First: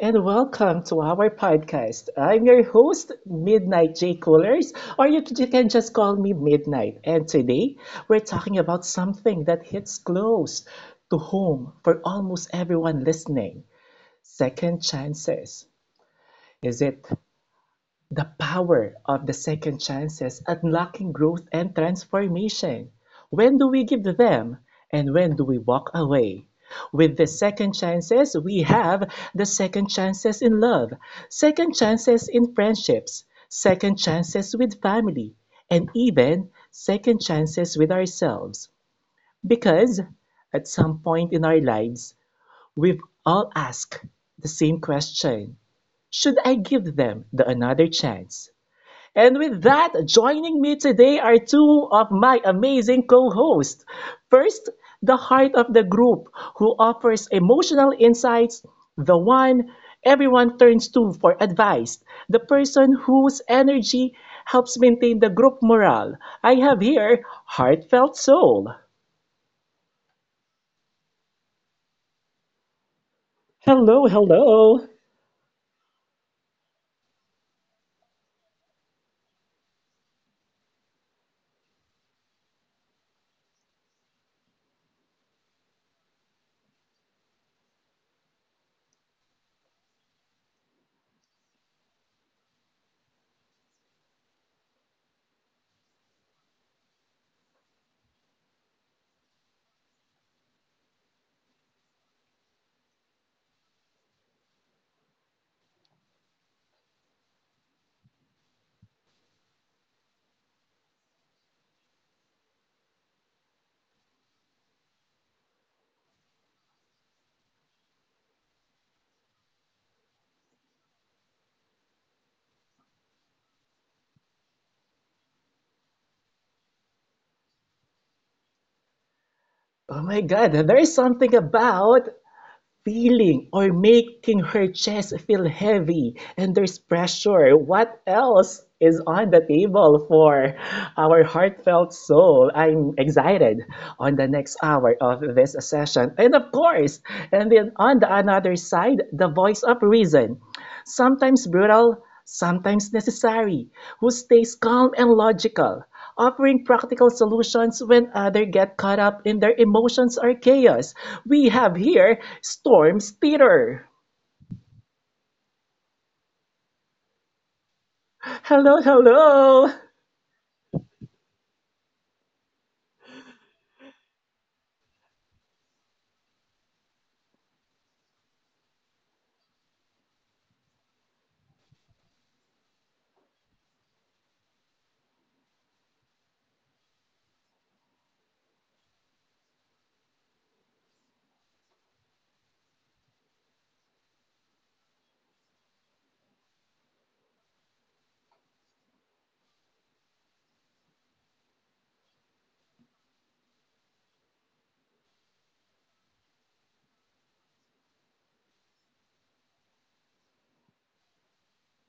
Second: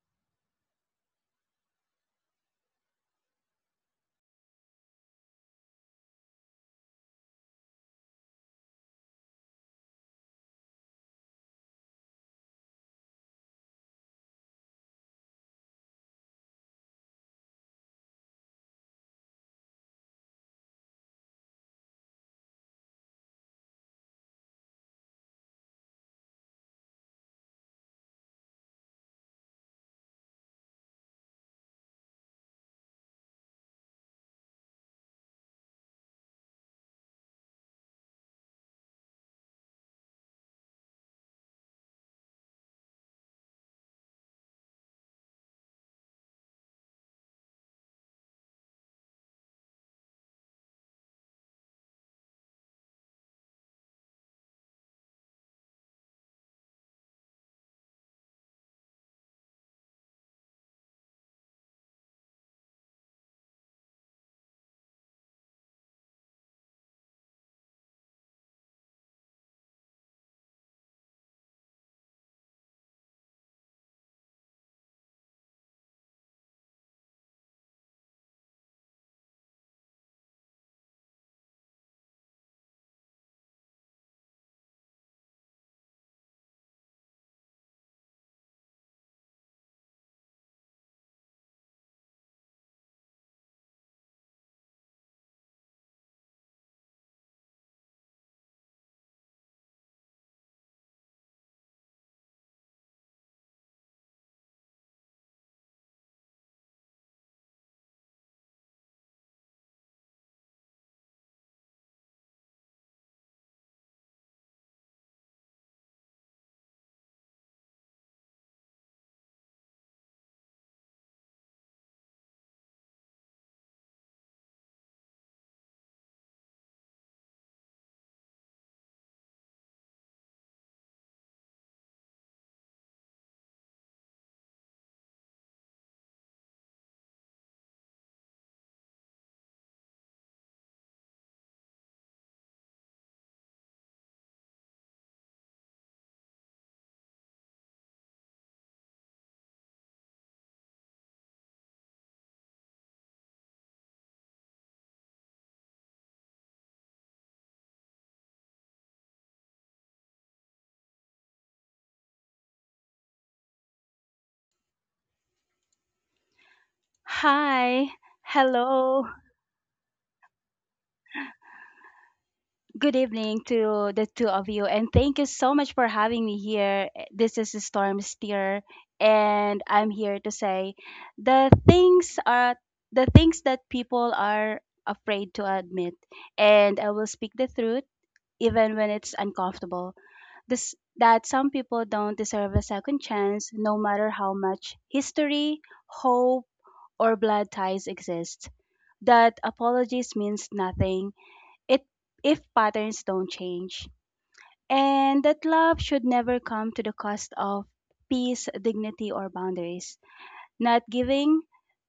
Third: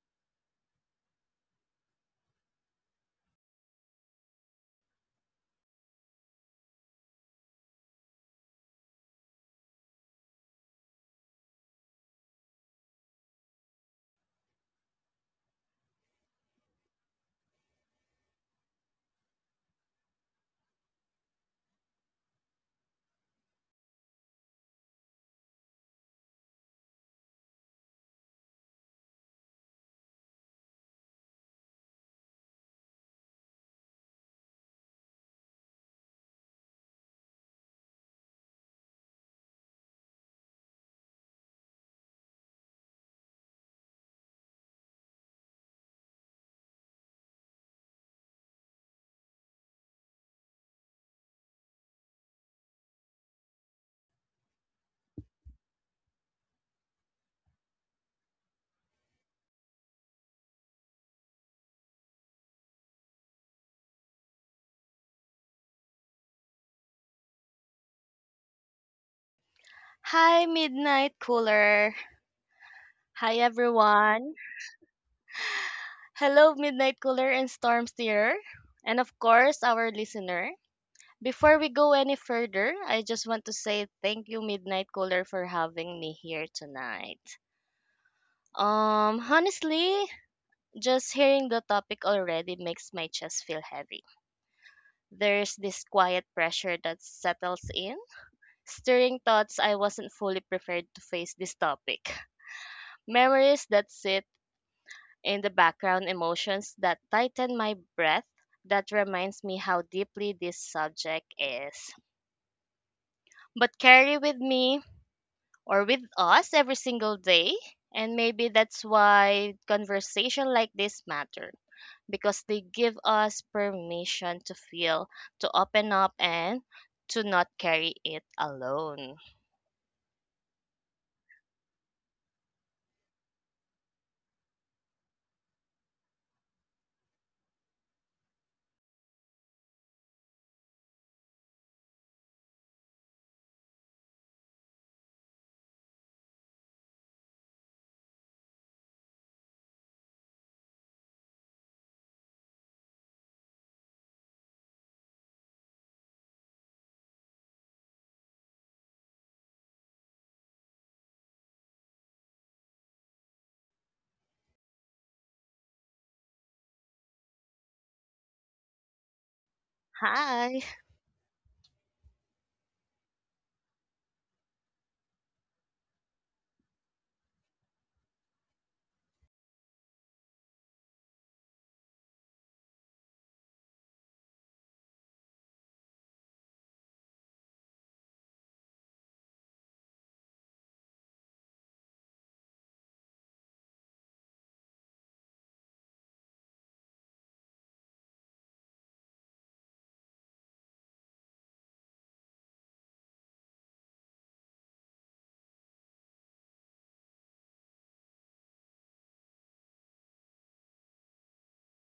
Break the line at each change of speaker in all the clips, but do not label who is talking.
and welcome to our podcast. I'm your host, Midnight J. Coolers, or you can just call me Midnight. And today, we're talking about something that hits close to home for almost everyone listening, second chances. Is it? The power of the second chances, unlocking growth and transformation. When do we give them, and when do we walk away? With the second chances, we have the second chances in love, second chances in friendships, second chances with family, and even second chances with ourselves. Because at some point in our lives, we've all asked the same question: should I give them the another chance? And with that, joining me today are two of my amazing co hosts. First, the heart of the group, who offers emotional insights, the one everyone turns to for advice, the person whose energy helps maintain the group morale. I have here Heartfelt Soul.
Hi, Midnight Cooler. Hi,
Hello,
everyone.
hello.
Hello, Midnight Cooler and Storm Steerer, and of course, our listener. Before we go any further, I just want to say thank you, Midnight Cooler, for having me here tonight. Honestly, just hearing the topic already makes my chest feel heavy. There's this quiet pressure that settles in, stirring thoughts I wasn't fully prepared to face this topic. Memories that sit in the background, emotions that tighten my breath, that reminds me how deeply this subject is, but carry with me or with us every single day. And maybe that's why conversation like this matter, because they give us permission to feel, to open up, and to not carry it alone.
Oh my God, there is something about feeling or making her chest feel heavy and there's pressure. What else is on the table for our Heartfelt Soul? I'm excited on the next hour of this session. And of course, and then on the another side, the voice of reason. Sometimes brutal, sometimes necessary, who stays calm and logical, offering practical solutions when others get caught up in their emotions or chaos. We have here Storm's Theater.
Hi.
Hello,
Hello.
hello!
Hi,
Good evening to the two of you. And thank you so much for having me here. This is Storm Steer. And I'm here to say the things are the things that people are afraid to admit. And I will speak the truth even when it's uncomfortable. This that some people don't deserve a second chance, no matter how much history, hope, or blood ties exist, that apologies means nothing it, if patterns don't change, and that love should never come to the cost of peace, dignity, or boundaries. Not giving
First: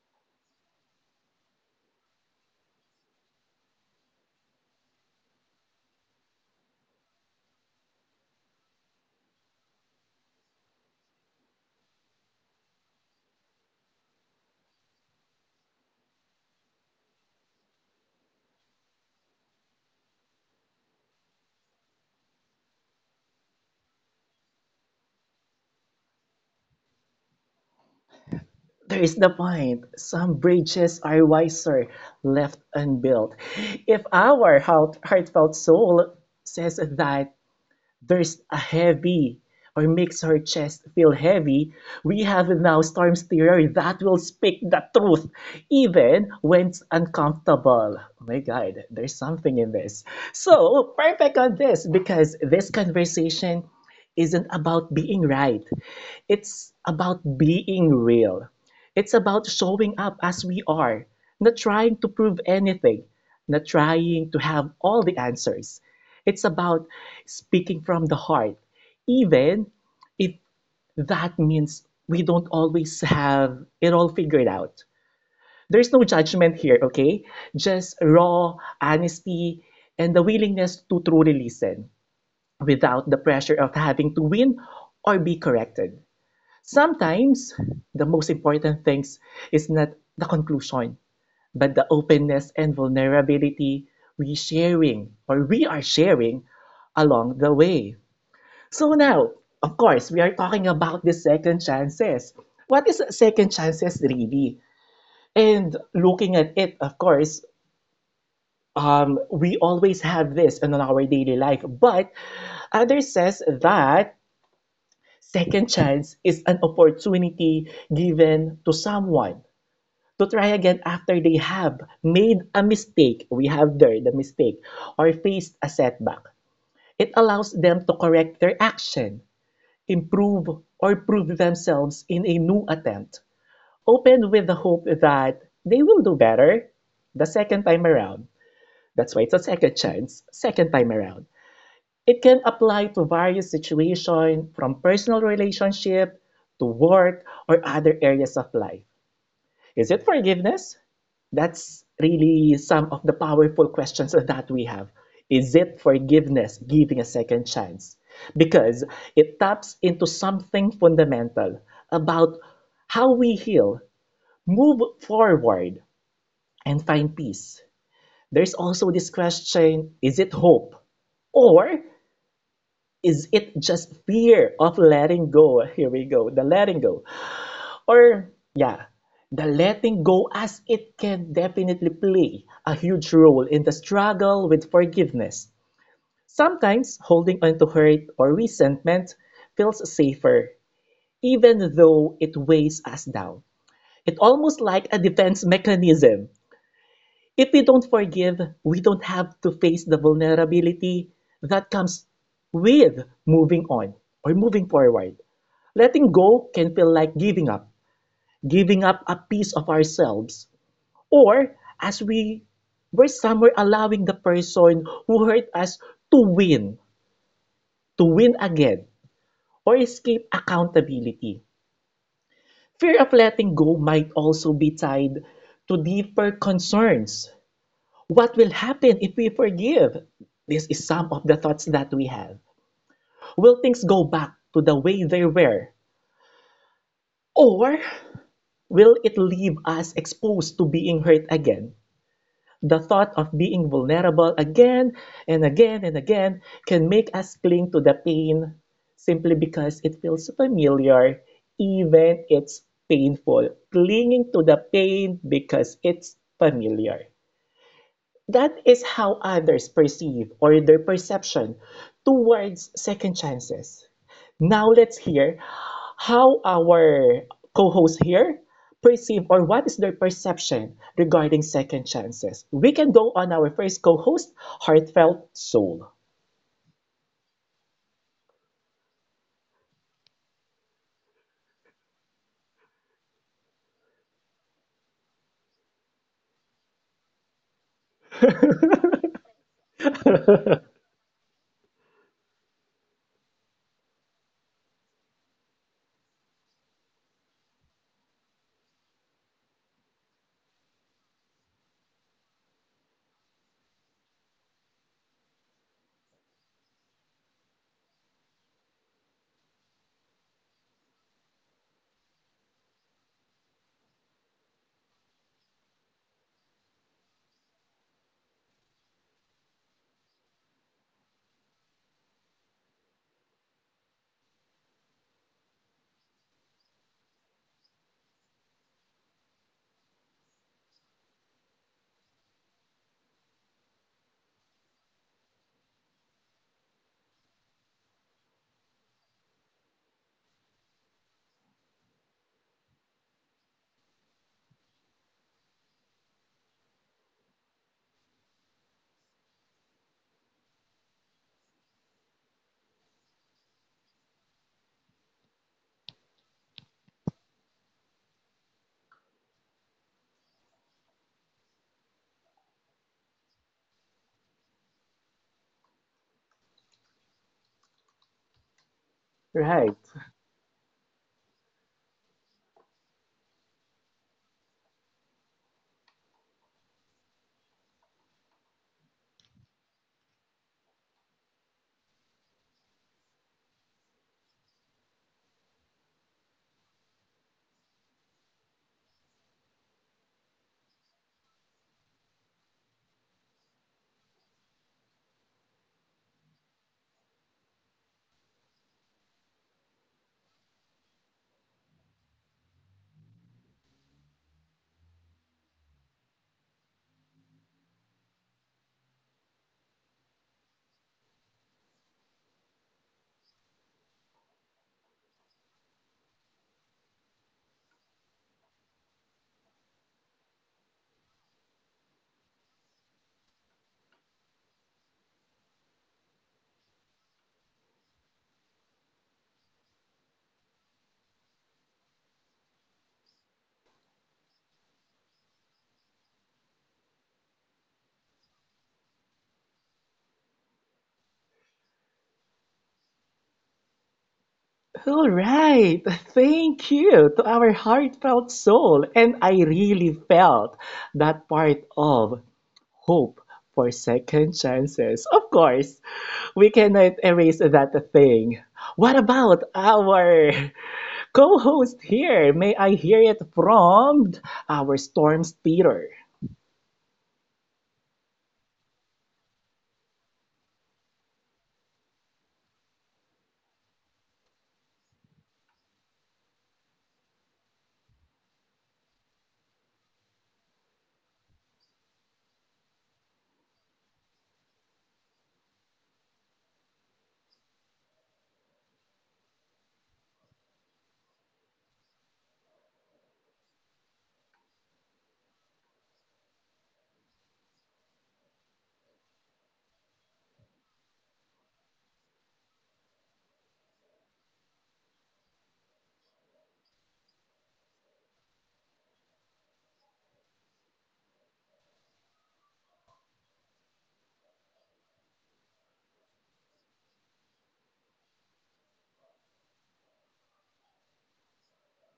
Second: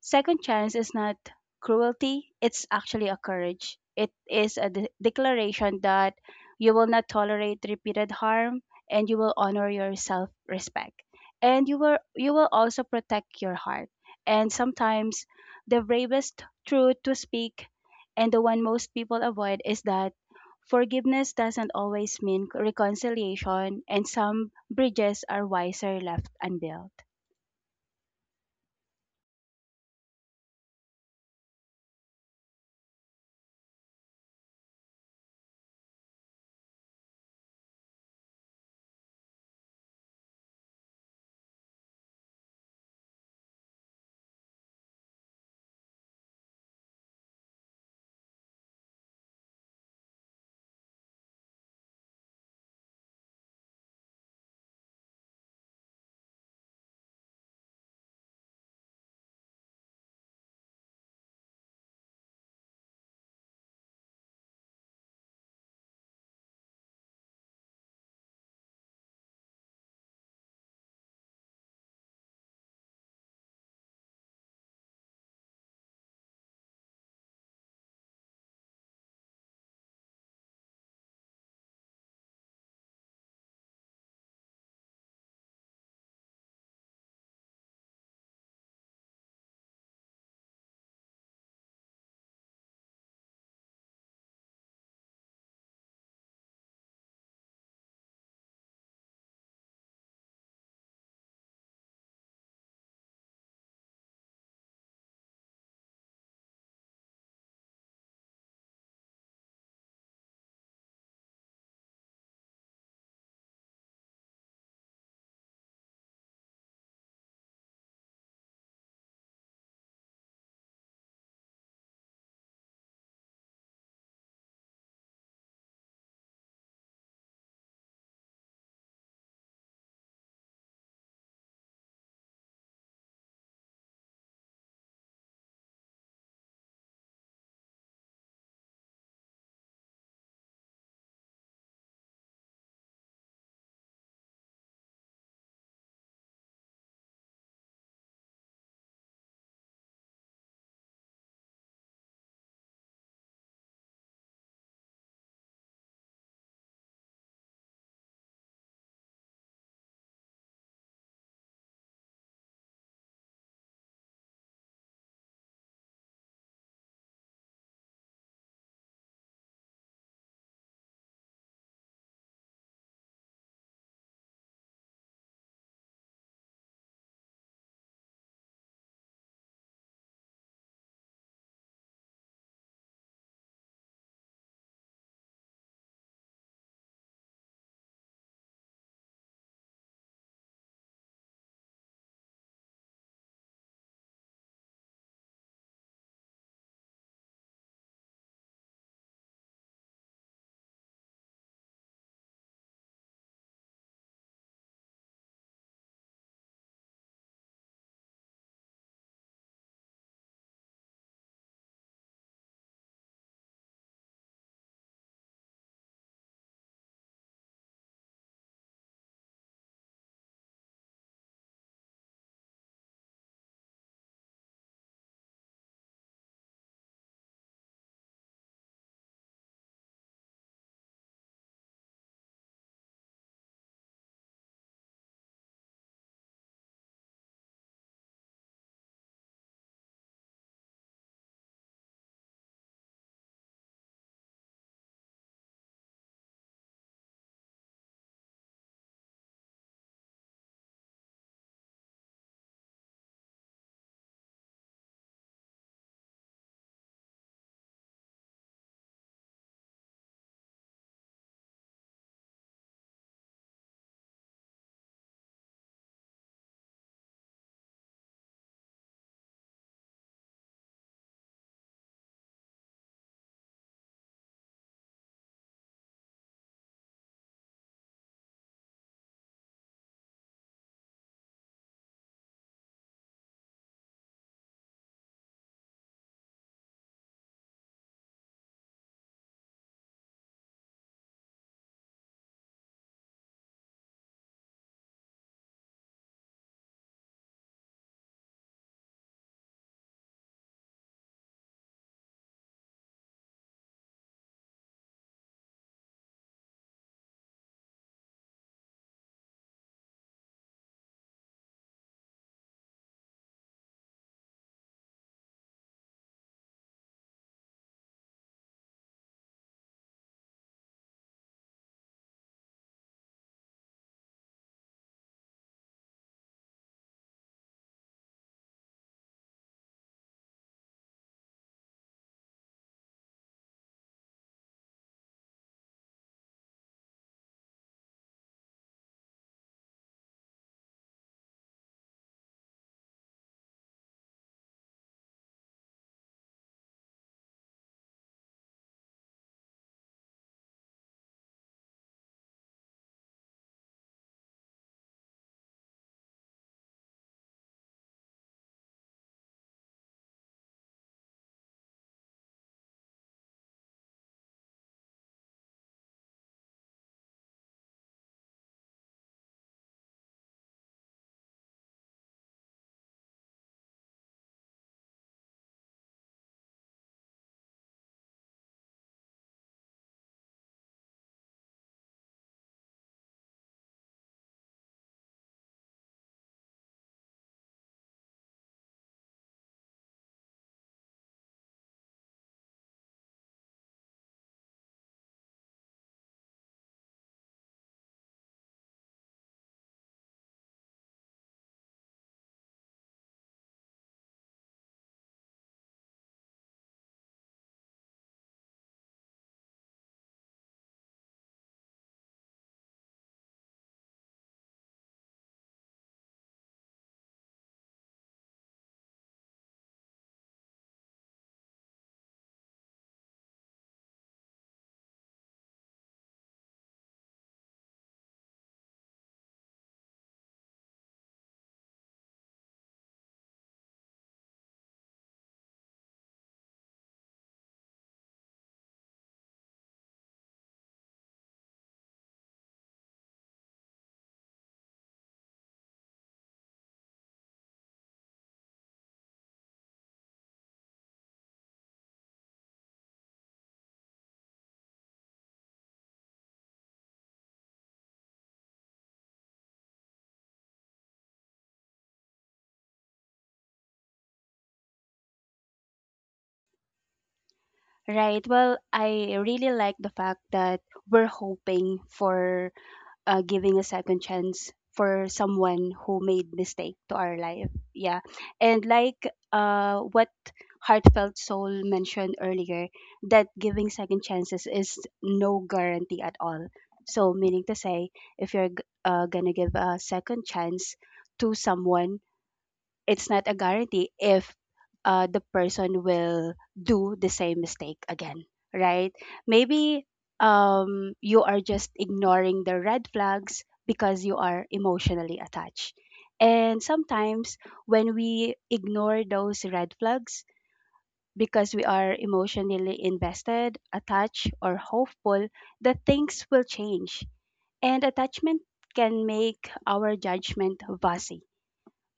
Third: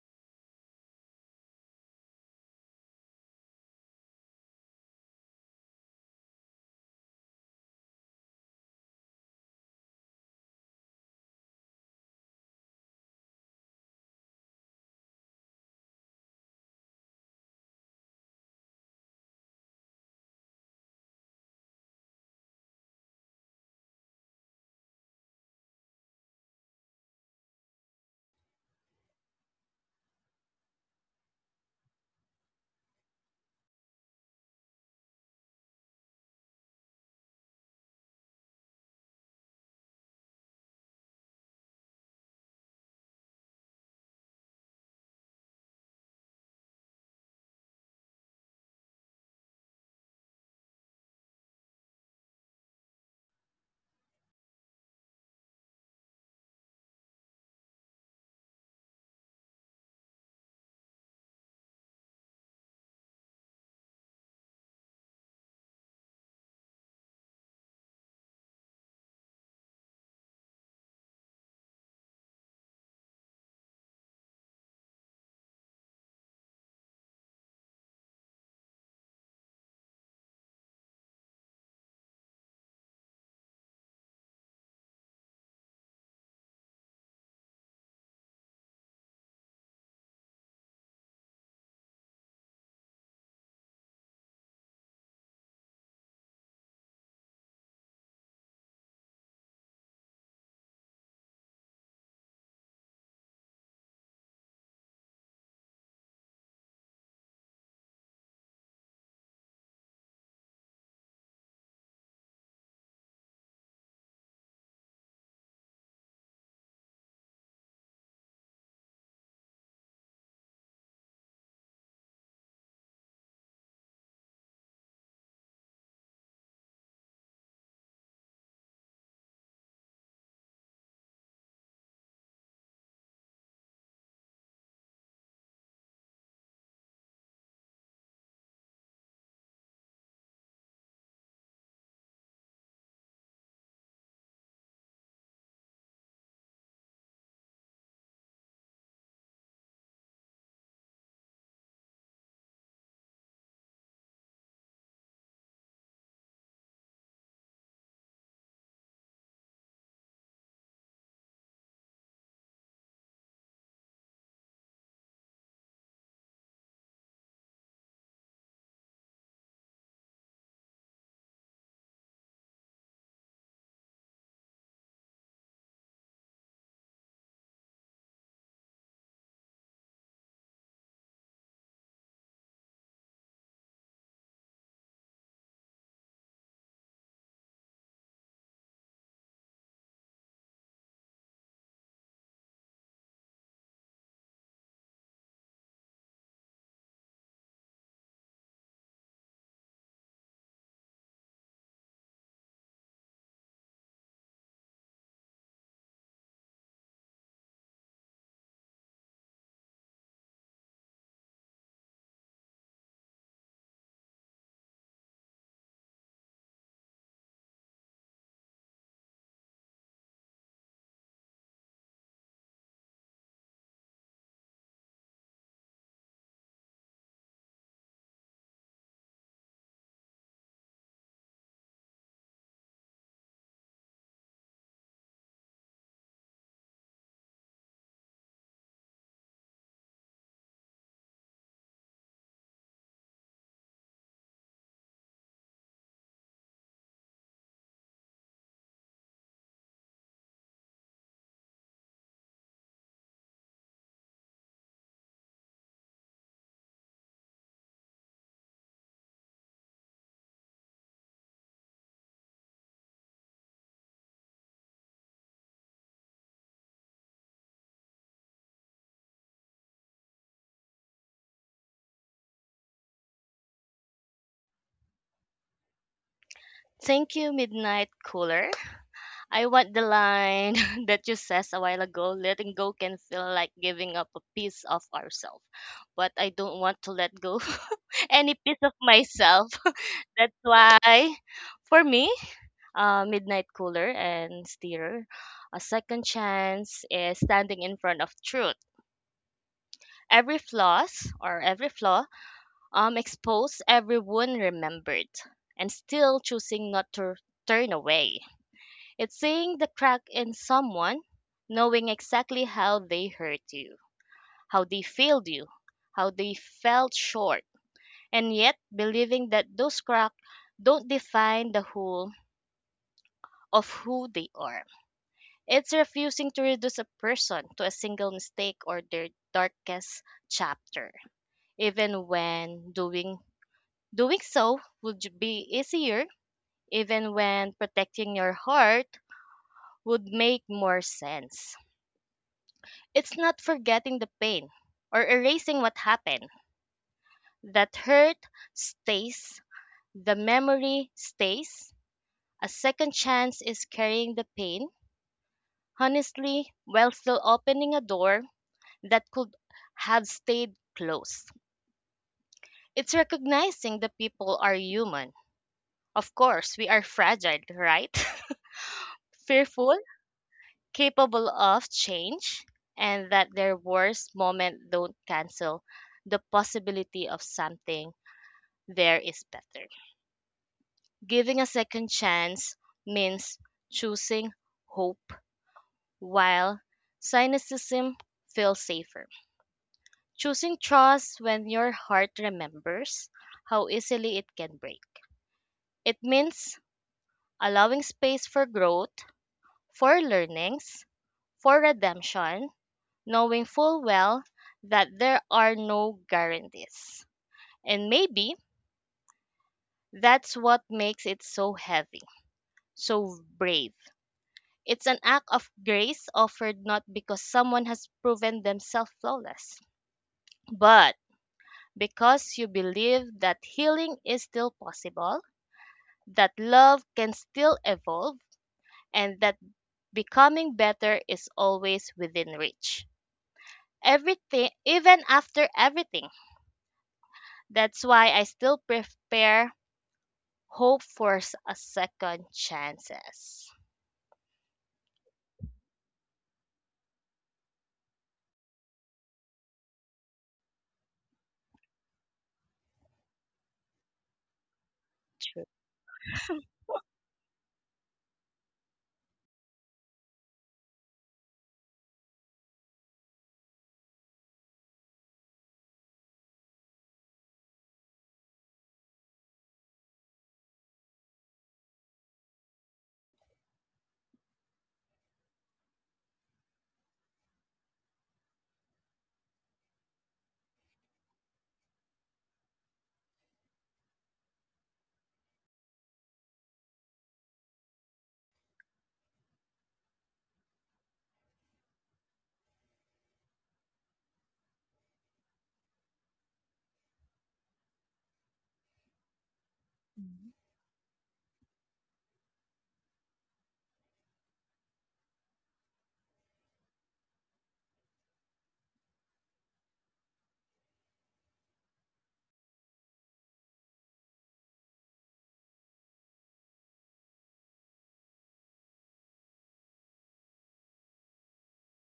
second chance is not cruelty, it's actually a courage. It is a declaration that you will not tolerate repeated harm, and you will honor your self respect, and you will also protect your heart. And sometimes the bravest truth to speak, and the one most people avoid, is that forgiveness doesn't always mean reconciliation, and some bridges are wiser left unbuilt.
There is the point. Some bridges are wiser left unbuilt. If our Heartfelt Soul says that there's a heavy or makes her chest feel heavy. We have now Storm's theory that will speak the truth even when it's uncomfortable. Oh my God, there's something in this. So perfect on this because this conversation isn't about being right. It's about being real. It's about showing up as we are, not trying to prove anything, not trying to have all the answers. It's about speaking from the heart, even if that means we don't always have it all figured out. There's no judgment here, okay? Just raw honesty and the willingness to truly listen without the pressure of having to win or be corrected. Sometimes the most important things is not the conclusion, but the openness and vulnerability we are sharing along the way. So now, of course, we are talking about the second chances. What is second chances really? And looking at it, of course, we always have this in our daily life, but others says that second chance is an opportunity given to someone to try again after they have made a mistake. We have there the mistake or faced a setback. It allows them to correct their action, improve, or prove themselves in a new attempt, open with the hope that they will do better the second time around. That's why it's a second chance, second time around. It can apply to various situations, from personal relationship to work or other areas of life. Is it forgiveness? That's really some of the powerful questions that we have. Is it forgiveness, giving a second chance? Because it taps into something fundamental about how we heal, move forward, and find peace. There's also this question: is it hope? Or is it just fear of letting go? Here we go, the letting go. Or yeah, the letting go, as it can definitely play a huge role in the struggle with forgiveness. Sometimes holding on to hurt or resentment feels safer, even though it weighs us down. It's almost like a defense mechanism. If we don't forgive, we don't have to face the vulnerability that comes with moving on or moving forward. Letting go can feel like giving up, giving up a piece of ourselves, or as we were somewhere allowing the person who hurt us to win, to win again, or escape accountability. Fear of letting go might also be tied to deeper concerns. What will happen if we forgive? This is some of the thoughts that we have. Will things go back to the way they were? Or will it leave us exposed to being hurt again? The thought of being vulnerable again and again and again can make us cling to the pain simply because it feels familiar, even it's painful. Clinging to the pain because it's familiar. That is how others perceive or their perception towards second chances. Now let's hear how our co-hosts here perceive or what is their perception regarding second chances. We can go on our first co-host, Heartfelt Soul.
thank you, Midnight Cooler. I want the line that you says a while ago, letting go can feel like giving up a piece of ourselves. But I don't want to let go any piece of myself. That's why, for me, Midnight Cooler and Steer, a second chance is standing in front of truth. Every flaws or every flaw exposed, every wound remembered, and still choosing not to turn away. It's seeing the crack in someone, knowing exactly how they hurt you, how they failed you, how they fell short, and yet believing that those cracks don't define the whole of who they are. It's refusing to reduce a person to a single mistake or their darkest chapter, even when doing so would be easier, even when protecting your heart would make more sense. It's not forgetting the pain or erasing what happened. That hurt stays, the memory stays. A second chance is carrying the pain, honestly, while still opening a door that could have stayed closed. It's recognizing the people are human. Of course, we are fragile, right?
Right.
Fearful, capable of change, and that their worst moment don't cancel the possibility of something there is better. Giving a second chance means choosing hope while cynicism feels safer. Choosing trust when your heart remembers how easily it can break. It means allowing space for growth, for learnings, for redemption, knowing full well that there are no guarantees. And maybe that's what makes it so heavy, so brave. It's an act of grace offered not because someone has proven themselves flawless, but because you believe that healing is still possible, that love can still evolve, and that becoming better is always within reach. Everything, even after everything. That's why I still prepare hope for a second chances.
All right, thank you to our Heartfelt Soul. And I really felt that part of hope for second chances. Of
True.
course, we cannot erase that thing. What about our co-host here? May I hear it from our Storms Peter?
Right. Well, I really like the fact that we're hoping for giving a second chance for someone who made mistake to our life. Yeah. And like what Heartfelt Soul mentioned earlier, that giving second chances is no guarantee at all. So, meaning to say, if you're gonna give a second chance to someone, it's not a guarantee if the person will do the same mistake again, right? Maybe
Mhm.
you are just ignoring the red flags because you are emotionally attached. And sometimes when we ignore those red flags because we are emotionally invested, attached, or hopeful that things will change, and attachment can make our judgment fuzzy,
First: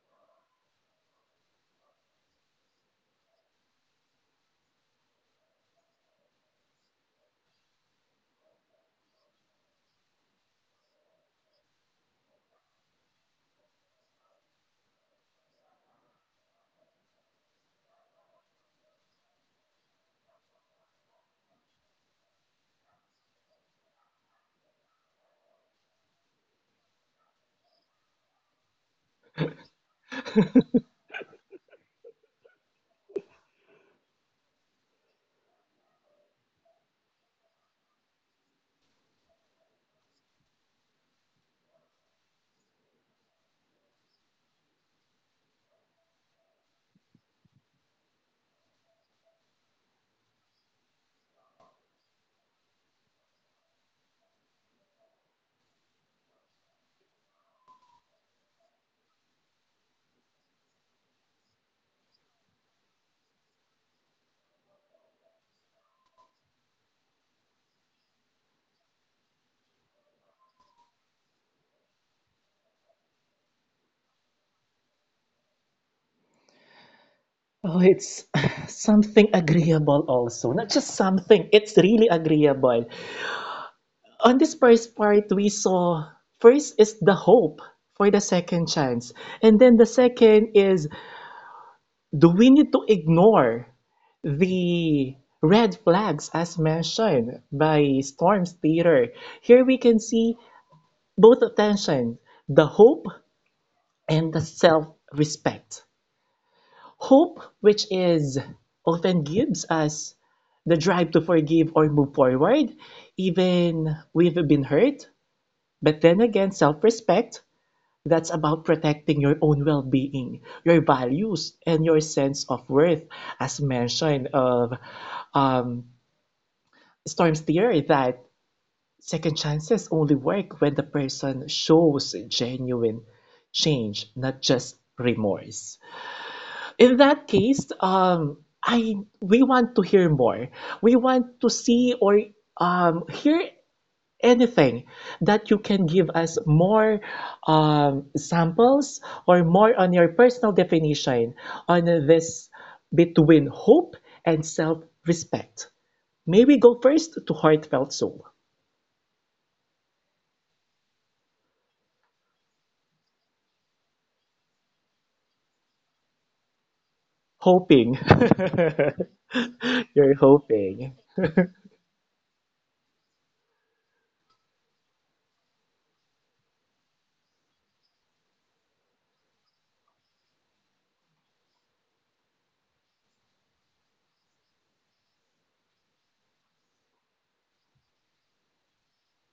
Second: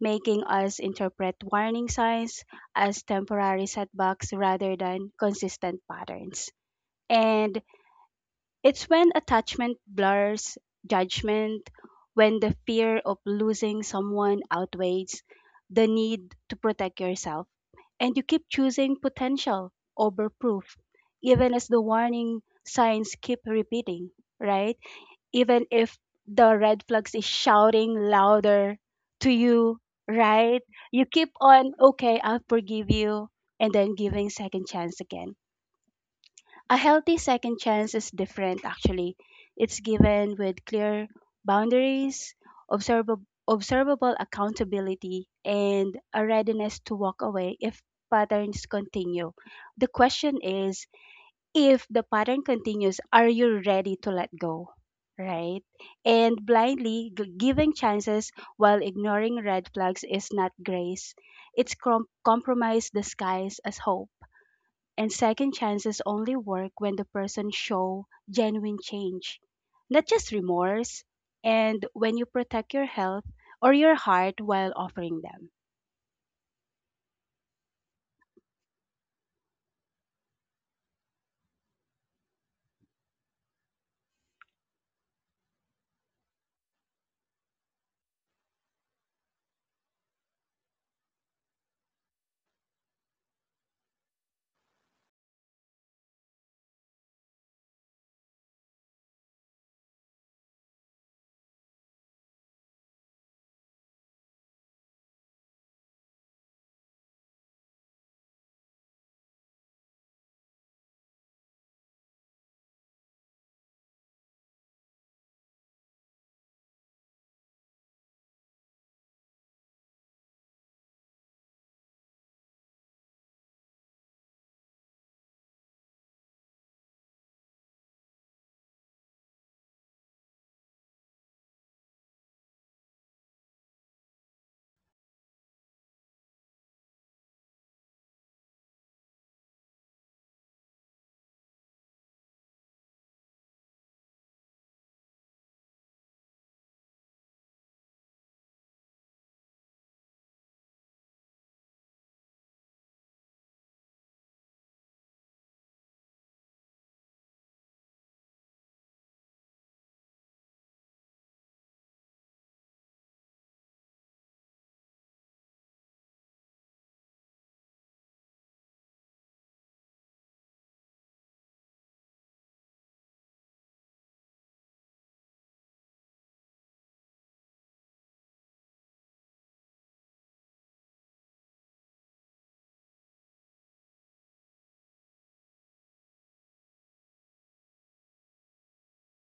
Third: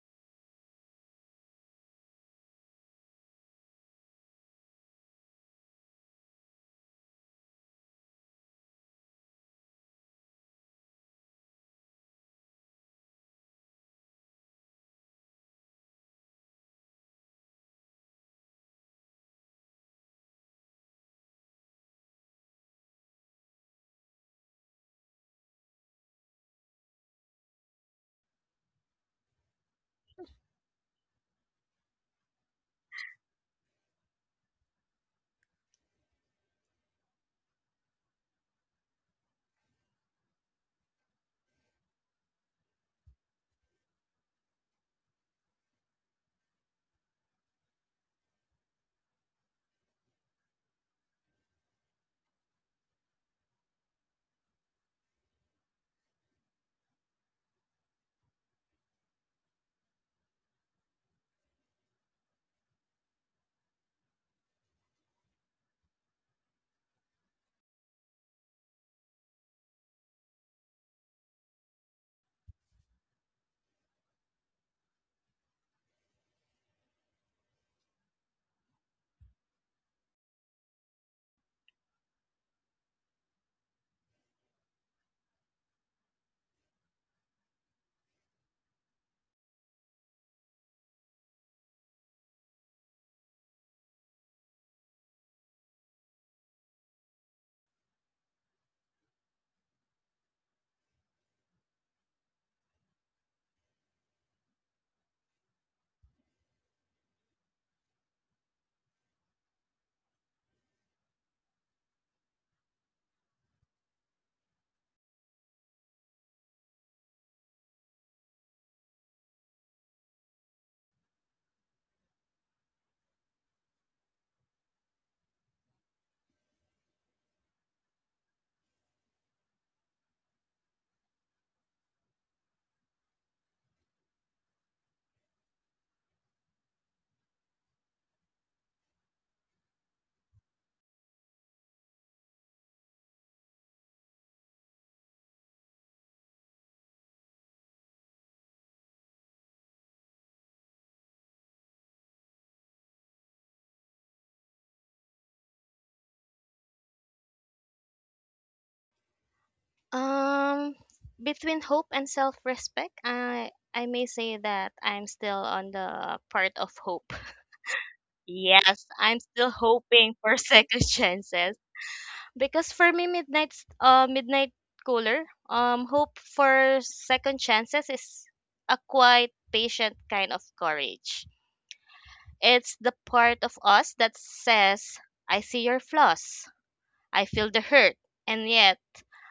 making us interpret warning signs as temporary setbacks rather than consistent patterns. And it's when attachment blurs judgment, when the fear of losing someone outweighs the need to protect yourself, and you keep choosing potential over proof, even as the warning signs keep repeating, right? Even if the red flags is shouting louder to you, right? You keep on, okay, I'll forgive you, and then giving second chance again. A healthy second chance is different actually. It's given with clear boundaries, observable observable accountability, and a readiness to walk away if patterns continue. The question is, if the pattern continues, are you ready to let go? Right? And blindly giving chances while ignoring red flags is not grace. It's compromise disguised as hope. And second chances only work when the person show genuine change, not just remorse, and when you protect your health or your heart while offering them.
Oh, it's something agreeable also. Not just something, it's really agreeable. On this first part, we saw first is the hope for the second chance. And then the second is, do we need to ignore the red flags as mentioned by Storms Peter? Here we can see both attention, the hope and the self respect. Hope, which is often gives us the drive to forgive or move forward, even we've been hurt. But then again, self respect, that's about protecting your own well being, your values, and your sense of worth, as mentioned of um, Storm's theory that second chances only work when the person shows genuine change, not just remorse. In that case, I we want to hear more. We want to see or hear anything that you can give us more samples or more on your personal definition on this between hope and self-respect. Maybe go first to Heartfelt Soul.
Um, Between hope and self-respect, I may say that I'm still on the part of hope.
Hoping.
Yes, I'm still
You're
hoping for second
hoping.
chances. Because for me, midnight cooler, hope for second chances is a quite patient kind of courage. It's the part of us that says, I see your flaws, I feel the hurt, and yet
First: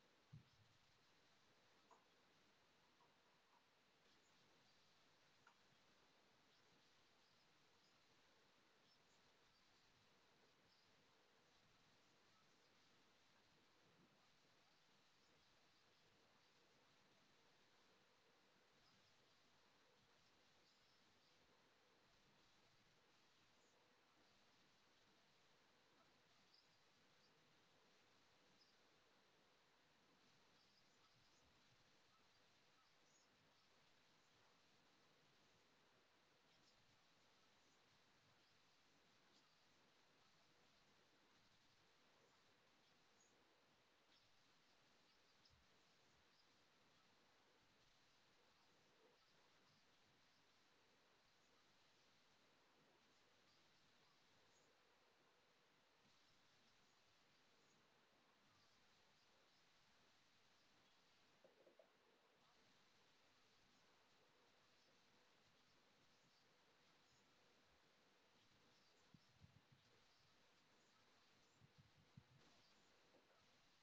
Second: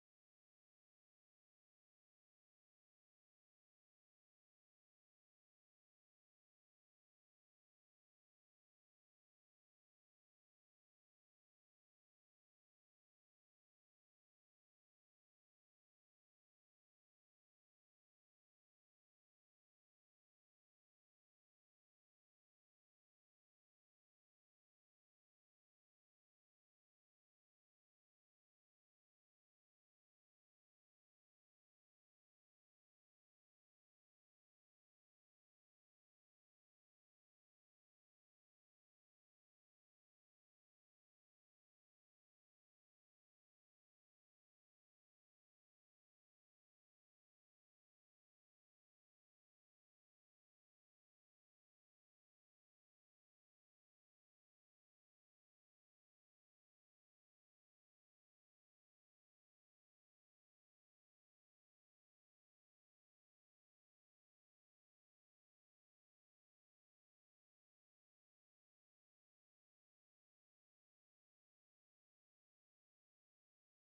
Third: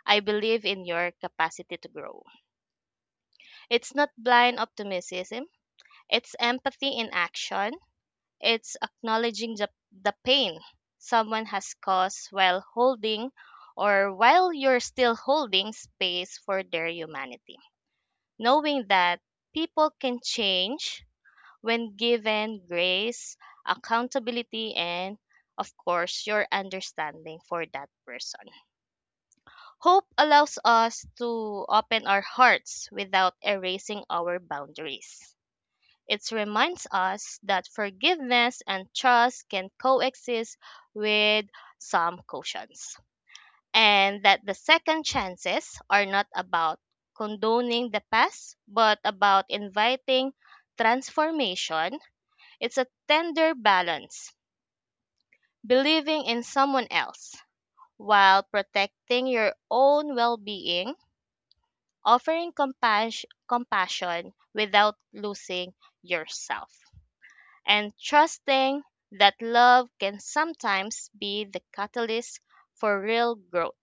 I believe in your capacity to grow. It's not blind optimism, it's empathy in action. It's acknowledging the pain someone has caused while holding, or while you're still holding space for their humanity. Knowing that people can change when given grace, accountability, and of course, your understanding for that person. Hope allows us to open our hearts without erasing our boundaries. It reminds us that forgiveness and trust can coexist with some cautions, and that the second chances are not about condoning the past, but about inviting transformation. It's a tender balance, believing in someone else while protecting your own well being, offering compassion without losing yourself, and trusting that love can sometimes be the catalyst for real growth,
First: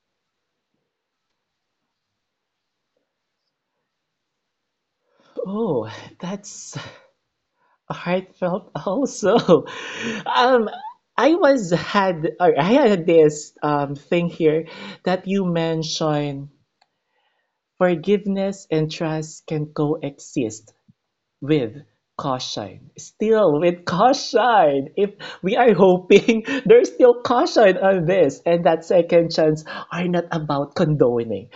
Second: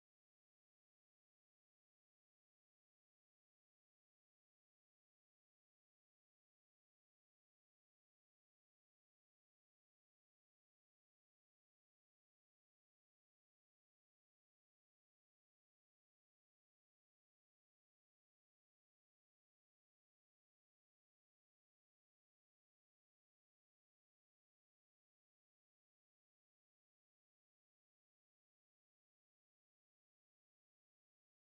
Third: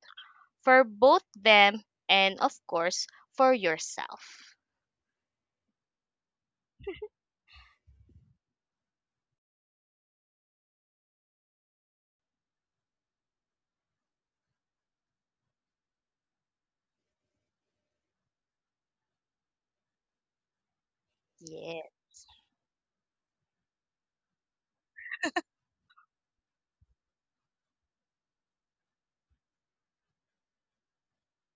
for both them and, of course, for yourself.
Oh, that's heartfelt also. Um, I had this thing here that you mentioned forgiveness and trust can coexist with
Yeah,
caution. Still with caution. If we are hoping, there's still caution on this, and that second chance are not about condoning.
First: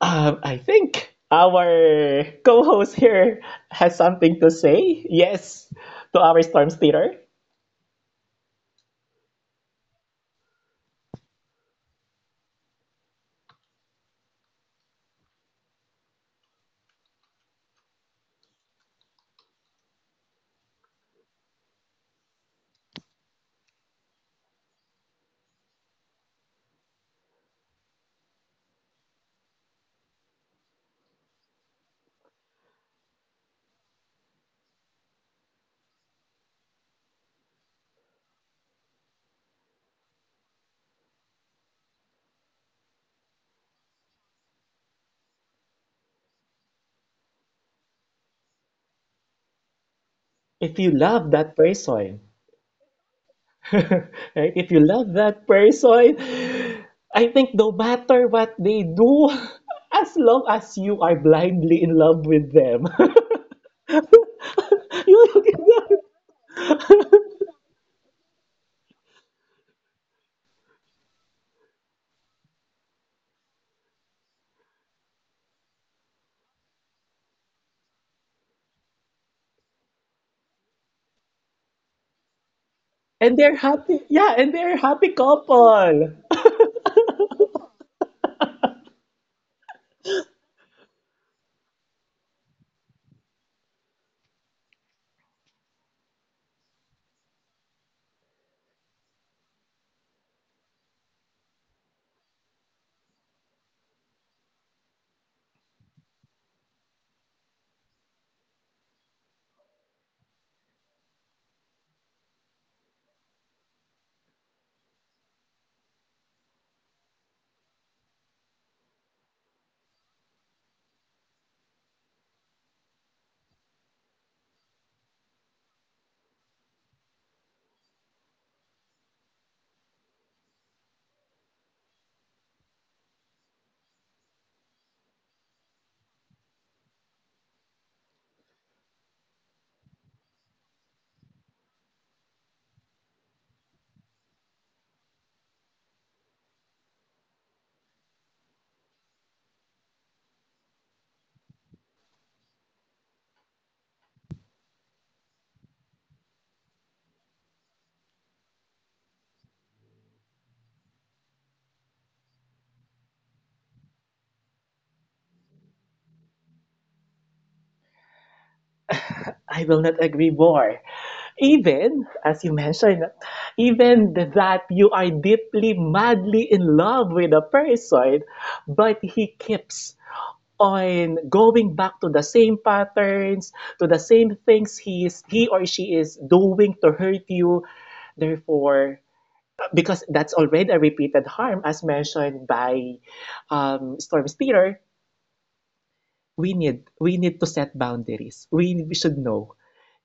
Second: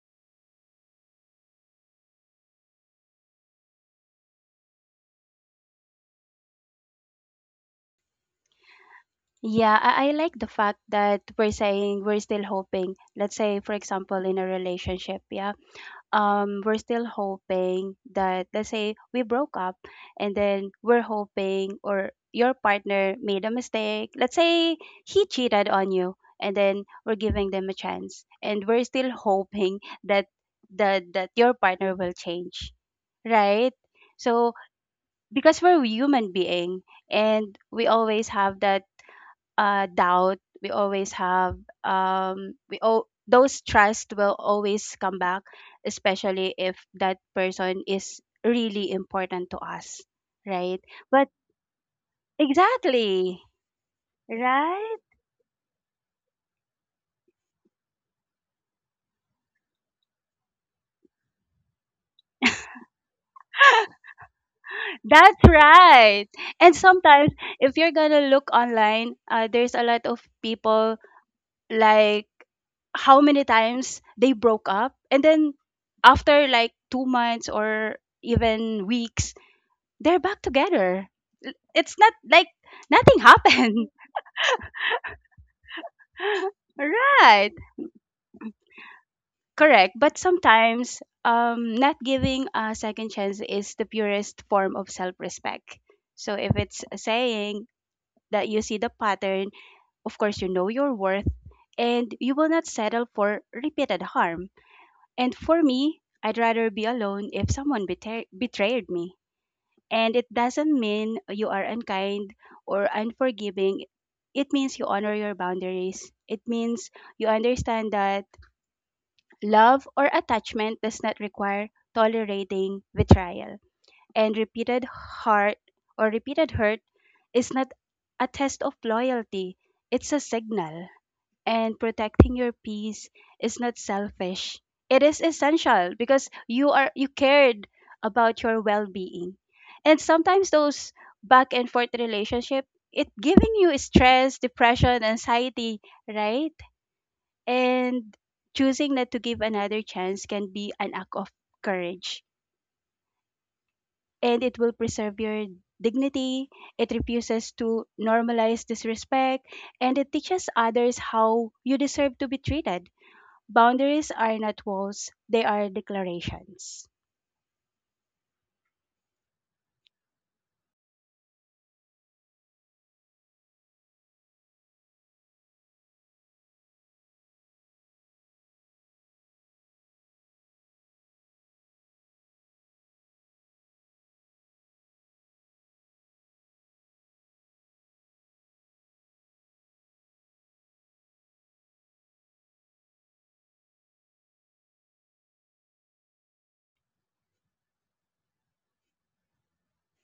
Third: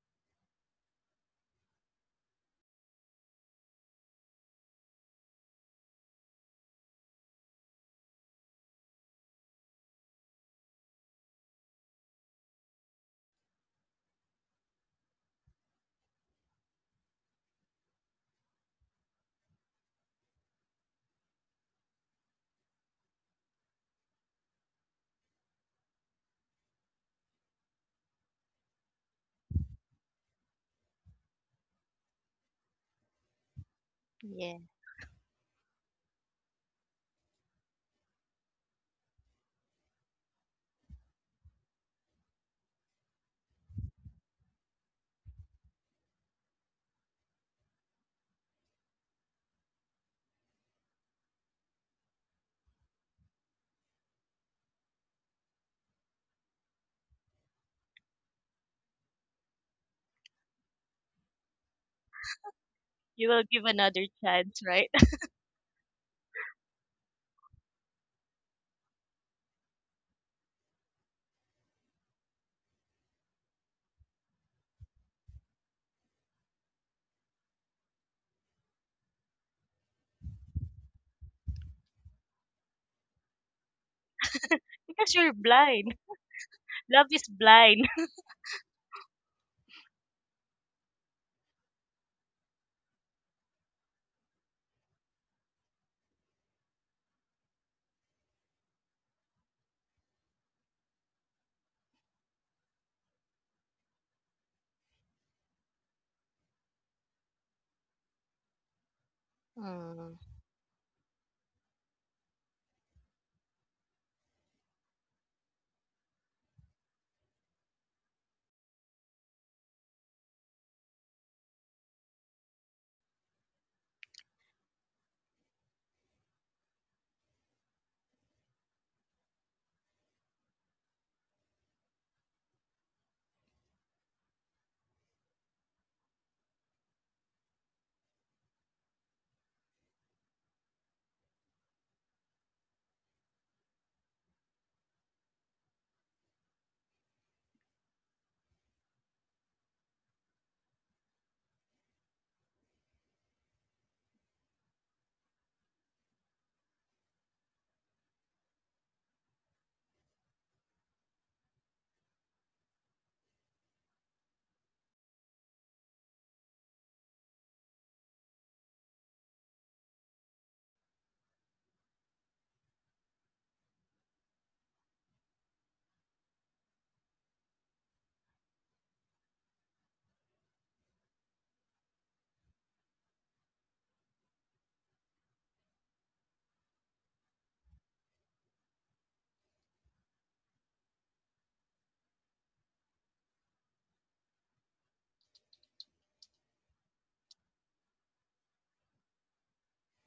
I think our co-host here has something to say. Yes, to our Storms Theater.
Yeah, I like the fact that we're saying we're still hoping. Let's say, for example, in a relationship, yeah, we're still hoping that, let's say, we broke up, and then we're hoping, or your partner made a mistake, let's say he cheated on you, and then we're giving them a chance, and we're still hoping that your partner will change, right? So
yeah.
because we're human being, and we always have that doubt, we always have, we all those trust will always come back, especially if that person is really important to us, right?
If you
But
love that person,
exactly,
right? If you
right,
love that person, I think no matter what they do, as long as you are blindly in love with them,
You will give another chance, right?
you
that's
look at them
right. And sometimes, if you're gonna look online, there's a lot of people, like, how many times they broke up, and then after like 2 months or even weeks, they're back together. It's not like nothing
and they're
happened.
happy. Yeah, and they're a happy
Because you're blind.
couple.
Love is
Right.
blind.
Correct. But sometimes not giving a second chance is the purest form of self-respect. So if it's a saying, that you see the pattern, of course you know your worth, and you will not settle for repeated harm. And for me, I'd rather be alone if someone betrayed me.
Mm.
And it doesn't mean you are unkind or unforgiving. It means you honor your boundaries. It means you understand that love or attachment does not require tolerating betrayal. And repeated heart or repeated hurt is not a test of loyalty, it's a signal, and protecting your peace is not selfish. It is essential because you cared about your well-being. And sometimes those back and forth relationship it giving you stress, depression, anxiety, right? And choosing not to give another chance can be an act of courage, and it will preserve your dignity. It refuses to normalize disrespect, and it teaches others how you deserve to be treated. Boundaries are not walls, they are declarations.
I will not agree more. Even, as you mentioned, even that you are deeply, madly in love with a person, but he keeps on going back to the same patterns, to the same things he or she is doing to hurt you. Therefore, because that's already a repeated harm, as mentioned by Storm Speeder, we need to set boundaries. We should know,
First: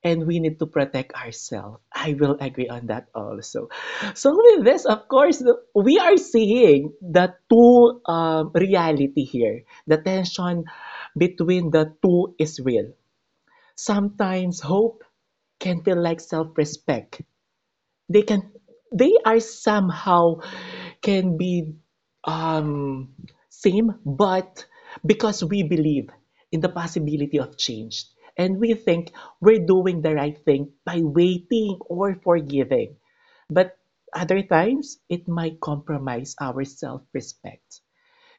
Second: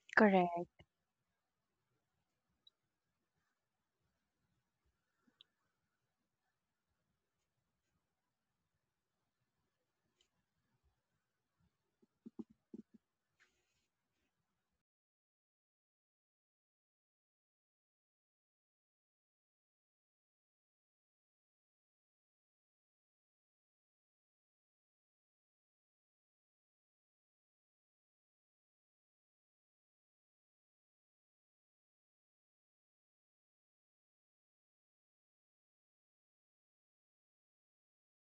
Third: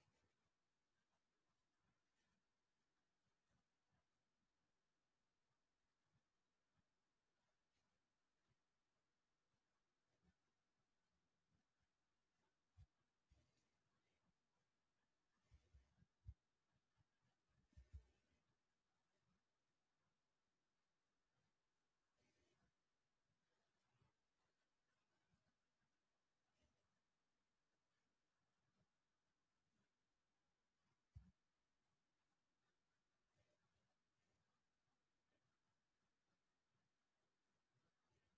and we need to
Correct.
protect ourselves. I will agree on that also. So with this, of course, we are seeing the two reality here. The tension between the two is real. Sometimes hope can feel like self-respect. They can, they are somehow can be um, same, but because we believe in the possibility of change. And we think we're doing the right thing by waiting or forgiving. But other times, it might compromise our self respect,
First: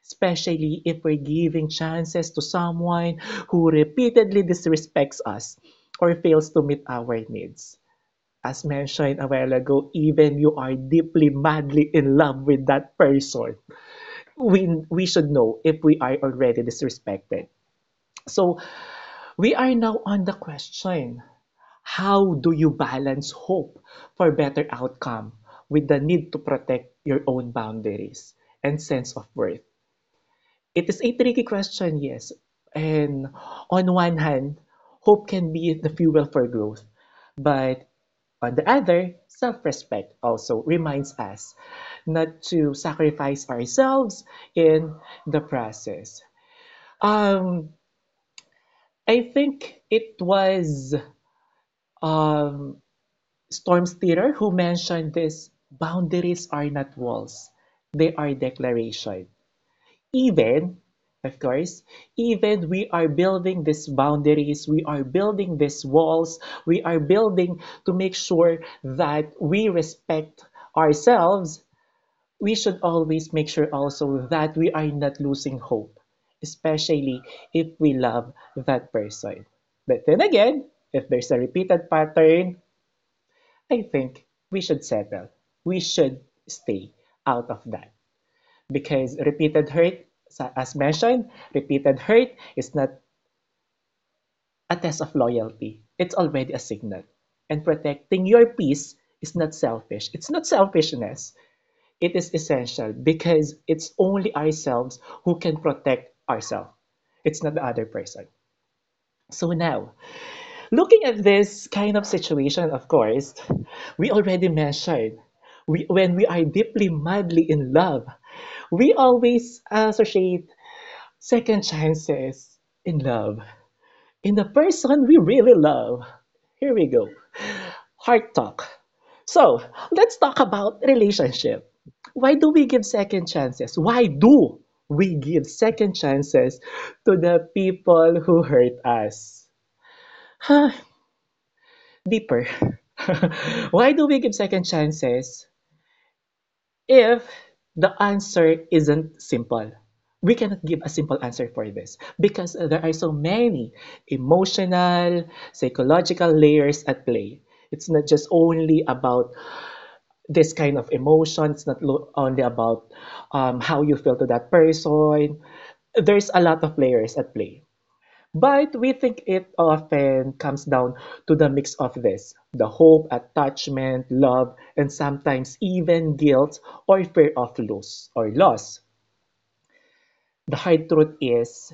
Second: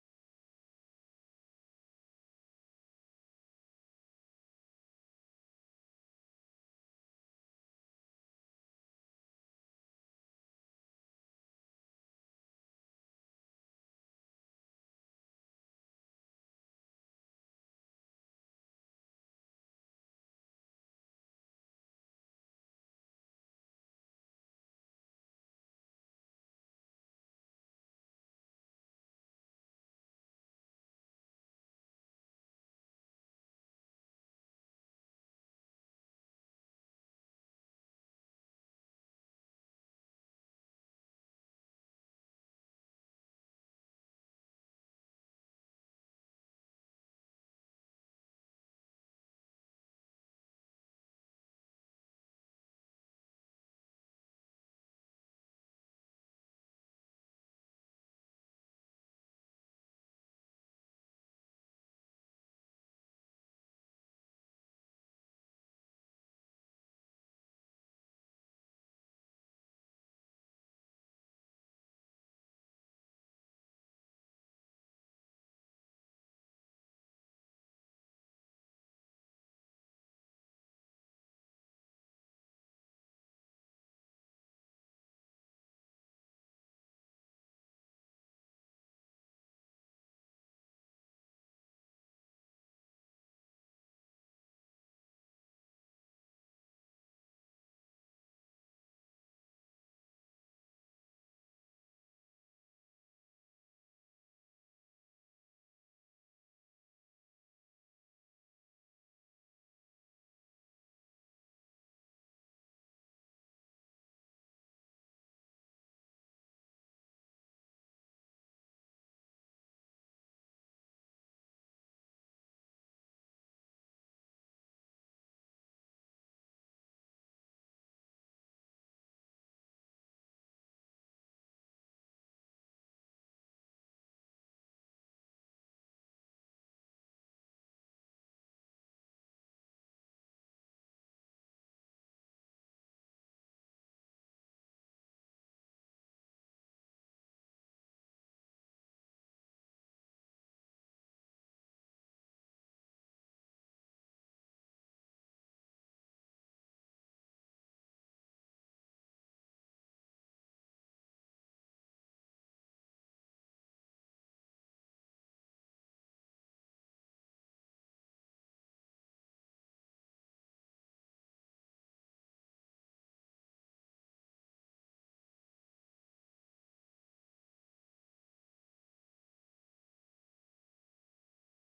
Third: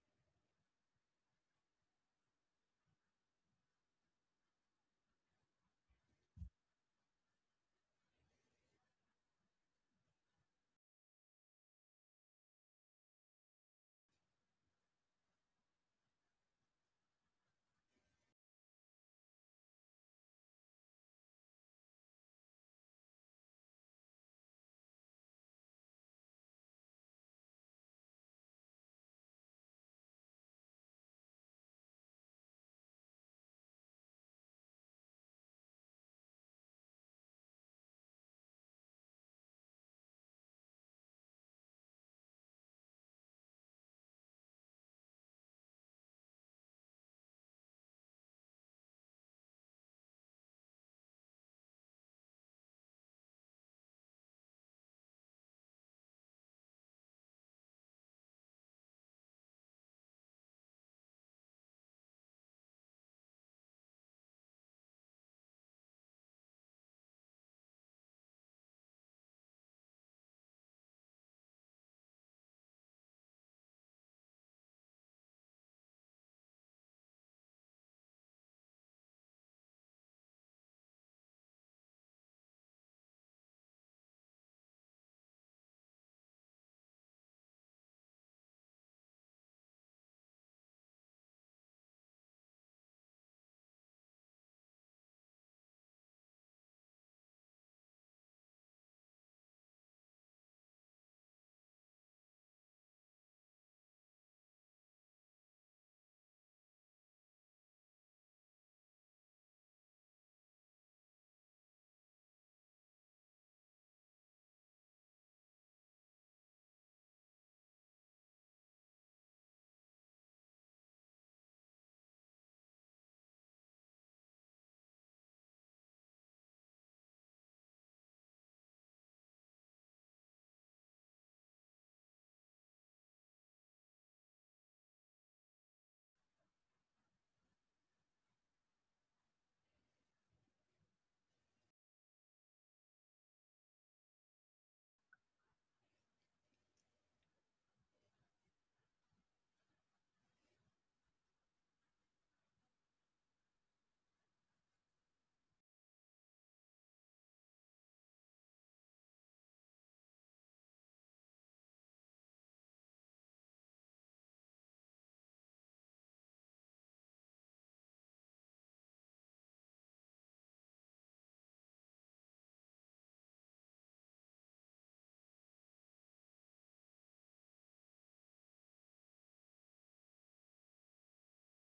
especially if we're giving chances to someone who repeatedly disrespects us or fails to meet our needs, as mentioned a while ago, even you are deeply, madly in love with that person, we should know if we are already disrespected. So we are now on the question: how do you balance hope for better outcome with the need to protect your own boundaries and sense of worth? It is a tricky question, yes. And on one hand, hope can be the fuel for growth. But on the other, self respect also reminds us not to sacrifice ourselves in the process. Um, I think it was um, Storms Theater who mentioned this, boundaries are not walls, they are declaration. Even, of course, even we are building these boundaries, we are building these walls, we are building to make sure that we respect ourselves, we should always make sure also that we are not losing hope, especially if we love that person. But then again, if there's a repeated pattern, I think we should settle. We should stay out of that, because repeated hurt, as mentioned, repeated hurt is not a test of loyalty. It's already a signal. And protecting your peace is not selfish. It's not selfishness. It is essential because it's only ourselves who can protect ourselves. It's not the other person. So now, looking at this kind of situation, of course, we already mentioned, we, when we are deeply, madly in love, we always associate second chances in love. In the person we really love. Here we go. Heart talk. So let's talk about relationship. Why do we give second chances? Why do we give second chances to the people who hurt us? Deeper. Why do we give second chances if the answer isn't simple? We cannot give a simple answer for this because there are so many emotional, psychological layers at play. It's not just only about this kind of emotions, not lo- only about how you feel to that person. There's a lot of layers at play. But we think it often comes down to the mix of this the hope, attachment, love, and sometimes even guilt or fear of loss or loss. The hard truth is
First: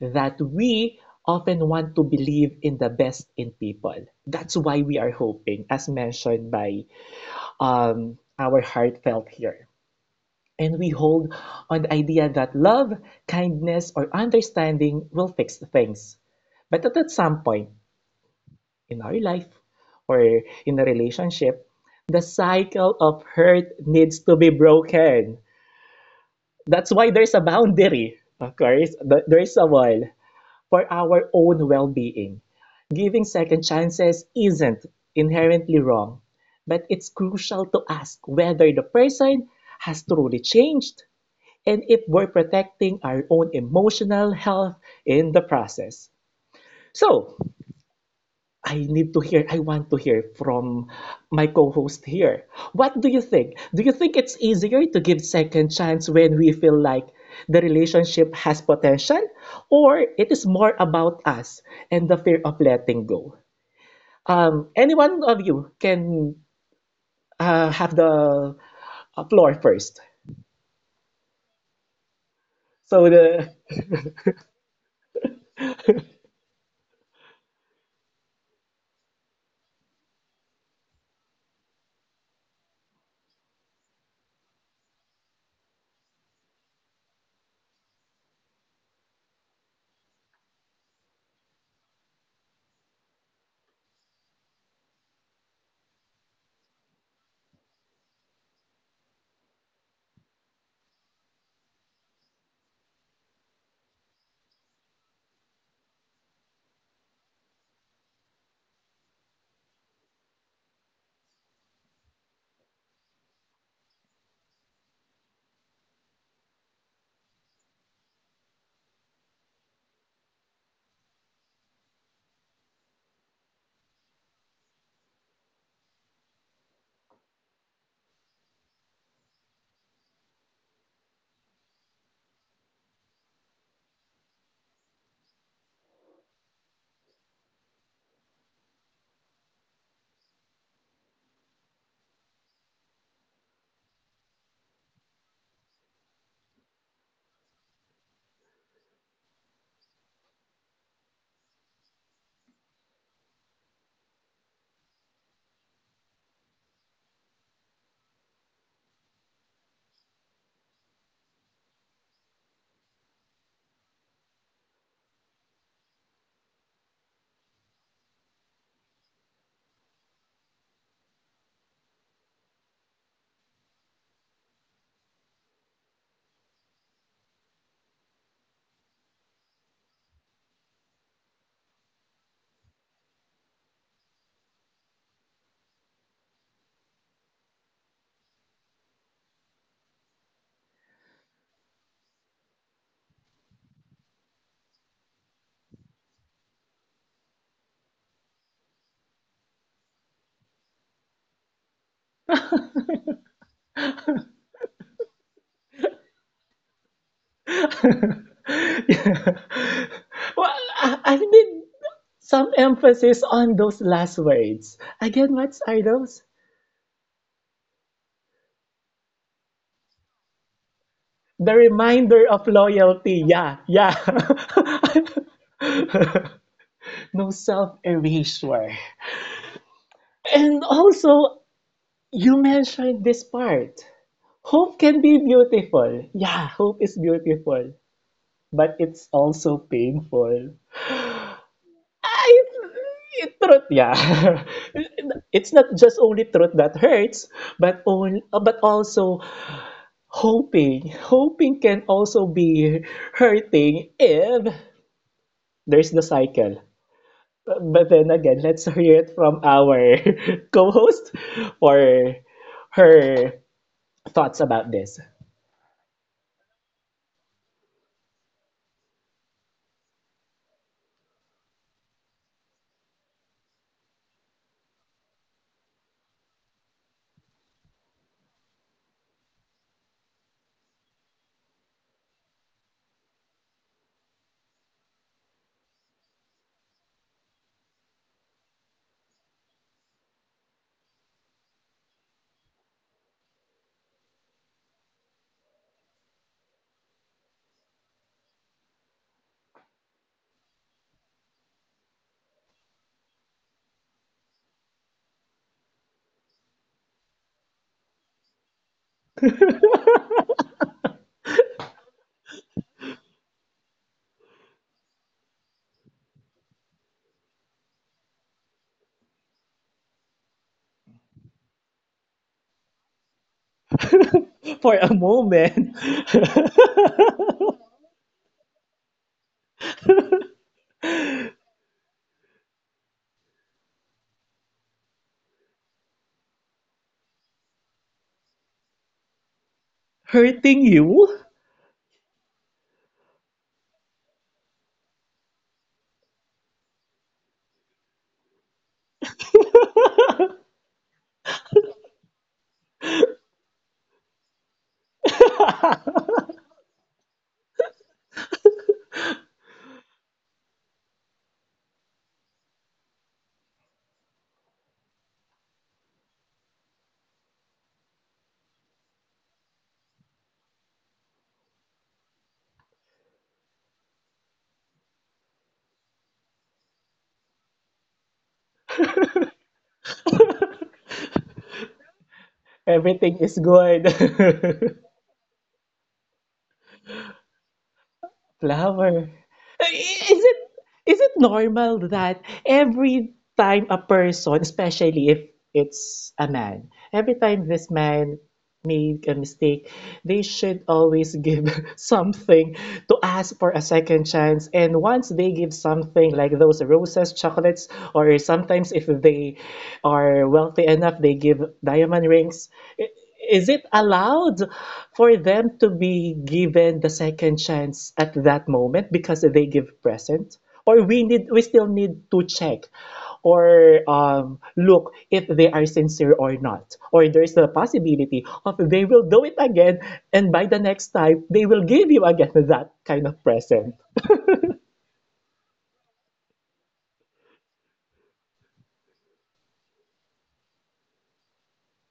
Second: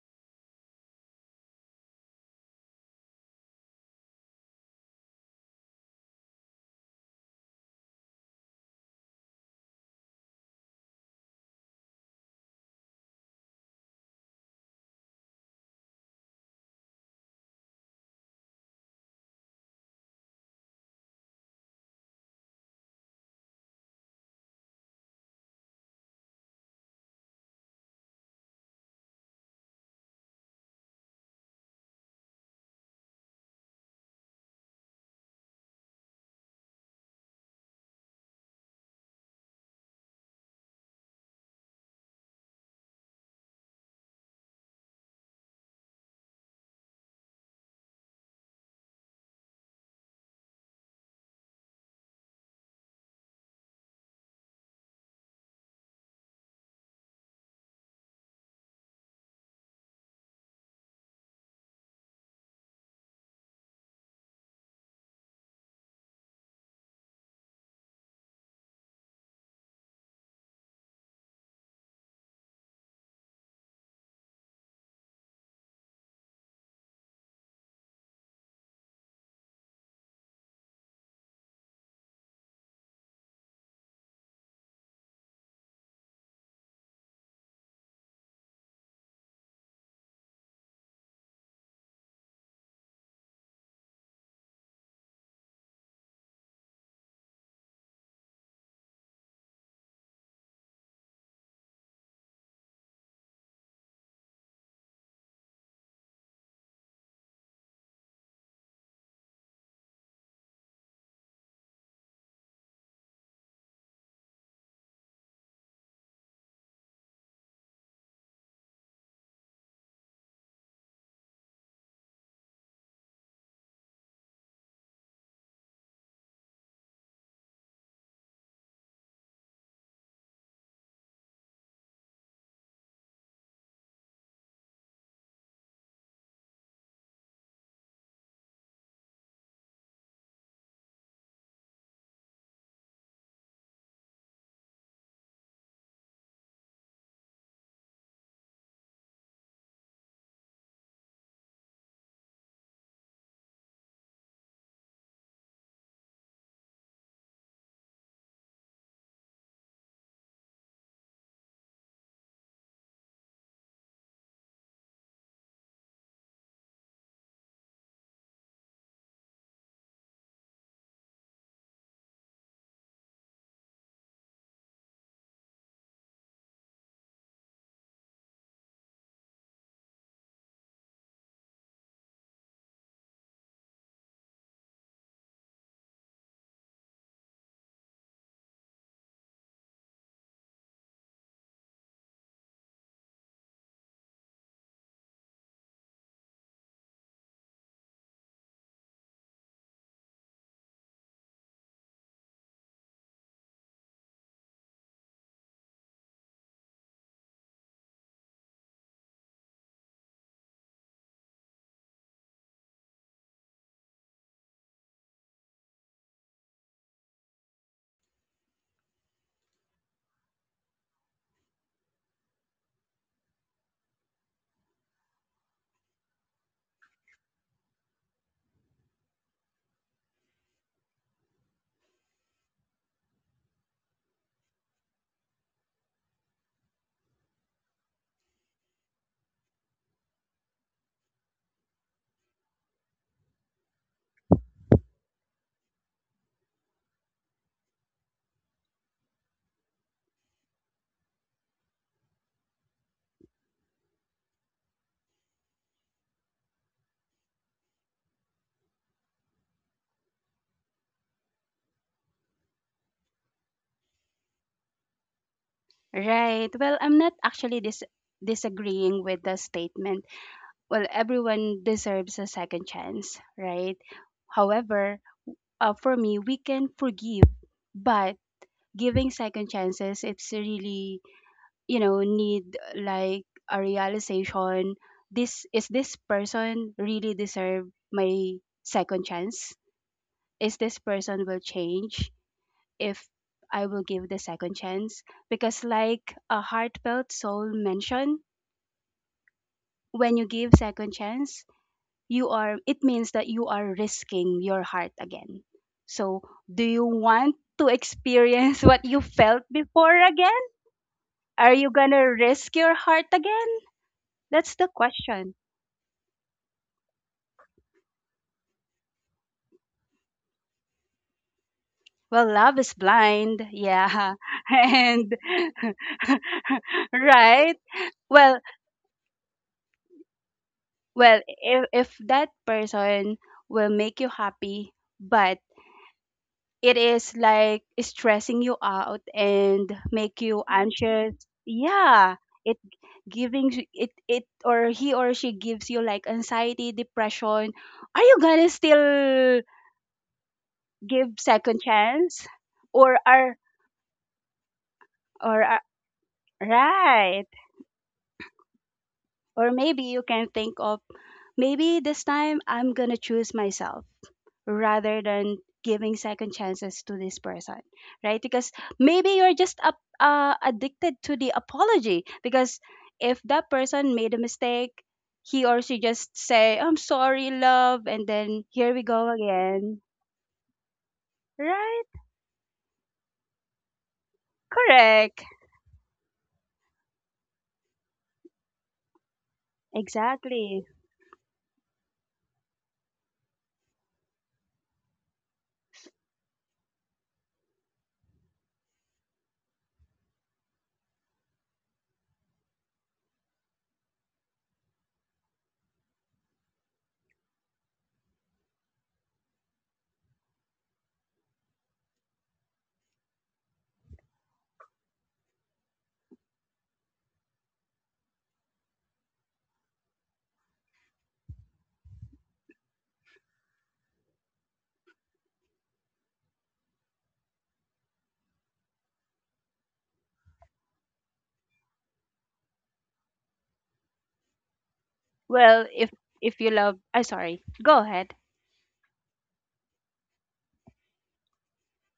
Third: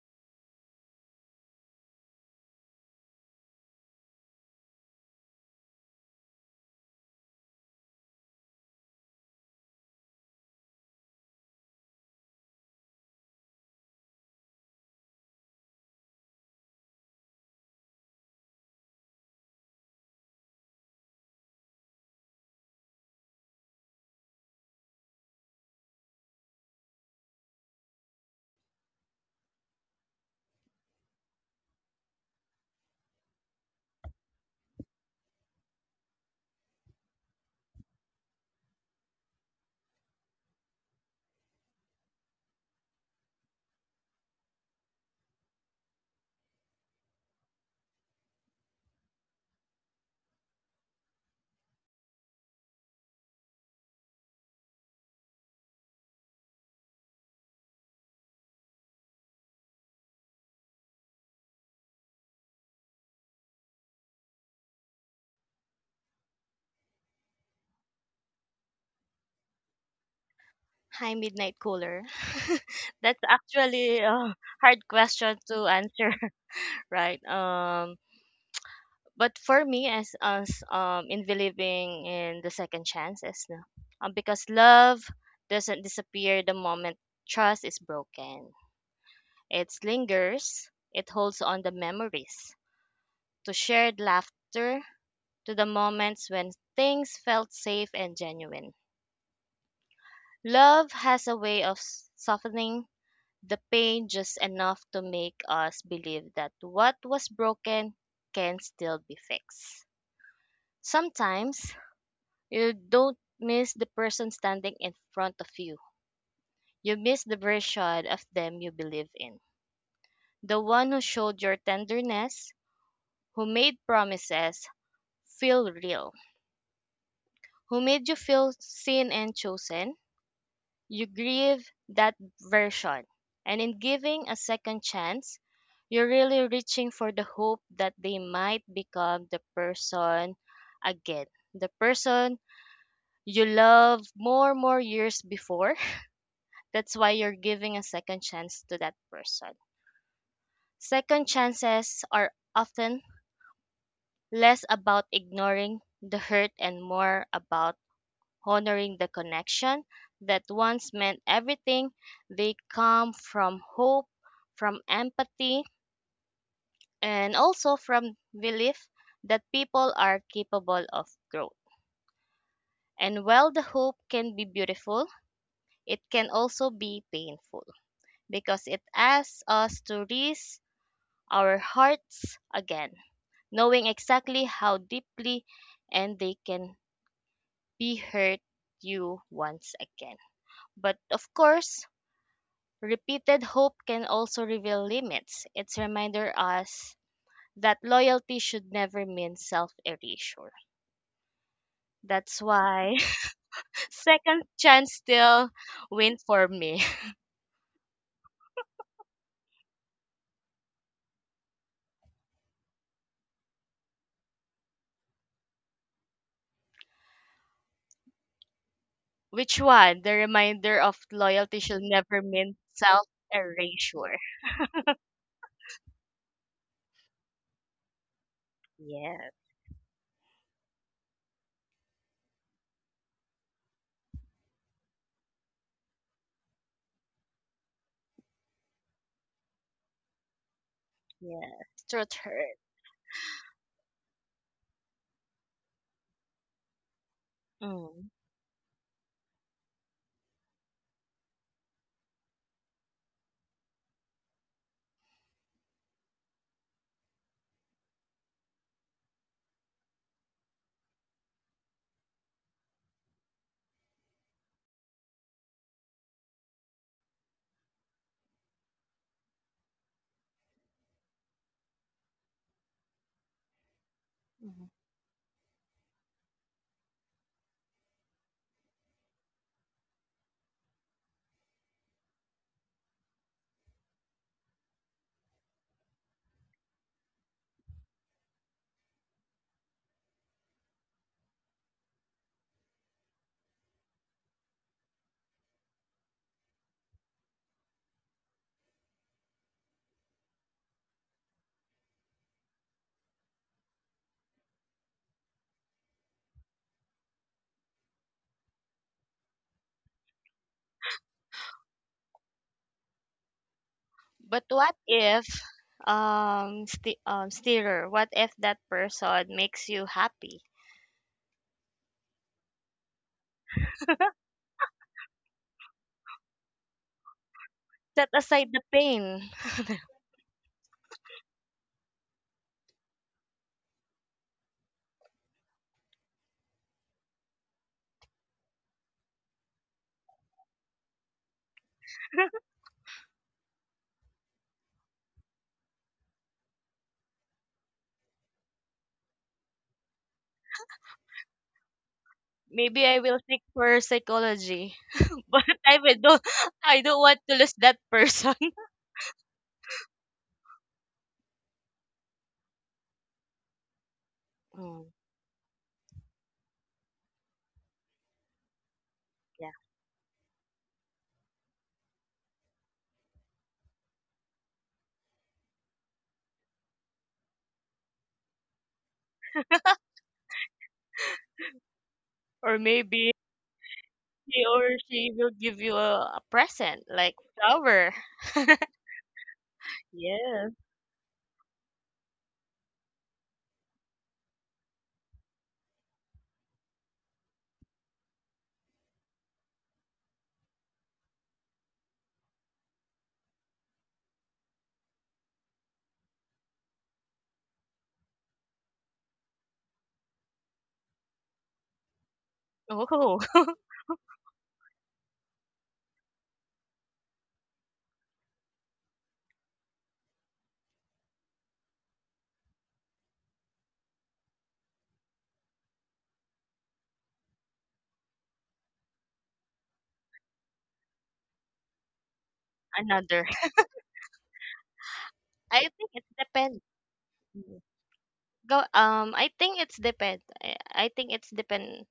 that we often want to believe in the best in people. That's why we are hoping, as mentioned by our heartfelt here. And we hold on the idea that love, kindness, or understanding will fix things. But at some point in our life or in a relationship, the cycle of hurt needs to be broken. That's why there's a boundary, of course. There's a wall for our own well being. Giving second chances isn't inherently wrong, but it's crucial to ask whether the person has truly changed and if we're protecting our own emotional health in the process. So, I want to hear from my co host here. What do you think? Do you think it's easier to give second chance when we feel like the relationship has potential, or it is more about us and the fear of letting go? Any one of you can have the floor first.
Hi, Midnight Cooler.
So
That's
the
actually a hard question to answer, right? But for me, as us, in believing in the second chances, no? Because love doesn't disappear the moment trust is broken. It lingers, it holds on the memories, to shared laughter, to the moments when things felt safe and genuine. Love has a way of softening the pain just enough to make us believe that what was broken can still be fixed. Sometimes you don't miss the person standing in front of you. You miss the version of them you believe in. The one who showed your tenderness, who made promises feel real, who made you feel seen and chosen. You grieve that version. And in giving a second chance, you're really reaching for the hope that they might become the person again. The person you loved more years before. That's why you're giving a second chance to that person. Second chances are often less about ignoring the hurt and more about honoring the connection that once meant everything. They come from hope, from empathy, and also from belief that people are capable of growth. And while the hope can be beautiful, it can also be painful because it asks us to risk our hearts again, knowing exactly how deeply and they can be hurt you once again. But of course, repeated hope can also reveal limits. It's reminder us that loyalty should never mean self-erasure. That's why second chance still win for me.
Yeah. Well, I need some emphasis on those last words. Again, what are those?
Which one? The reminder of
The
loyalty should never
reminder of
mean self
loyalty. Yeah, yeah.
erasure.
No self erasure.
Yes,
And also, you mentioned this part. Hope can be beautiful. Yeah, hope is beautiful, but it's also painful.
yes. Truth
I,
hurt.
truth, yeah. It's not just only truth that hurts,
Mm.
but also hoping. Hoping can also be hurting if there's the cycle. But then again, let's hear it from our co-host for her thoughts about this.
Right. Well, I'm not actually disagreeing with the statement. Well, everyone deserves a second chance, right? However, for me, we can forgive, but giving second chances, it's really, you know, need like a realization. This person really deserve my second chance? Is this person will change, if I will give the second chance? Because like a heartfelt soul mentioned, when you give second chance, you are it means that you are risking your heart again. So, do you want to experience what you felt before again? Are you going to risk your heart again?
But
That's the
what if,
question.
sti steerer? What if that person makes you happy?
Well, love is blind. Yeah.
For a
And
moment.
right?
Set
Well,
aside the pain.
Well, if that person will make you happy, but it is like stressing you out and make you
Hurting
anxious,
you?
yeah, it giving you- it or he or she gives you like anxiety, depression. Are you gonna still give second chance,
Maybe
or
I will
are
seek for psychology,
or
but
are,
I will don't. I don't want
right?
to lose that person.
Or maybe you can think of, maybe this time I'm going to choose myself
Mm,
rather than giving second chances to this person, right? Because maybe you're
yeah.
just addicted to the apology. Because if that person made a mistake, he or she just say, "I'm sorry, love," and then here we go again, right?
Or maybe
Everything is good.
he or she
Correct.
will give you a present like flower.
Flower. Is it
Yes.
Exactly.
is it normal that every time a person, especially if it's a man, every time this man made a mistake, they should always give something to ask for a second chance? And once they give something like those roses, chocolates, or sometimes if they are wealthy enough, they give diamond rings.
Oh,
Is it allowed for them to be given the second chance at that moment because they give present? Or we still need to check or look if they are sincere or not. Or there's the possibility of they will do it again and by the next time they will give you again that kind
another.
of present.
I
Well, if
think it's
if you
depend.
love, I sorry. Go ahead.
Go. I think it's depend. I think it's depend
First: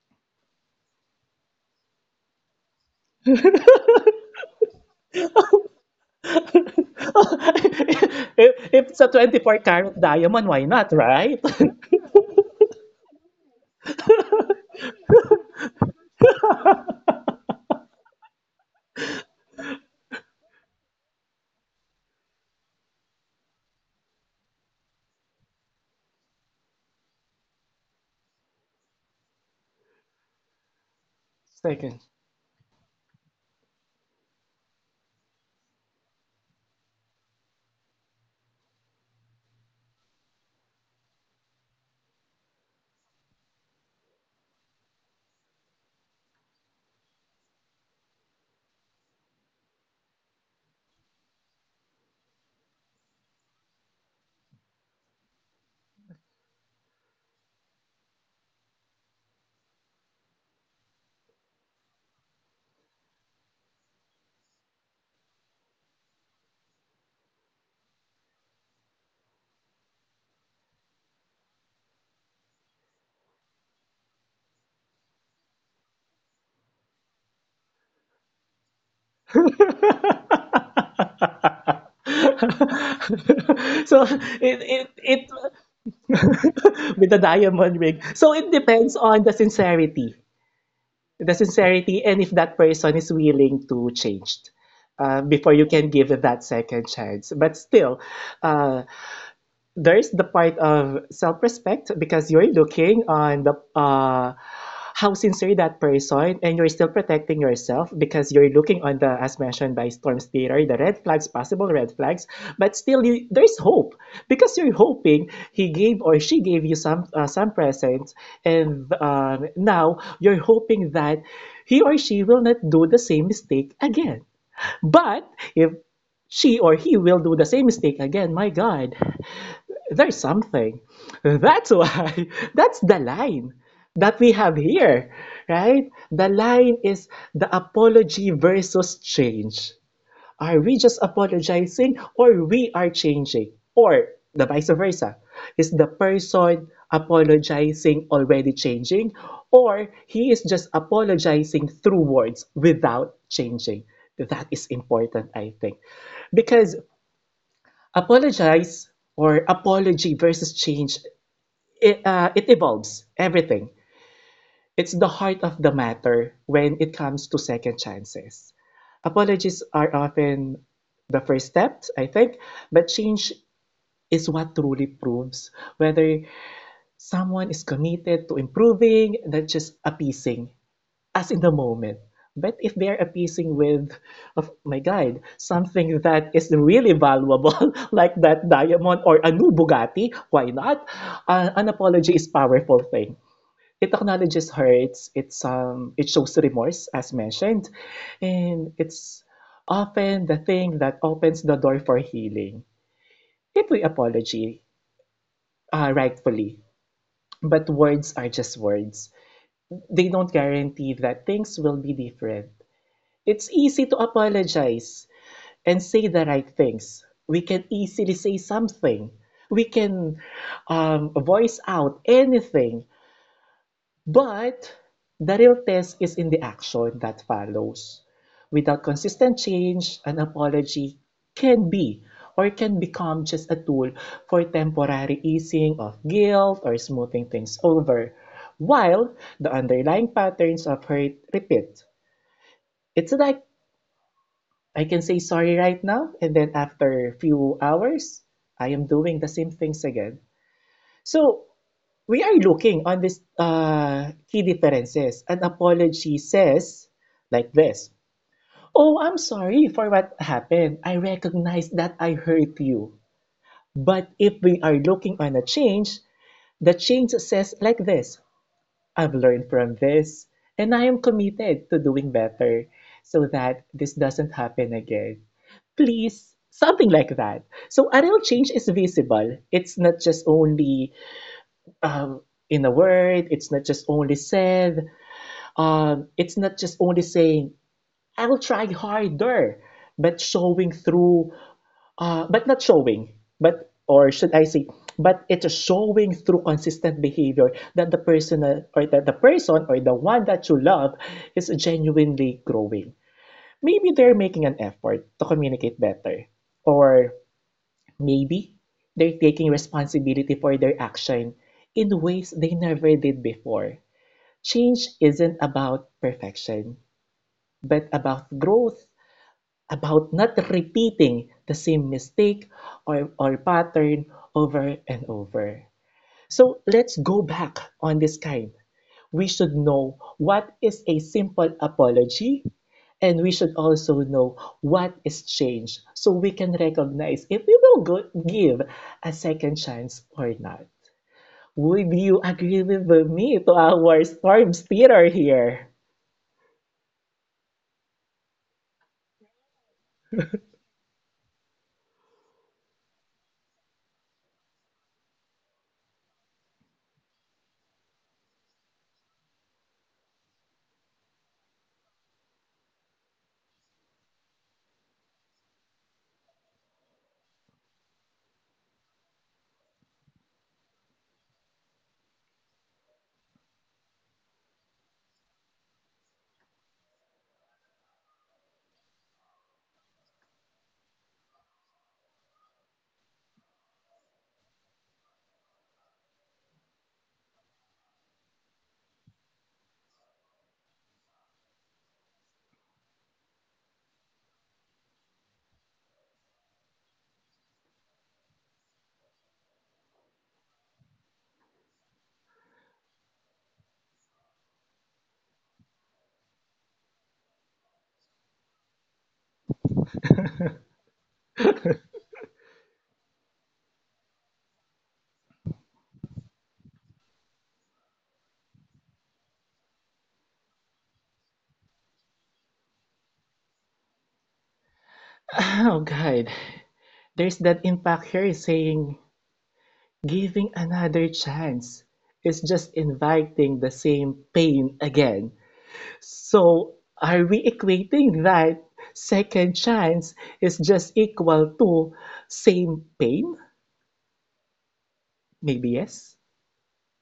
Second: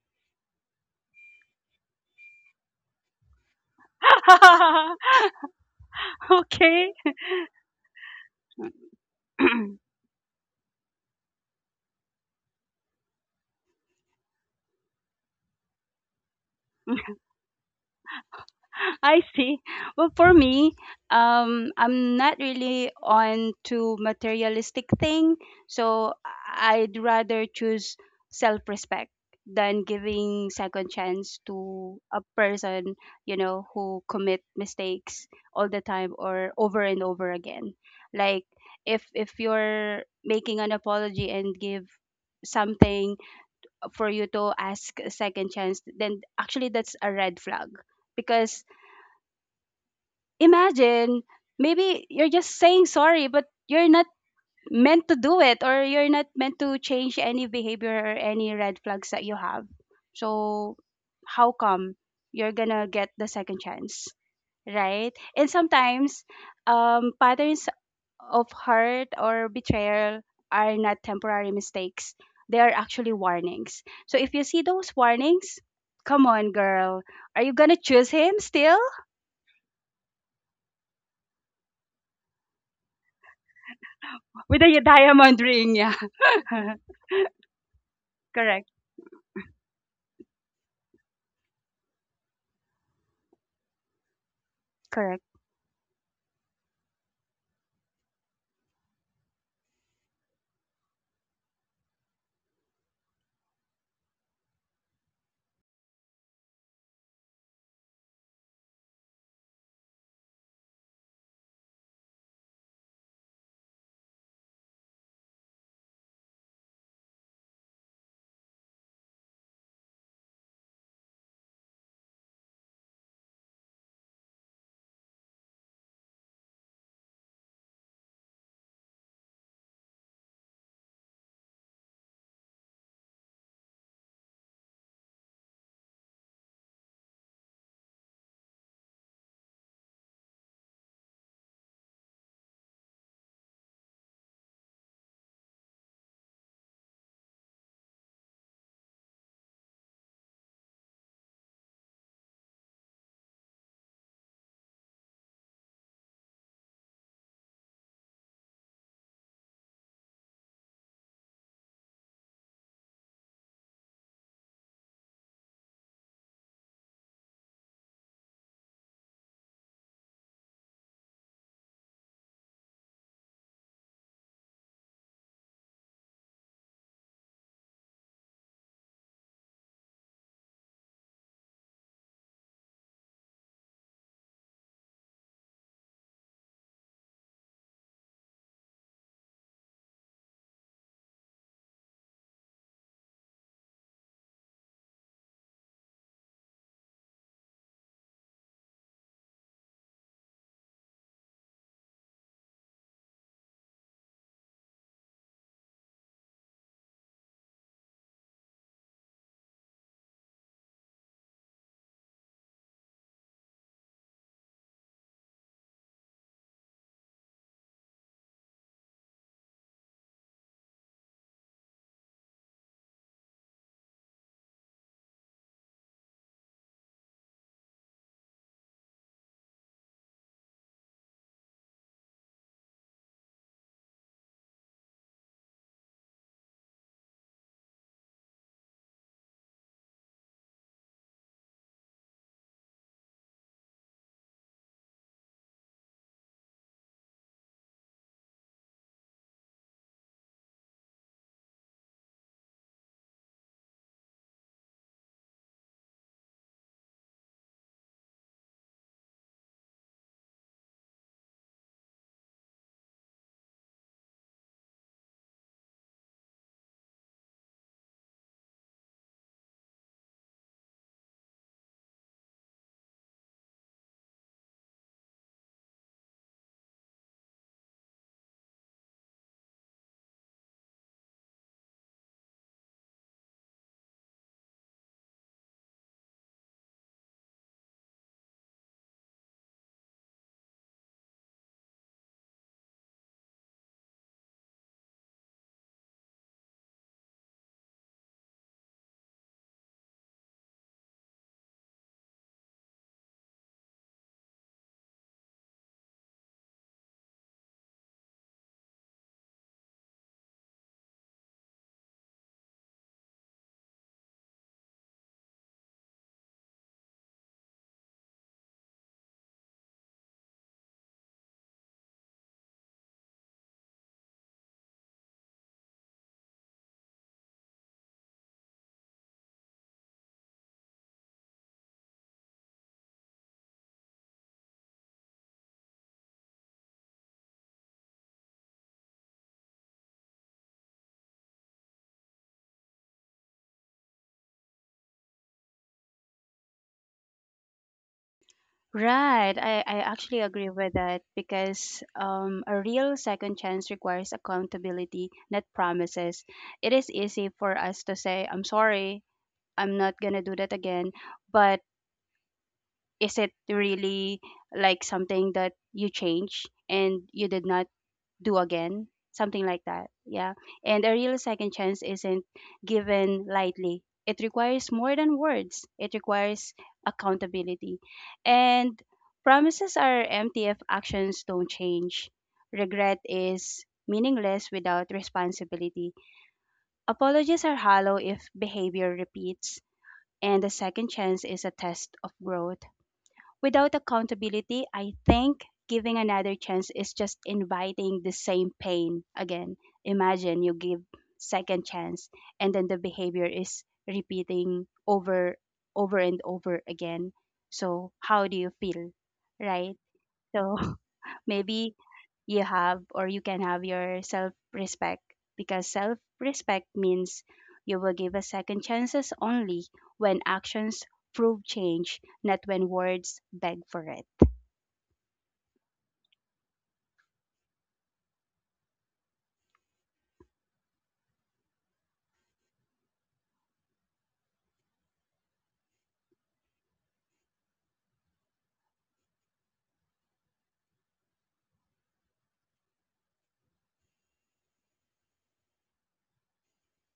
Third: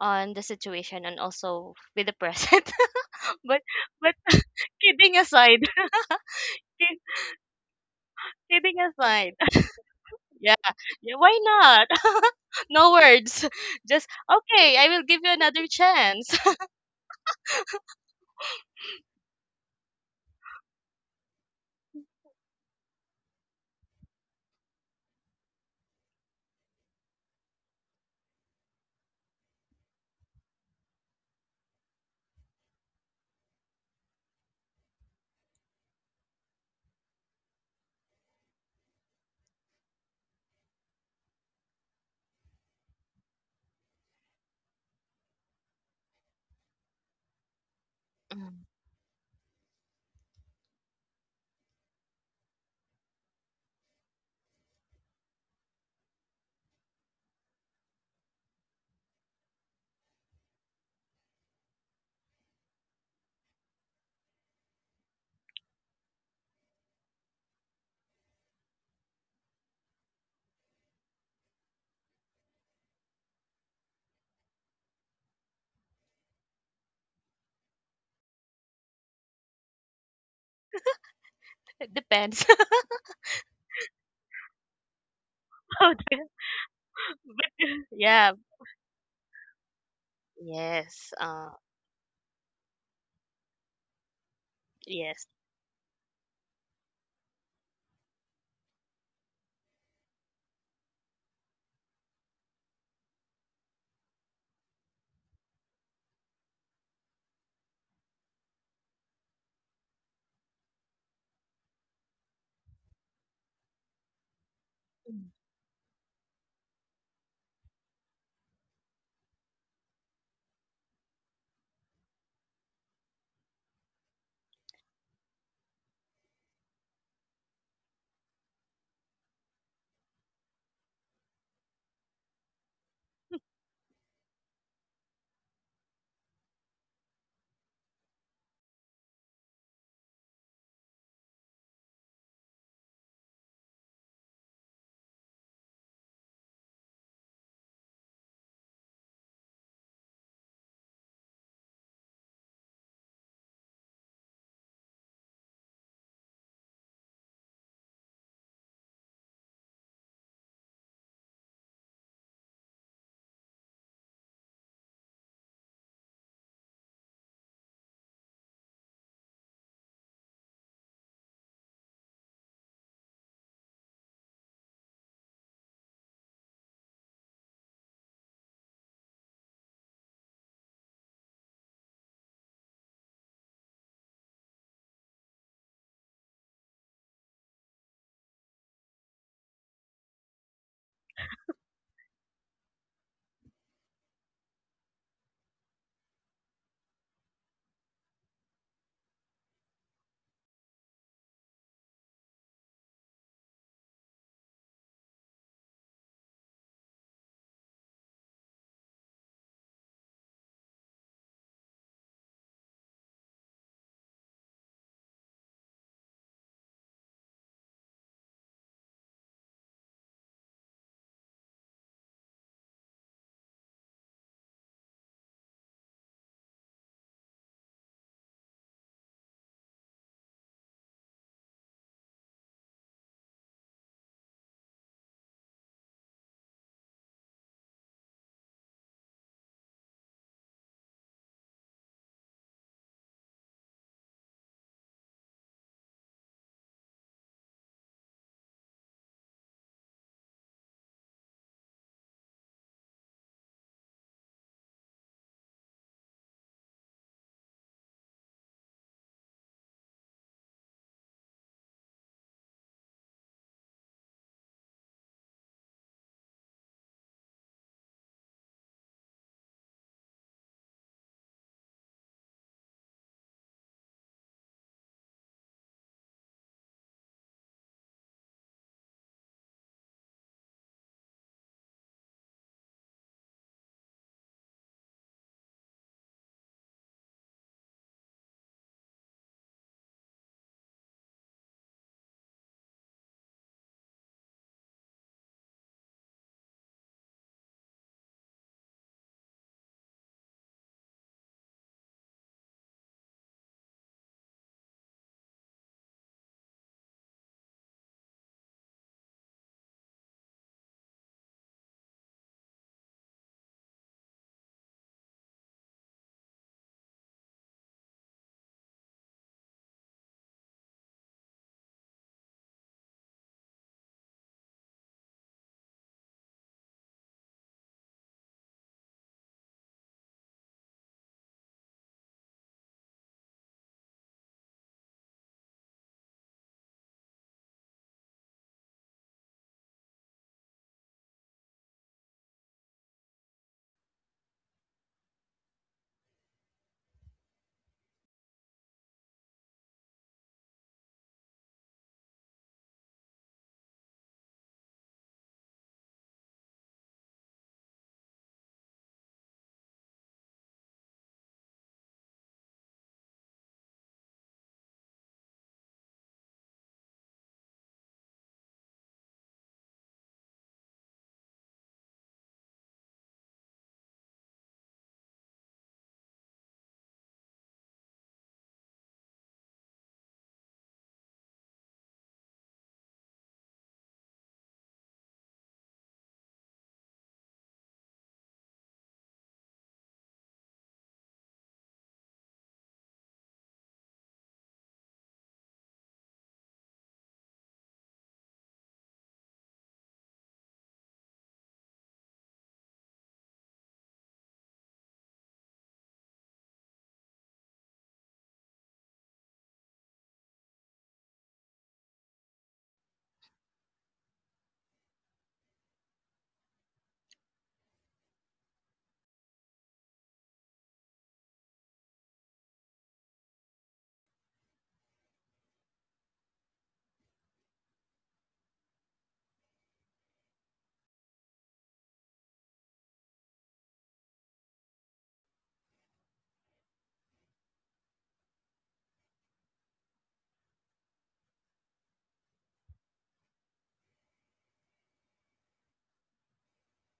on the situation and also with the present. but but kidding aside,
if,
Okay.
kid- kidding
if it's a
aside,
24-carat carat diamond,
yeah,
why not,
yeah,
right?
why not? No words, just okay. I will give you another chance.
I see. Well, for me, I'm not really on to materialistic thing, so I'd rather choose self-respect than giving second chance
Second.
to a person, you know, who commit mistakes all the time or over and over again. Like, if you're making an apology and give something for you to ask a second chance, then actually that's a red flag.
Mm.
Because imagine, maybe you're just saying sorry, but you're not meant to do it, or you're not meant to change any behavior or any red flags that you have. So how come you're gonna get the second chance, right? And sometimes, patterns of hurt or betrayal are not temporary mistakes, they are actually warnings. So if you see those warnings, come on, girl, are you gonna choose him still
It depends.
So it
with a
it it
diamond ring?
How
Yeah.
the-
with the
But
diamond ring.
yeah.
So it
Correct.
depends on
Yes.
the sincerity, and if that person is willing to change
Correct.
Yes.
before you can give that second chance. But still, uh, there is the part of self-respect because you're looking on the how sincere that person and you're still protecting yourself because you're looking on the as mentioned by storm theater the red flags possible red flags but still you, there's hope because you're hoping
Mm.
he gave or she gave you some presents and now you're hoping that he or she will not do the same mistake again but if she or he will do the same mistake again. My God, there's something. That's why, that's the line that we have here, right? The line is the apology versus change. Are we just apologizing or we are changing? Or the vice versa. Is the person apologizing already changing or he is just apologizing through words without changing? That is important, I think. Because apologize or apology versus change it evolves everything. It's the heart of the matter when it comes to second chances. Apologies are often the first steps I think, but change is what truly proves whether someone is committed to improving, not just appeasing as in the moment. But if they're appeasing with, of my guide, something that is really valuable, like that diamond or a new Bugatti, why not? An apology is a powerful thing. It acknowledges hurts. It shows remorse, as mentioned, and it's often the thing that opens the door for healing. People apology, rightfully, but words are just words. They don't guarantee that things will be different. It's easy to apologize and say the right things. We can easily say something. We can voice out anything. But the real test is in the action that follows. Without consistent change, an apology can be or can become just a tool for temporary easing of guilt or smoothing things over, while the underlying patterns of hurt repeat. It's like I can say sorry right now, and then after a few hours, I am doing the same things again. So we are looking on this key differences. An apology says like this. Oh, I'm sorry for what happened. I recognize that I hurt you. But if we are looking on a change, the change says like this: I've learned from this, and I am committed to doing better so that this doesn't happen again. Please something like that. So a real change is visible. It's not just only um, in a word it's not just only said, it's not just only saying I will try harder, but showing through but not showing but or should I say but it's showing through consistent behavior that the person or the one that you love is genuinely growing. Maybe they're making an effort to communicate better, or maybe they're taking responsibility for their action in ways they never did before. Change isn't about perfection, but about growth, about not repeating the same mistake or pattern over and over. So let's go back on this kind. We should know what is a simple apology. And we should also know what is changed, so we can recognize if we will go give a second chance or not. Would you agree with me to our storms Peter here?
Right. I actually agree with that, because a real second chance requires accountability, not promises. It is easy for us to say, I'm sorry, I'm not going to do that again. But is it really like something that you change and you did not do again, something like that. Yeah. And a real second chance isn't given lightly. It requires more than words. It requires accountability. And promises are empty if actions don't change. Regret is meaningless without responsibility. Apologies are hollow if behavior repeats. And a second chance is a test of growth. Without accountability, I think giving another chance is just inviting the same pain again. Imagine you give second chance, and then the behavior is repeating over and over again. So how do you feel? Right? So maybe you have, or you can have your self respect, because self respect means you will give a second chances only when actions prove change, not when words beg for it.
Oh God, there's that impact here saying giving another chance is just inviting the same pain again. So are we equating that second chance is just equal to same pain? Maybe yes,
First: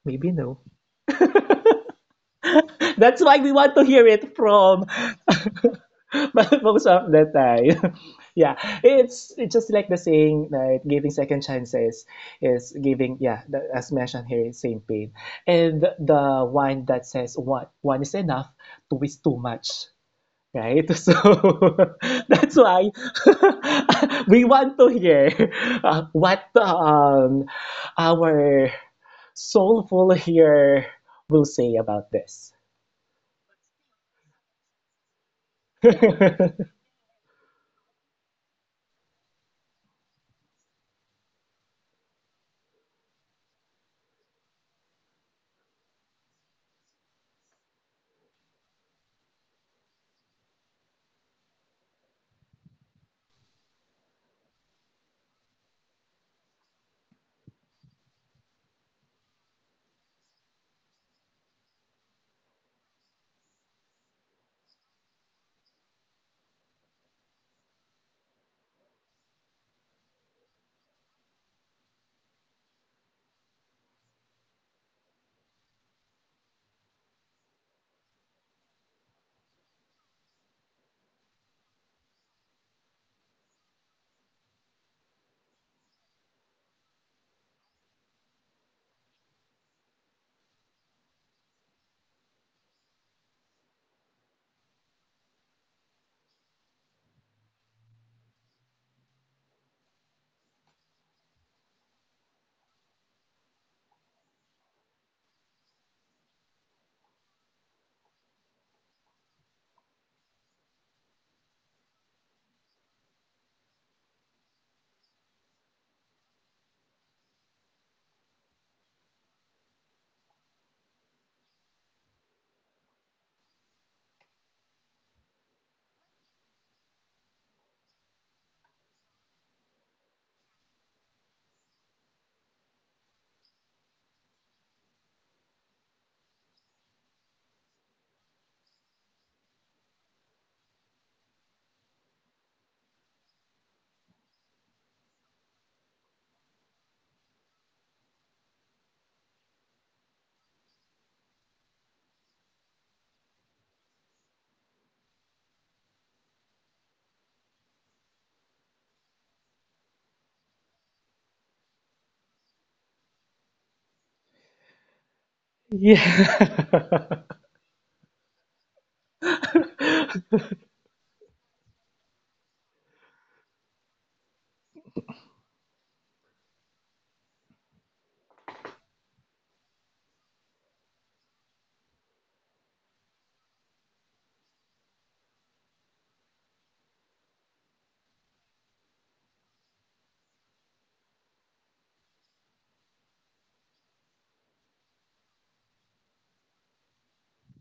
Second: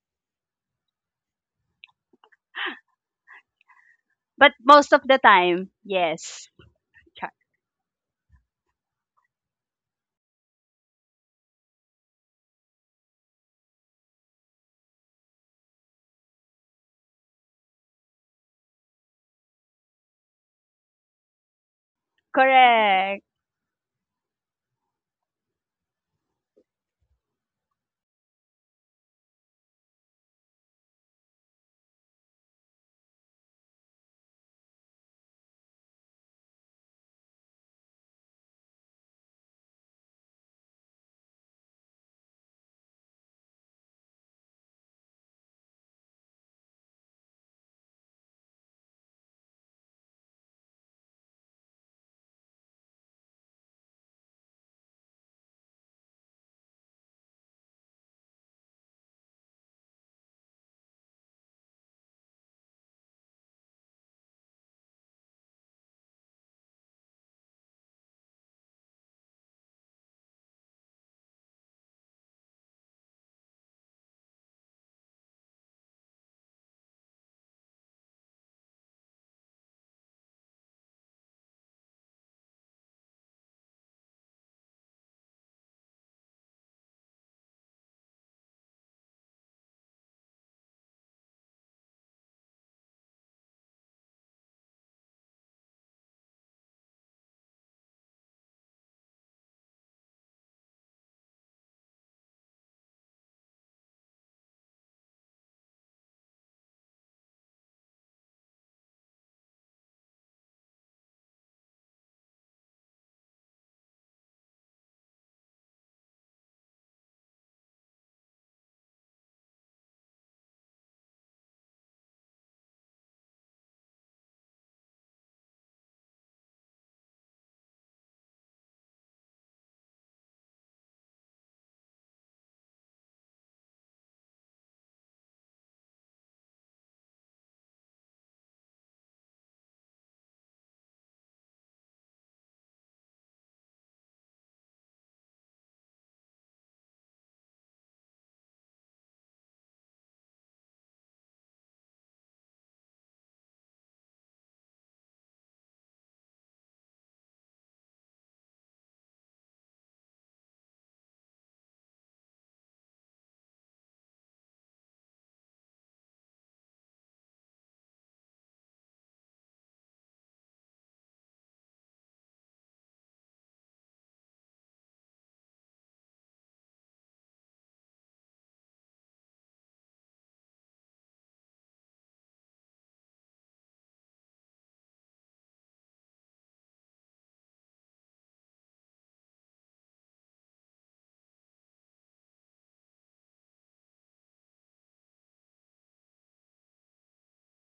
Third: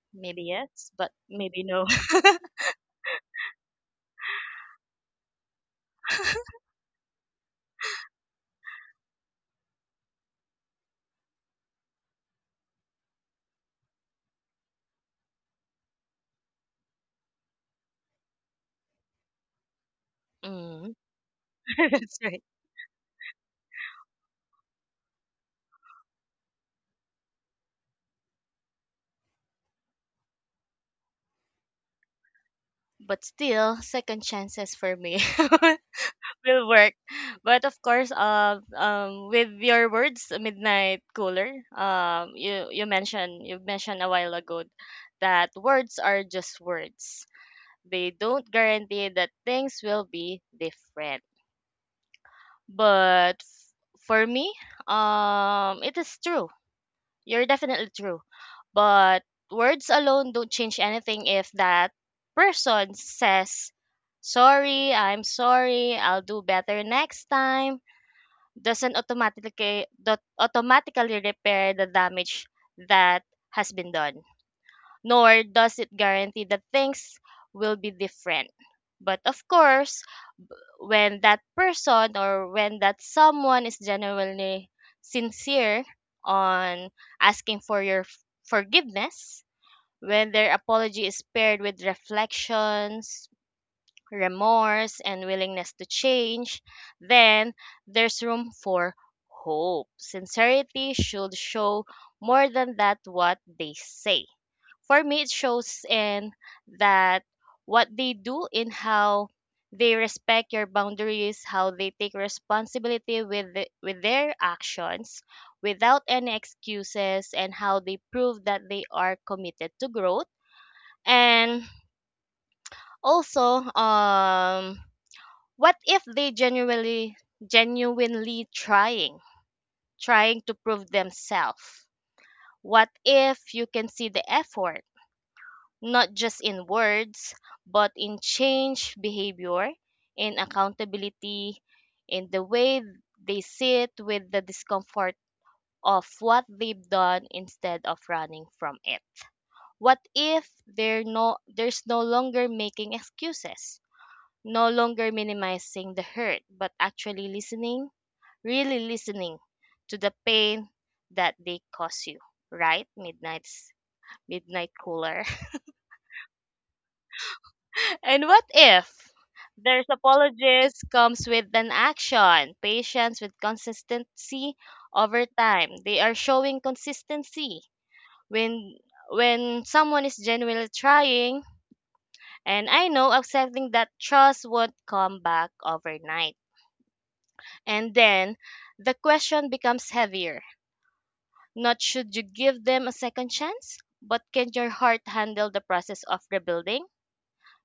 maybe
Maybe
no.
yes, but maybe no.
That's why we want to hear it
But
from
most of the time, yes.
most of the
Char-
time. Yeah, it's just like the saying that giving second chances is giving. Yeah, the, as mentioned here, it's same pain. And the one that says one is enough, two is too much. Right,
Mm.
so
That's right.
that's why
Correct.
we want to hear what our soulful here will say about this.
But still, second chances for me. Will work. But of course, with your words, midnight cooler. You you mentioned a while ago that words are just words. They don't guarantee that things will be different. But for me, it is true. You're definitely true. But words alone don't change anything. If that person says sorry, I'm sorry, I'll do better next time, doesn't automatically dot automatically repair the damage that has been done, nor does it guarantee that things will be different. But of course, when that person or when that someone is genuinely sincere on asking for your forgiveness, when their apology is paired with reflections, remorse, and willingness to change, then there's room for hope. Sincerity should show more than that what they say. For me, it shows in that what they do, in how they respect your boundaries, how they take responsibility with their actions without any excuses, and how they prove that they are committed to growth. And also, what if they genuinely trying, trying to prove themselves? What if you can see the effort, not just in words, but in change behavior, in accountability, in the way they sit with the discomfort of what they've done instead of running from it? What if they're there's no longer making excuses, no longer minimizing the hurt, but actually listening, really listening to the pain that they cause you, right? Midnight cooler.
Yeah.
And what if there's apologies comes with an action, patience with consistency over time. They are showing consistency when someone is genuinely trying, and I know accepting that trust would come back overnight. And then the question becomes heavier. Not should you give them a second chance, but can your heart handle the process of rebuilding?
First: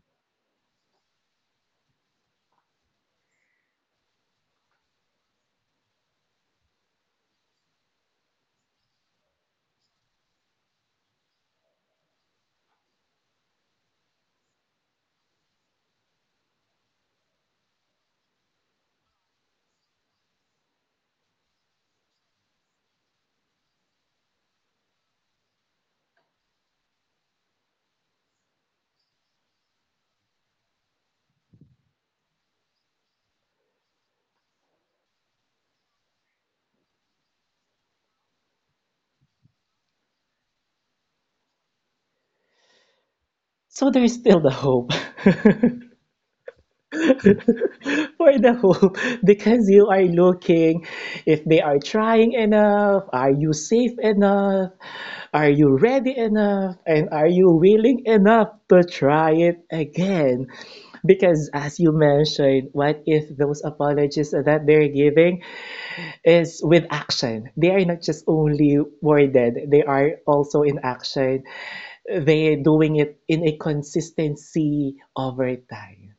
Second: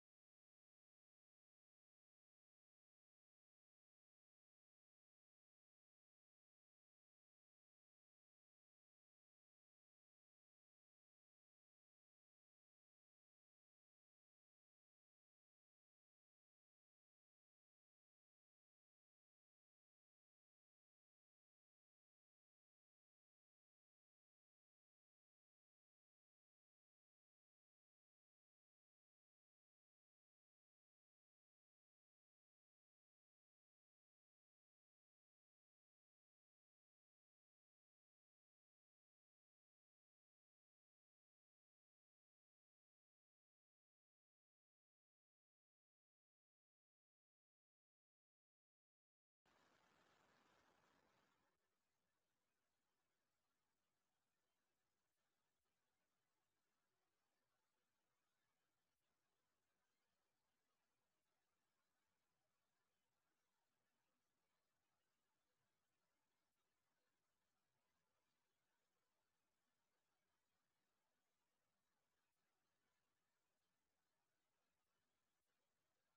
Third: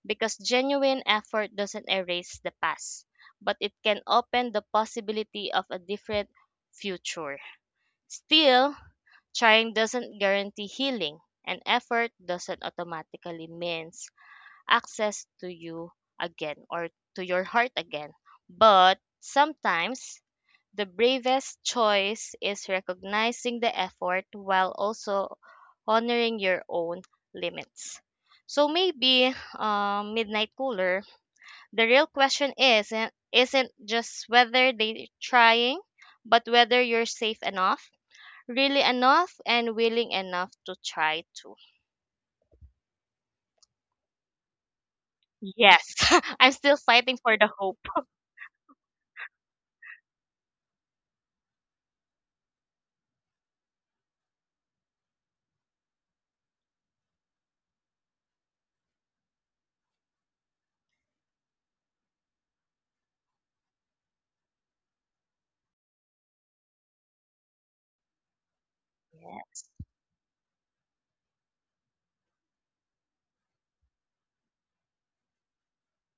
Because genuine effort doesn't erase the past, but it can open the possibility of a different future. Still, trying doesn't guarantee healing, and effort doesn't automatically means access to you again or to your heart again. But sometimes the bravest choice is recognizing the effort while also honoring your own limits. So maybe, midnight cooler, the real question is isn't just whether they're trying, but whether you're safe enough, really enough, and willing enough to try to.
So there is still the hope.
Yes, I'm still fighting for the hope.
For the hope, because you are looking if they are trying enough, are you safe enough, are you ready enough, and are you willing enough to try it again? Because as you mentioned, what if those apologies that they're giving is with action? They are not just only worded,
Yes,
they are also in action. They're doing it in a consistency over time.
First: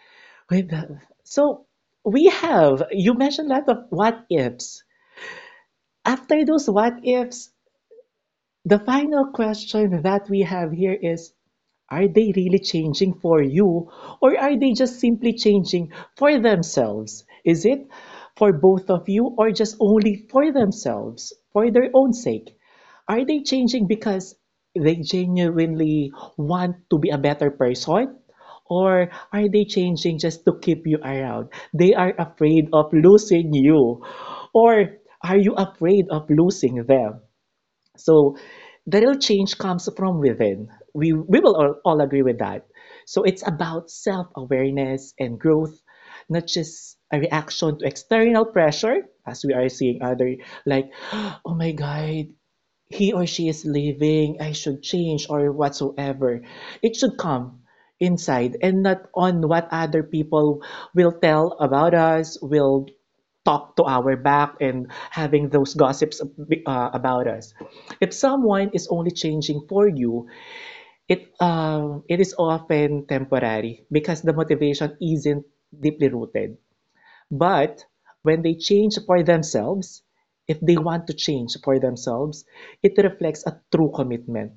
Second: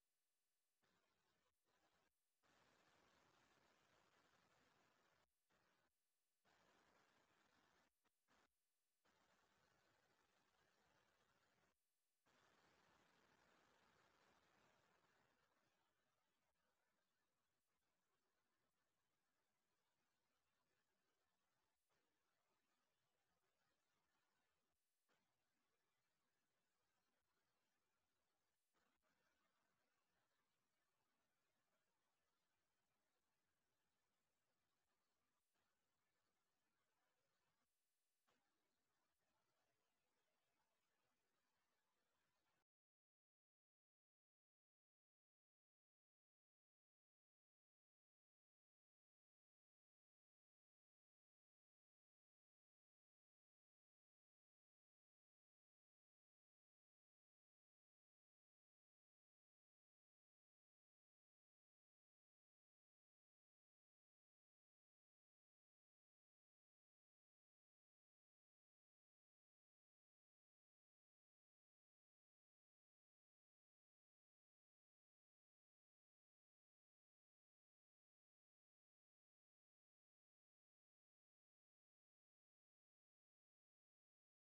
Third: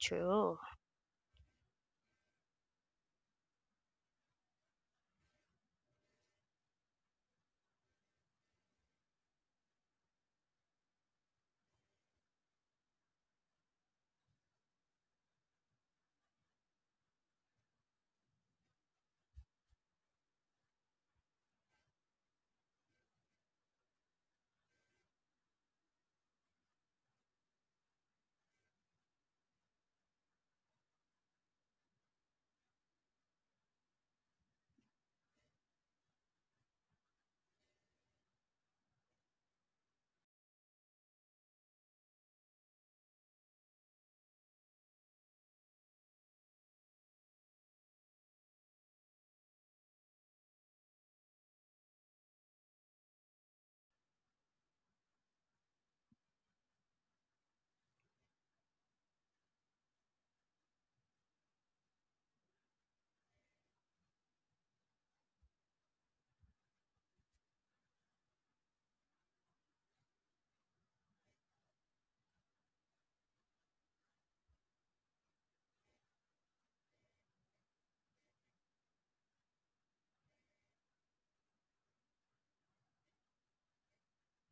true.
With the- So we have, you mentioned a lot of what ifs. After those what ifs, the final question that we have here is: are they really changing for you or are they just simply changing for themselves? Is it for both of you or just only for themselves, for their own sake? Are they changing because they genuinely want to be a better person? Or are they changing just to keep you around? They are afraid of losing you. Or are you afraid of losing them? So the real change comes from within. We will all agree with that. So it's about self awareness and growth, not just a reaction to external pressure, as we are seeing other, like, oh my God, he or she is leaving, I should change, or whatsoever. It should come inside and not on what other people will tell about us, will talk to our back and having those gossips about us. If someone is only changing for you, it is often temporary because the motivation isn't deeply rooted. But when they change for themselves, if they want to change for themselves, it reflects a true commitment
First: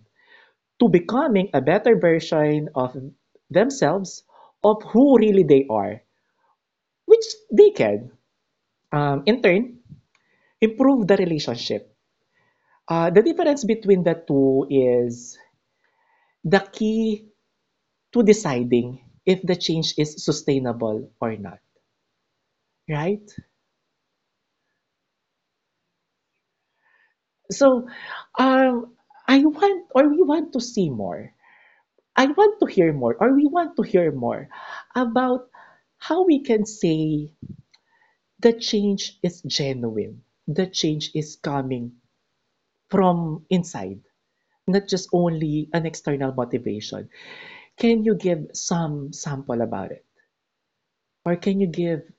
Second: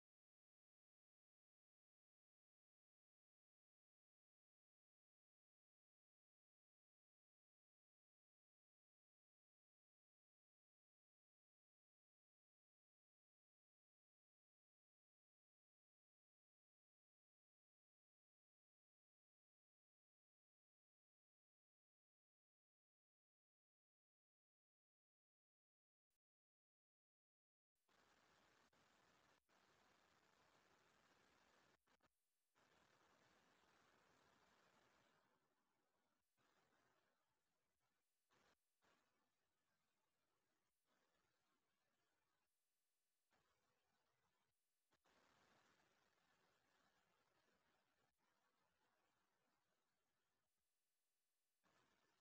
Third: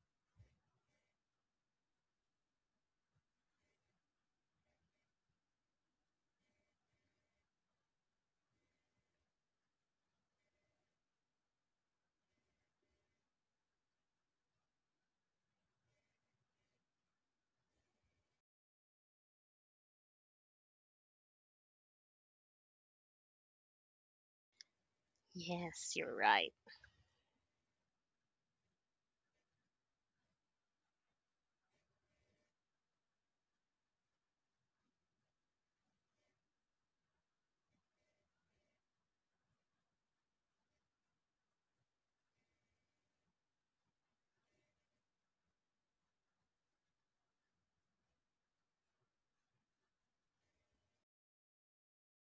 to becoming a better version of themselves, of who really they are, which they can, in turn, improve the relationship. The difference between the two is the key to deciding if the change is sustainable or not, right?
Yes, you're right.
So, um, I want or we want to see more. I want to hear more or we want to hear more about how we can say the change is genuine, the change is coming from inside, not just only an external motivation. Can you give some sample about it? Or can you give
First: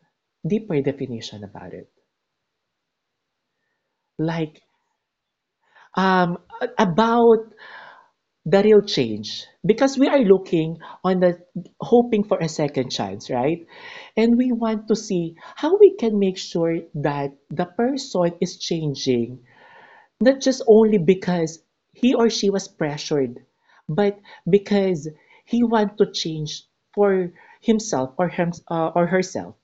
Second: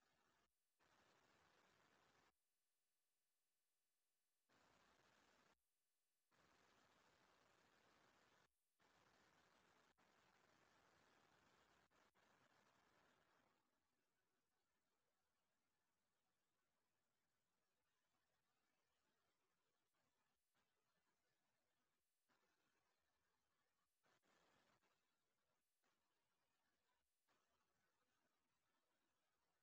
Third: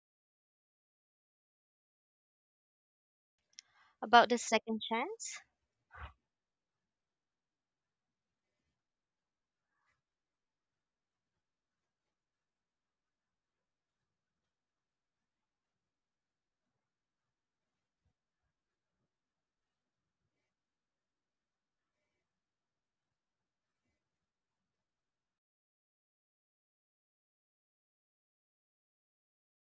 deeper definition about it?
About the
Like
second chance?
um, about the real change because we are looking on the hoping for a second chance, right? And we want to see how we can make sure that the person is changing, not just only because he or she was pressured, but because he wants to change for himself or or herself.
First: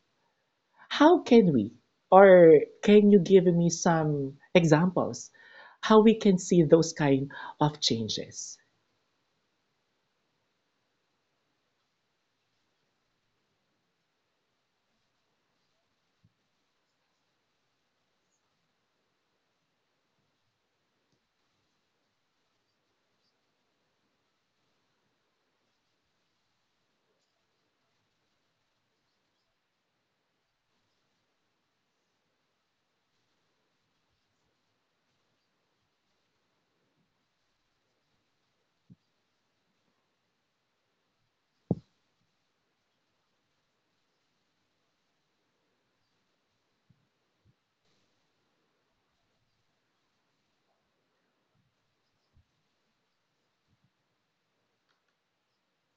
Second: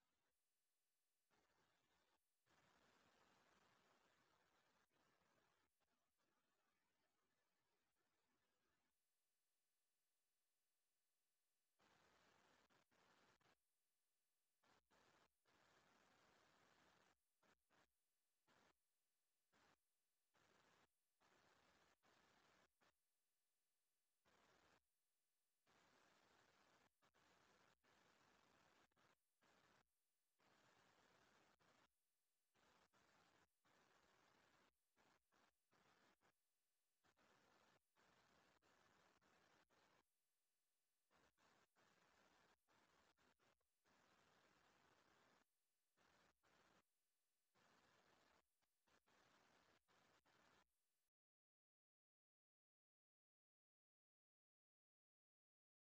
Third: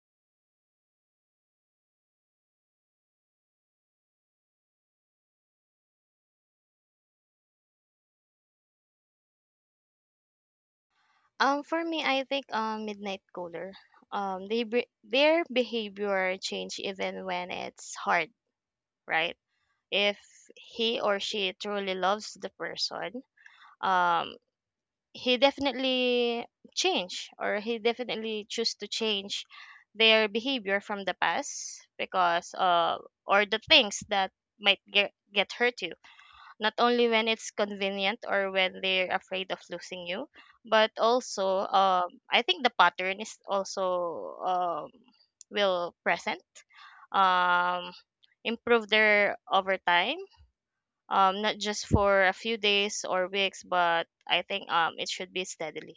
How can we, or can you give me some examples how we can see those kind of changes?
For me, I think, Midnight cooler, they their behavior change even when it's hard, right? If he or she truly loves the person, um, he definitely change, or he definitely choose to change their behavior from the past. Because Or the things that might get hurt you, not only when it's convenient or when they're afraid of losing you, but also, I think the pattern is also, will present, um improve their over time, not just for a few days or weeks, but I think it should be steadily.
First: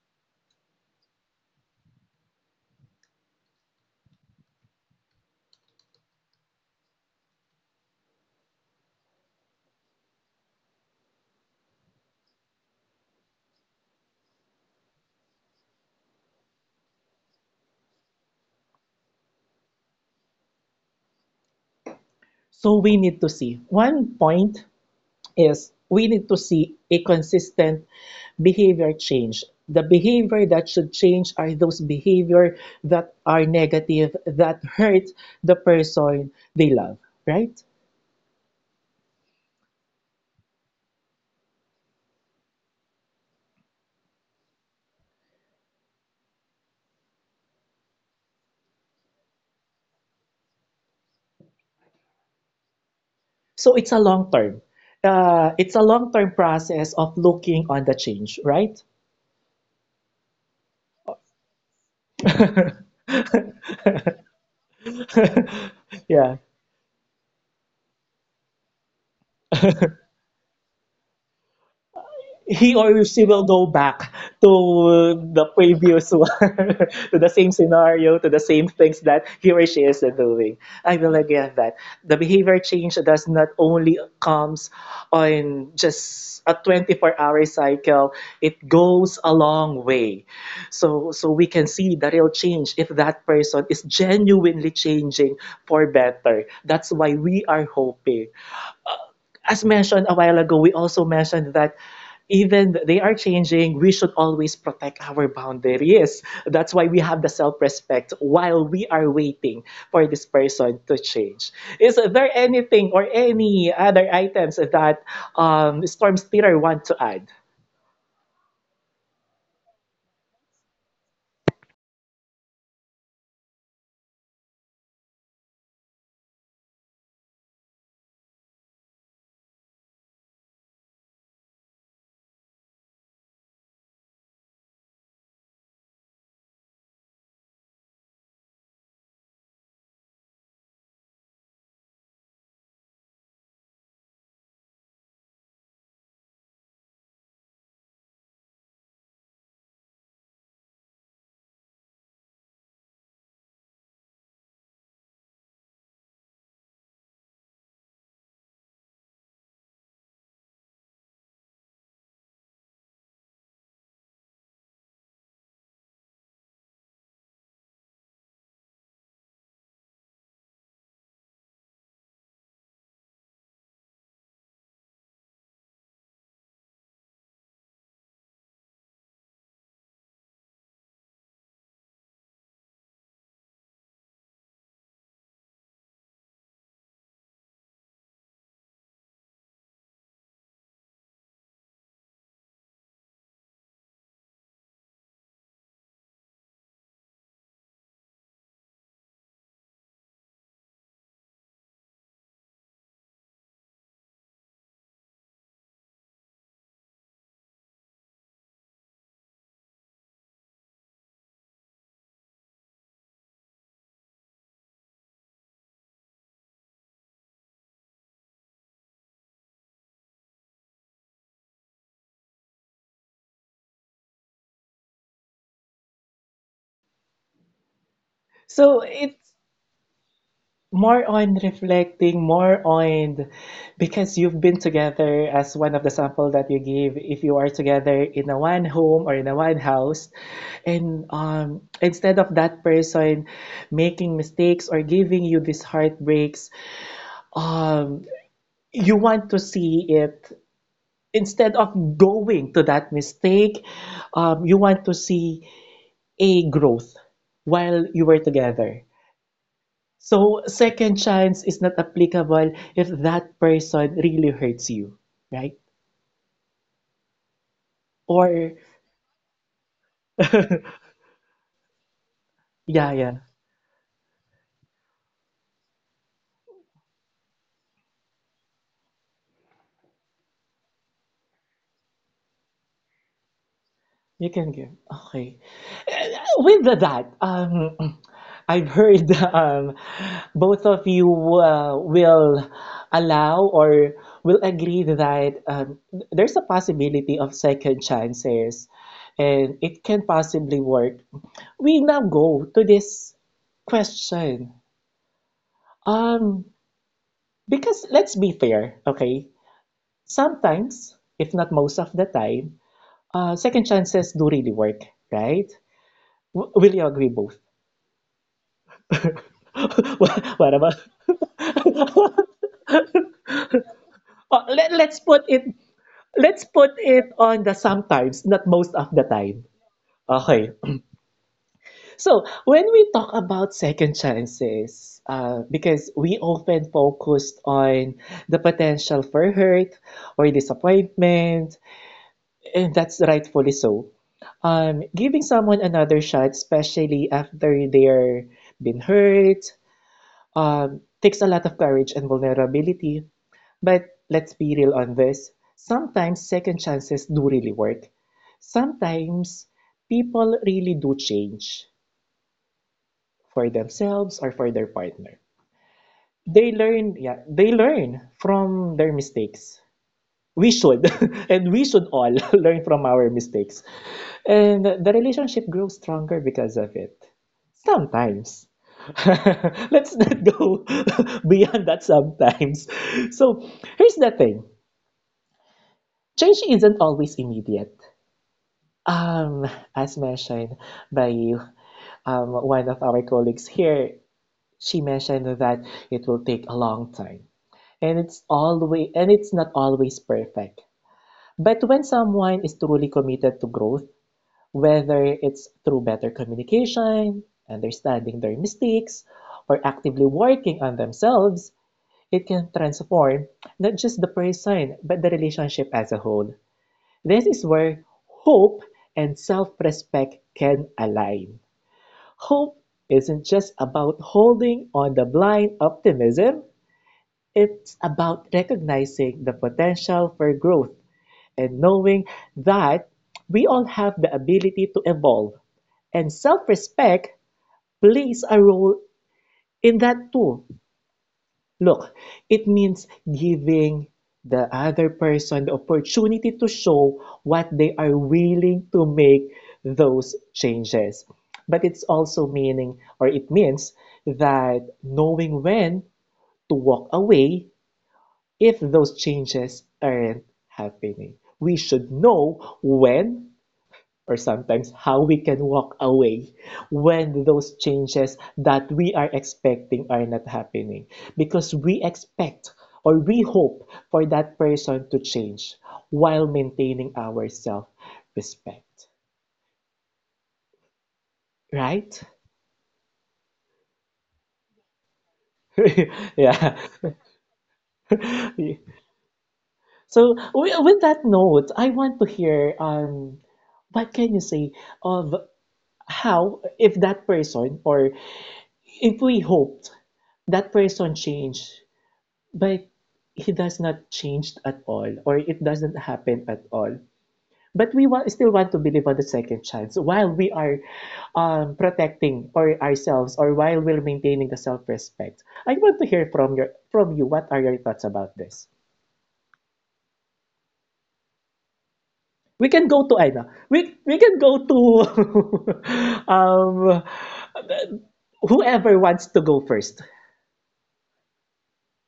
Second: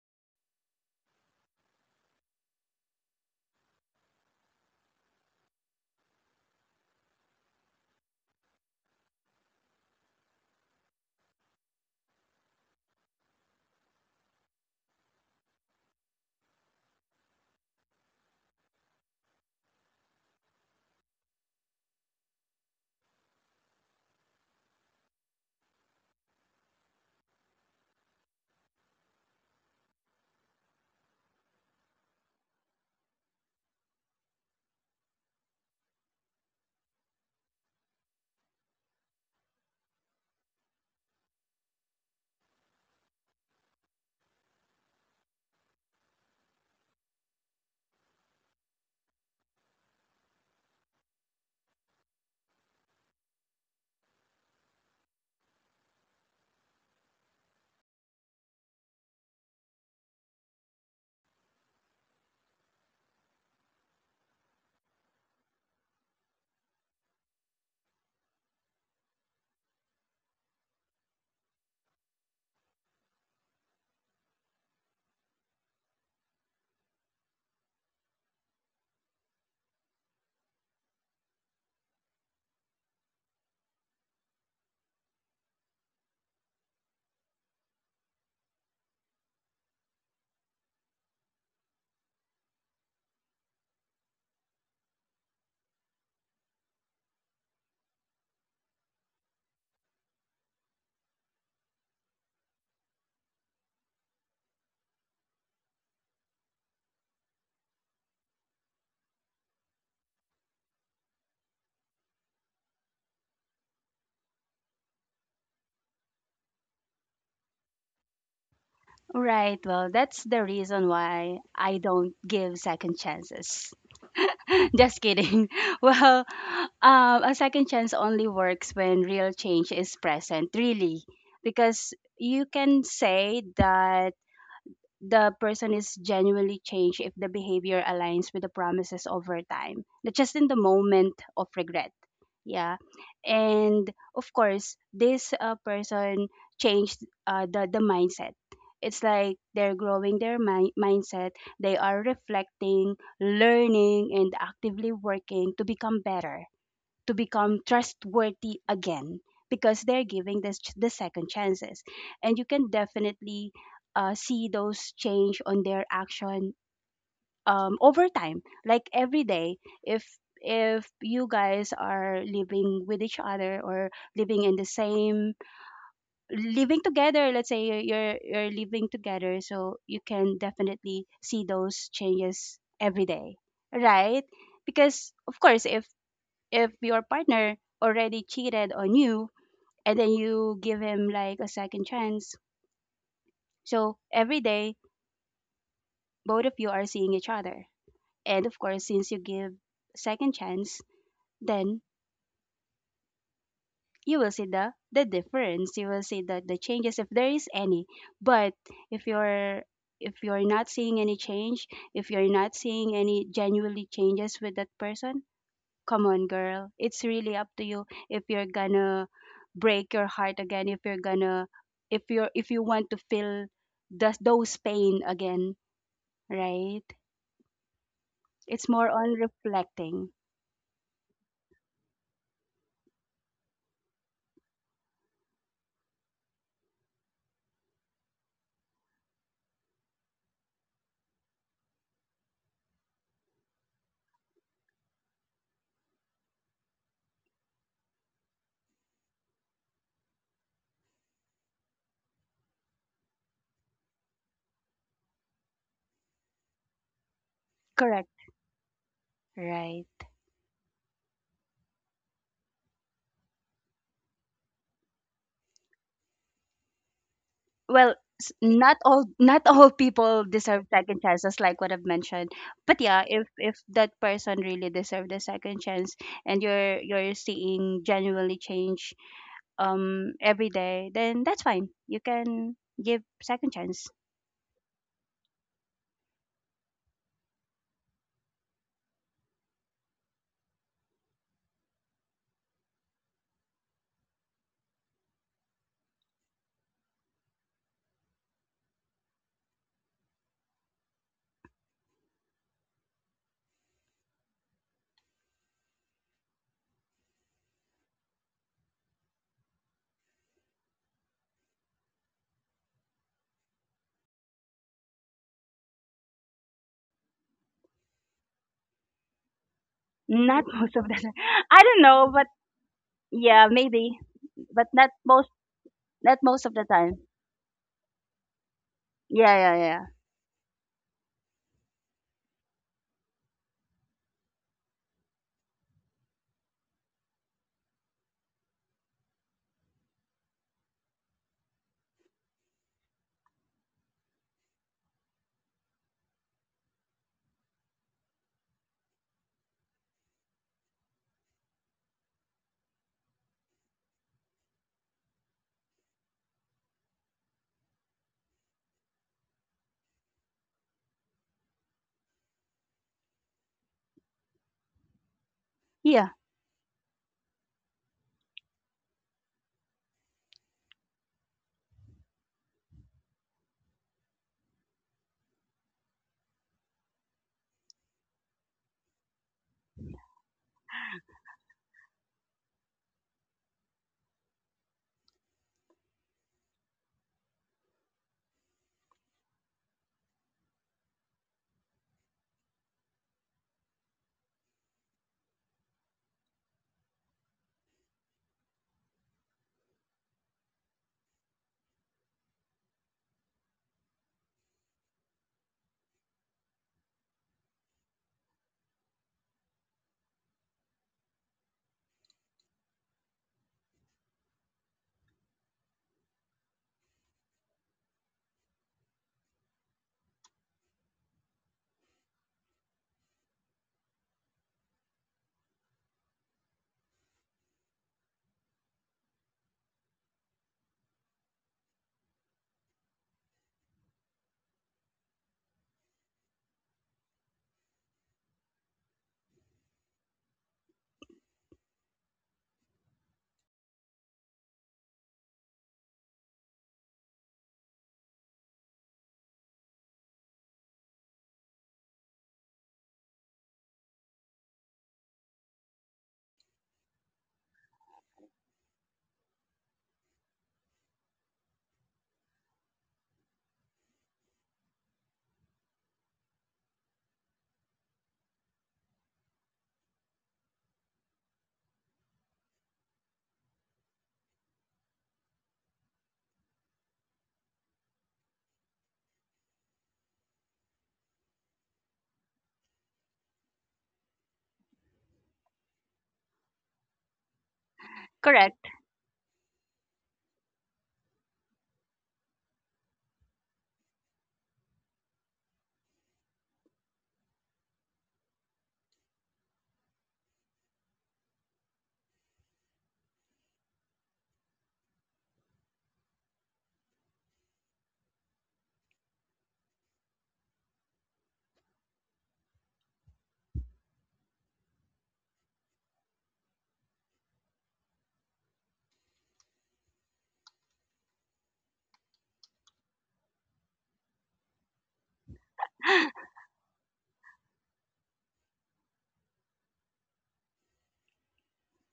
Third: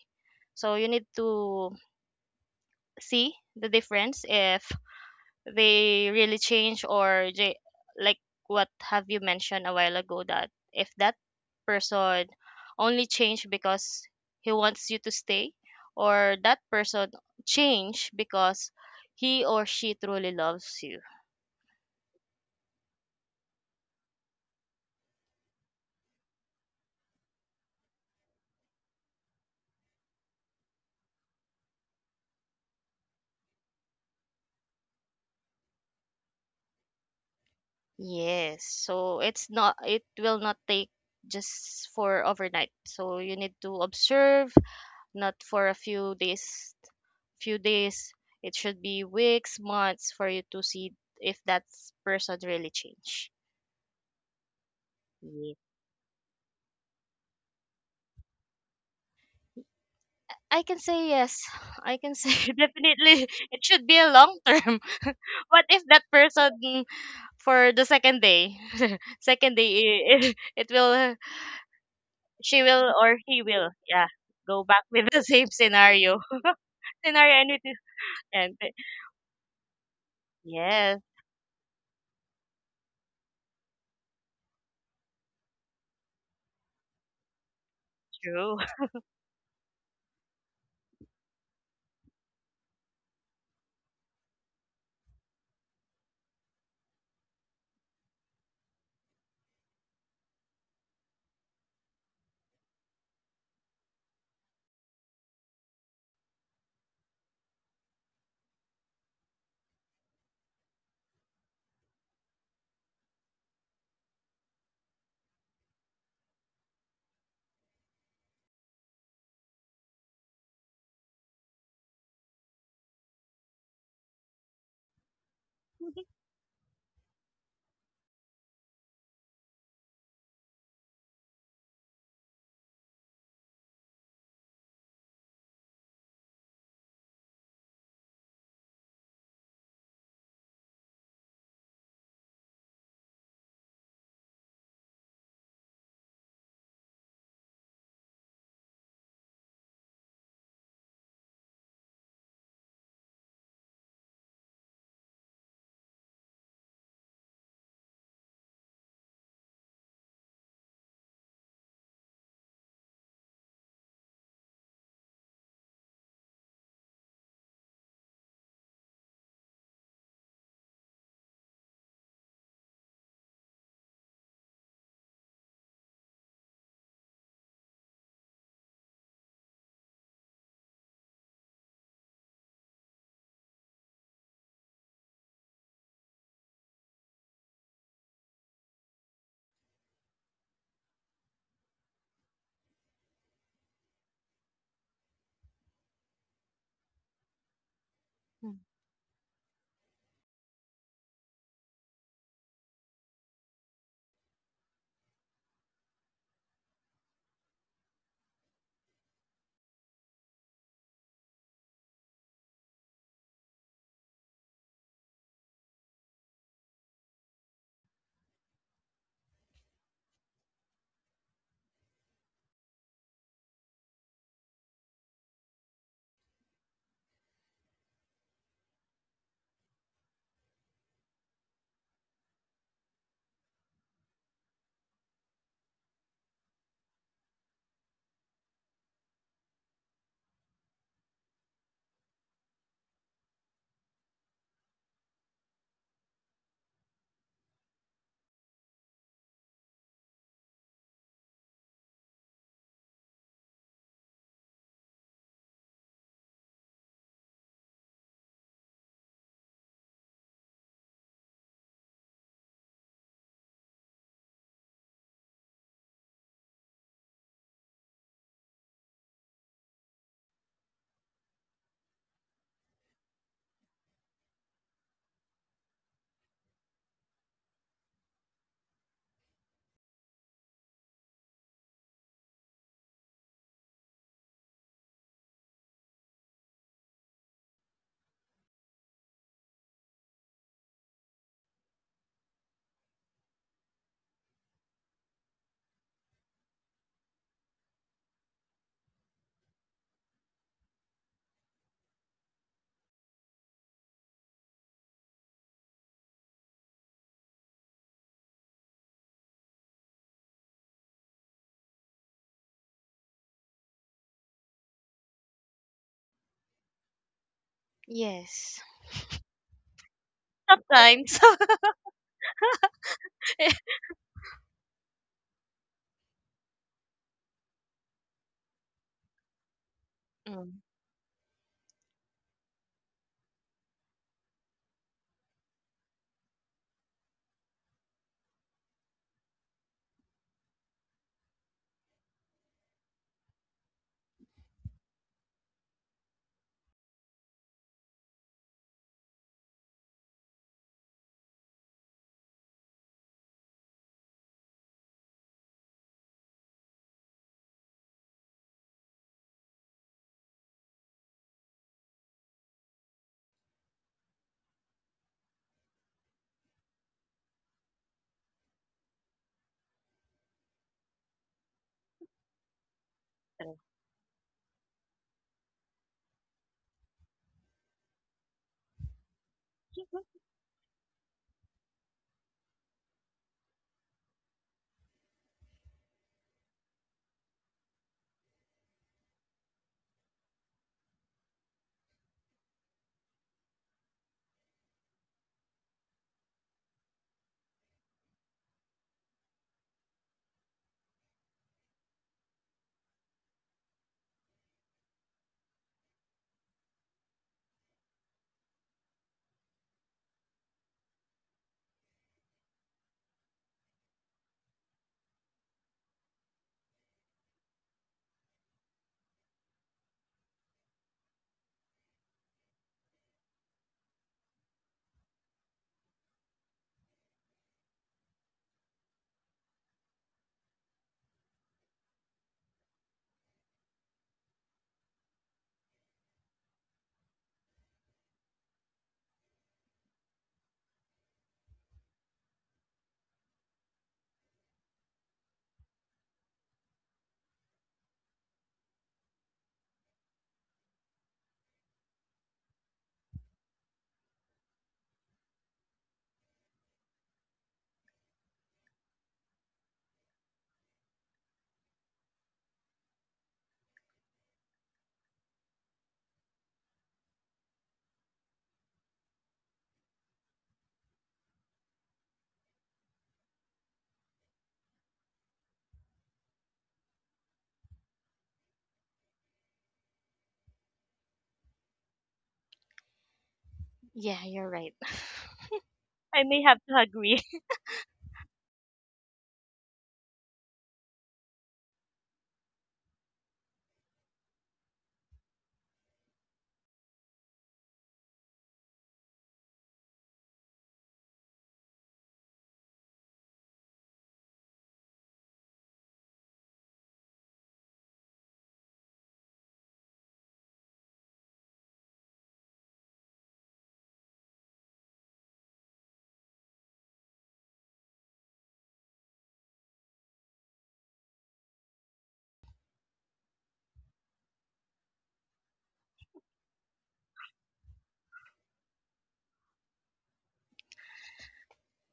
So you need to see the difference if they really change, or they, like what have you mentioned a while ago, that if that person only change because he wants you to stay, or that person change because he or she truly loves you.
So we need to see. One point is we need to see a consistent behavior change. The behavior that should change are those behavior that are negative, that hurt the person they love, right?
Yes. So it will not take just for overnight. So you need to observe, not for a few days few days. It should be weeks, months, for you to see if that person really changed.
So it's a long term.
Yeah.
It's a long term process of looking on the change, right?
I can say yes. I can say definitely it should be a long term. What if that
Yeah.
person for the second day? Second day, it will, she
He or
will or
she will
he
go
will,
back
yeah, go back with
to
the
the
same
previous
scenario.
one, to the
Scenario,
same
and it is,
scenario, to the
and
same things that he or she is doing. I
yes,
will agree on that. The behavior change does not only comes on just a 24-hour cycle.
true.
It goes a long way. So, so we can see the real change if that person is genuinely changing for better. That's why we are hoping as mentioned a while ago, we also mentioned that even they are changing, we should always protect our boundaries. That's why we have the self respect while we are waiting for this person to change. Is there anything or any other items that Storm Steeler want to add?
Right. Well, that's the reason why I don't give second chances. Just kidding. Well, a second chance only works when real change is present, really. Because you can say that the person is genuinely changed if the behavior aligns with the promises over time, not just in the moment of regret. Yeah, and of course this person changed the mindset. It's like they're growing their mindset. They are reflecting, learning, and actively working to become better, to become trustworthy again, because they're giving this the second chances. And you can definitely see those change on their action over time, like every day, if if you guys are living with each other, or living in the same living together. Let's say you're living together, so you can definitely see those changes every day, right? Because of course, if your partner already cheated on you, and then you give him like a second chance, so every day both of you are seeing each other. And of
Mm.
course, since you give second chance, then you will see the difference. You will see the changes if there is any. But if you're if you're not seeing any change, if you're not seeing any genuinely changes with that person, come on girl, it's really up to you if you're gonna break your heart again, if you're gonna if you want to feel those pain again, right? It's
So
more on
it's
reflecting.
more on reflecting, more on because you've been together as one of the sample that you give. If you are together in a one home or in a one house, and instead of that person making mistakes or giving you these heartbreaks, um, you want to see it instead of going to that mistake, you want to see a growth while you
Correct.
were together.
Right.
So second chance is not applicable if that person really hurts you, right?
Well,
Or
not all, not all people deserve second chances, like what I've mentioned. But
yeah,
yeah,
yeah,
if that person really deserved a second chance, and you're seeing genuinely change every day, then that's fine, you can give second chance.
you can give. Okay. With that, I've heard both of you will allow or will agree that there's a possibility of second chances, and it can possibly work. We now go to this question. Um, Because let's be fair, okay? Sometimes, if not most of the time, second chances do really work, right? Will you agree both?
Yes.
Not
What about?
most of the time.
Sometimes.
I don't know, but yeah, maybe.
Oh,
But
let,
not
let's put
most,
it,
not
let's
most of the
put
time.
it on the sometimes, not most of the
Yeah,
time.
yeah, yeah.
Okay.
Mm.
So when we talk about second chances, because we often focused on the potential for hurt or disappointment, and that's rightfully so. Giving someone another shot, especially after they're been hurt, takes a lot of courage and vulnerability. But let's be real on this. Sometimes second chances do really work. Sometimes people really do change for themselves or for their partner.
Yeah.
They learn, yeah, they learn from their mistakes. We should, and we should all learn from our
True.
mistakes. And the relationship grows stronger because of it. Sometimes. Let's not go beyond that sometimes. So here's the thing, change isn't always immediate. Um, as mentioned by you, one of our colleagues here, she mentioned that it will take a long time. And it's not always perfect. But when someone is truly committed to growth, whether it's through better communication, understanding their mistakes, or actively working on themselves, it can transform not just the person, but the relationship as a whole. This is where hope and self respect can align. Hope isn't just about holding on the blind optimism, it's about recognizing the potential for growth and knowing that we all have the ability to evolve, and self-respect plays a role in that too. Look, it means giving the other person the opportunity to show what they are willing to make those changes. But it's also meaning, or it means that knowing when to walk away if those changes aren't happening. We should know when or sometimes how we can walk away when those changes that we are expecting are not happening, because we expect or we hope for that person to change while maintaining our self respect, right?
Yeah, you're right. I may have
Yeah.
to agree.
Correct.
So with that note, I want to hear what can you say of how, if that person, or if we hoped that person changed, but he does not change at all, or it doesn't happen at all. But we still want to believe on the second chance while we are protecting or ourselves, or while we're maintaining the self-respect. I want to hear from you. What are your thoughts about this? We can go to Aina. We can go to um, whoever wants to go first.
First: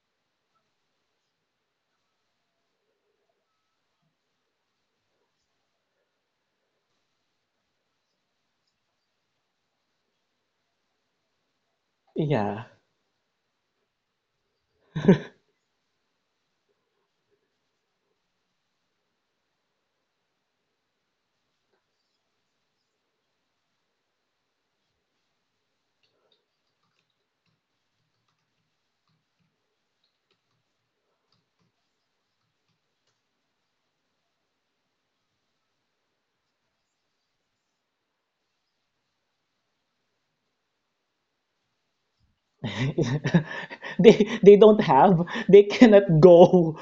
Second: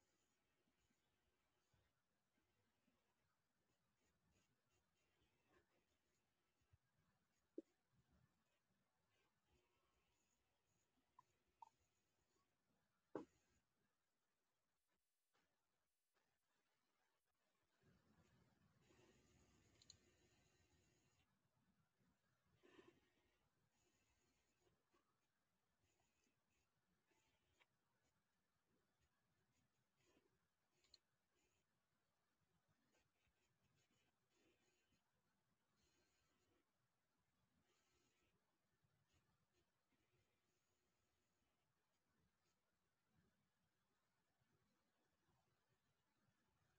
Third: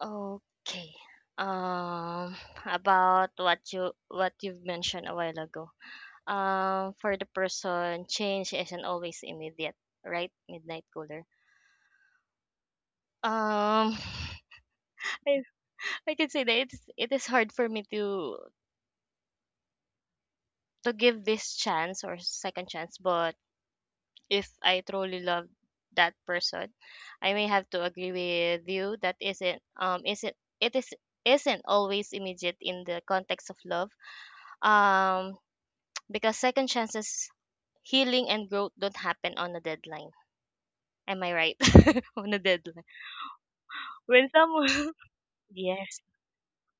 Okay. Um, about what you've mentioned a while ago. For the person, change isn't always immediate, right? Midnight cooler.
Yeah.
Um, I I can say that it is hard for me to give this chance or second chance. But if I truly love that person, I may have to agree with you that isn't it is isn't always immediate in the context of love, um because second chances, healing and growth, don't happen on a deadline. Am I right? On a deadline. When
They they don't
someone
have, they
yes,
cannot go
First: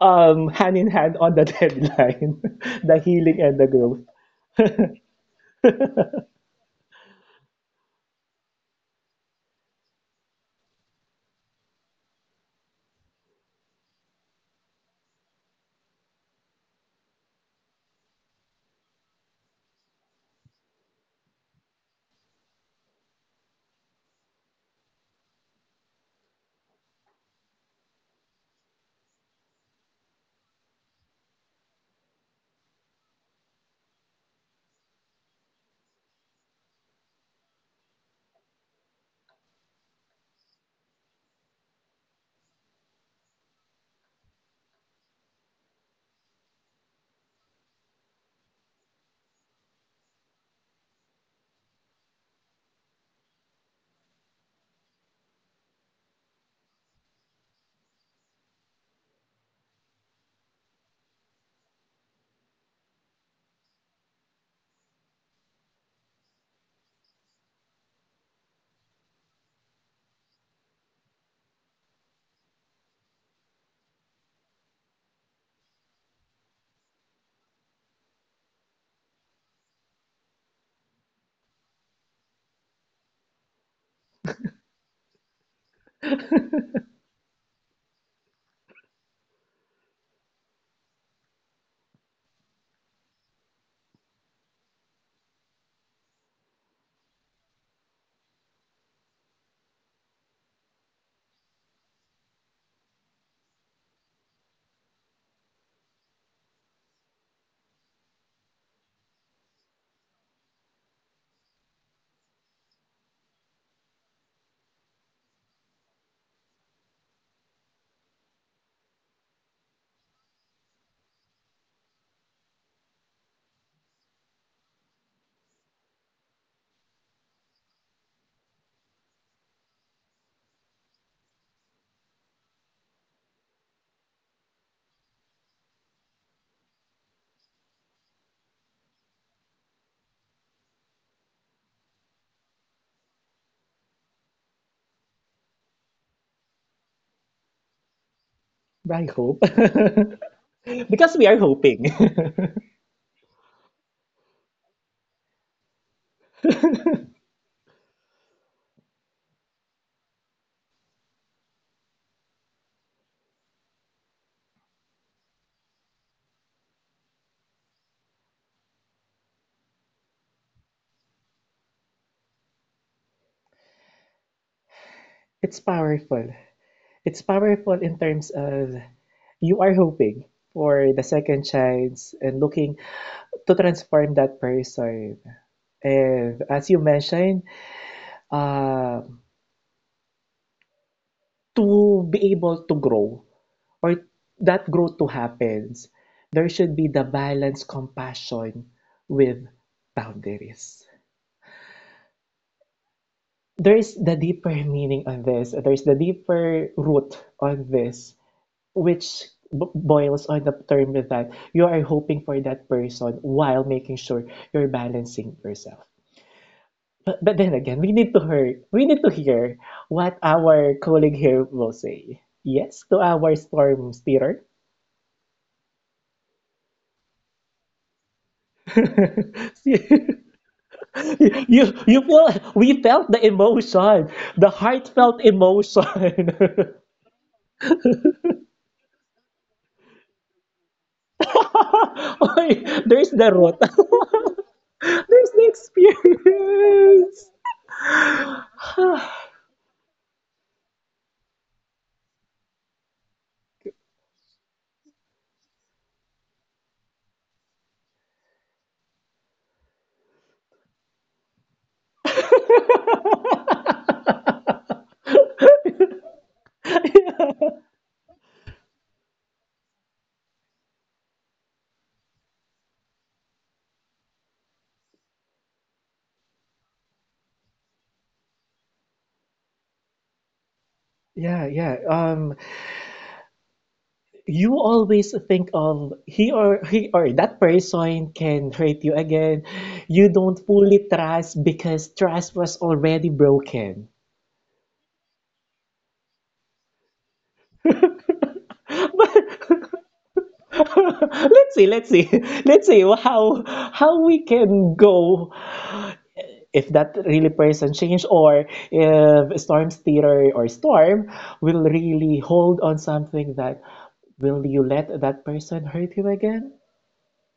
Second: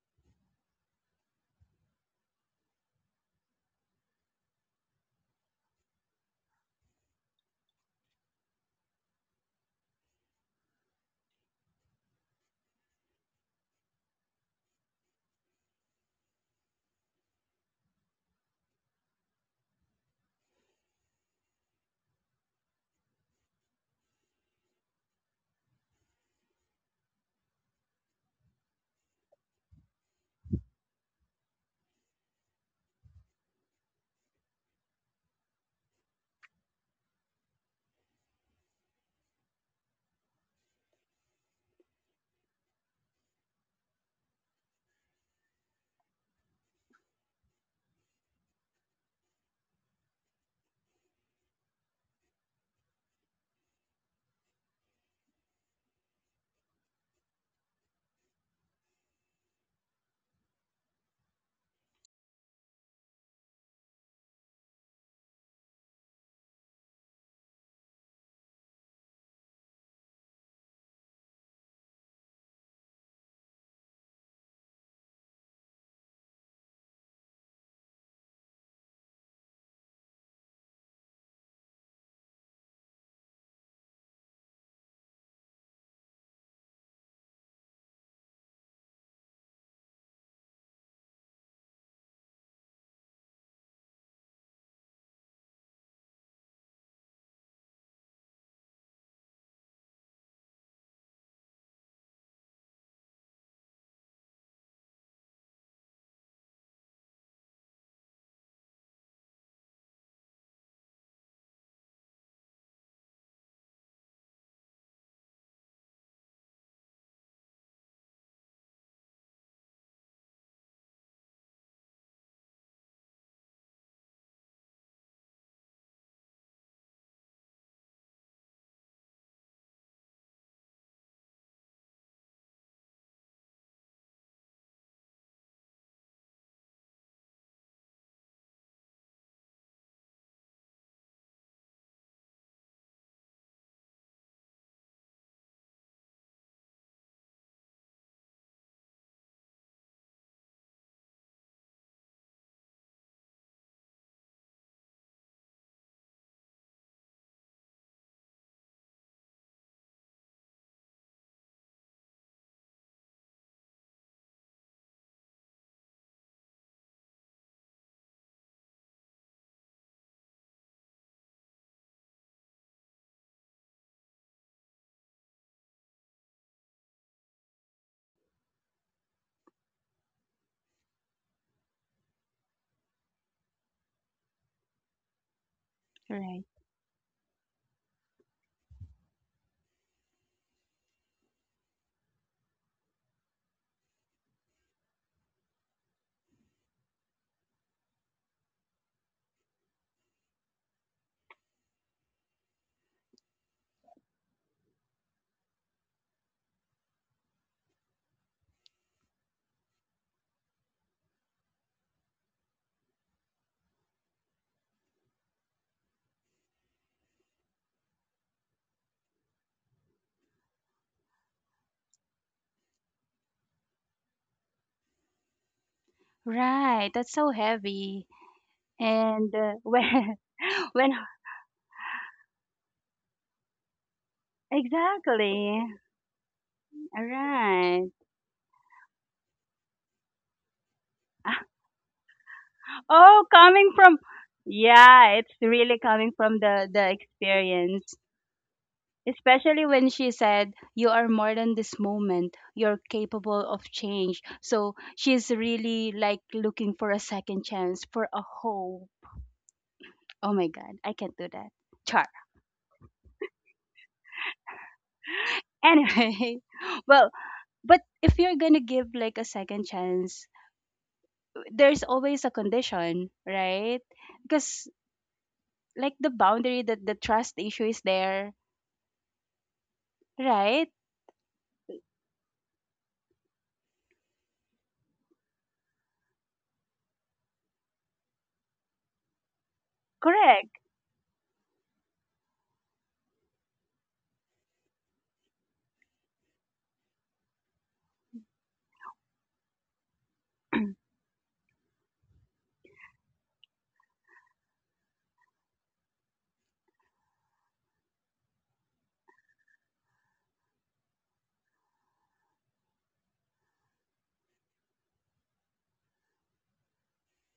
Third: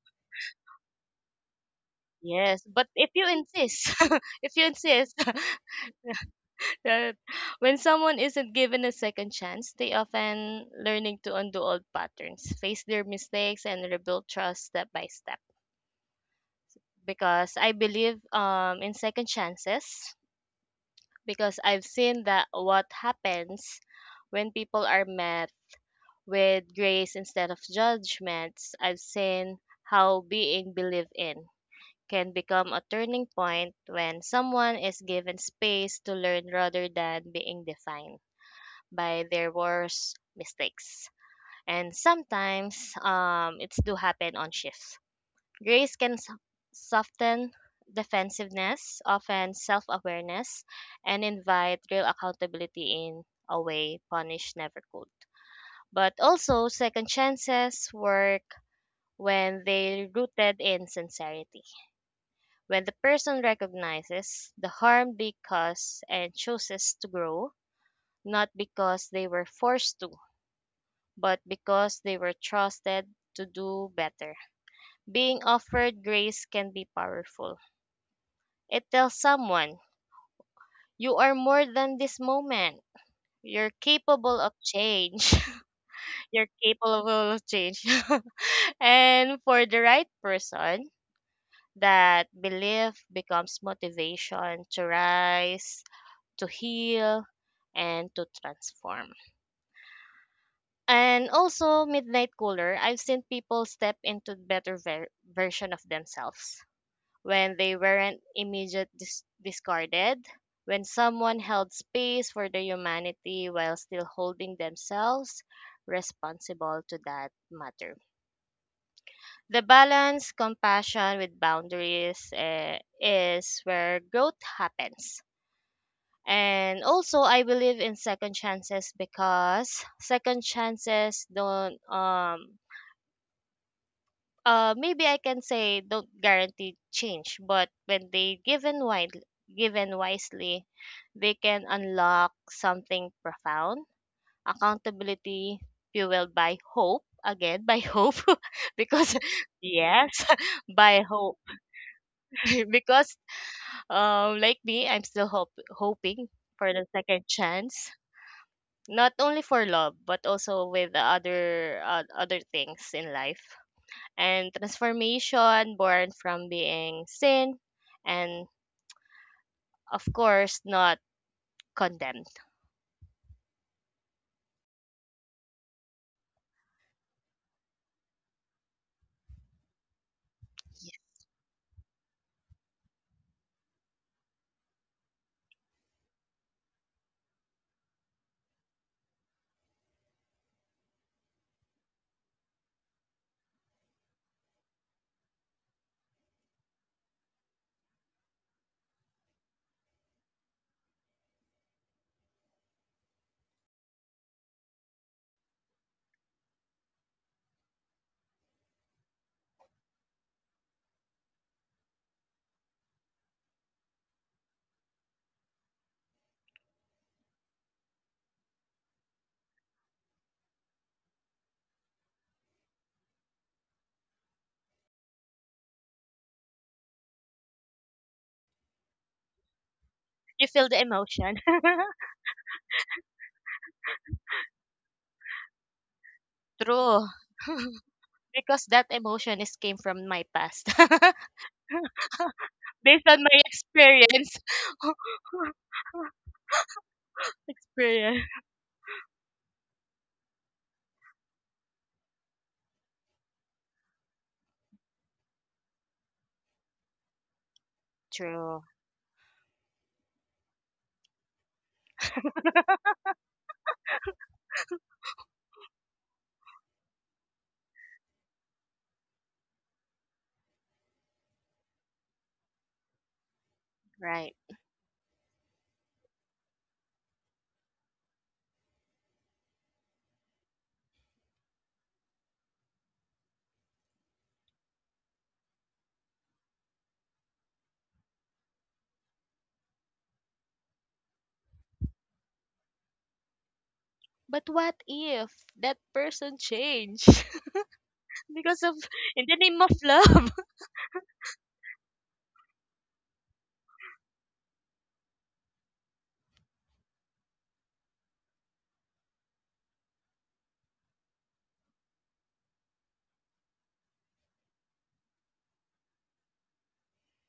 hand in hand on the deadline,
yes, but
the
if you
healing and the
insist,
growth.
if you insist. Right. When someone isn't given a second chance, they often learning to undo old patterns, face their mistakes, and rebuild trust step by step. Because I believe, in second chances, because I've seen that what happens when people are met with grace instead of judgments. I've seen how being believed in can become a turning point when someone is given space to learn rather than being defined by their worst mistakes. And sometimes, it's do happen on shifts. Grace can soften defensiveness, often self-awareness, and invite real accountability in a way punish never could. But also, second chances work when they rooted in sincerity. When the person recognizes the harm they cause and chooses to grow, not because they were forced to, but because they were trusted to do better. Being offered grace can be powerful. It tells someone, you are more than this moment. You're capable of change. You're capable of change. And for the right person, that belief becomes motivation to rise, to heal, and to transform. And also, Midnight Cooler, I've seen people step into better version of themselves when they weren't immediate discarded, when someone held space for their humanity while still holding themselves responsible to that matter. The balance, compassion with boundaries, eh, is where growth happens. And also, I believe in second chances, because second chances don't maybe I can say don't guarantee change, but when they given wide, given wisely, they can unlock something profound. Accountability fueled by hope, again by hope,
I
because
hope.
yes, by
Because we
hope,
are hoping.
because, like me, I'm still hoping for the second chance, not only for love, but also with the other other things in life, and transformation born from being seen, and of course not condemned.
It's powerful. It's powerful in terms of you are hoping for the second chance and looking to transform that person. And
Right.
as you mentioned, uh, to be able to grow or that growth to happens, there should be the balance compassion with boundaries. There is the deeper meaning on this. There is the deeper root on this, which boils on the term that you are hoping for that person while making sure you're balancing yourself. But, we need to hear, we need to hear what our colleague here will say. Yes, to our storm steerer.
Right. That's so heavy. And
You feel the
when
You
emotion.
you you feel, we felt the emotion, the heartfelt
Exactly.
emotion.
All
True.
right.
Because that emotion is came from my past.
Oy,
Based
there's
on
the
Oh,
my
root.
coming from
experience.
There's
yeah, it's
the
really coming from the
experience.
experience.
Experience.
Especially when she said, "You are more than this moment. You're capable of change." So she's really like looking for a second chance, for a
True.
hope. Oh my God, I can't do that. Char. Anyway, well, but if you're gonna give like a second chance, there's always a condition, right?
Right.
Because like the boundary, that the trust issue is there, right?
Yeah, yeah. You always think of he or that person can hurt you again. You don't
Correct.
fully trust because trust was already broken.
But what if that person changed because of, in the name of love?
Let's see let's see how we can go if that really person change, or if storm's theater or storm will really hold on something, that will you let that person hurt you again,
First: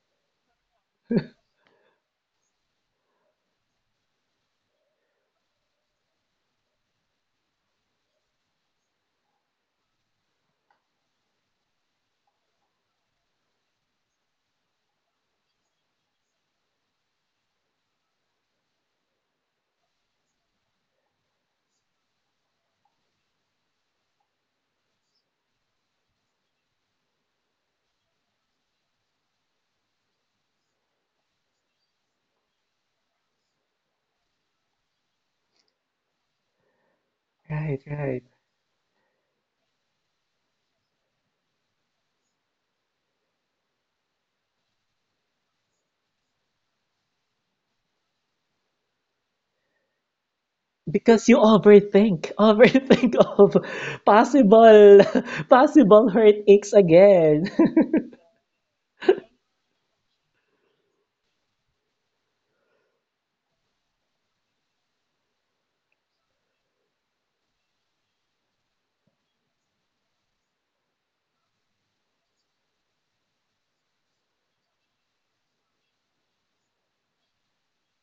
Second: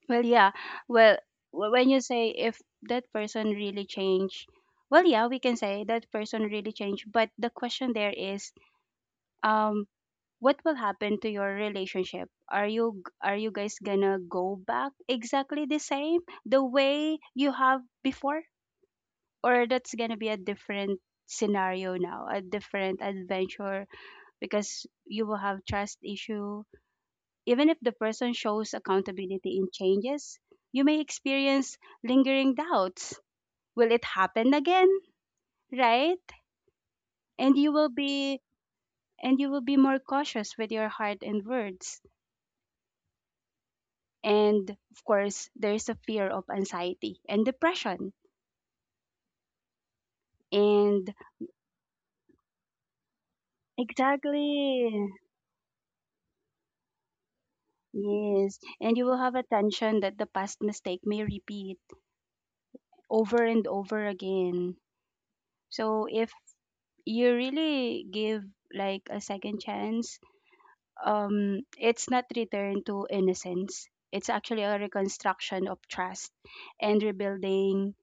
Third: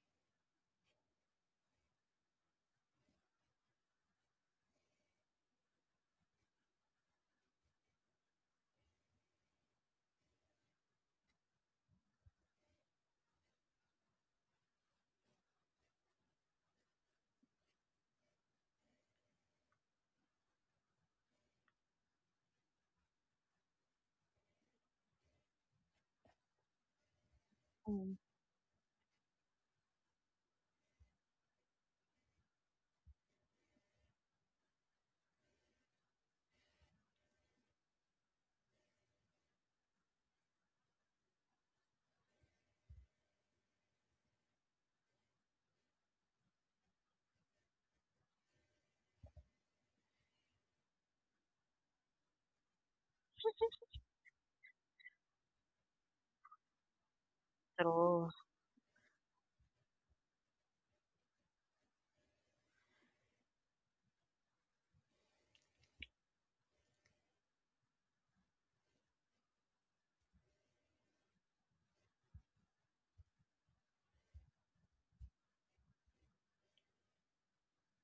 Well, yeah. Well, when you say if that person really changed, well, yeah, we can say that person really changed. But the question there is, um, what will happen to your relationship? Are you are you guys gonna go back exactly the same, the way you have before, or that's gonna be a different scenario now, a different adventure because you will have trust issue. Even if the
Mm,
person shows accountability in changes, you may experience lingering doubts. Will it happen again? Right? And you
right?
will
Right.
be and you will be more cautious with your heart and words. And of course, there's a fear of anxiety and depression. And
Because you overthink, overthink of possible
exactly.
possible hurt aches again.
true.
Yes. And you will have a tension that the past mistake may repeat over and over again. So if you really give like a second chance, it's not return to innocence. It's actually a reconstruction of trust, and rebuilding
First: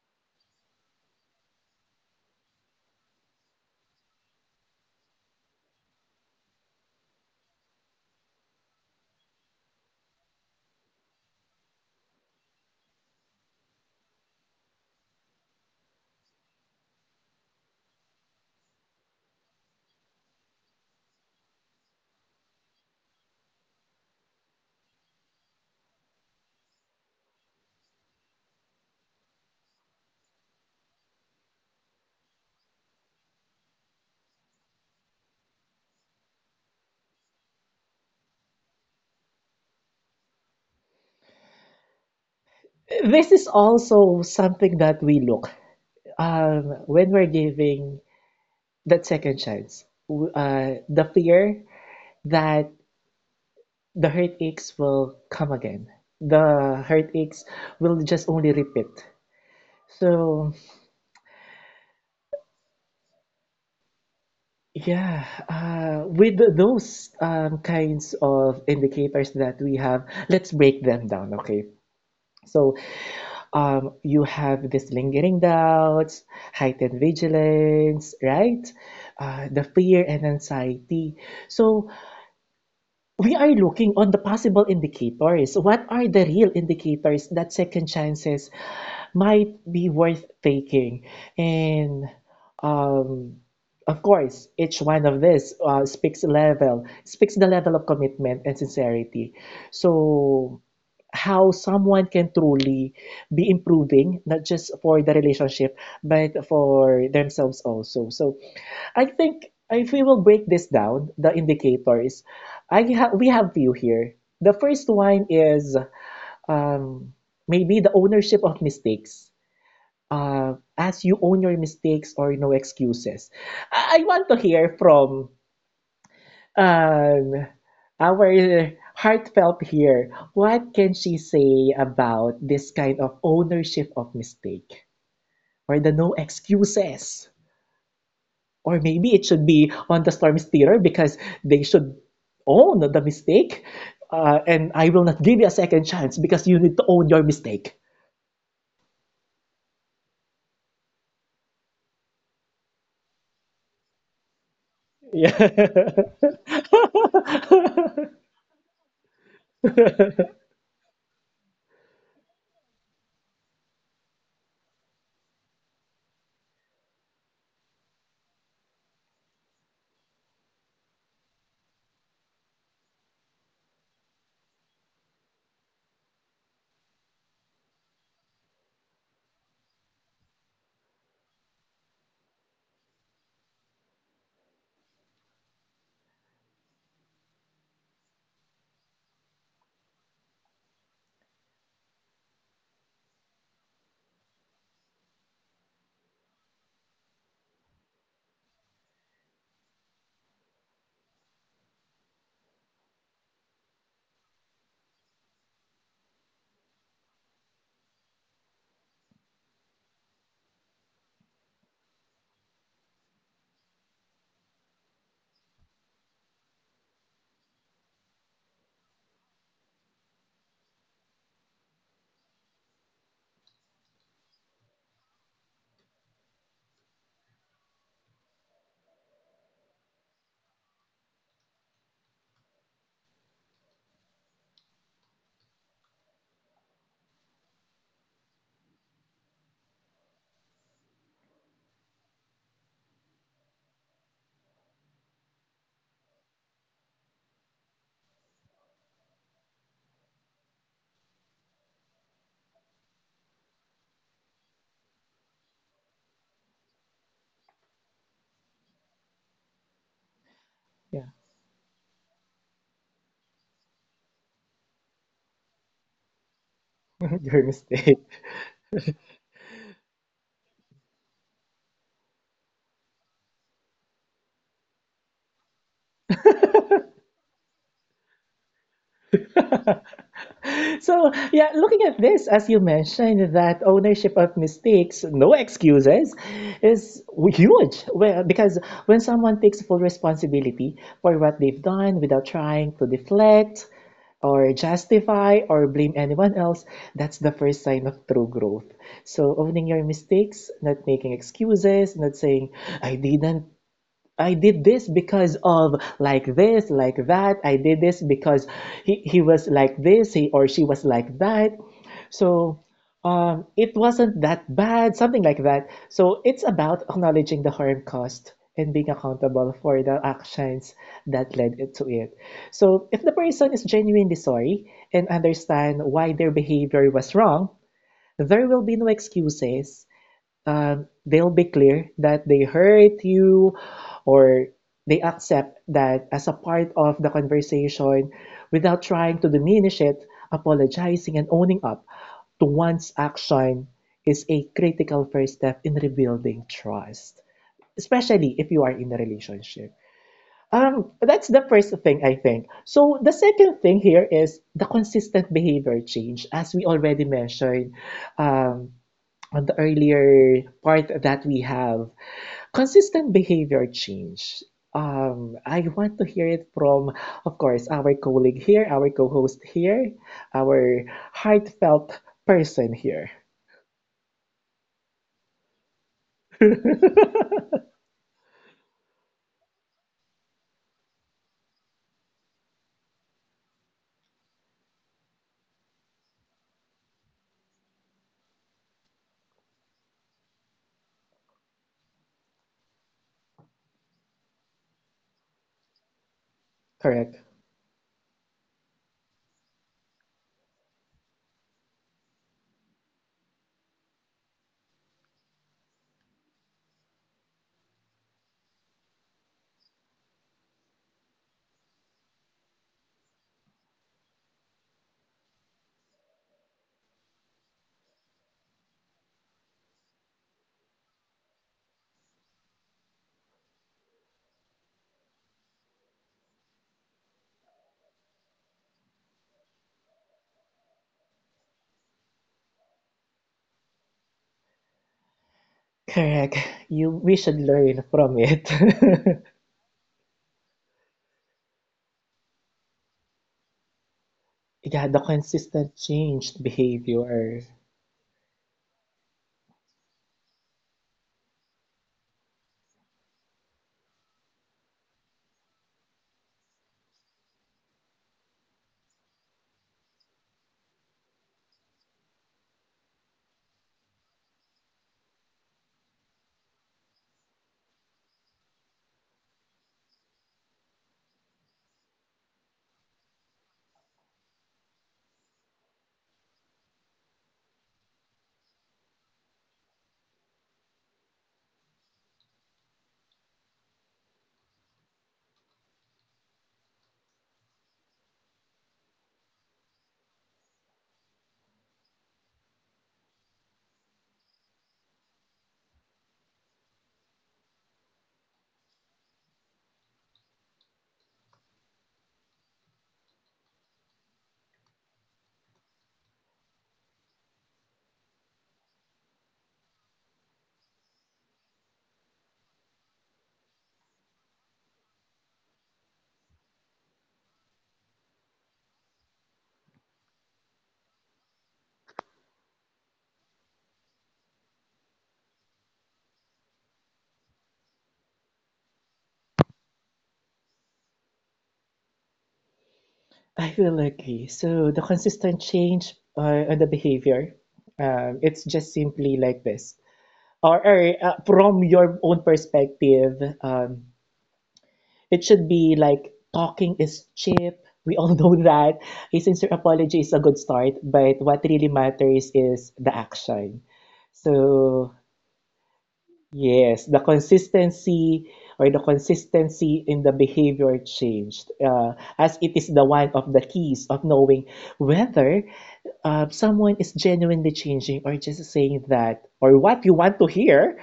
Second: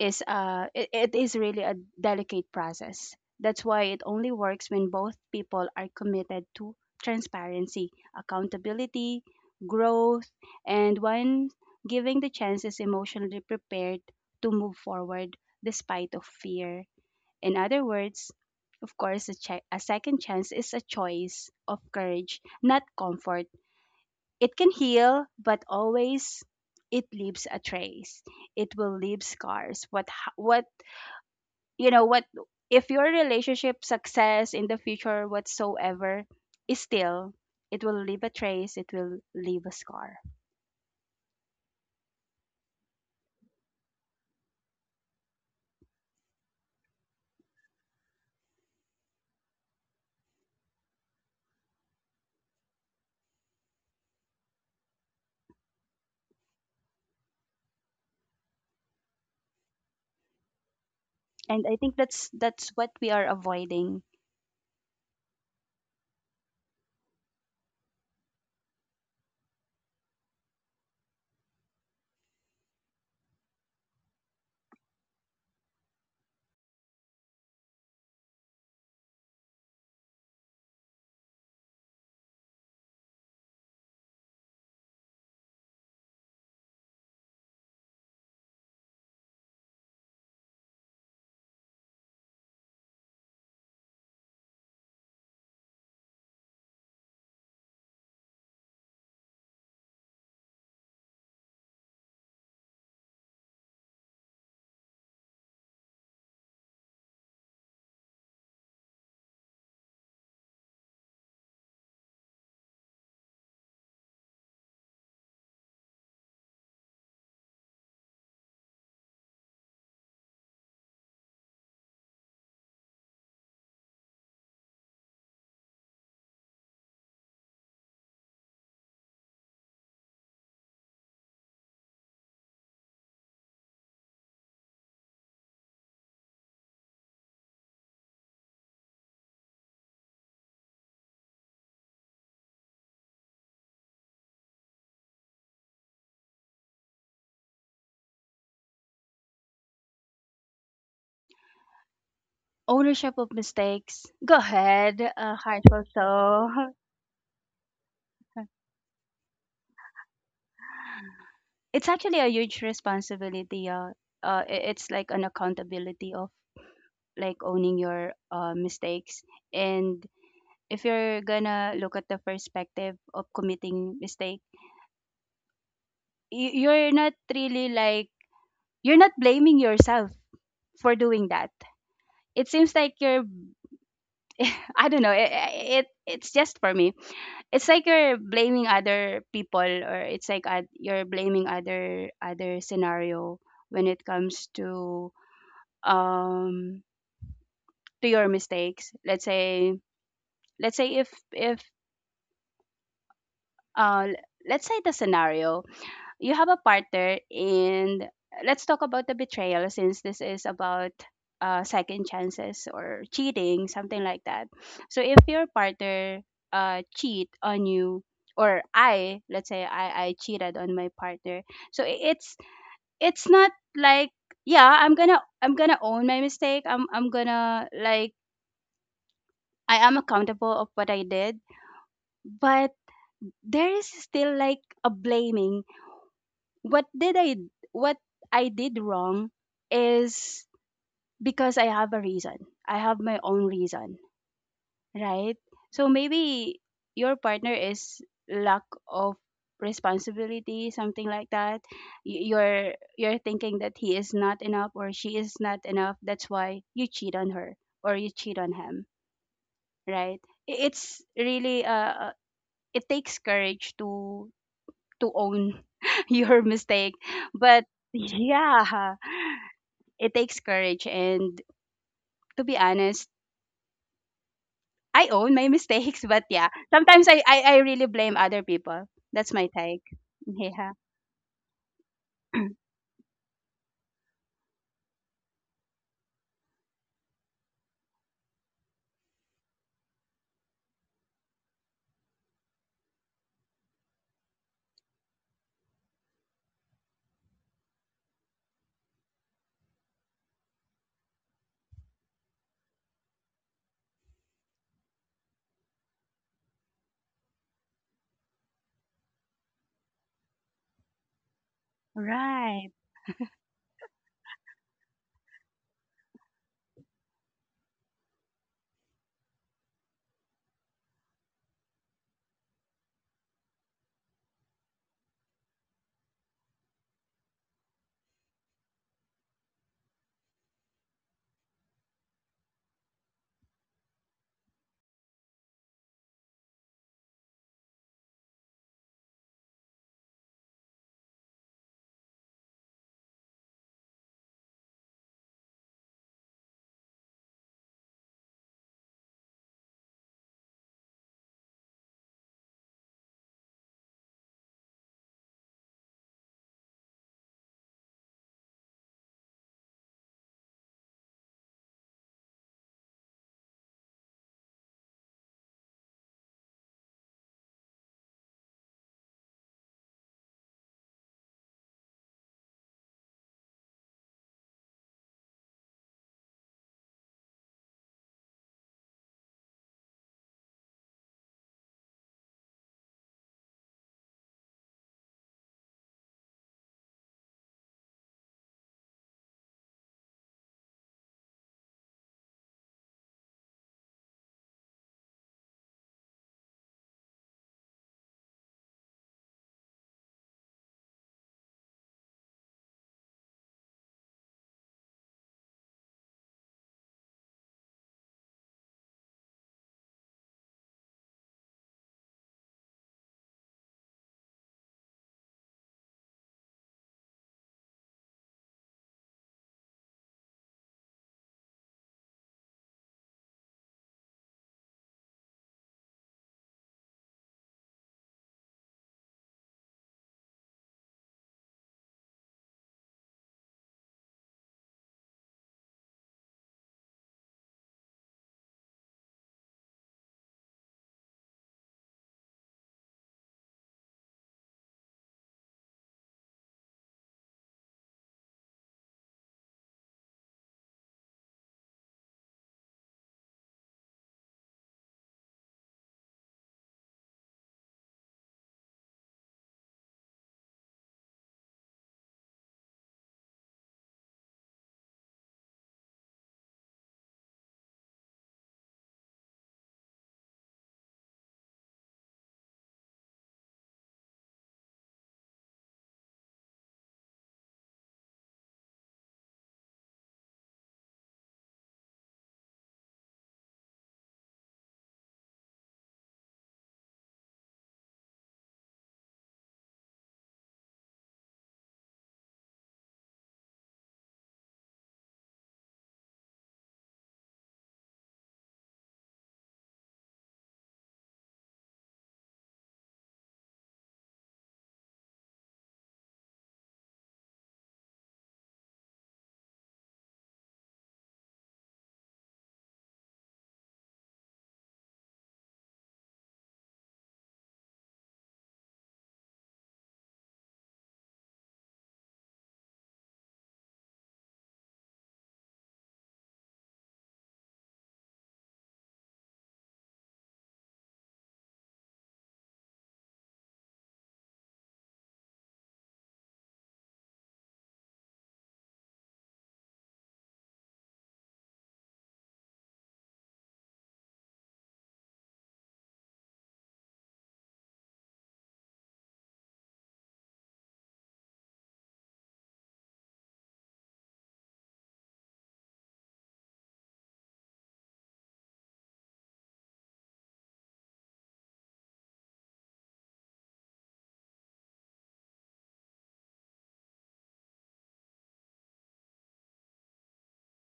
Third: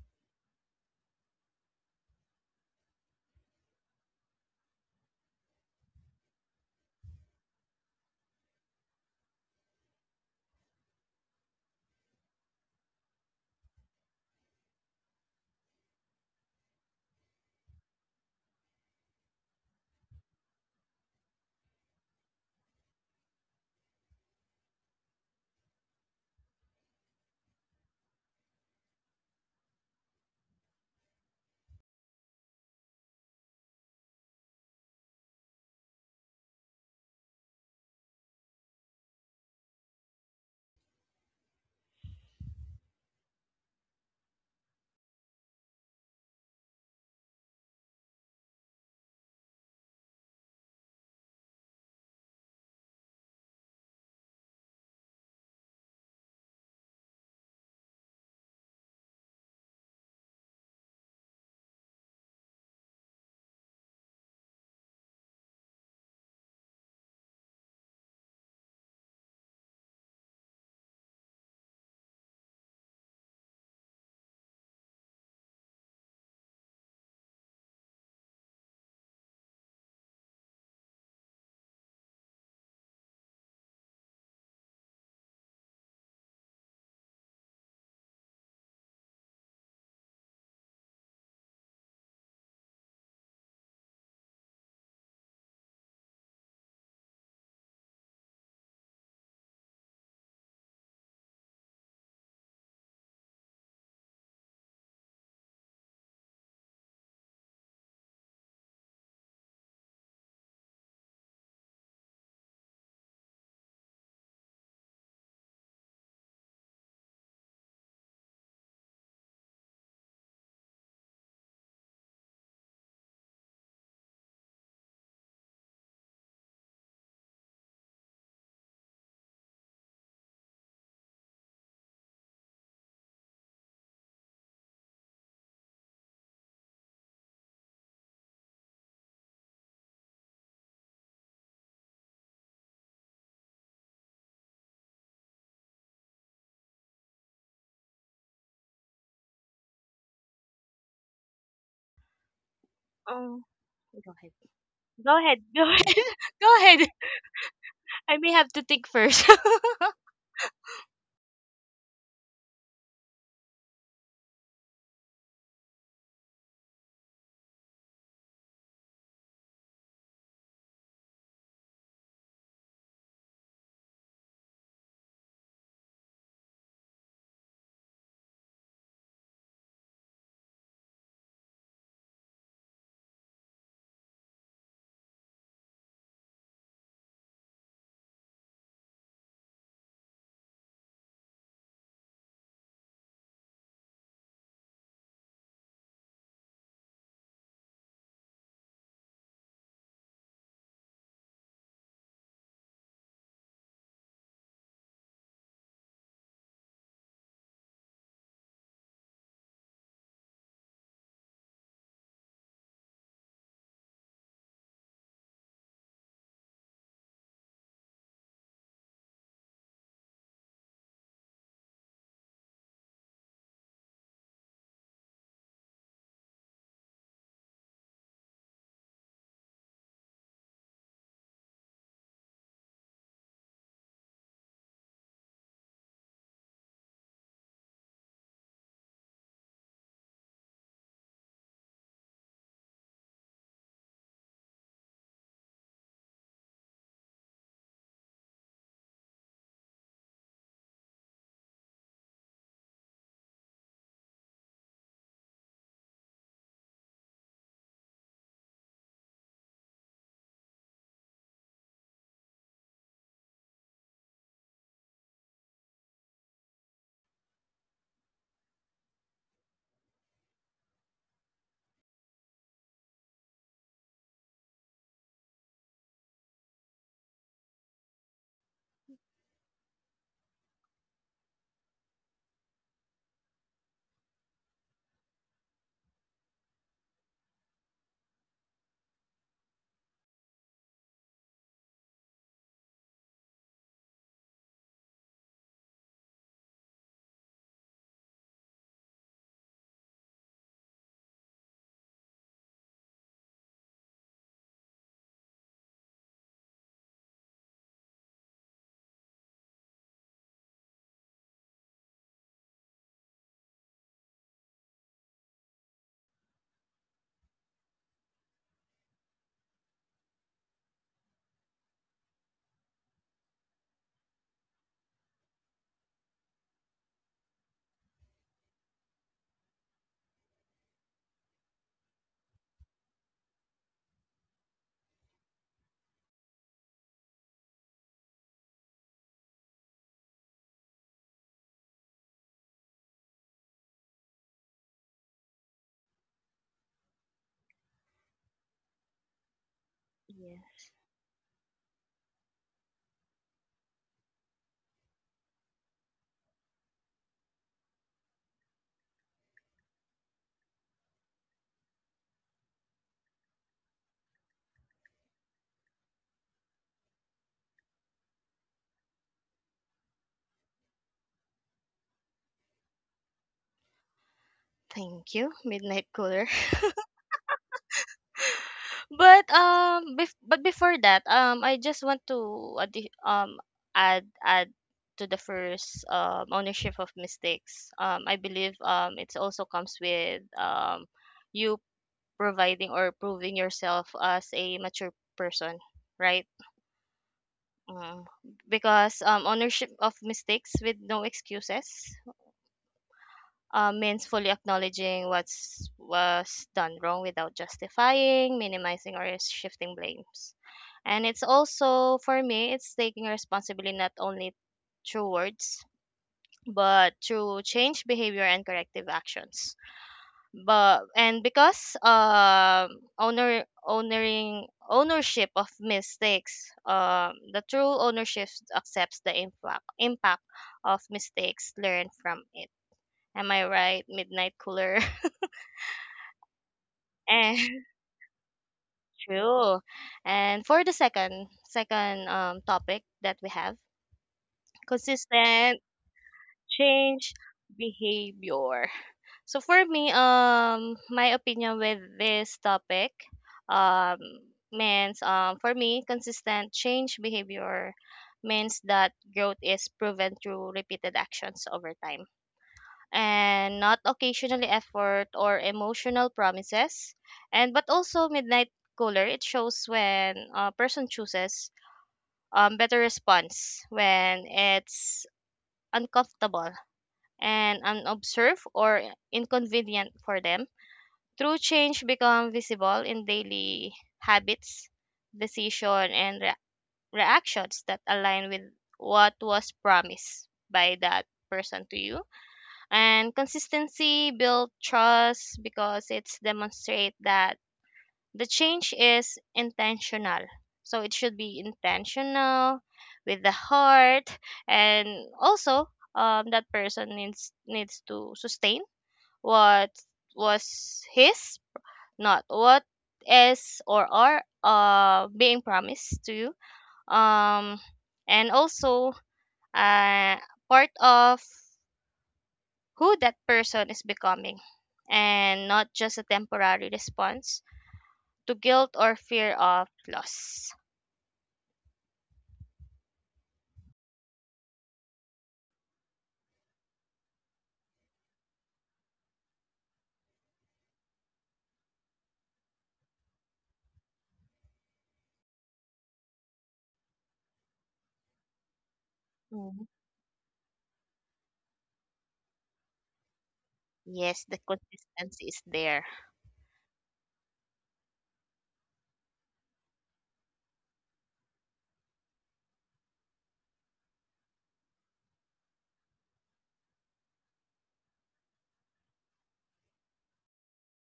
is it is really a delicate process. That's why it only works when both people are committed to transparency, accountability, growth, and when giving the chances emotionally prepared to move forward despite of fear. In other words, of course, a second chance is a choice of courage, not comfort. It can heal, but always it leaves a trace. It will leave scars. What ha- what you know what if your relationship success in the future whatsoever is still, it will leave a trace, it will leave a scar.
This is also something that we look, when we're giving that second chance, the fear that the heartaches will come again. The heartaches will just only repeat. So,
And I think that's what we are avoiding.
yeah, with those kinds of indicators that we have, let's break them down, okay? So, you have this lingering doubts, heightened vigilance, right? The fear and anxiety. So, we are looking on the possible indicators. What are the real indicators that second chances might be worth taking? And um, of course, each one of this speaks level, speaks the level of commitment and sincerity. So how someone can truly be improving, not just for the relationship, but for themselves also. So I think if we will break this down, the indicators, we have few here. The first one is um, maybe the ownership of mistakes. As you own your mistakes or no excuses. I want to hear from um, our heartfelt here. What can she say about this kind of ownership of mistake or the no excuses? Or maybe it should be on the storm steerer because they should own the mistake. And I will not give you a second chance because you need to own your mistake.
Ownership of
um,
mistakes.
Go ahead,
Go ahead,
go ahead go
heartful
ahead
Yeah.
Go
soul.
ahead. I may have to think first.
It's actually a huge responsibility, it's like an accountability of like owning your mistakes. And if you're gonna look at the perspective of committing mistake, you're not really like, you're not blaming yourself for doing that. It seems like you're I don't know, it it's just for me, it's like you're blaming other people, or it's like you're blaming other scenario when it comes um to your mistakes. Let's say, let's say if uh l- let's say the scenario: you have a partner, and let's talk about the betrayal since this is about second chances or cheating, something like that. So if your partner cheat on you, or I let's say I cheated on my partner, so it's not like, yeah, I'm gonna, own my mistake, I'm gonna like, I am accountable of what I did, but there is still like a blaming. What did I what I did wrong is because I have a reason. I have my own reason, right? So maybe your partner is lack of responsibility, something like that. You're thinking that he is not enough, or she is not enough. That's why you cheat on her, or you cheat on him, right? It's
Yeah,
really a, it takes courage to own your mistake.
your
But
mistake.
yeah, it takes courage and to be honest, I own my mistakes, but yeah, sometimes I really blame other people. That's my take. Yeah.
So, yeah, looking at this, as you mentioned, that ownership of mistakes, no excuses, is huge. Well, because when someone takes full responsibility for what they've done without trying to deflect or justify or blame anyone else, that's the first sign of true growth. So, owning your mistakes, not making excuses, not saying, I didn't, I did this because of like this, like that. I did this because he was like this, he or she was like that. So
Right.
it wasn't that bad, something like that. So it's about acknowledging the harm caused and being accountable for the actions that led it to it. So if the person is genuinely sorry and understand why their behavior was wrong, there will be no excuses, uh, they'll be clear that they hurt you or they accept that as a part of the conversation without trying to diminish it, apologizing and owning up to one's action is a critical first step in rebuilding trust, especially if you are in a relationship.
Yeah.
That's the first thing I think. So the second thing here is the consistent behavior change, as we already mentioned. Um, on the earlier part that we have consistent behavior change. I want to hear it from, of course, our colleague here, our co-host here, our heartfelt person here.
Thank you, Midnight Cooler. But, but before that, I just want to add to the first ownership of mistakes. I believe, it also comes with, you providing or proving yourself as a mature person, right?
Correct.
Mm. Because, ownership of mistakes with no excuses, means fully acknowledging what's was done wrong without justifying, minimizing, or shifting blames. And it's also for me, it's taking responsibility not only through words, but through change behavior and corrective actions. But and because, ownership of mistakes, the true ownership accepts the impact of mistakes, learned from it. Am I right, Midnight Cooler?
Correct. You we
And
should learn from it.
true. And for the second topic that we have,
Yeah, the
consistent
consistent changed
change
behavior.
behavior. So for me, my opinion with this topic, um means, for me consistent change behavior means that growth is proven through repeated actions over time, and not occasionally effort or emotional promises. And but also, Midnight Cooler, it shows when a person chooses, better response when it's uncomfortable and unobserved or inconvenient for them. True change become visible in daily habits, decision, and reactions that align with what was promised by that person to you. And consistency build trust, because it's demonstrate that the change is intentional. So it should be intentional with the heart. And also, that person needs to sustain what was his, not what is or are, being promised to you, um, and also, uh, part of who that person is becoming, and not just a temporary response to guilt or fear of loss.
I will agree. So the consistent change on the behavior, it's just simply like this. Or from your own perspective, um, it should be like talking is cheap. We all know that. A sincere
Mhm.
apology is a good start, but what really matters is the action.
Yes, the
So
consistency is there.
yes, the consistency or the consistency in the behavior changed, as it is the one of the keys of knowing whether someone is genuinely changing or just saying that or what you want to hear.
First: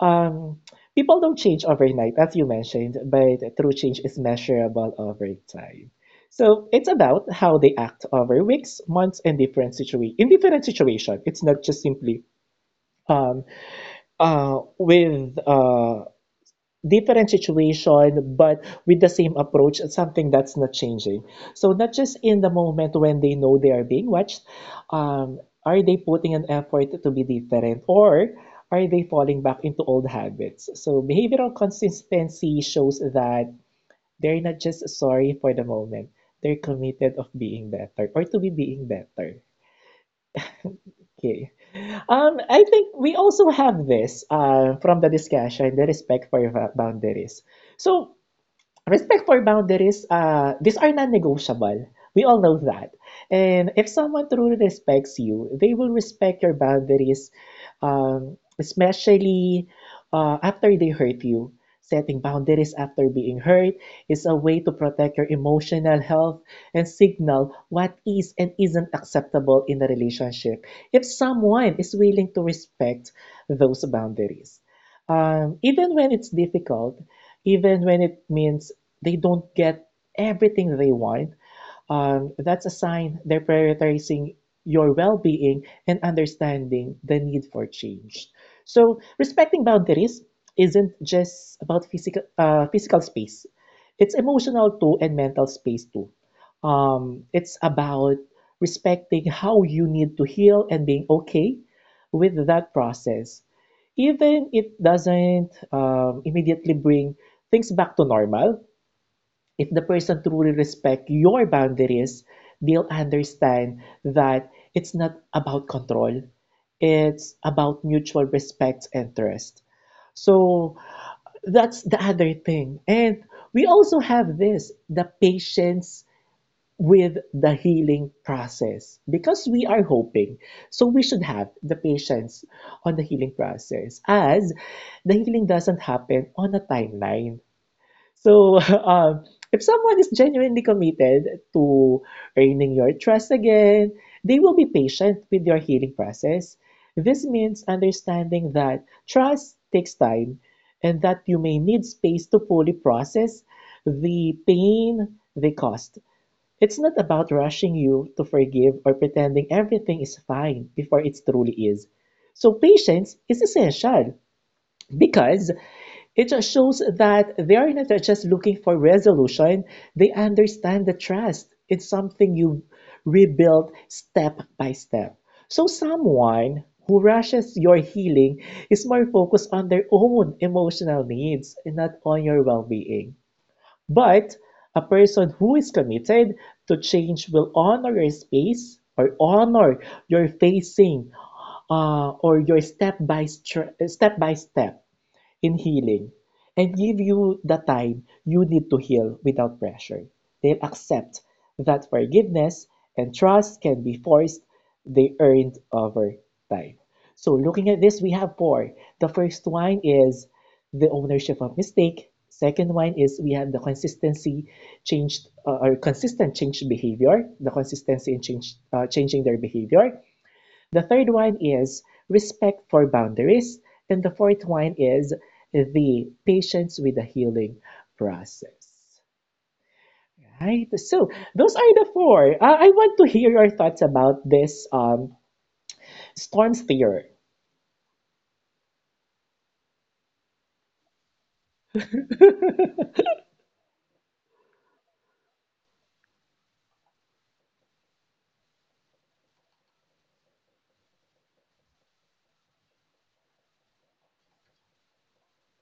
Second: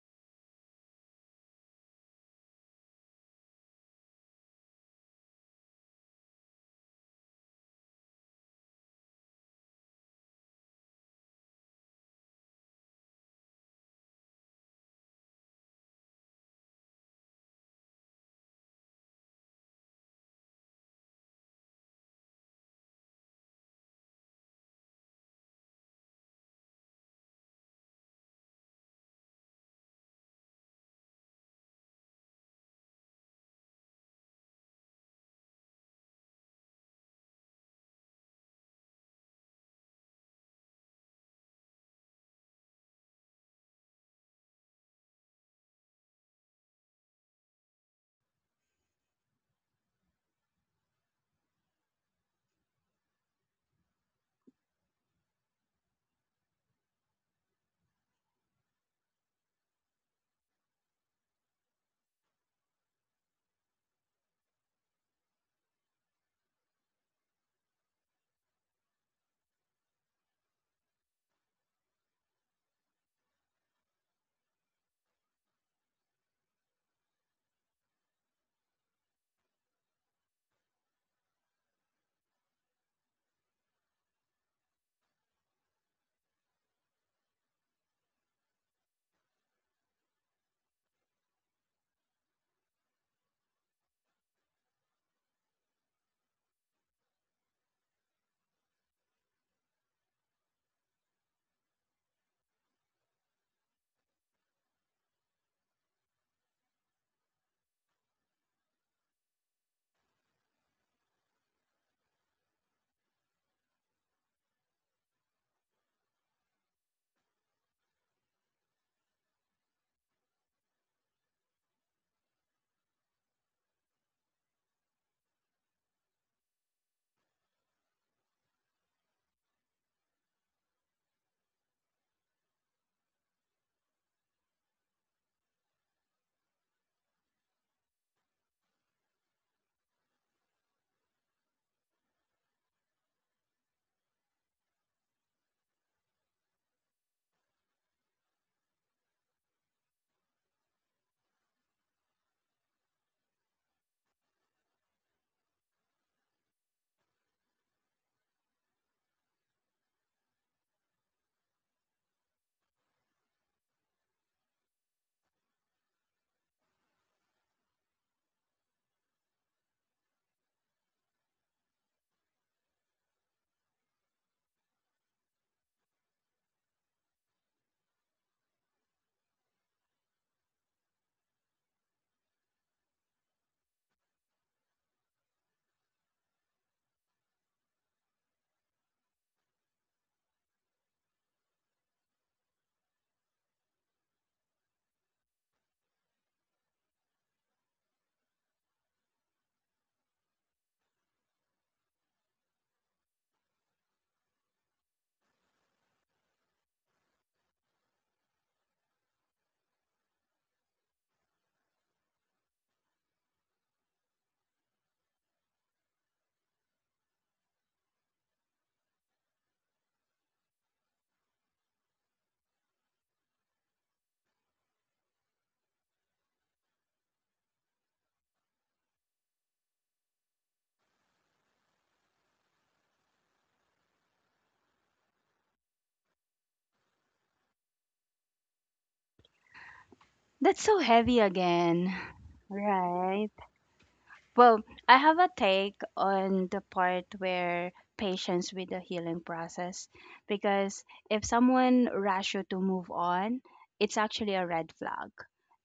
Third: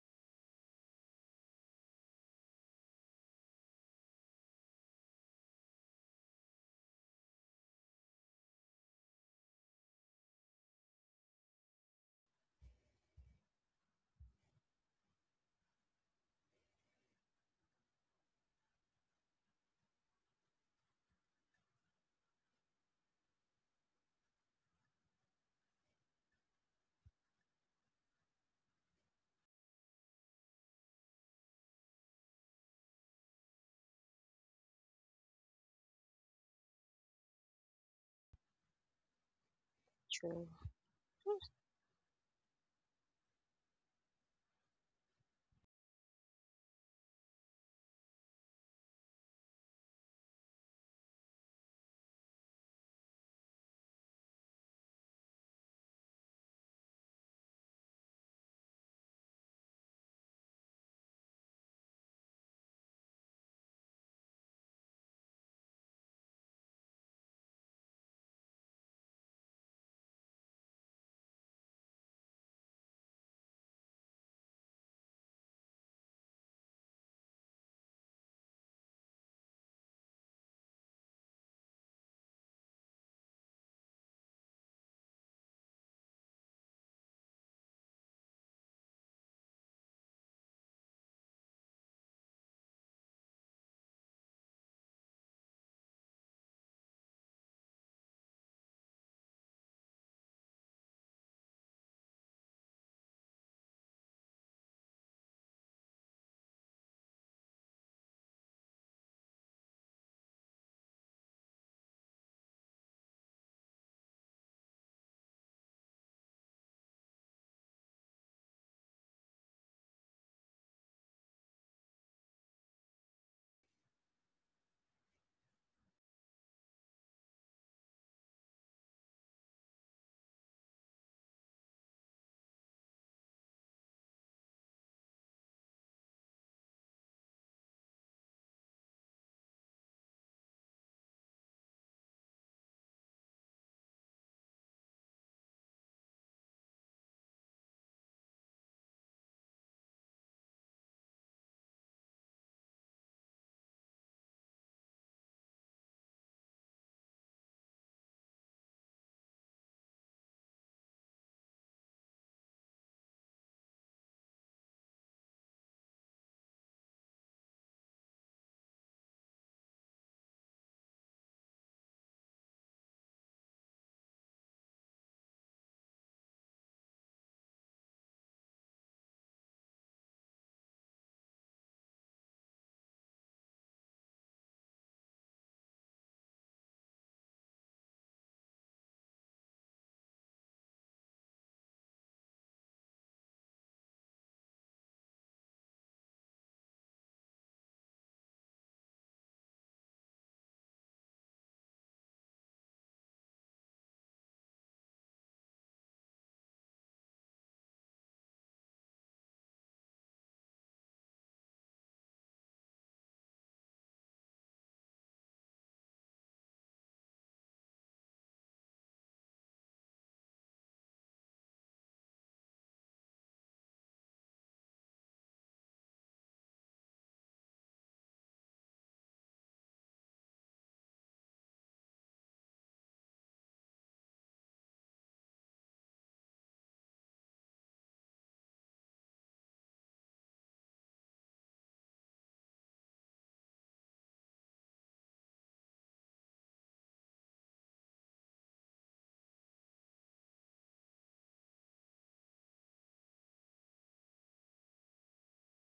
Um, people don't change overnight, as you mentioned, but true change is measurable over time. So it's about how they act over weeks, months, and in different situation. It's not just simply. Um with Different situation, but with the same approach, it's something that's not changing. So not just in the moment when they know they are being watched, um, are they putting an effort to be different, or are they falling back into old habits? So behavioral consistency shows that they're not just sorry for the moment; they're committed of being better or to be being better.
Mm.
Okay. I think we also have this from the discussion, the respect for boundaries. So respect for boundaries, these are non-negotiable. We all know that. And if someone truly respects you, they will respect your boundaries, especially after they hurt you. Setting boundaries after being hurt is a way to protect your emotional health and signal what is and isn't acceptable in a relationship. If someone is willing to respect those boundaries, even when it's difficult, even when it means they don't get everything they want, that's a sign they're prioritizing your well being and understanding the need for change. So, respecting boundaries isn't just about physical, physical space, it's emotional too and mental space too. It's about respecting how you need to heal and being okay with that process even if it doesn't immediately bring things back to normal, if the person truly respect your boundaries, they'll understand that it's not about control. It's about mutual respect and trust. So that's the other thing. And we also have this, the patience with the healing process because we are hoping. So we should have the patience on the healing process as the healing doesn't happen on a timeline. So, if someone is genuinely committed to earning your trust again, they will be patient with your healing process. This means understanding that trust takes time and that you may need space to fully process the pain they caused. It's not about rushing you to forgive or pretending everything is fine before it truly is. So, patience is essential because it shows that they're not just looking for resolution, they understand the trust. It's something you rebuild step by step. So, someone who rushes your healing is more focused on their own emotional needs and not on your well being. But a person who is committed to change will honor your space or honor your facing or your step by step by step in healing and give you the time you need to heal without pressure. They'll accept that forgiveness and trust can be forced, they earned over time. So, looking at this, we have four. The first one is the ownership of mistake. Second one is we have the consistency changed or consistent change behavior, the consistency in change, changing their behavior. The third one is respect for boundaries. And the fourth one is the patience with the healing process. Right? So those are the four. I want to hear your thoughts about this storm theory.
That's so heavy again. Right. Well, I have a take on the part where patience with the healing process, because if someone rush you to move on, it's actually a red flag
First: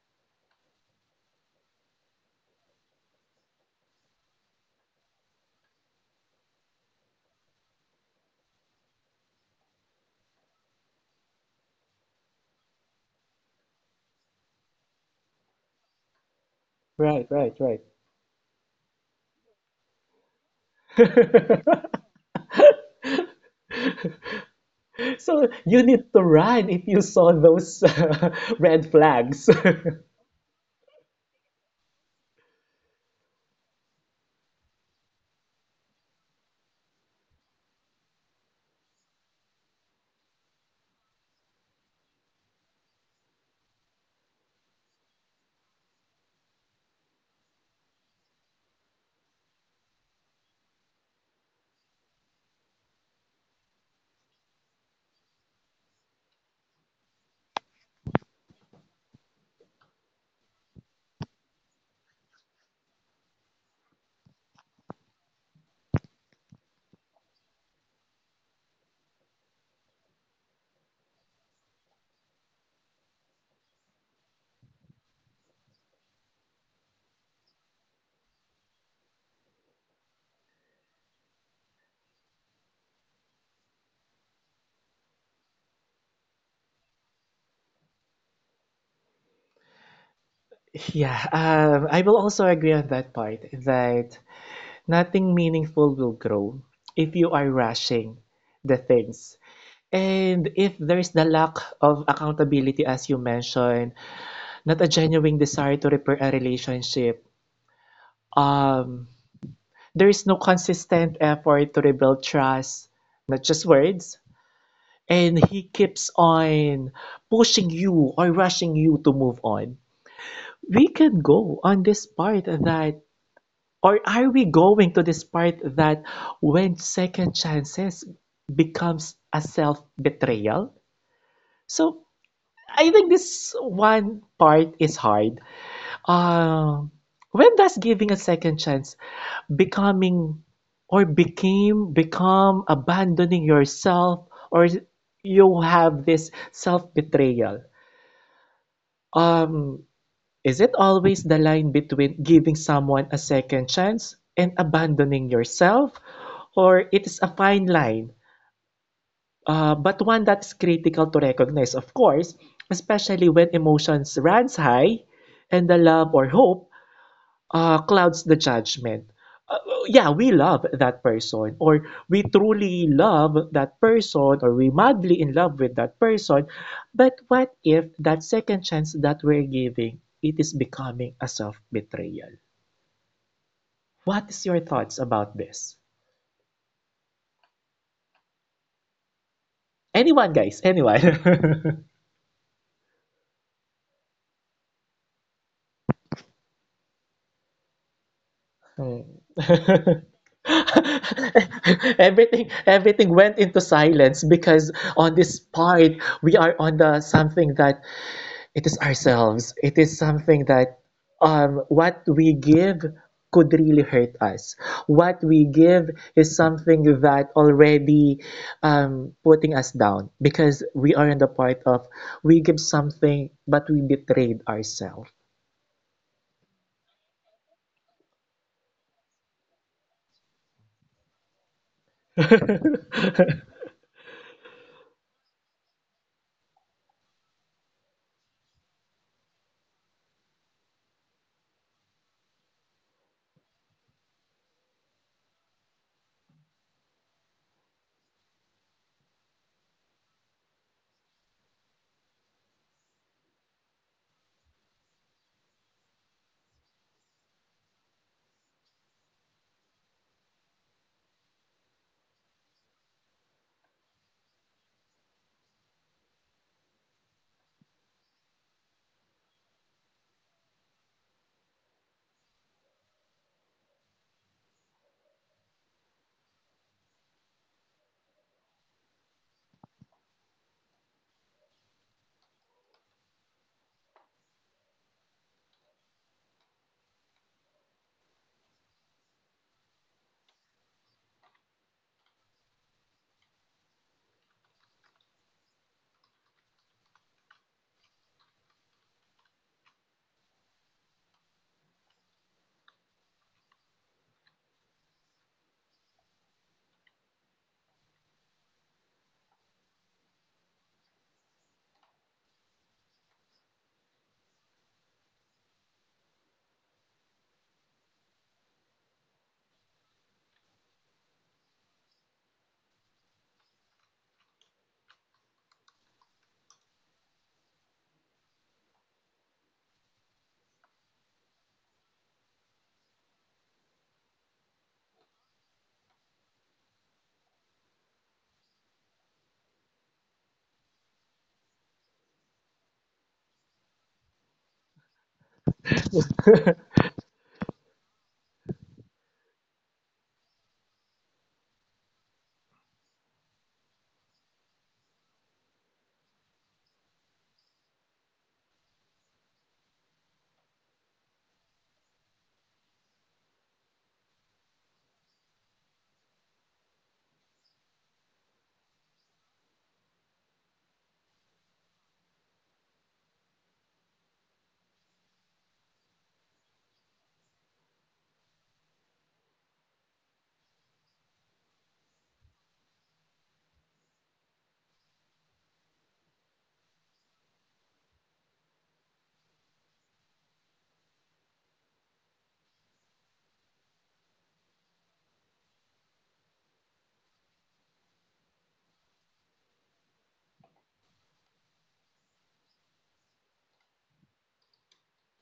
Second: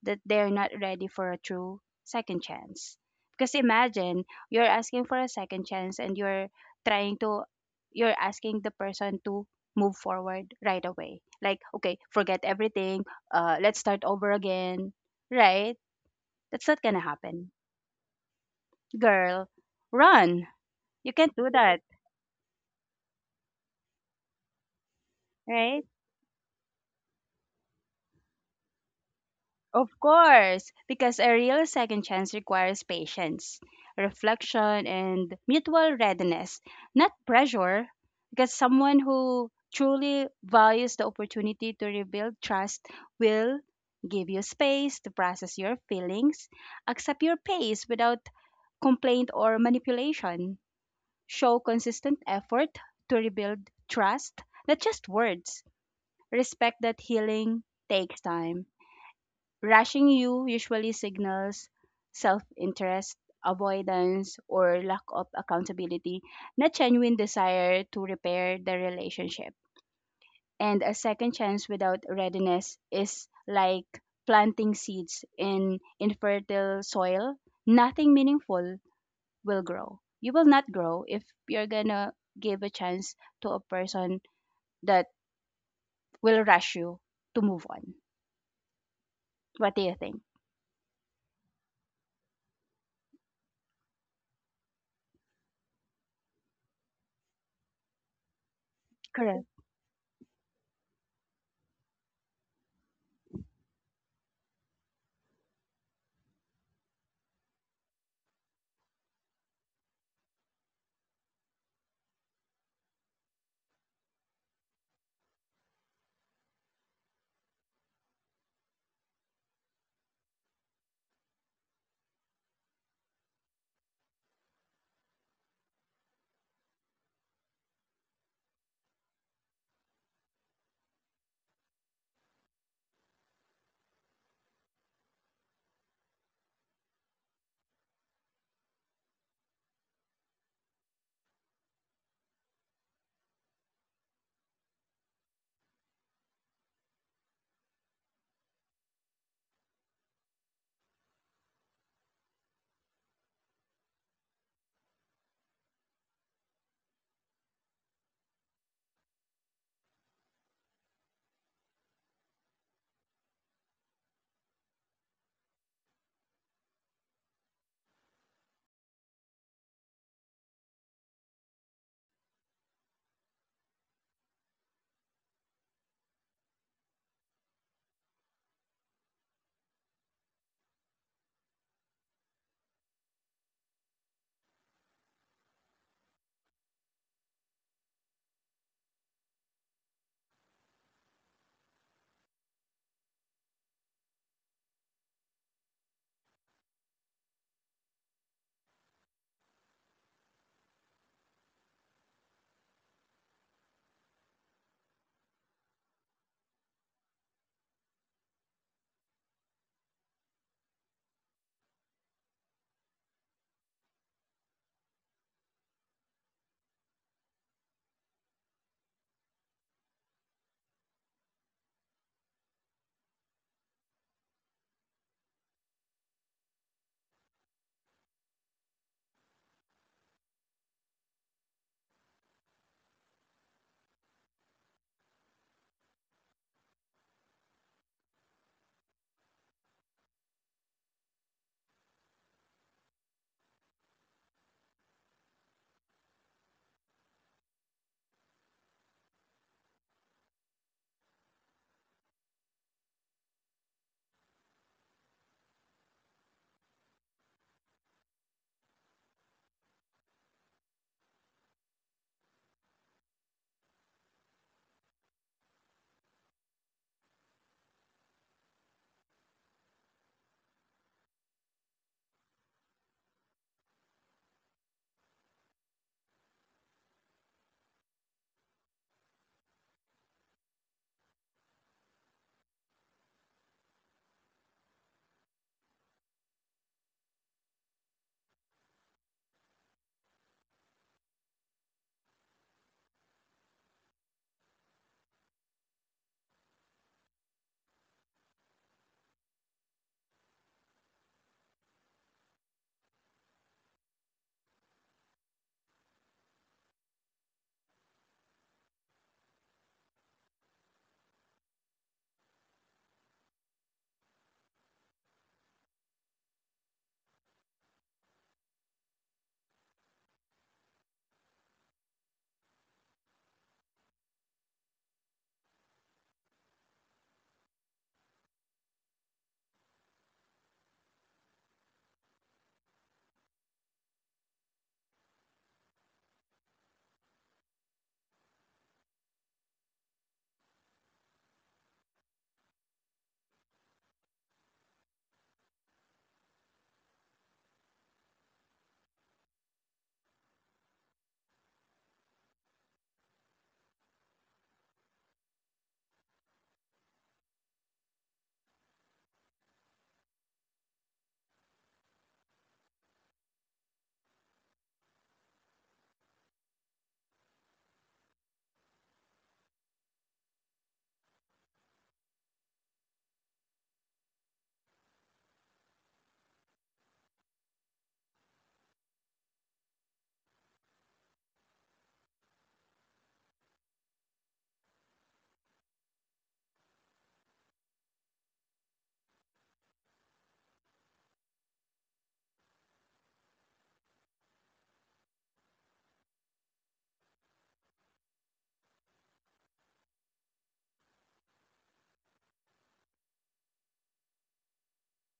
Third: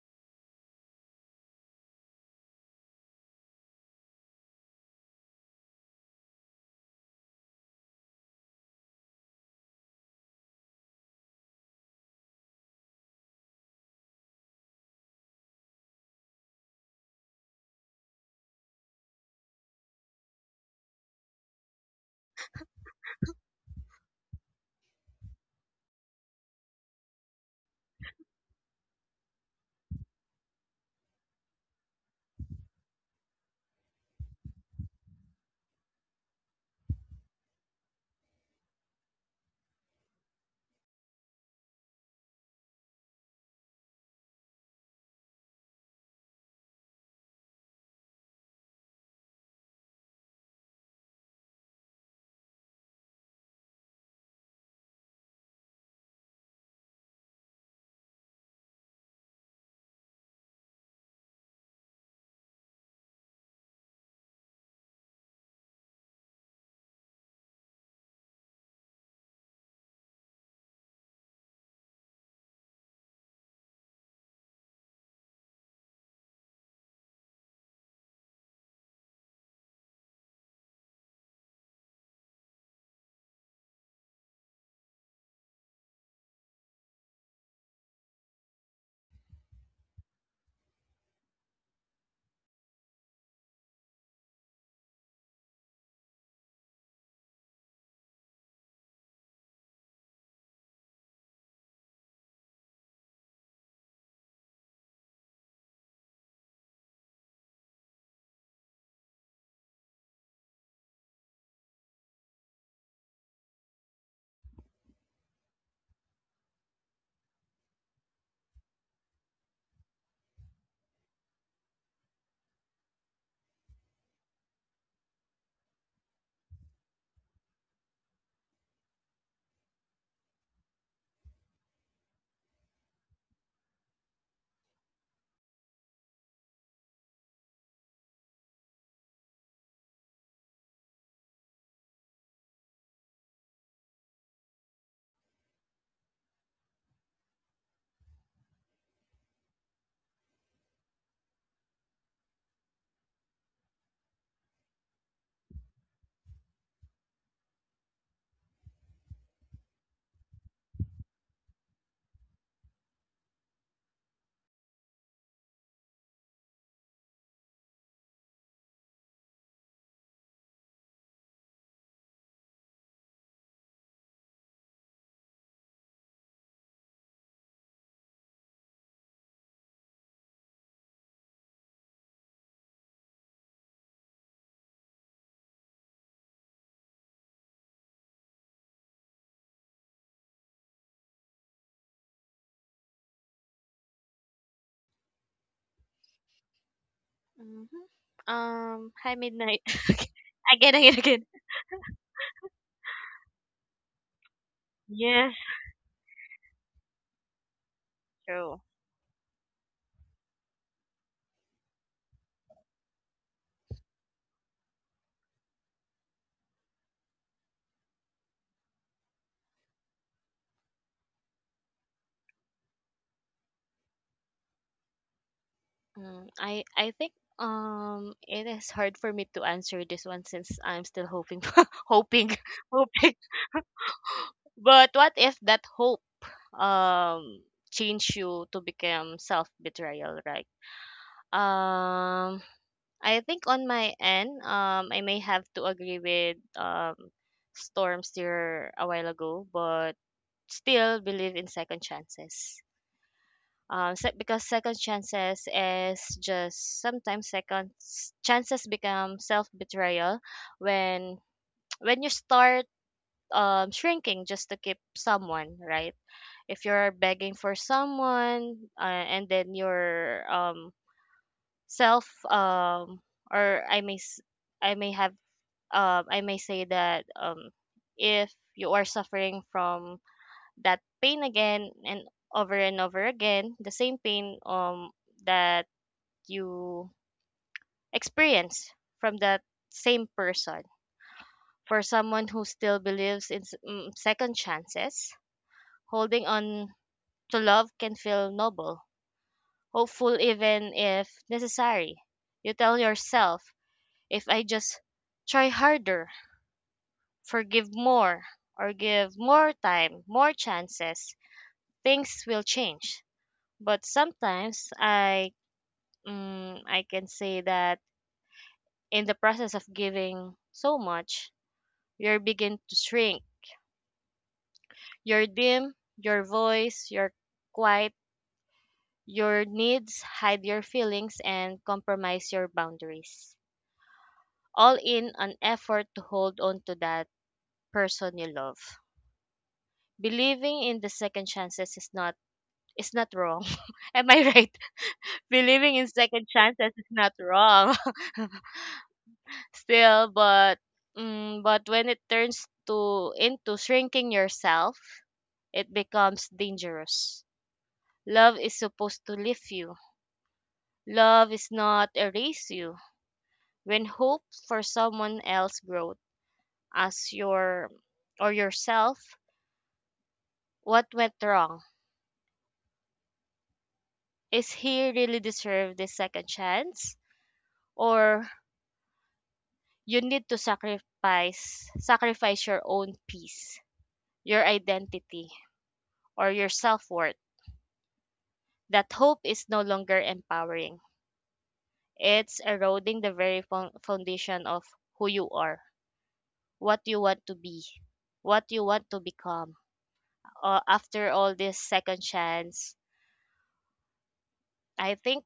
that they're not ready for a true second chance. Because imagine you're asking for a second chance and you're trying to, you're asking the person to move forward right away. Like, okay, forget everything, let's start over again, right? That's not going to
Right,
happen.
right, right.
Girl, run. You can't do that,
So
right?
you need to run if you saw those red flags.
Of course, because a real second chance requires patience, reflection, and mutual readiness, not pressure. Because someone who truly values the opportunity to rebuild trust will give you space to process your feelings, accept your pace without complaint or manipulation, show consistent effort to rebuild trust, not just words. Respect that healing takes time. Rushing you usually signals self interest, avoidance, or lack of accountability, not genuine desire to repair the relationship. And a second chance without readiness is like planting seeds in infertile soil. Nothing meaningful will grow. You will not grow if you're gonna give a chance to a person that will rush you to move on. What do you think?
Yeah, I will also agree on that part that nothing meaningful will grow if you are rushing the
Correct.
things. And if there is the lack of accountability, as you mentioned, not a genuine desire to repair a relationship, um, there is no consistent effort to rebuild trust, not just words. And he keeps on pushing you or rushing you to move on. We can go on this part that, or are we going to this part that when second chances becomes a self-betrayal? So I think this one part is hard. Um, when does giving a second chance becoming or became become abandoning yourself or you have this self-betrayal? Um, Is it always the line between giving someone a second chance and abandoning yourself? Or it is a fine line, but one that is critical to recognize, of course, especially when emotions runs high and the love or hope clouds the judgment. Yeah, we love that person, or we truly love that person, or we madly in love with that person. But what if that second chance that we're giving, it is becoming a self-betrayal? What is your thoughts about this? Anyone, guys, anyone.
Mhm.
Hmm.
Hi Midnight. Again, again, again.
Everything went into silence because
Yes,
on this part we are on the something that
true.
it is ourselves. It is something that what we give could really hurt us. What we give is something that already putting us down because we are in the part of we give something but we betrayed ourselves.
Mm, I think it is hard for me to answer this one, since I'm still hoping hoping hoping.
it,
But what if that hope um change you to become self betrayal, right? Um I think on my end, I may have to agree with, Storms here a while ago, but still believe in second chances. Because second chances is just sometimes chances become self betrayal when when you start, shrinking just to keep someone, right? If you're begging for someone, and then your, self, or I may s- I may have I may say that, if you are suffering from that pain again, and over again the same pain, that you experience from that same person. For someone who still believes in second chances, holding on to love can feel noble, hopeful, even if necessary. You tell yourself, if I just try harder, forgive more, or give more time, more chances, things will change. But sometimes, I can say that in the process of giving so much, you begin to shrink. Your dim, your voice, your quiet, your needs hide your feelings and compromise your boundaries, all in an effort to hold on to that person you love. Believing in the second chances is not wrong. Am I right? Believing in second chances is not wrong. Still, but, but when it turns to into shrinking yourself, it becomes dangerous. Love is supposed to lift you. Love is not erase you. When hope for someone else growth as your or yourself, what went wrong? Is he really deserve this second chance? Or you need to sacrifice your own peace, your identity, or your self worth. That hope is no longer empowering. It's eroding the very foundation of who you are, what you want to be, what you want to become, after all this second chance. I think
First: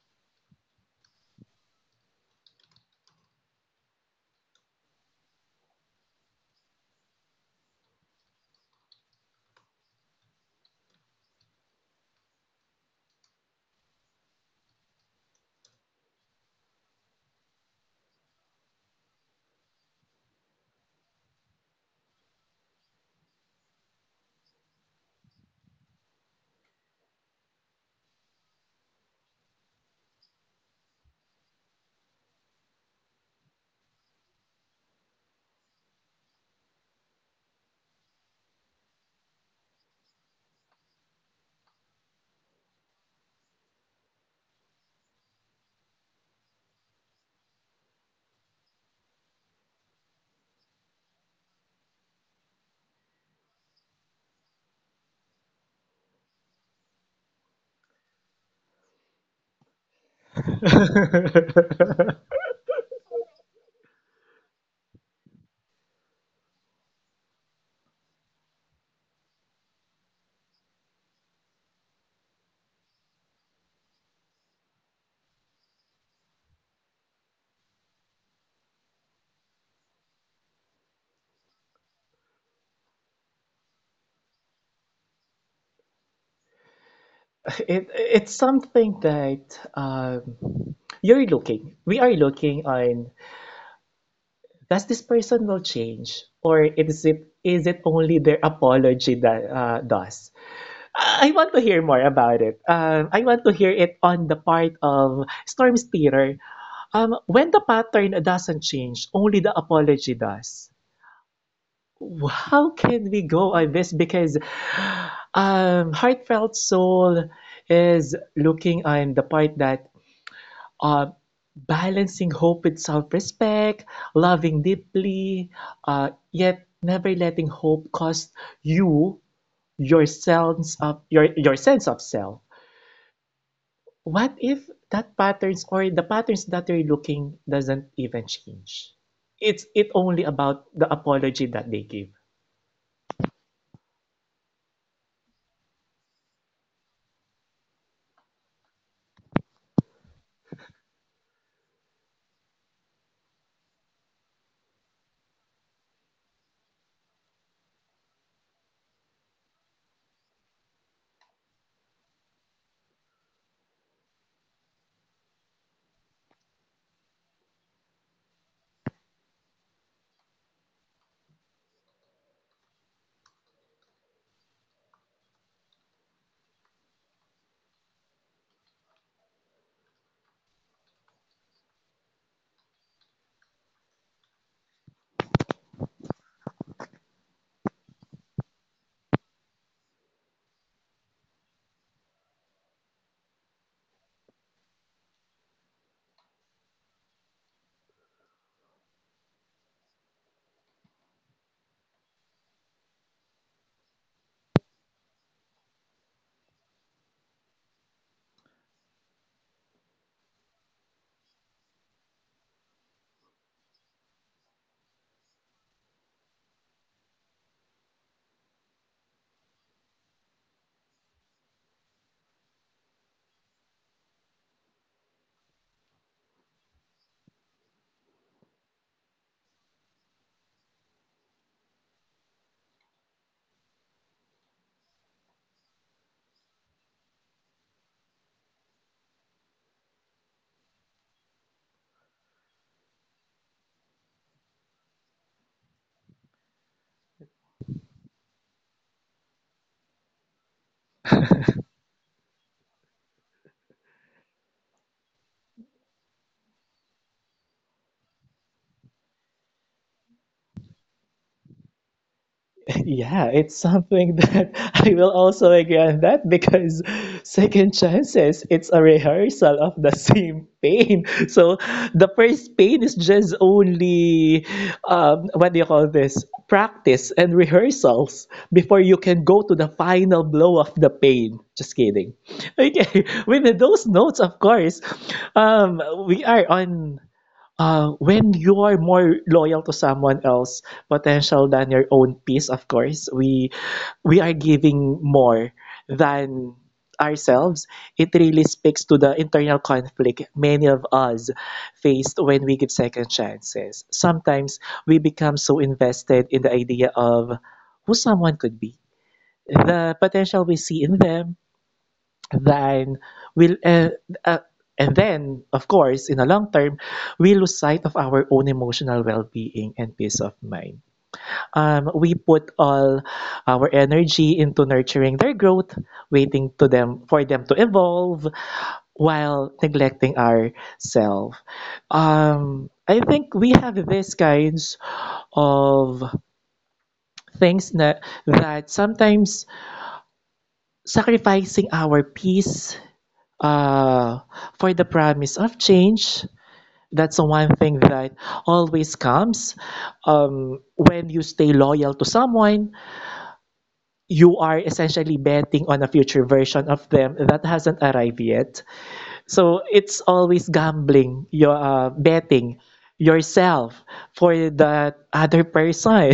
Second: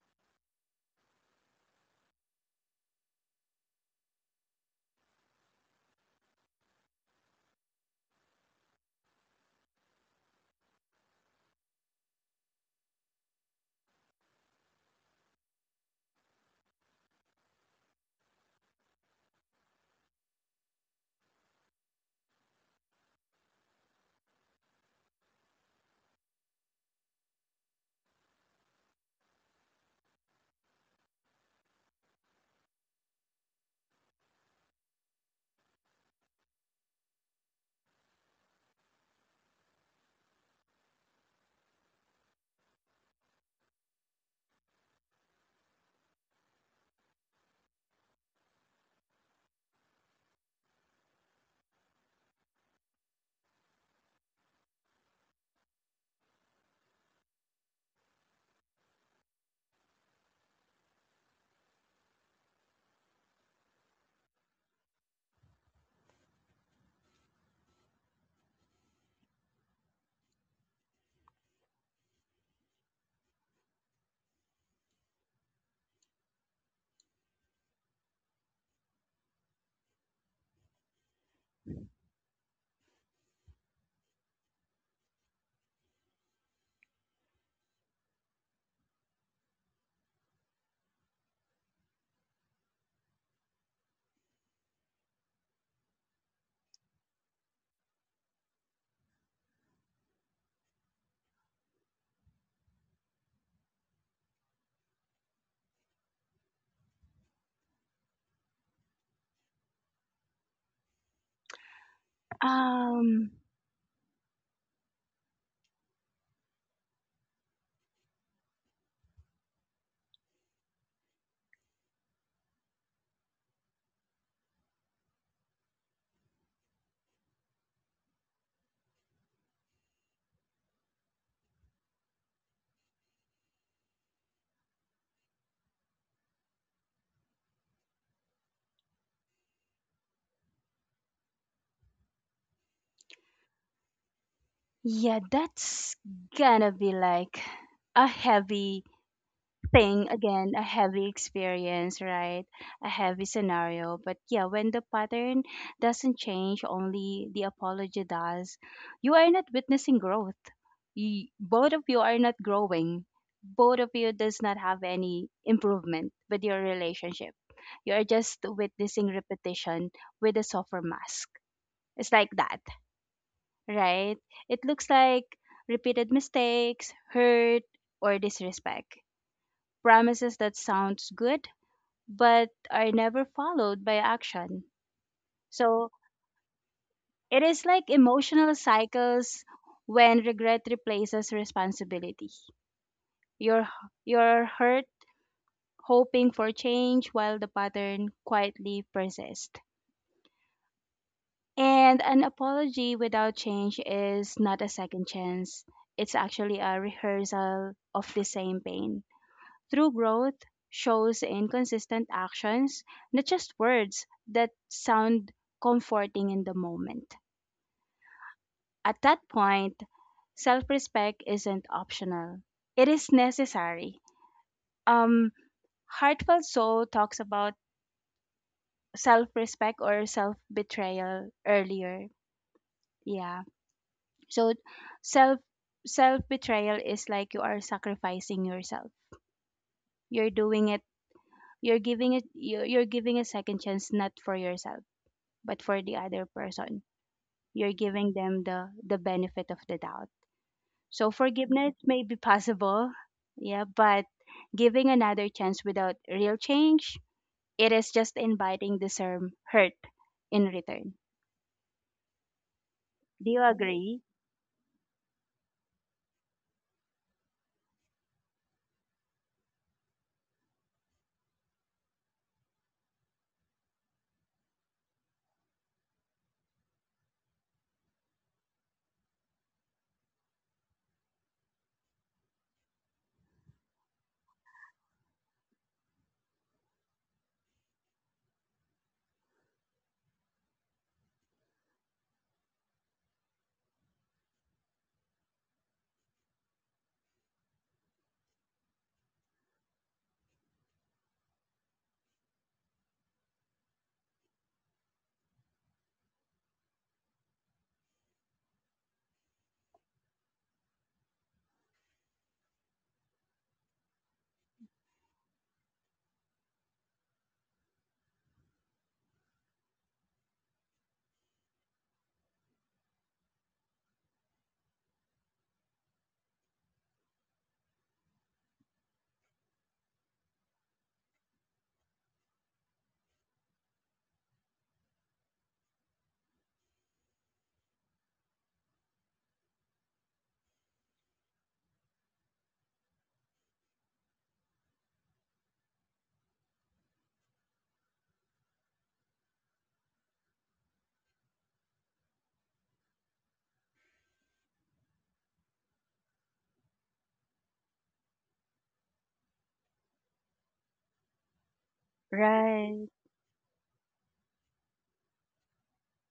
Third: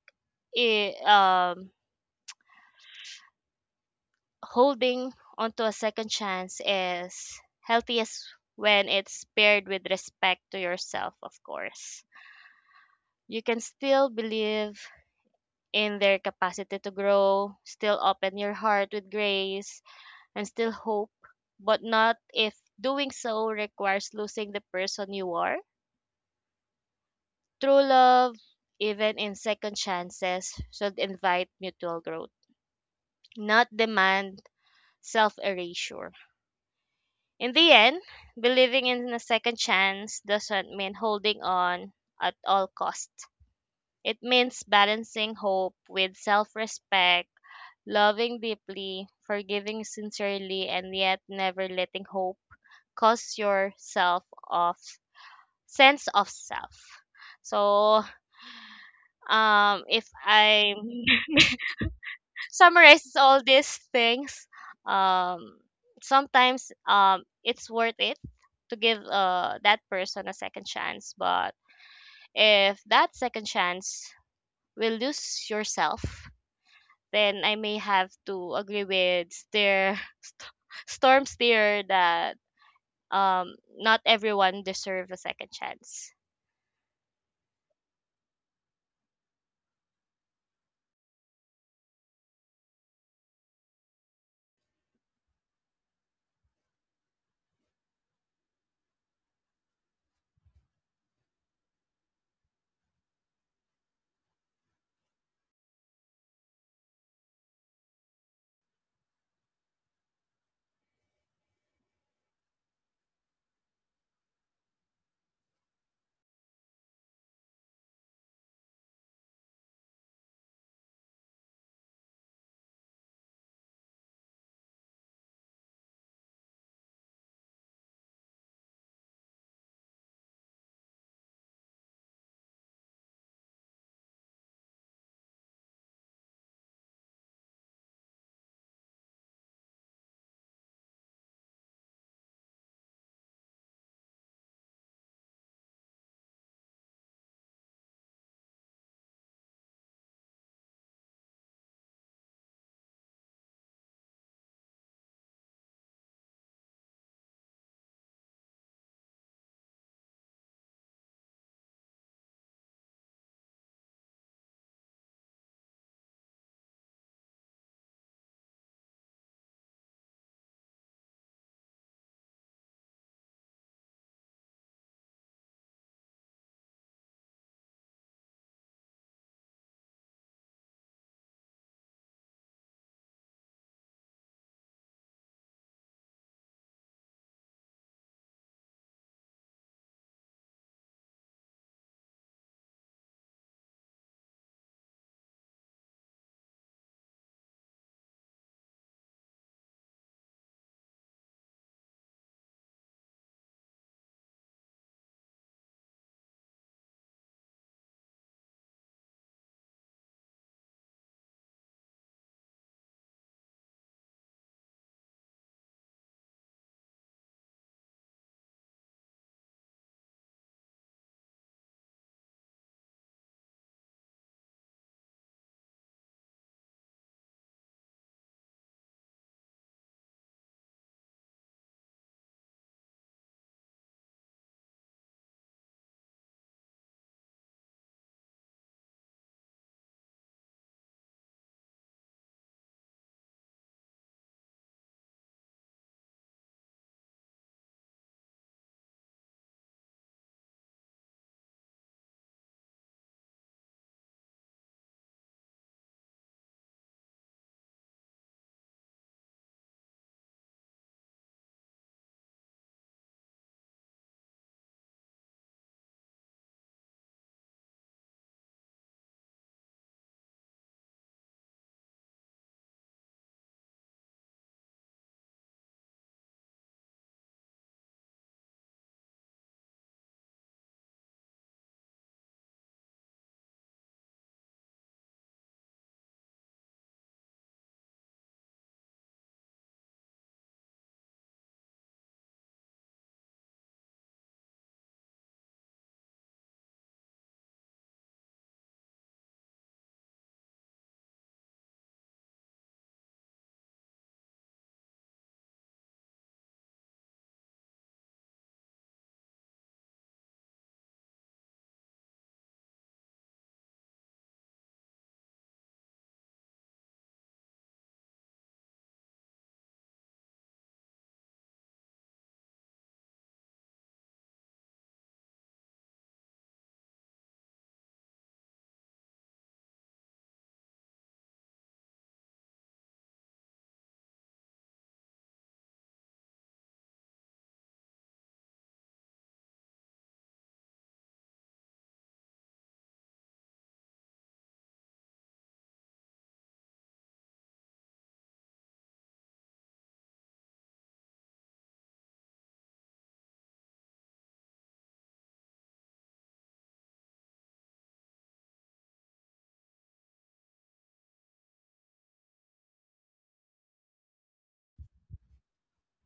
it, holding onto a second chance is healthiest when it's paired with respect to yourself, of course. You can still believe in their capacity to grow, still open your heart with grace, and still hope, but not if doing so requires losing the person you are. True love, even in second chances, should invite mutual growth, not demand self erasure. In the end, believing in a second chance doesn't mean holding on at all costs. It means balancing hope with self respect, loving deeply, forgiving sincerely, and yet never letting hope cause yourself of sense of self. So, if I summarizes all these things, um sometimes, it's worth it to give that person a second chance. But if that second chance will lose yourself, then I may have to agree with their storm steer, that not everyone deserves a second chance.
it's something that you're looking. We are looking on, does this person will change or is it, is it only their apology that does I want to hear more about it, I want to hear it on the part of storm theater, when the pattern doesn't change only the apology does, how can we
Um,
go on this because heartfelt soul is looking on the part that uh, balancing hope with self respect, loving deeply, yet never letting hope cost you your sense of self. What if that patterns or the patterns that you're looking doesn't even change? It's, it only about the apology that they give.
yeah, that's gonna be like a heavy thing again, a heavy experience, right? A heavy scenario. But yeah, when the pattern doesn't change, only the apology does, you are not witnessing growth. You, both of you are not growing. Both of you does not have any improvement with your relationship. You are just witnessing repetition with a softer mask. It's like that, right? It looks like repeated mistakes, hurt, or disrespect. Promises that sounds good but are never followed by action. So it is like emotional cycles when regret replaces responsibility. You're you're hurt, hoping for change while the pattern quietly persists. And an apology without change is not a second chance. It's actually a rehearsal of the same pain. True growth shows in consistent actions, not just words that sound comforting in the moment. At that point, self respect isn't optional, it is necessary. Um, Heartfelt Soul talks about self respect or self betrayal earlier. Yeah. So, self self betrayal is like you are sacrificing yourself. You're doing it. You're giving it. You're giving a second chance not for yourself but for the other person. You're giving them the benefit of the doubt, so forgiveness may be possible, yeah, but giving another chance without real change, it is just inviting the same hurt in return.
Yeah,
Do you
it's
agree?
something that I will also agree on that because second chances, it's a rehearsal of the same pain. So the first pain is just only what do you call this? Practice and rehearsals before you can go to the final blow of the pain. Just kidding. Okay, with those notes, of course, we are on when you are more loyal to someone else potential than your own peace, of course, we are giving more than ourselves. It really speaks to the internal conflict many of us faced when we give second chances. Sometimes we become so invested in the idea of who someone could be, the potential we see in them, then we'll uh, and then of course in the long term we lose sight of our own emotional well-being and peace of mind, we put all our energy into nurturing their growth waiting to them for them to evolve while neglecting ourselves I think we have these kinds of things na, that sometimes sacrificing our peace Uh, for the promise of change, that's the one thing that always comes. When you stay loyal to someone, you are essentially betting on a future version of them that hasn't arrived yet. So it's always gambling, you're betting
Right.
yourself for that other person.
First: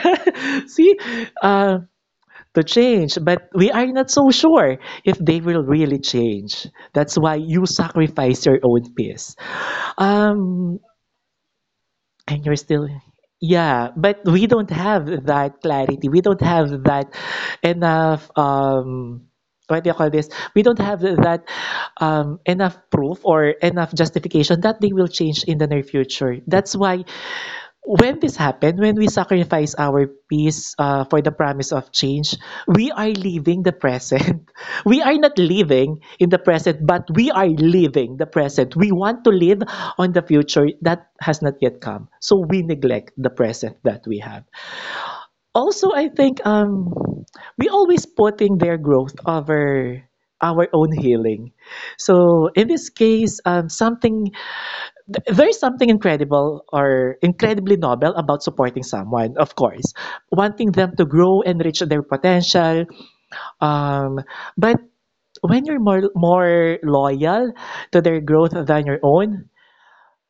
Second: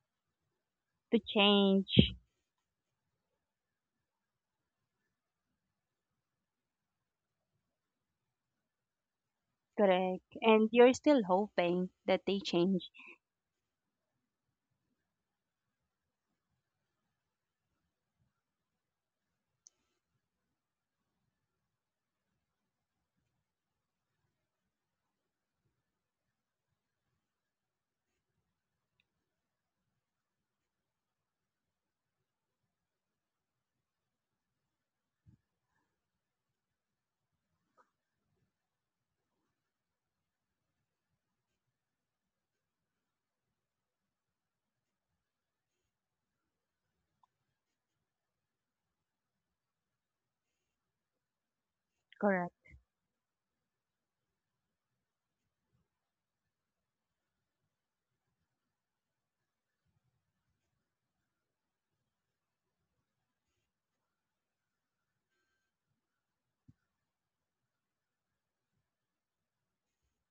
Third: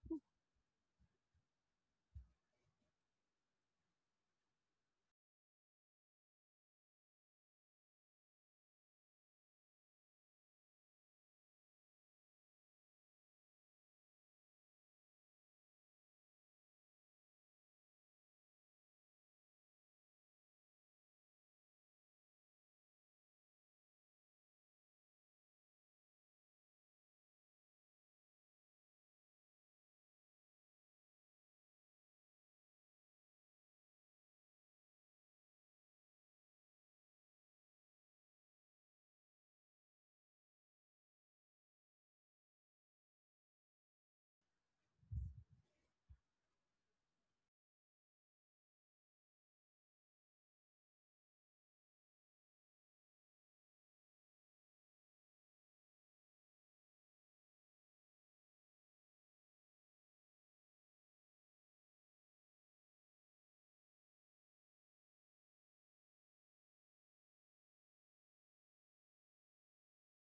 See,
To
uh,
change.
to change, but we are not so sure if they will really change. That's why you sacrifice your own peace.
Correct, and
Um,
you're still hoping that they
and you're still,
change.
yeah, but we don't have that clarity. We don't have that enough, what do you call this? We don't have that enough proof or enough justification that they will change in the near future. That's why when this happened, when we sacrifice our peace for the promise of change, we are leaving the present. We are not living in the present, but we are living the present. We want to live on the future that has not yet come. So we neglect the present that we have. Also, I think we always putting their growth over our own healing. So
Correct.
in this case, something there is something incredible or incredibly noble about supporting someone, of course, wanting them to grow and reach their potential. Um, but when you're more loyal to their growth than your own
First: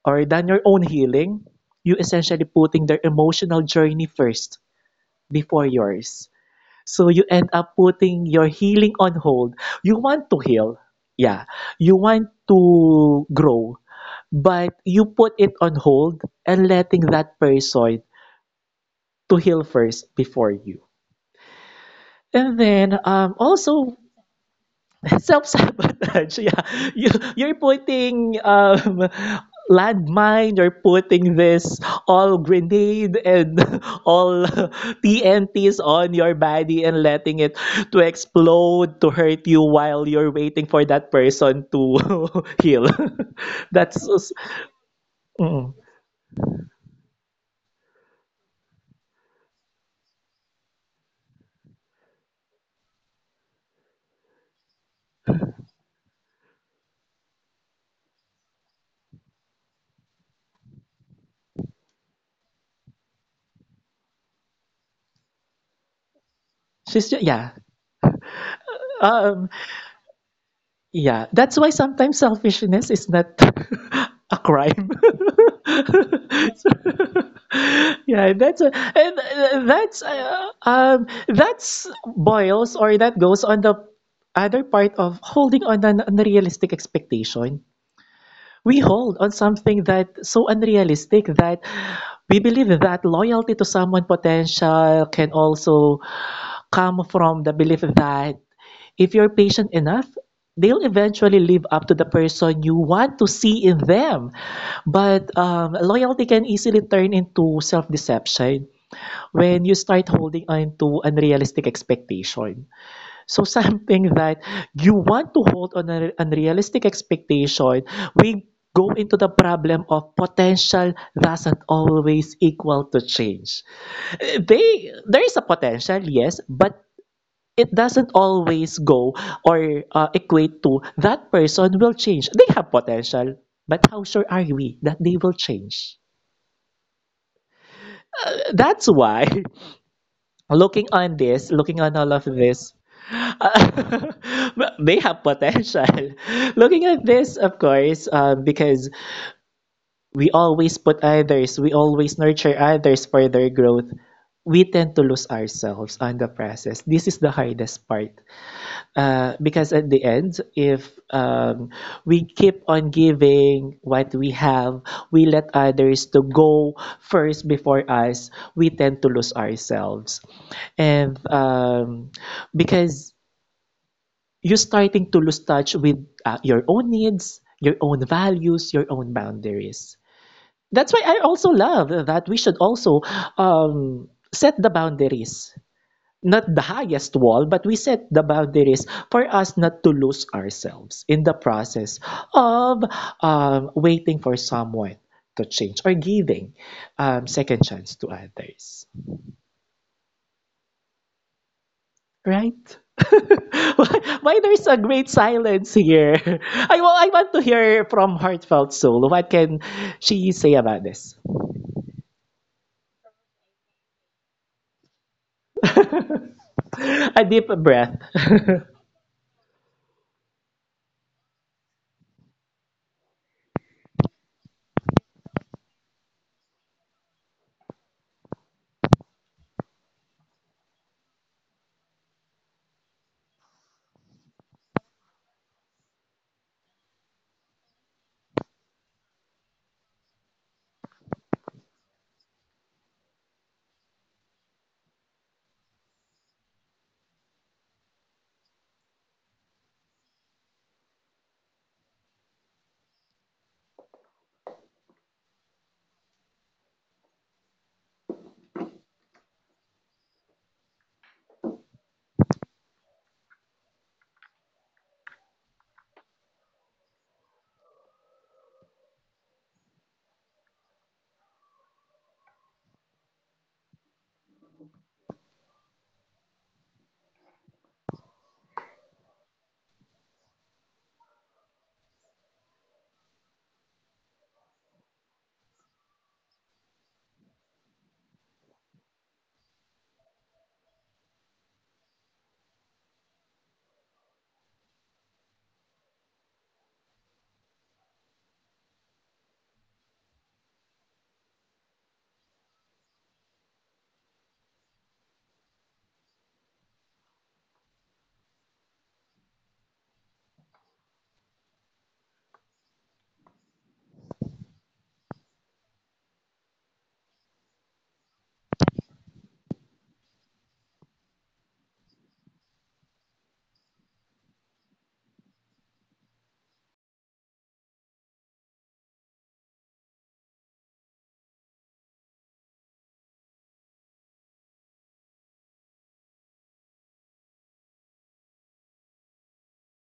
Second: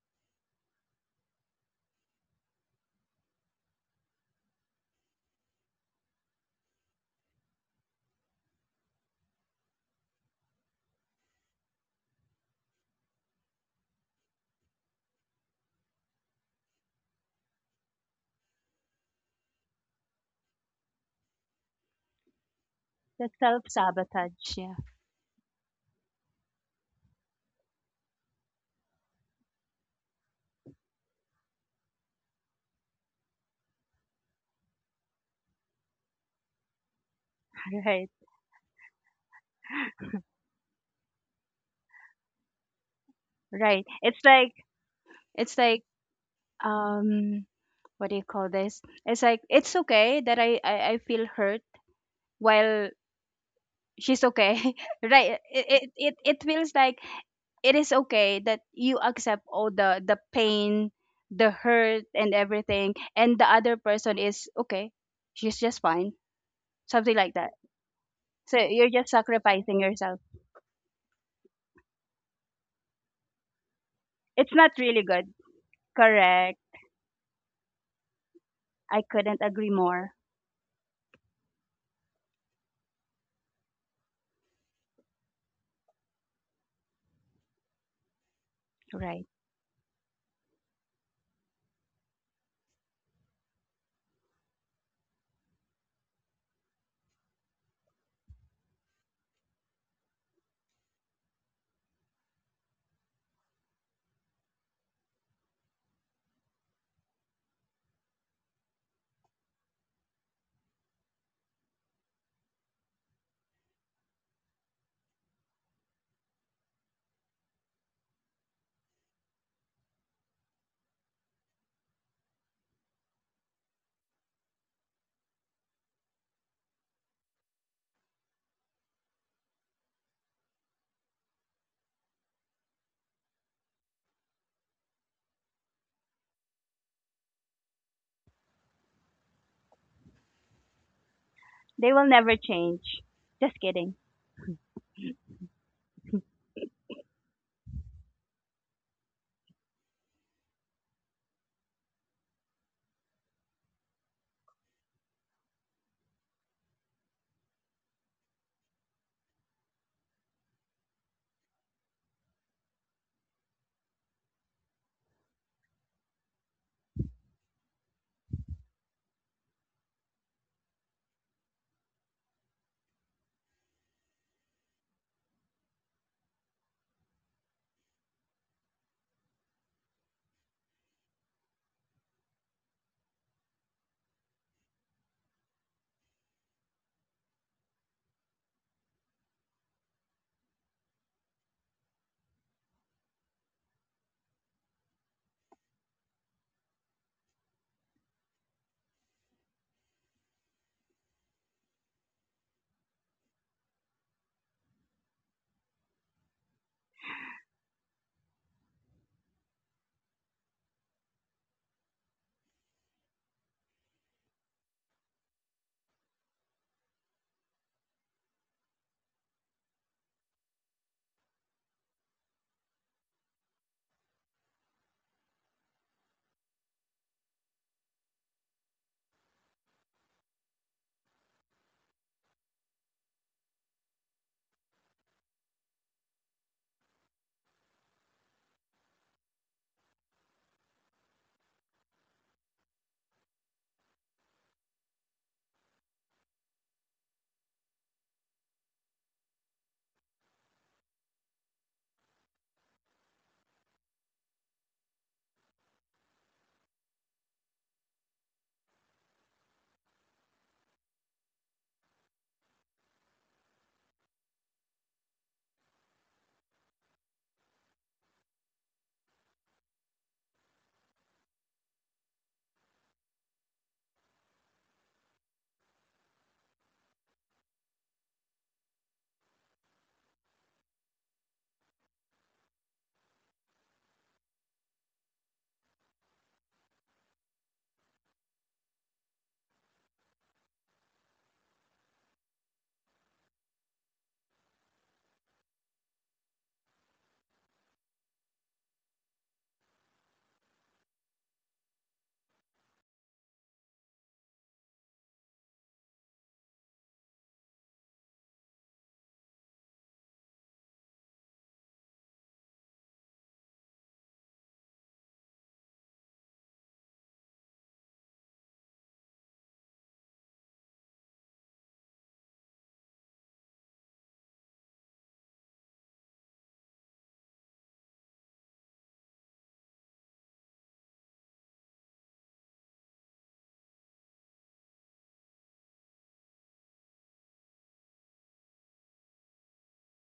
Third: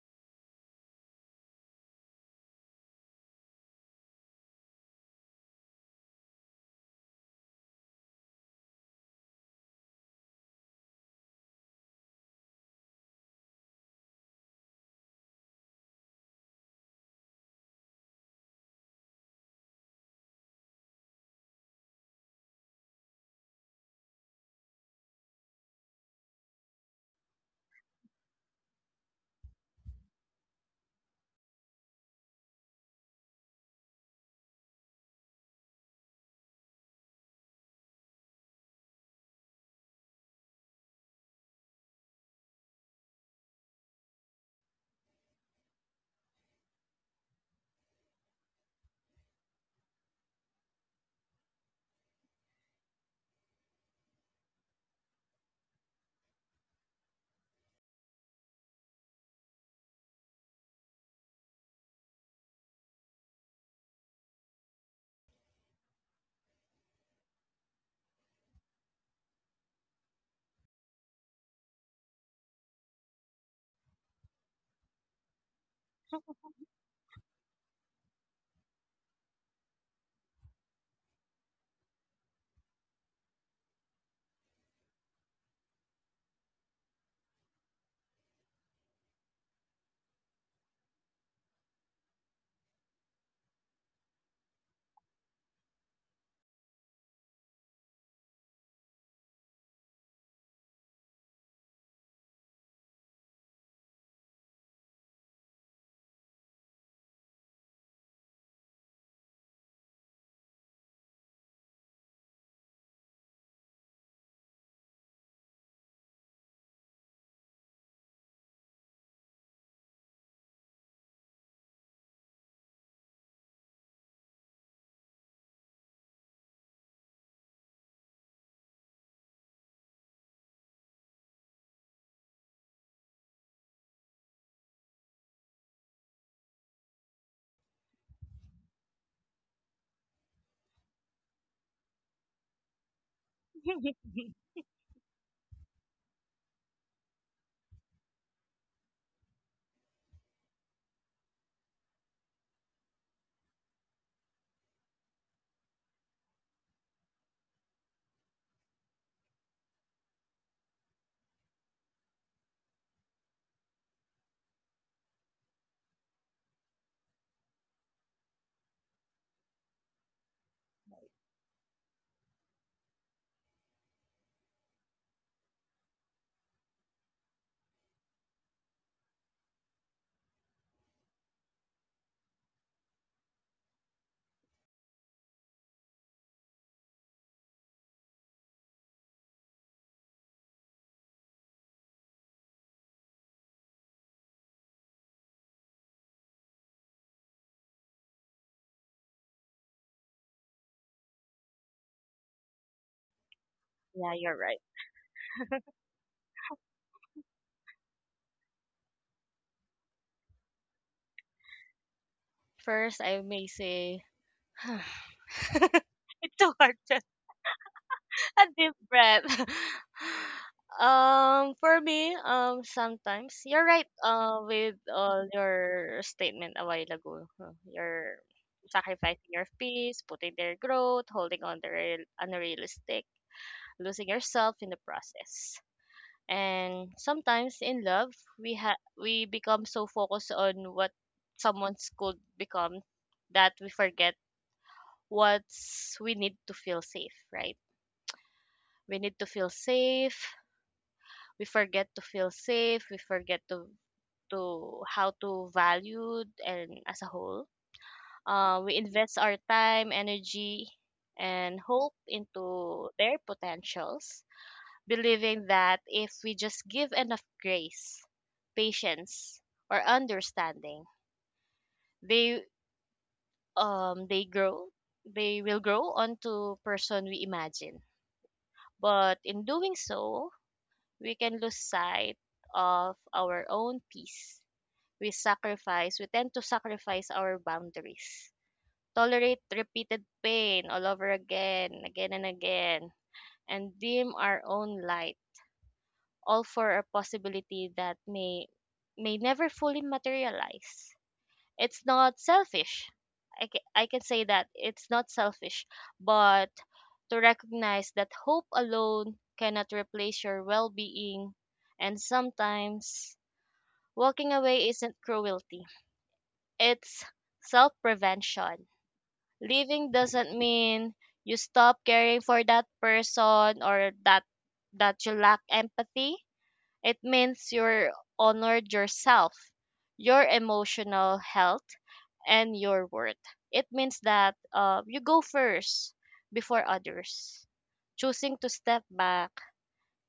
or than your own healing, you essentially putting their emotional journey first before yours. So you end up putting your healing on hold. You want to heal. Yeah. You want to grow but you put it on hold and letting that person to heal first before you. And then
The self
also
sabotage, yeah.
self sabotage. Yeah, you you're putting landmine. You're putting this all grenade and all TNTs on your body and letting it to
Right.
explode to hurt you while you're waiting for that person to heal.
Right.
That's
It's like, it's
mm,
like, um, what do you call this? It's like, it's okay that I feel hurt while she's okay, right? It it it feels like it is okay that you accept all the pain, the hurt, and everything, and the other person is okay. She's just fine, something like that.
yeah.
So you're just
Um,
sacrificing yourself.
Yeah, that's why sometimes selfishness is not
It's
a
not really
crime.
good.
So,
Correct.
yeah,
I couldn't agree more.
that's boils or that goes on the other part of holding on an unrealistic expectation. We
Right.
hold on something that so unrealistic that we believe that loyalty to someone potential can also come from the belief that if you're patient enough, they'll eventually live up to the person you want to see in them. But loyalty can easily turn into self-deception when you start holding on to unrealistic expectation. So something that you want to hold on a unrealistic expectation, we go into the problem of potential doesn't always equal to change. They There is a potential, yes, but it doesn't always go or equate to that person will change. They have potential, but how sure are we that they will change? That's why looking on this, looking
They
on
will
all of
never
this,
change. Just kidding.
Uh, but they have potential. Looking at this, of course, because we always put others, we always nurture others for their growth. We tend to lose ourselves on the process. This is the hardest part. Because at the end, if um, we keep on giving what we have, we let others to go first before us, we tend to lose ourselves. And Because you're starting to lose touch with your own needs, your own values, your own boundaries. That's why I also love that we should also um, set the boundaries. Not the highest wall, but we set the boundaries for us not to lose ourselves in the process of waiting for someone to change or giving second chance to others. Right? why,
Yeah, you're
why
right.
there's a great silence here? I want to hear from Heartfelt Soul. What can she say about this?
First, I may say, it's so hard.
A deep breath.
A deep breath. For me, sometimes you're right. With all your statement a while ago, huh, you're sacrificing your peace, putting their growth, holding on to real, unrealistic, losing yourself in the process. And sometimes in love, we become so focused on what someone's could become that we forget what's we need to feel safe, right? We need to feel safe. We forget to feel safe. We forget to how to value and as a whole. We invest our time energy and hope into their potentials, believing that if we just give enough grace, patience, or understanding, they they grow, they will grow onto person we imagine. But in doing so, we can lose sight of our own peace. We tend to sacrifice our boundaries, tolerate repeated pain all over again, again and again, and dim our own light, all for a possibility that may never fully materialize. It's not selfish. I can say that it's not selfish, but to recognize that hope alone cannot replace your well being. And sometimes walking away isn't cruelty. It's self prevention. Leaving doesn't mean you stop caring for that person or that you lack empathy. It means you're honored yourself, your emotional health, and your worth. It means that you go first before others. Choosing to step back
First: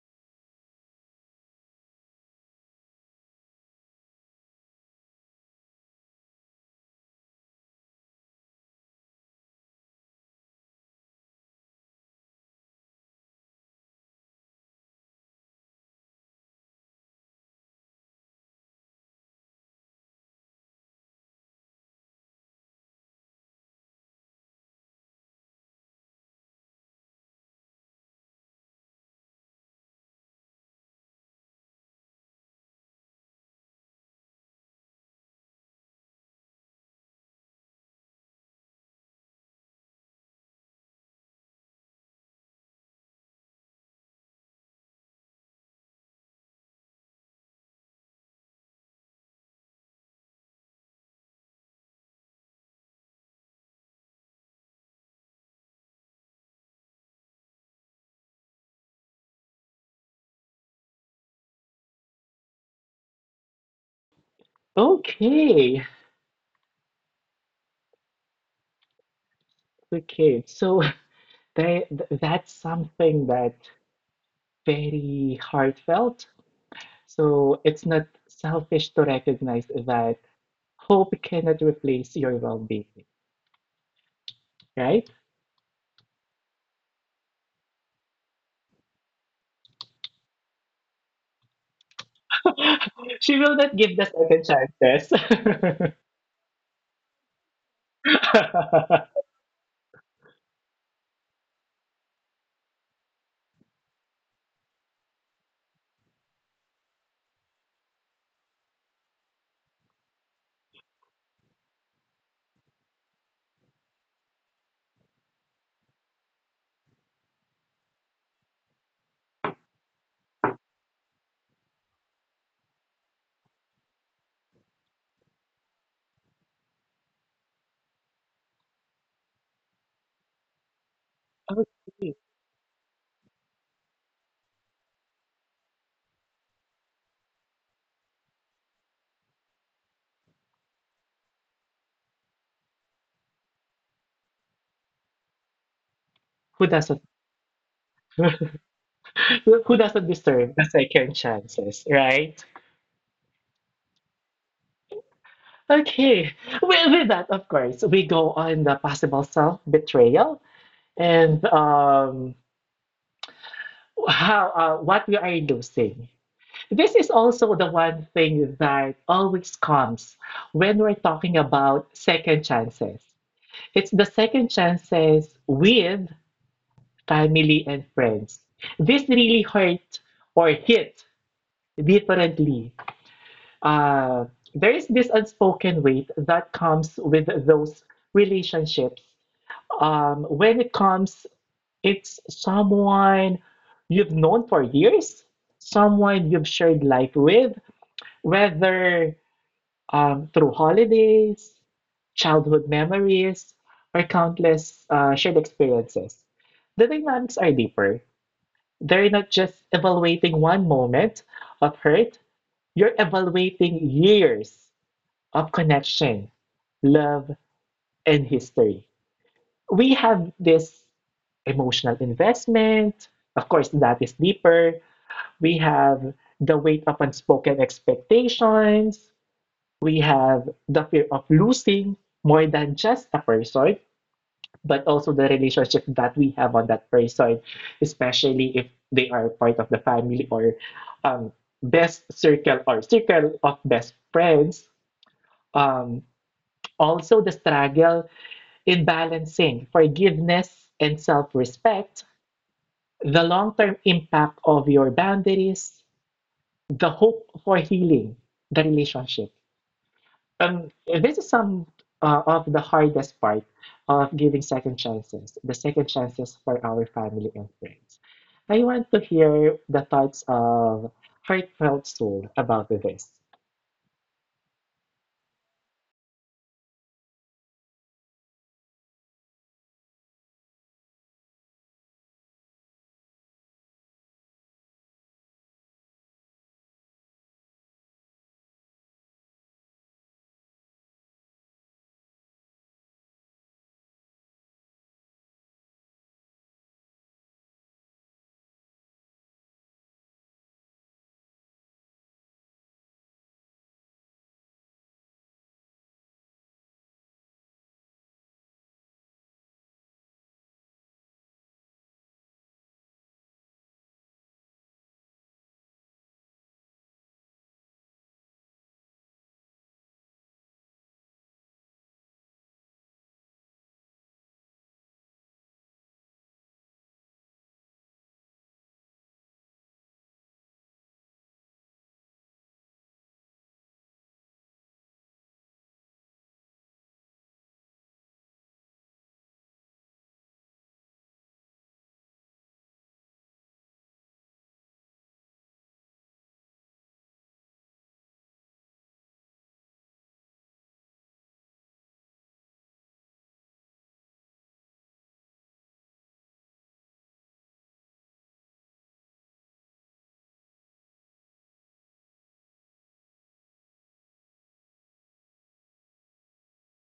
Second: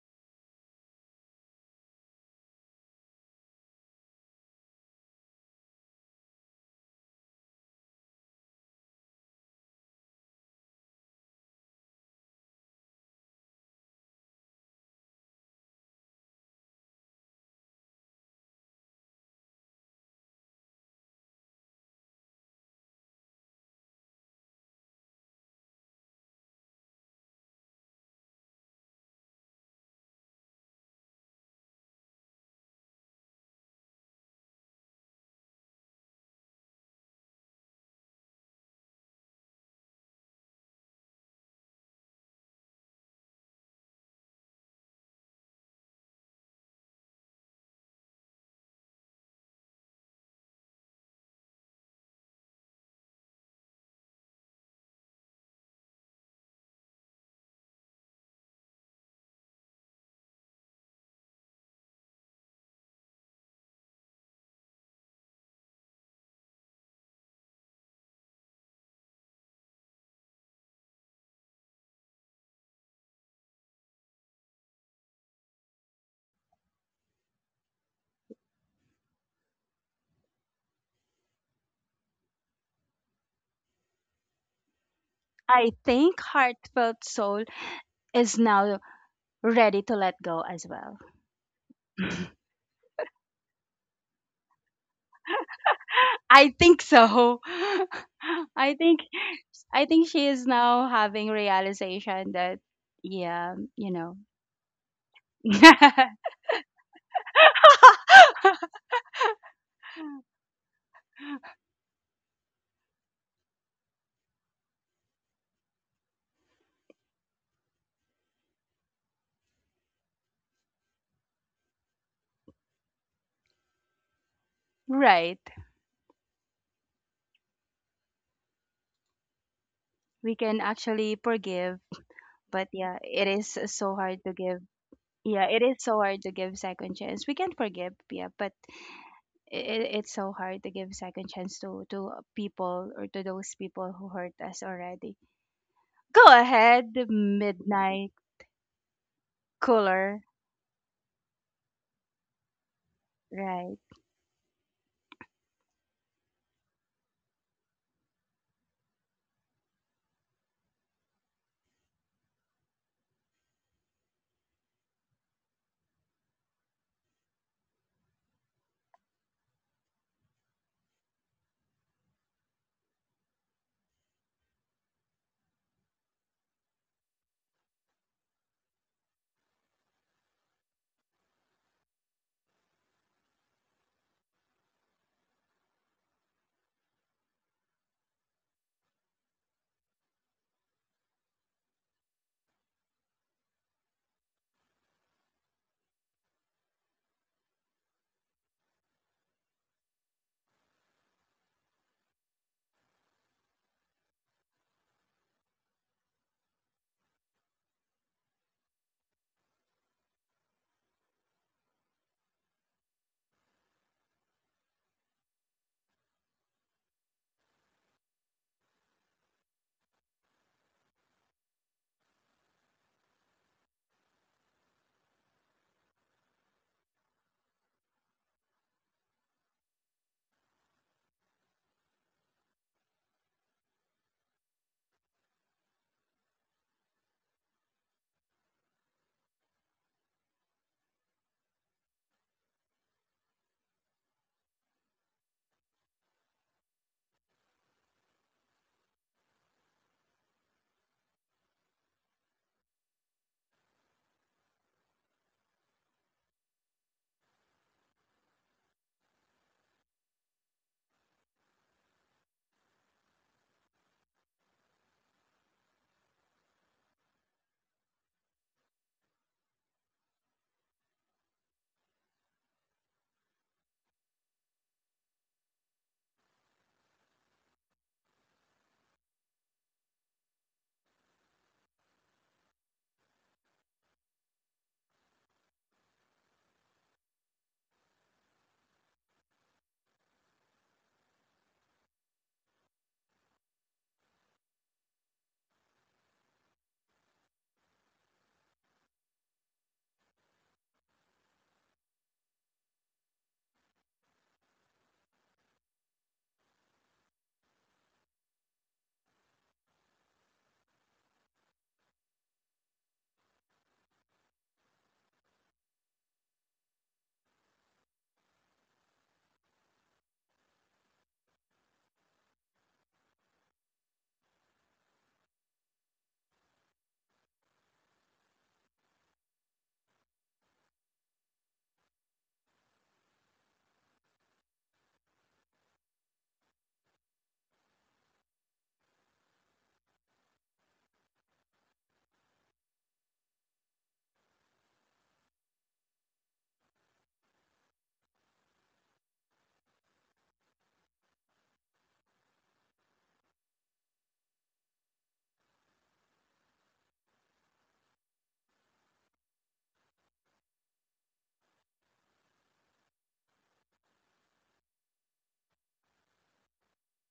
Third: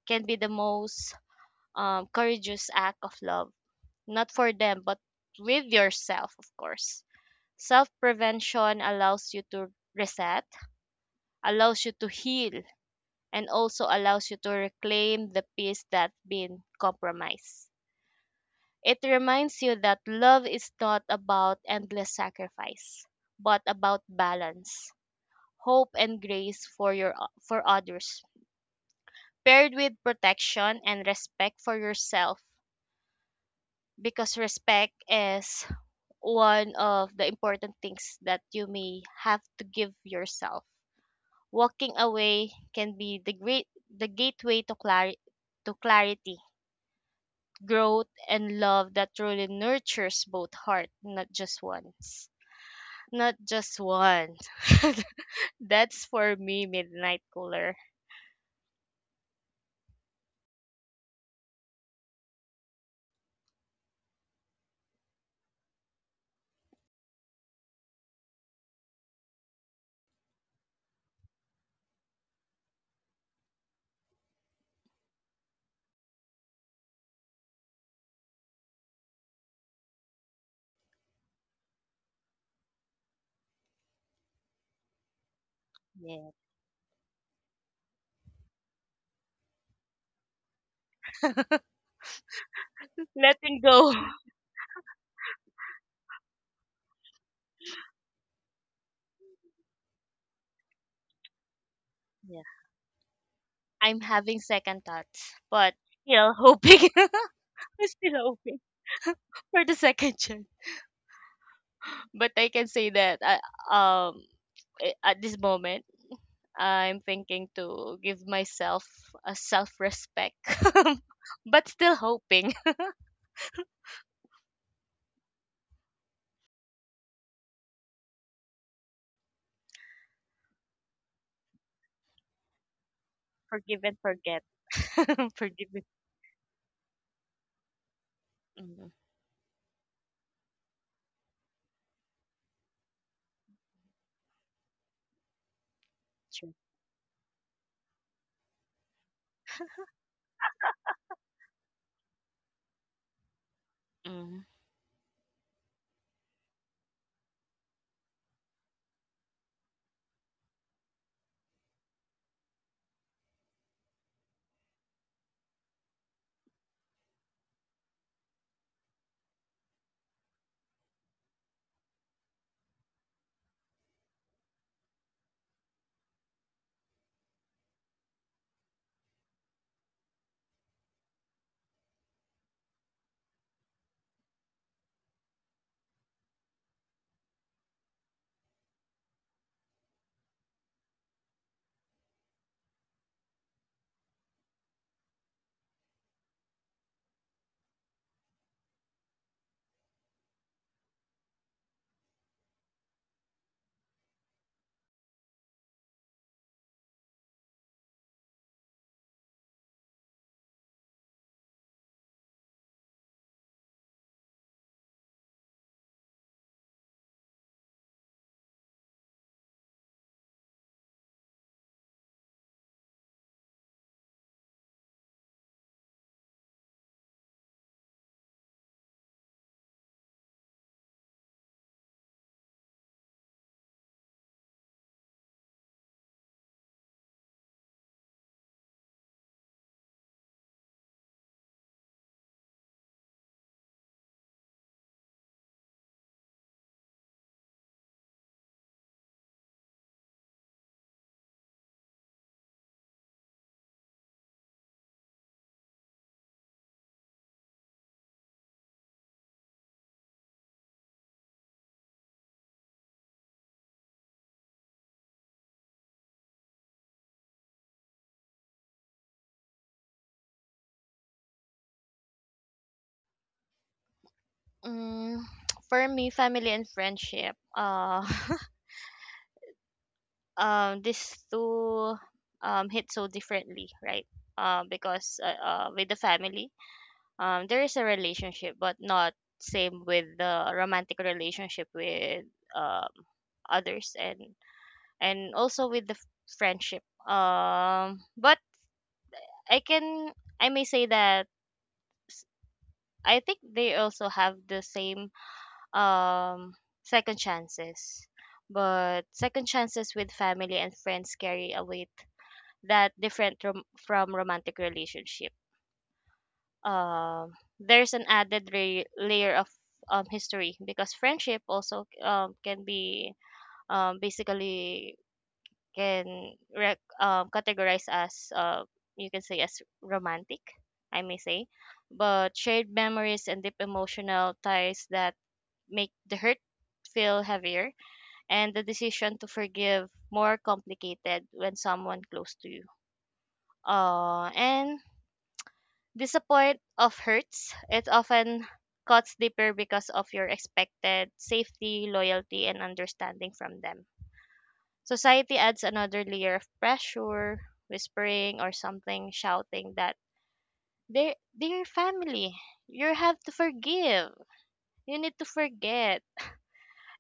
can be the most courageous act of love, not for them, but with yourself, of course. Self prevention allows you to reset, allows you to heal, and also allows you to reclaim the peace that's been compromised. It reminds you that love is not about endless sacrifice, but about balance, hope, and grace for, your, for others, paired with protection and respect for yourself. Because respect is one of the important things that you may have to give yourself. Walking away can be the gateway to clarity, to clarity, growth and love that truly nurtures both heart, not just one's. Not just one. That's for me, midnight cooler.
Okay, okay. So that's something that very heartfelt. So it's not selfish to recognize that hope cannot replace your well-being, right?
I think
Yeah.
Heartfelt Soul is now ready to let go as well.
She
Letting
will
go.
not give the second chances.
I think so. I think I think she is now having realization
Yeah.
that yeah, you
I'm
know.
having second thoughts, but still hoping, I'm still hoping for the second chance. But I can say that at this moment, I'm thinking to give myself a self respect, but still hoping.
Right. We can actually forgive,
Okay.
but yeah, it is
Forgive
so
and
hard to
forget.
give. Yeah, it
Forgive.
is
And-
so hard to give second chance. We can forgive, yeah, but
Mm,
it's so hard to give second chance to people or to those people who hurt us already. Go
true.
ahead,
Who doesn't
Midnight. Cooler.
who doesn't deserve the second chances, right?
Right.
Mm.
Okay. With that, of course, we go on the possible self-betrayal and how what we are losing. This is also the one thing that always comes when we're talking about second chances. It's the second chances with family and friends. This really hurt or hit differently. uh, there is this unspoken weight that comes with those relationships. When it comes, it's someone you've known for years, someone you've shared life with, whether through holidays, childhood memories, or countless shared experiences. The dynamics are deeper. They're not just evaluating one moment of hurt, you're evaluating years of connection, love, and history. We have this emotional investment. Of course, that is deeper. We have the weight of unspoken expectations. We have the fear of losing more than just a person, but also the relationship that we have on that person, especially if they are part of the family or um, best circle or circle of best friends. Um, Also, the struggle in balancing forgiveness and self respect, the long term impact of your boundaries, the hope for healing the relationship. Um, this is some of the hardest part of giving second chances, the second chances for our family and friends. I want to hear the thoughts of Heartfelt Soul about this.
Mm, for me, family and friendship. These two hit so differently, right? Because with the family, there is a relationship, but not same with the romantic relationship with um others and also with the friendship. But I can I may say that s- I think they also have the same um second chances. But second chances with family and friends carry a weight that different from romantic relationship. Um, there's an added layer of history, because friendship also can be basically can categorize as you can say as romantic, I may say, but shared memories and deep emotional ties that make the hurt feel heavier and the decision to forgive more complicated. When someone close to you and disappoint of hurts, it often cuts deeper because of your expected safety loyalty and understanding from them. Society adds another layer of pressure, whispering or something shouting that they're your family. You have to forgive. You need to forget.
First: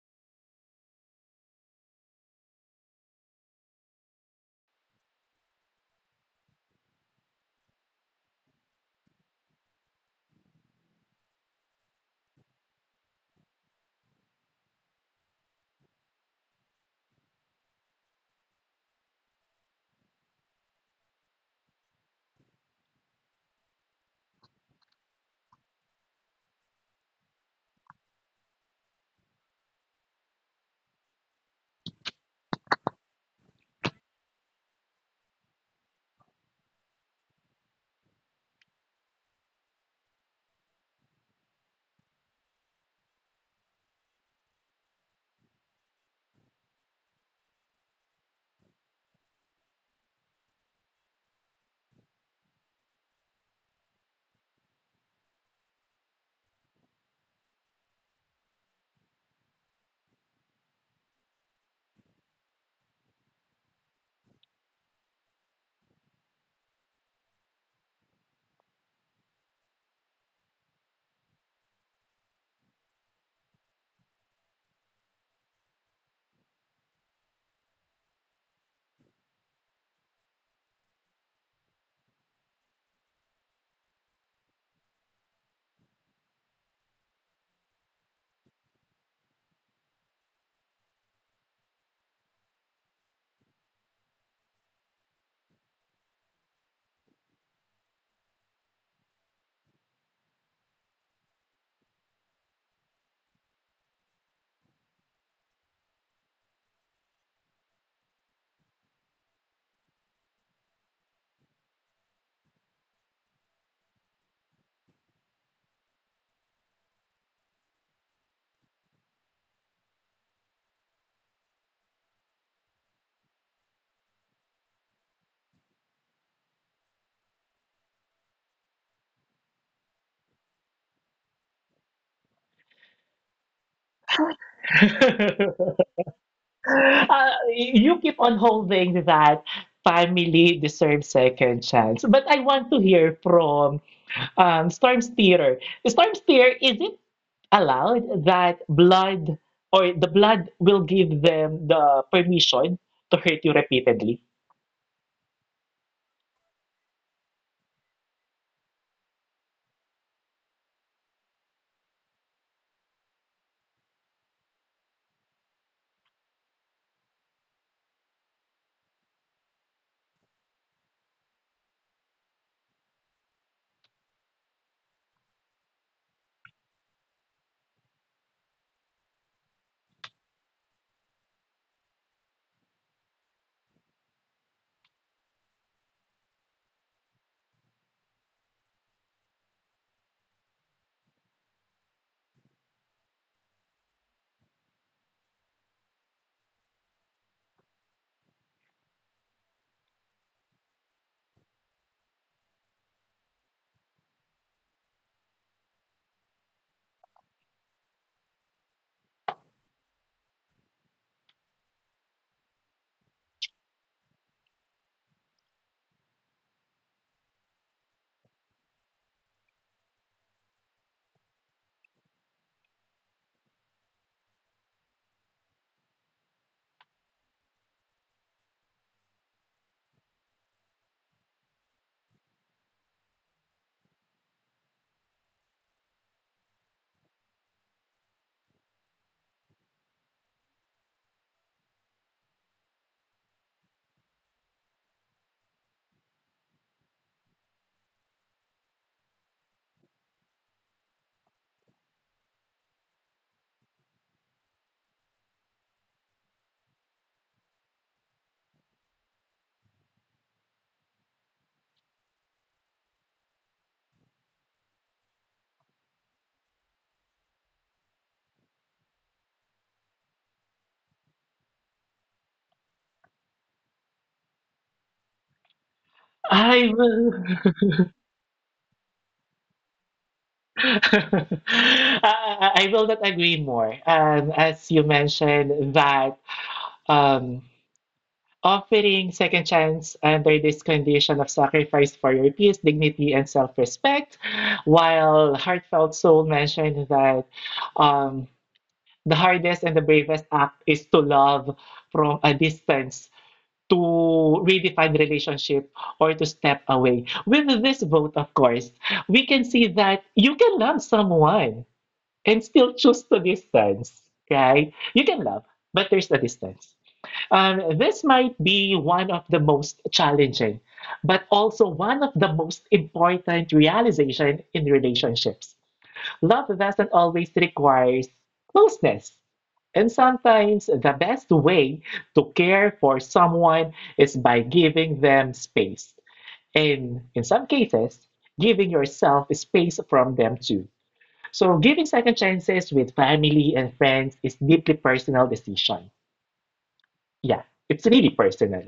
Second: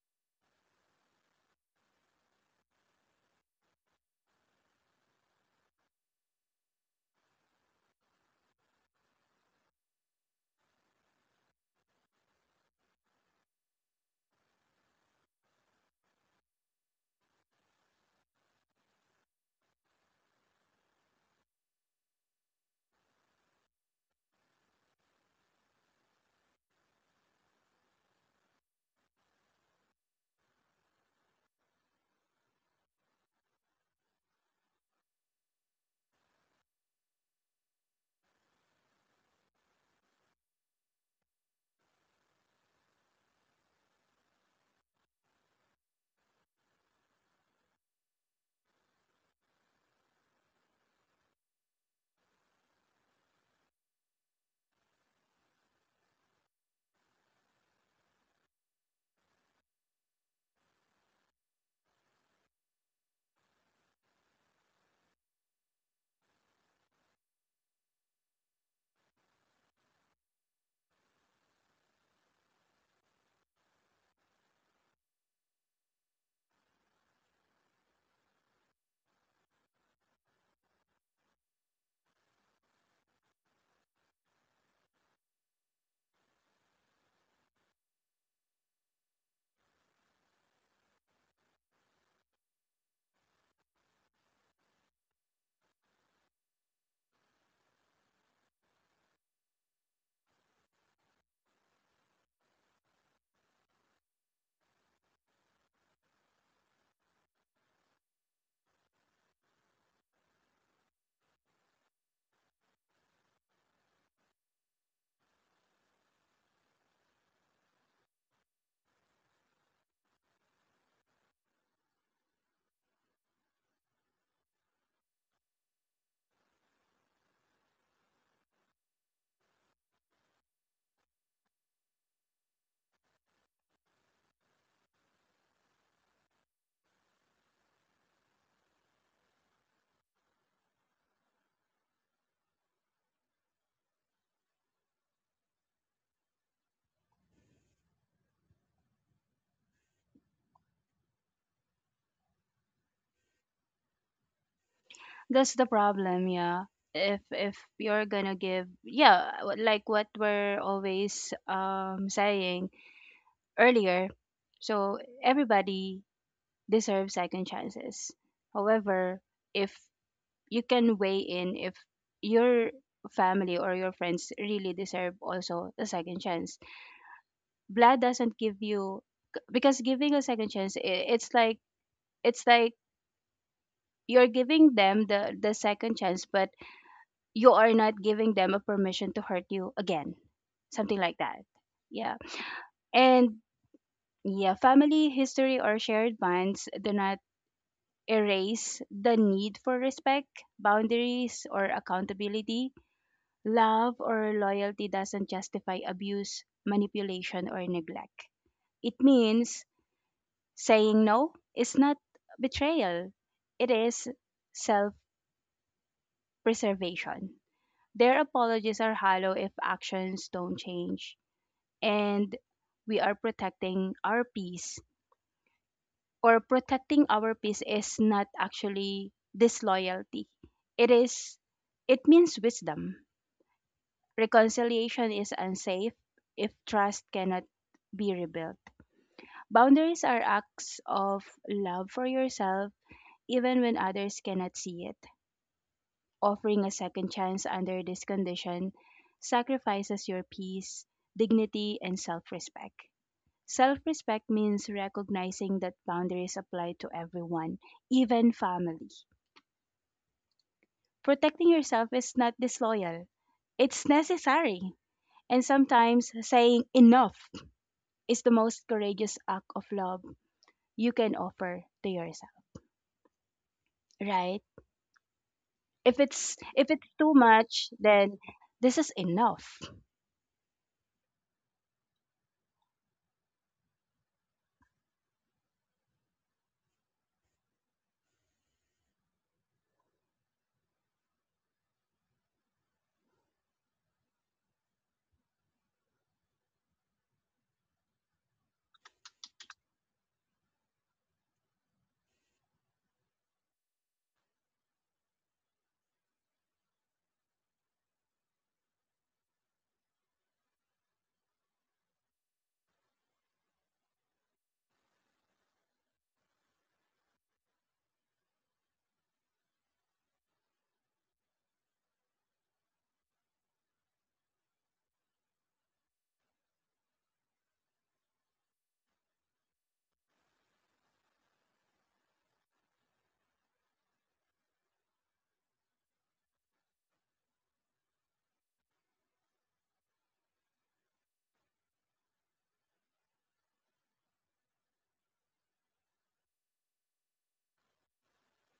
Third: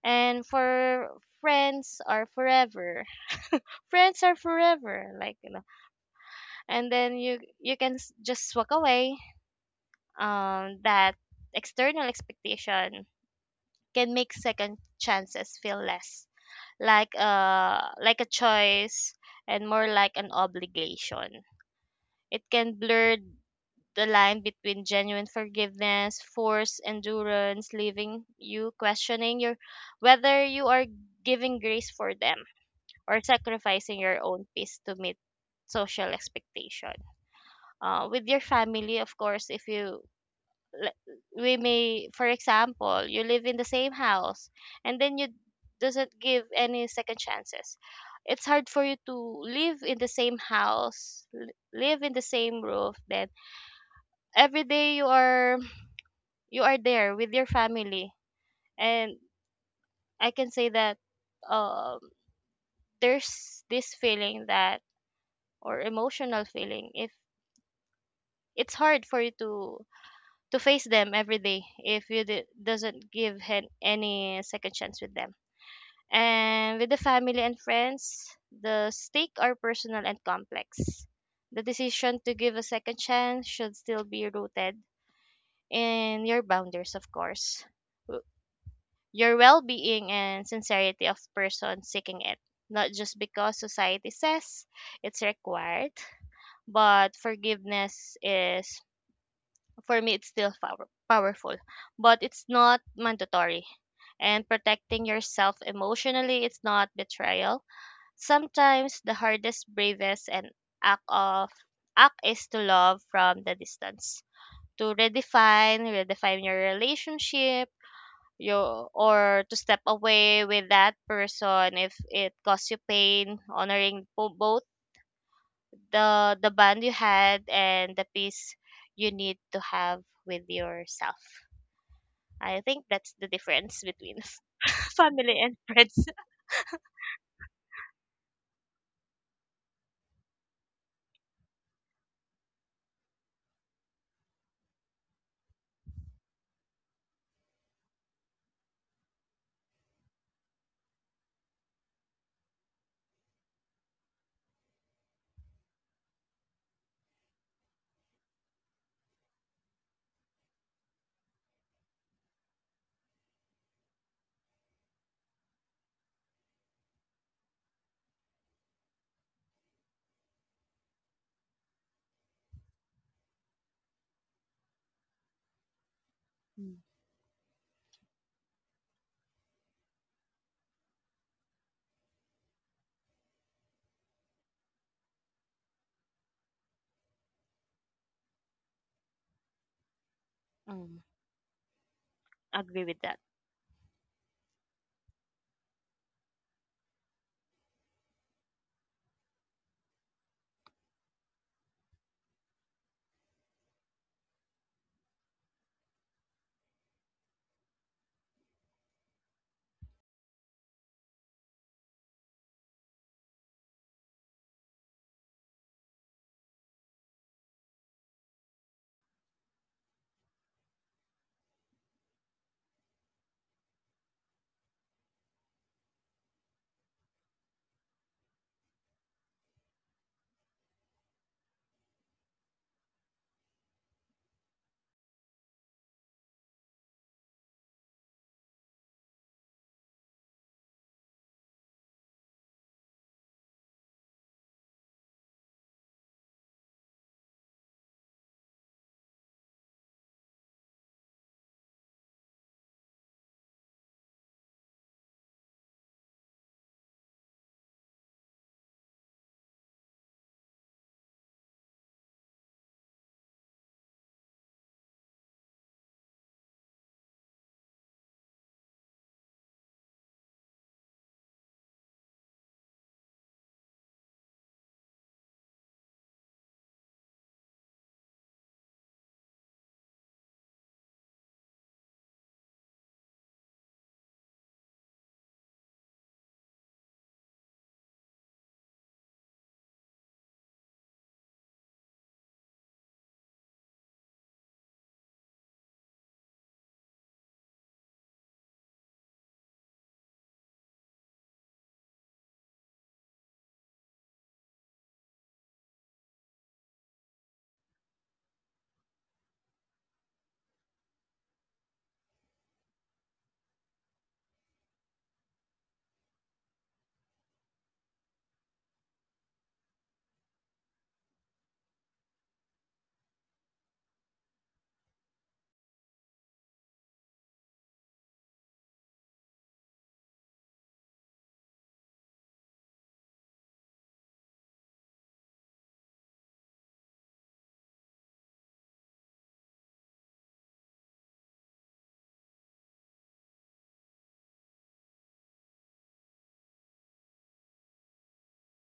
And for friends are forever. Friends are forever. Like you know. And then you can just walk away. That external expectation can make second chances feel less like a choice and more like an obligation. It can blur the line between genuine forgiveness, forced endurance, leaving you questioning your whether you are giving grace for them or sacrificing your own peace to meet social expectation. With your family, of course, if you le- we may, for example, you live in the same house and then you doesn't give any second chances. It's hard for you to live in the same house, live in the same roof, then every day you are there with your family, and I can say that um there's this feeling that or emotional feeling, if it's hard for you to face them every day if you doesn't give any second chance with them. And with the family and friends, the stake are personal and complex. The decision to give a second chance should still be rooted in your boundaries, of course, your well being and sincerity of person seeking it, not just because society says it's required. But forgiveness is, for me, it's still powerful, but it's not mandatory. And protecting yourself emotionally, it's not betrayal. Sometimes the hardest, bravest, and act of act is to love from the distance, to redefine your relationship you, or to step away with that person if it caused you pain, honoring both the bond you had and the peace you need to have with yourself. I think that's the difference between family and friends.
You keep on holding that family deserves second chance. But I want to hear from Storm Steer. Storm Steer, is it allowed that blood or the blood will give them the permission to hurt you repeatedly?
That's the problem, yeah. If you're gonna give, yeah, like what we're always saying earlier. So everybody deserves second chances. However, if you can weigh in if your family or your friends really deserve also a second chance,
Mm.
blood doesn't give you, because giving a second chance it's like, it's like you're giving them the second chance, but you are not giving them a permission to hurt you again, something
Mm.
like that. Yeah.
Agree with that.
And yeah, family history or shared bonds do not erase the need for respect, boundaries, or accountability. Love or loyalty doesn't justify abuse, manipulation, or neglect. It means saying no is not betrayal. It is self preservation. Their apologies are hollow if actions don't change. And we are protecting our peace, or protecting our peace is not actually disloyalty. It is it means wisdom. Reconciliation is unsafe if trust cannot be rebuilt. Boundaries are acts of love for yourself, even when others cannot see it. Offering a second chance under this condition sacrifices your peace, dignity, and self-respect. Self respect means recognizing that boundaries apply to everyone, even family. Protecting yourself is not disloyal, it's necessary. And sometimes saying enough is the most courageous act of love you can offer to yourself, right?
I
If it's too
will.
much, then this is enough.
I will not agree more. As you mentioned, that um, offering second chance under this condition of sacrifice for your peace, dignity, and self respect, while Heartfelt Soul mentioned that um, the hardest and the bravest act is to love from a distance. To redefine relationship or to step away. With this vote, of course, we can see that you can love someone and still choose to distance. Okay, you can love, but there's a distance. This might be one of the most challenging, but also one of the most important realization in relationships. Love doesn't always require closeness. And sometimes the best way to care for someone is by giving them space. And in some cases, giving yourself space from them too. So giving second chances with family and friends is deeply personal decision. Yeah, it's really personal.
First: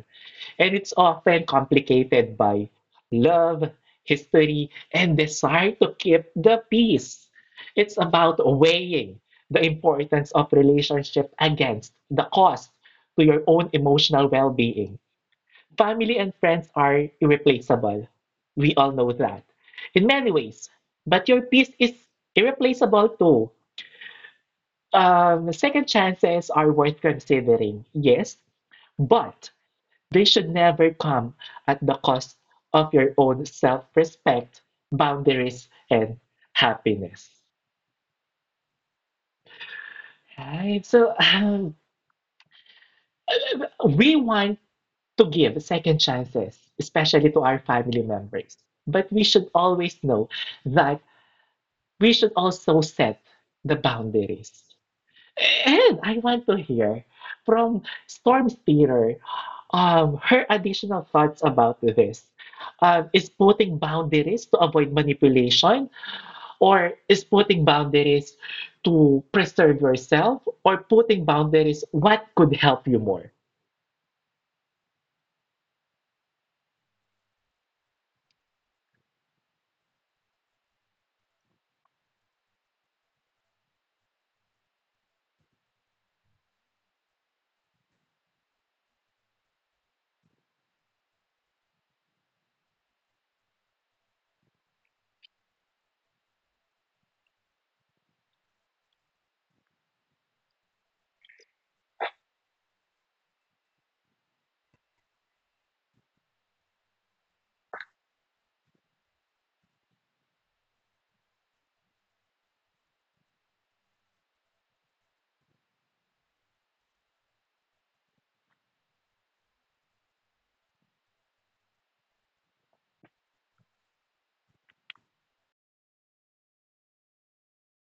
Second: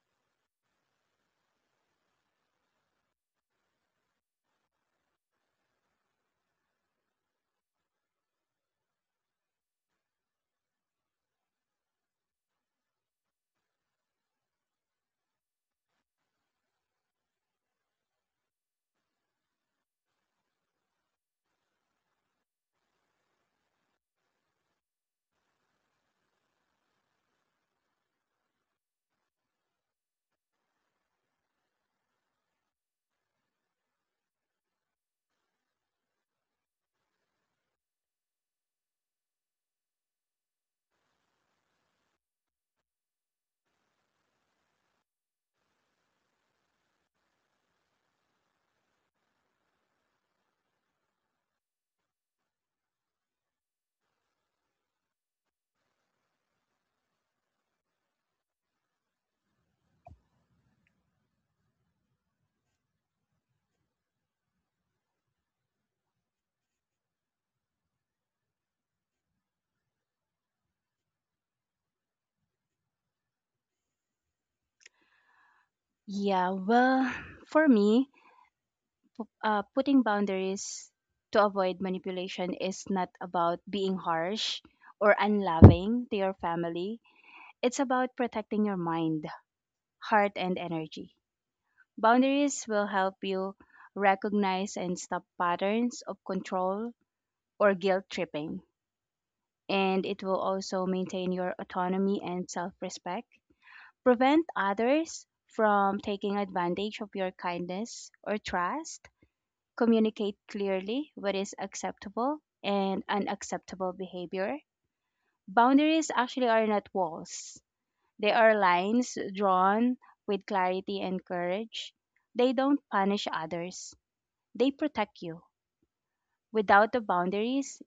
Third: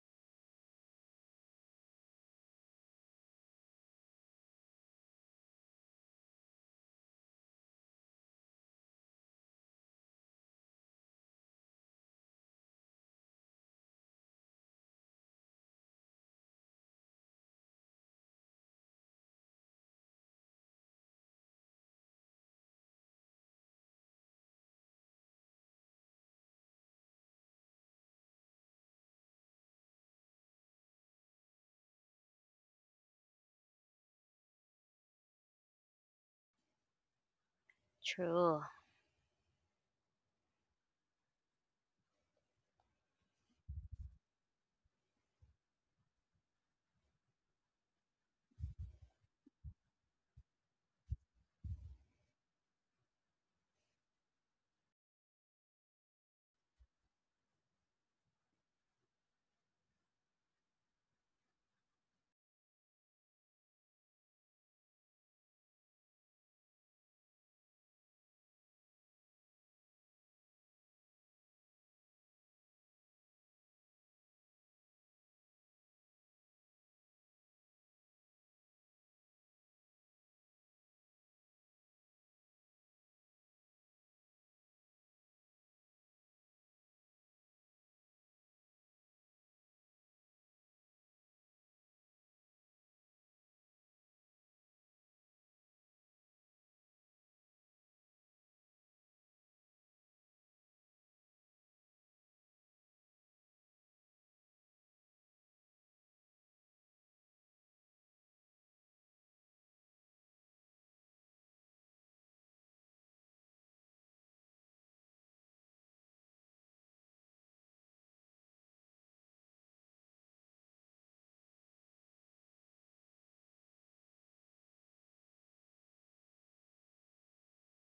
And it's often complicated by love, history, and desire to keep the peace. It's about weighing the importance of relationship against the cost to your own emotional well-being. Family and friends are irreplaceable. We all know that. In many ways, but your peace is irreplaceable too. Second chances are worth considering, yes, but they should never come at the cost of your own self respect, boundaries, and happiness.
True.
Right? So, we want to give second chances, especially to our family members, but we should always know that we should also set the boundaries. And I want to hear from Storm Spear her additional thoughts about this. Is putting boundaries to avoid manipulation, or is putting boundaries to preserve yourself, or putting boundaries what could help you more?
Yeah, well, for me, putting boundaries to avoid manipulation is not about being harsh or unloving to your family. It's about protecting your mind, heart, and energy. Boundaries will help you recognize and stop patterns of control or guilt tripping. And it will also maintain your autonomy and self respect, prevent others from taking advantage of your kindness or trust, communicate clearly what is acceptable and unacceptable behavior. Boundaries actually are not walls, they are lines drawn with clarity and courage. They don't punish others, they protect you. Without the boundaries,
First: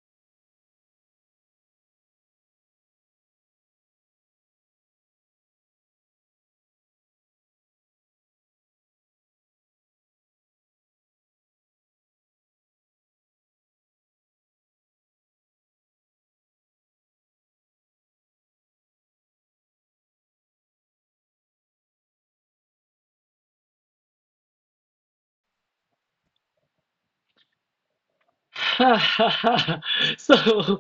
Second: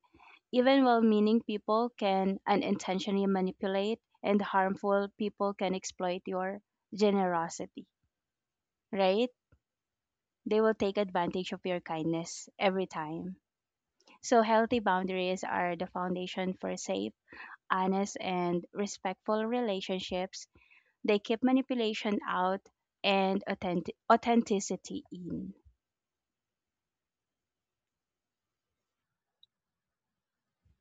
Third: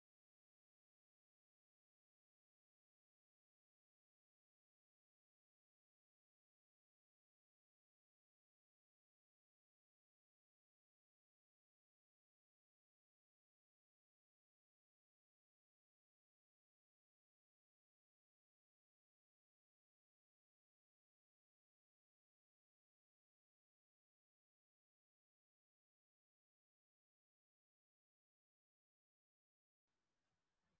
even well meaning people can unintentionally manipulate, and harmful people can exploit your generosity, right? They will take advantage of your kindness every time. So, healthy boundaries are the foundation for safe, honest, and respectful relationships. They keep manipulation out and authenticity in.
So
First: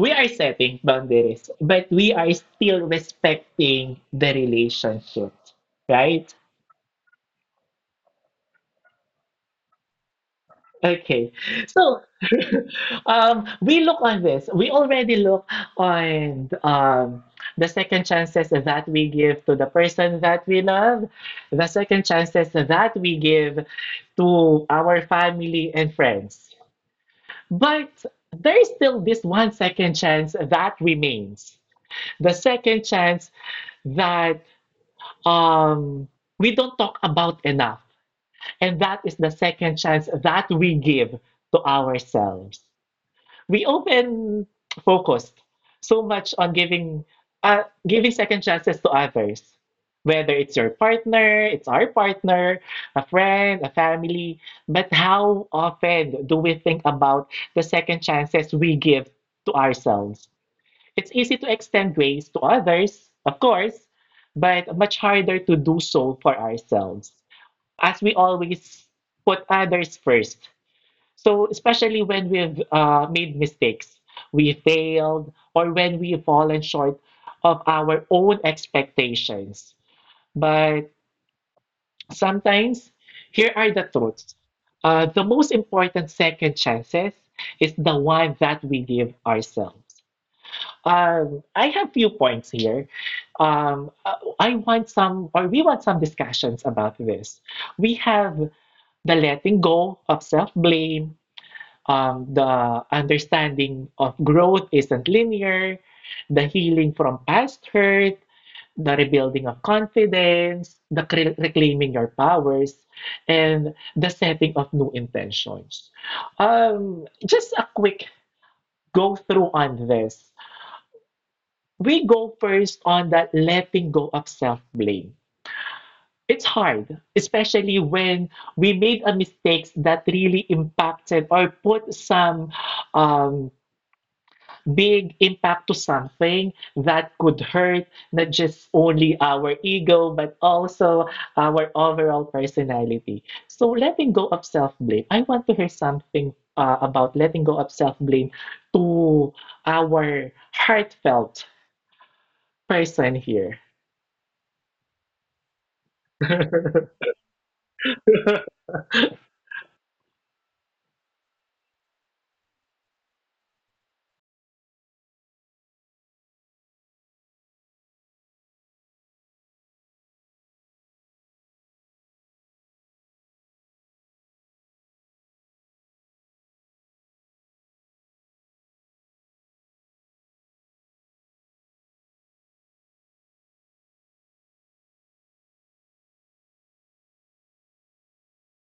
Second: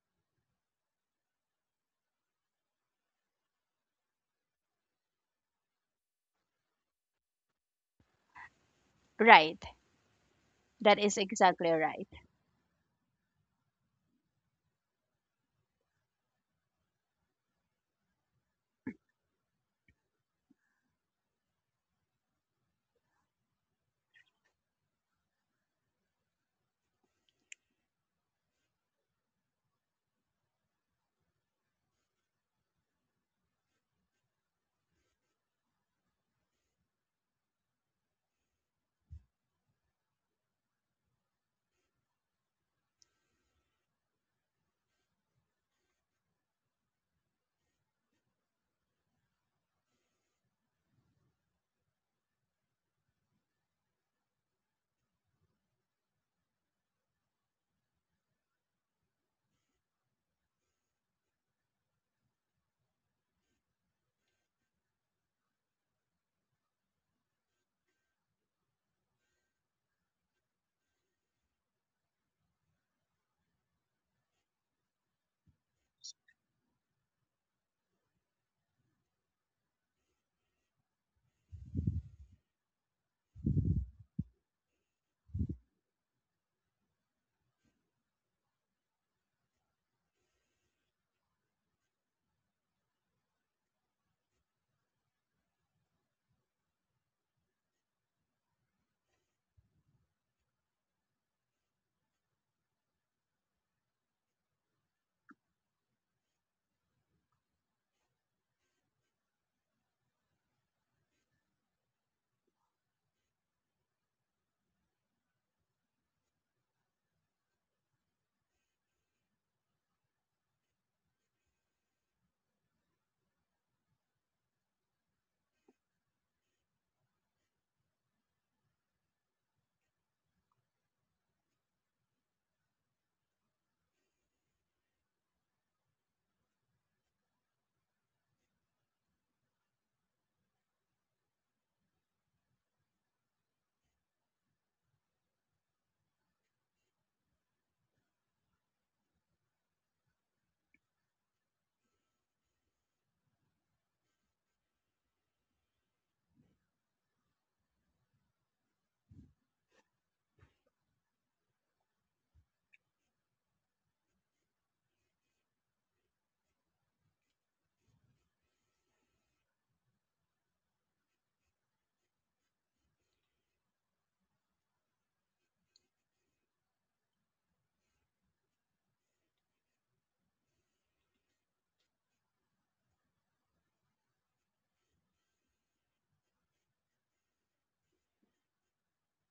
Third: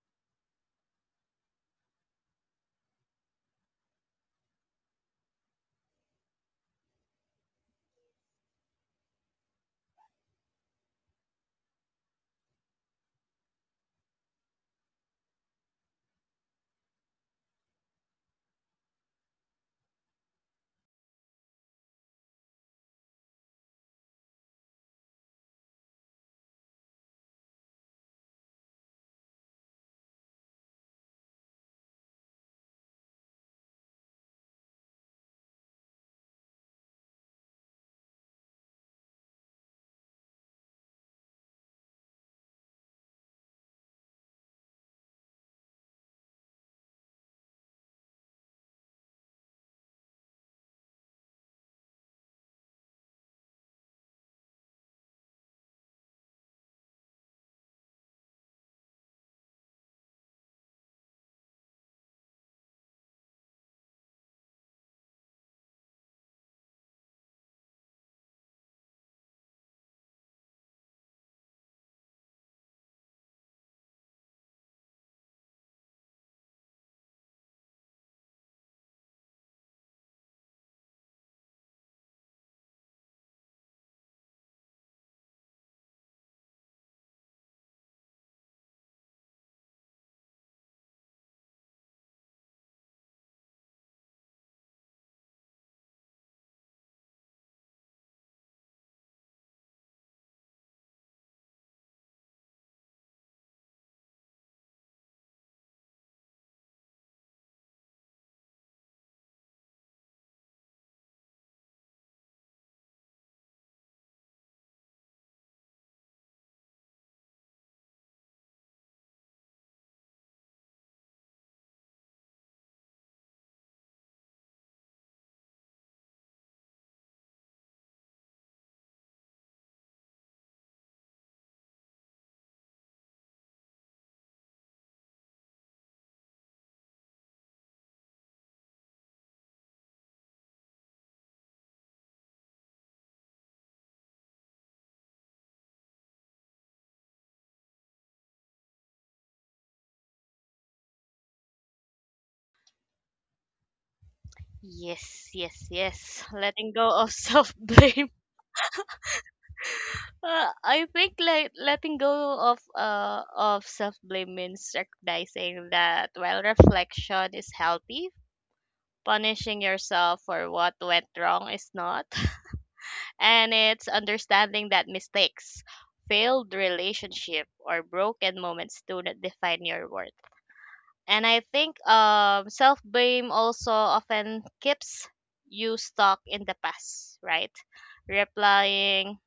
we are setting boundaries, but we are still respecting the relationship, right?
Right. That is
Okay,
exactly
so
right.
we look on this. We already look on the second chances that we give to the person that we love, the second chances that we give to our family and friends. But there is still this one second chance that remains. The second chance that um, we don't talk about enough. And that is the second chance that we give to ourselves. We often focus so much on giving giving second chances to others, whether it's your partner, it's our partner, a friend, a family. But how often do we think about the second chances we give to ourselves? It's easy to extend grace to others, of course, but much harder to do so for ourselves, as we always put others first. So, especially when we've made mistakes, we failed, or when we've fallen short of our own expectations. But sometimes, here are the truths. The most important second chances is the one that we give ourselves. I have few points here. Um, uh, I want some, or we want some discussions about this. We have the letting go of self blame, the understanding of growth isn't linear, the healing from past hurt, the rebuilding of confidence, the reclaiming your powers, and the setting of new intentions. Just a quick go through on this. We go first on that letting go of self blame. It's hard, especially when we made a mistakes that really impacted or put some um, big impact to something that could hurt not just only our ego but also our overall personality. So letting go of self-blame. I want to hear something about letting go of self-blame to our heartfelt person here.
Yes letting go of self blame. I think like letting go of self blame means recognizing that while reflection is healthy, punishing yourself for what went wrong is not. And it's understanding that mistakes, failed relationship, or broken moments do not define your worth. And I think self blame also often keeps you stuck in the past, right? Replying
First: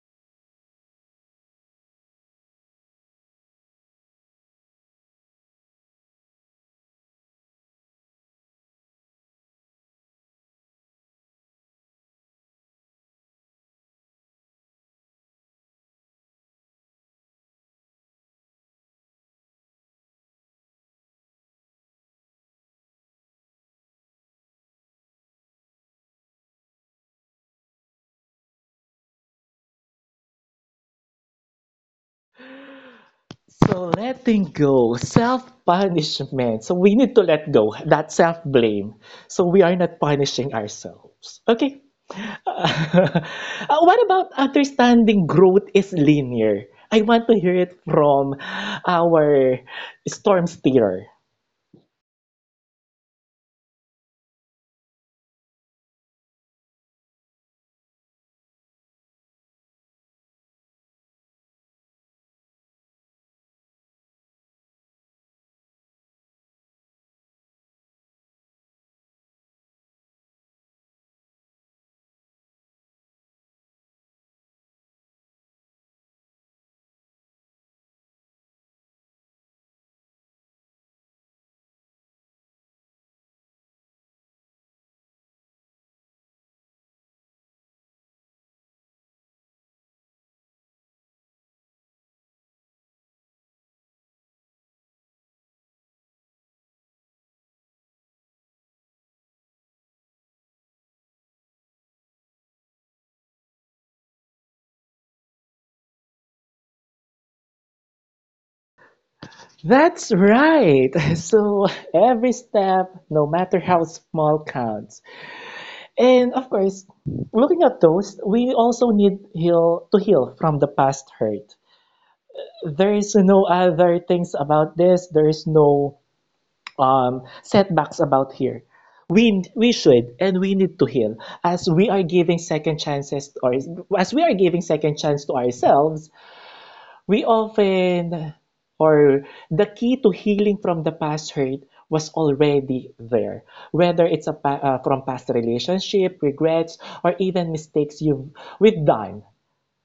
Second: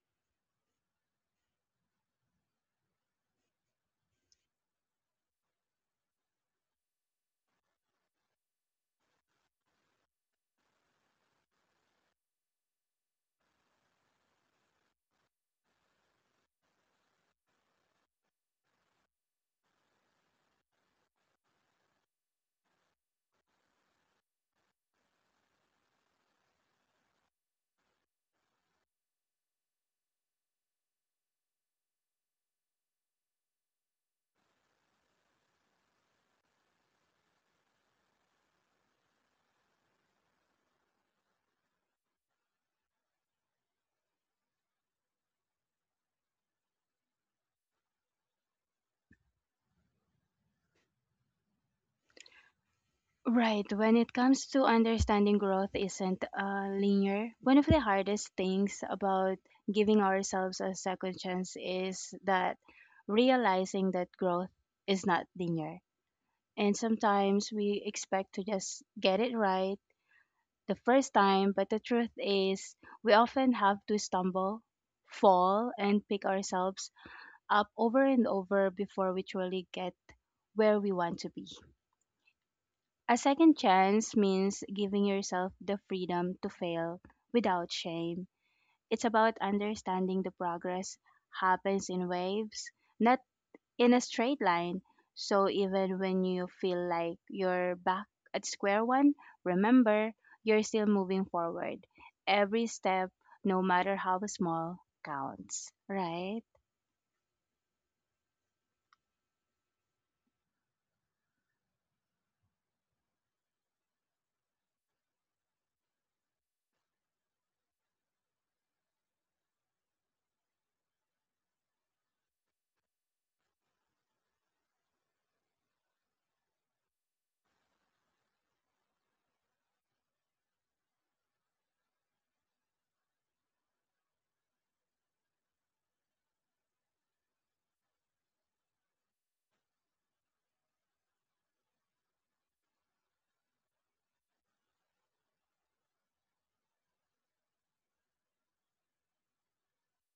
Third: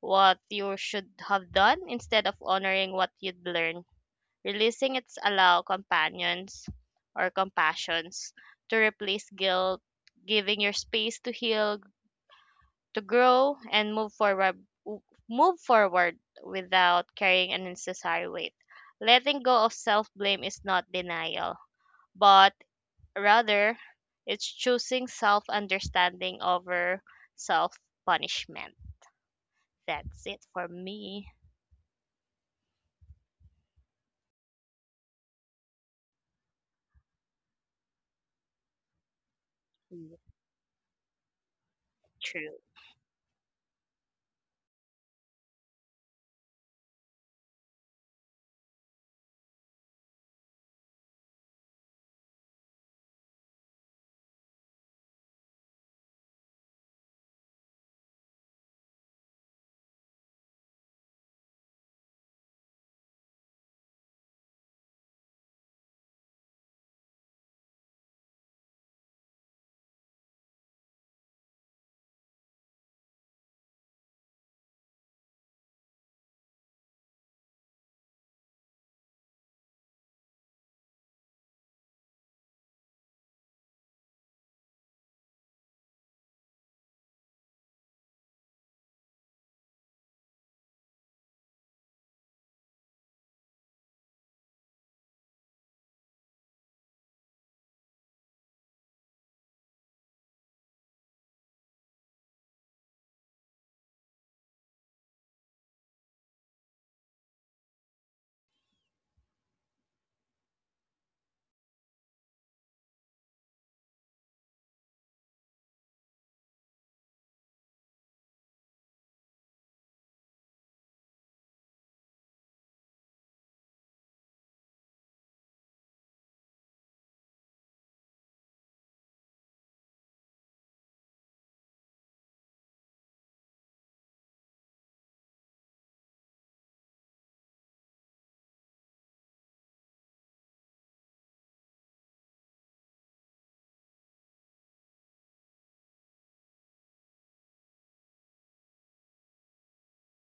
what you should have done instead of honoring what you'd learned. Releasing it's allow companions or compassions to replace guilt, giving your space to heal, to grow, and move forward without carrying an unnecessary weight. Letting go of self-blame is not denial, but rather it's choosing self-understanding over self-punishment. That's it for me.
So letting go, self-punishment. So we need to let go that self-blame. So we are not punishing ourselves. Okay.
True.
What about understanding growth is linear? I want to hear it from our storm steerer.
Right. When it comes to understanding growth isn't linear, one of the hardest things about giving ourselves a second chance is that realizing that growth is not linear. And sometimes we expect to just get it right the first time, but the truth is, we often have to stumble, fall, and pick ourselves up over and over before we truly get where we want to be. A second chance means giving yourself the freedom to fail without shame. It's about understanding the progress happens in waves, not in a straight line. So even when you feel like you're back at square one, remember, you're still moving forward. Every step, no matter how small, counts, right?
That's right. So every step, no matter how small, counts. And of course, looking at those, we also need heal to heal from the past hurt. There is no other things about this. There is no setbacks about here. We should and we need to heal as we are giving second chances or as we are giving second chance to ourselves. We often or the key to healing from the past hurt was already there. Whether it's a from past relationship, regrets, or even mistakes you've we've done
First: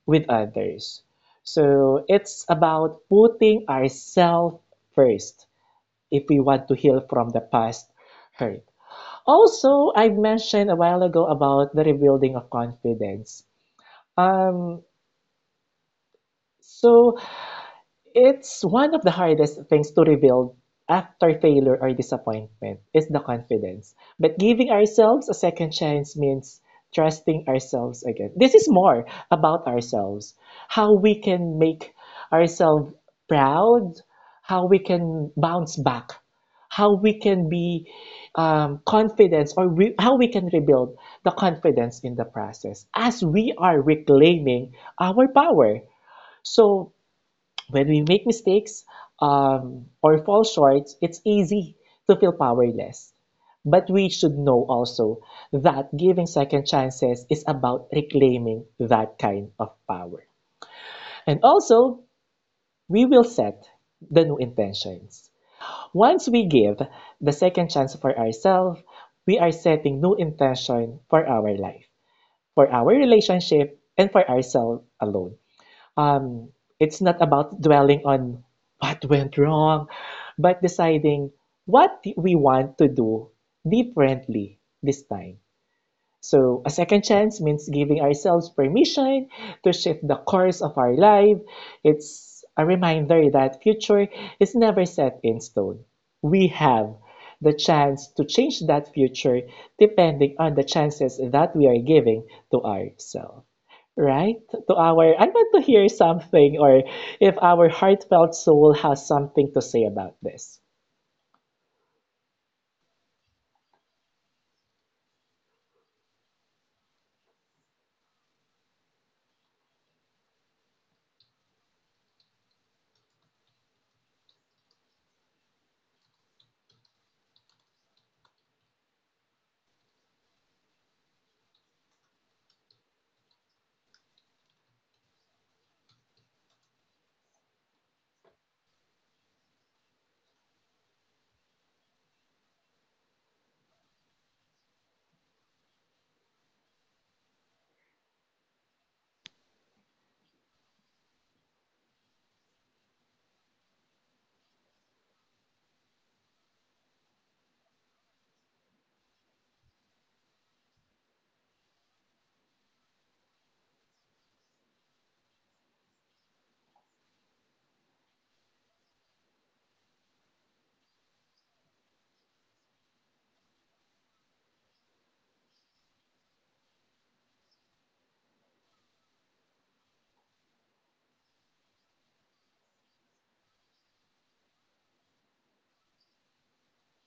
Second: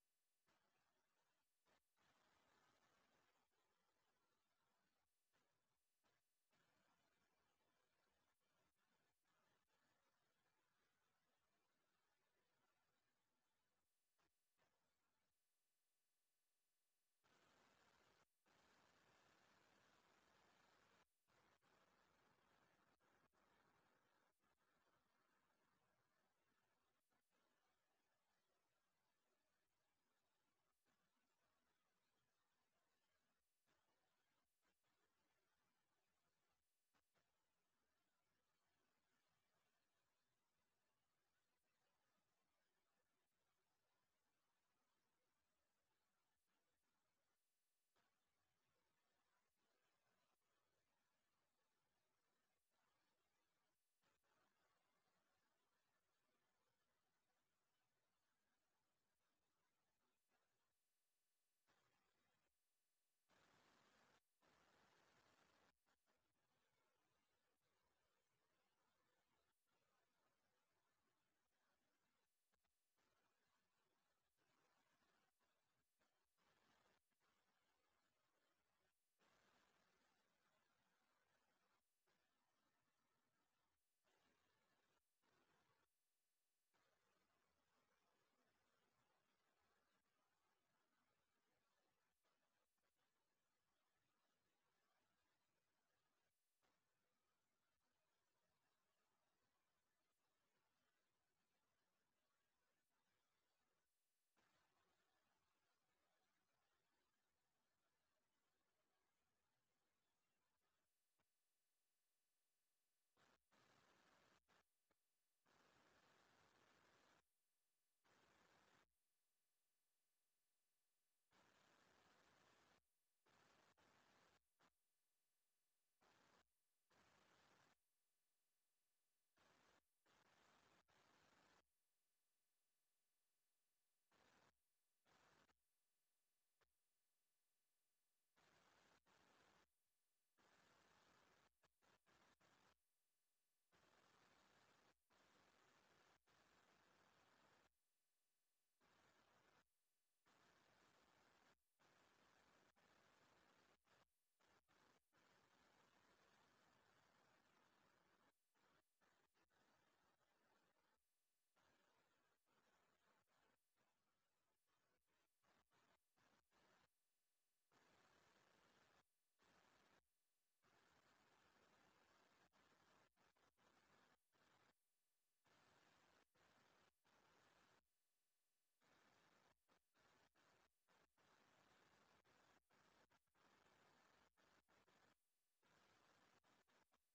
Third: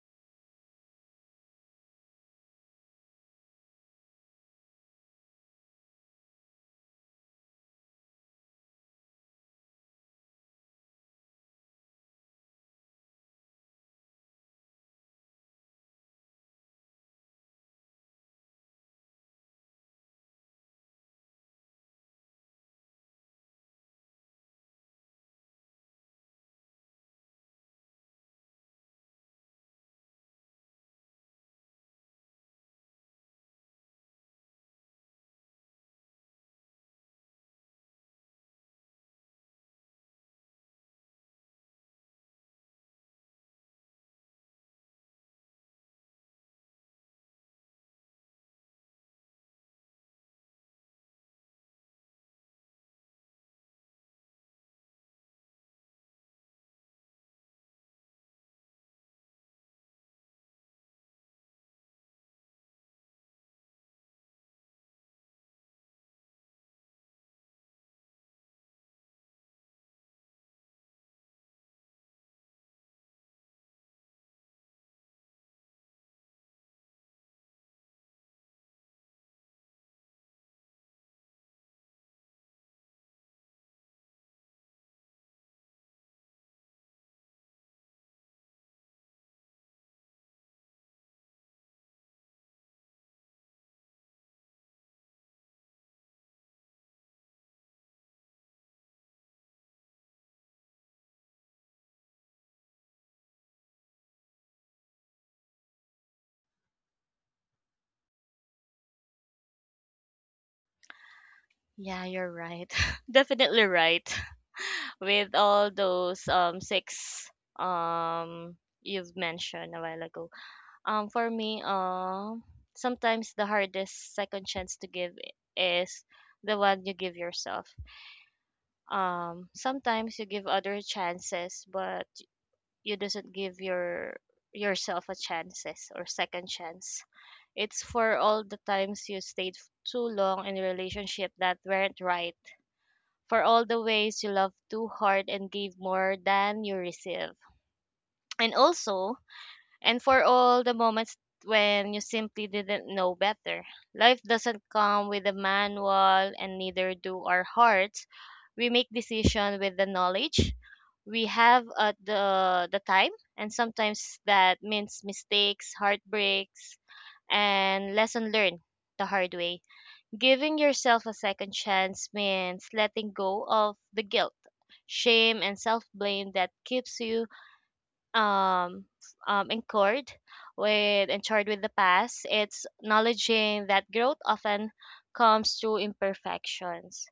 with others. So it's about putting ourselves first if we want to heal from the past hurt. Also, I mentioned a while ago about the rebuilding of confidence. Um, so it's one of the hardest things to rebuild after failure or disappointment is the confidence. But giving ourselves a second chance means trusting ourselves again. This is more about ourselves, how we can make ourselves proud, how we can bounce back, how we can be confidence or how we can rebuild the confidence in the process as we are reclaiming our power. So when we make mistakes or fall short, it's easy to feel powerless. But we should know also that giving second chances is about reclaiming that kind of power. And also, we will set the new intentions. Once we give the second chance for ourselves, we are setting new intention for our life, for our relationship, and for ourselves alone. um, it's not about dwelling on what went wrong, but deciding what we want to do differently this time. So, a second chance means giving ourselves permission to shift the course of our life. It's a reminder that future is never set in stone. We have the chance to change that future depending on the chances that we are giving to ourselves. Right? To our I want to hear something or if our Heartfelt Soul has something to say about this.
Yeah, you're right. Definitely right. With all those six um you've mentioned a while ago. For me, sometimes the hardest second chance to give is the one you give yourself. Sometimes you give other chances but you doesn't give your yourself a chances or second chance. It's for all the times you stayed too long in a relationship that weren't right, for all the ways you love too hard and gave more than you receive. And also, and for all the moments when you simply didn't know better. Life doesn't come with a manual, and neither do our hearts. We make decisions with the knowledge we have at the time, and sometimes that means mistakes, heartbreaks, and lesson learned the hard way. Giving yourself a second chance means letting go of the guilt shame and self-blame that keeps you um, anchored with and charged with the past. It's acknowledging that growth often comes through imperfections,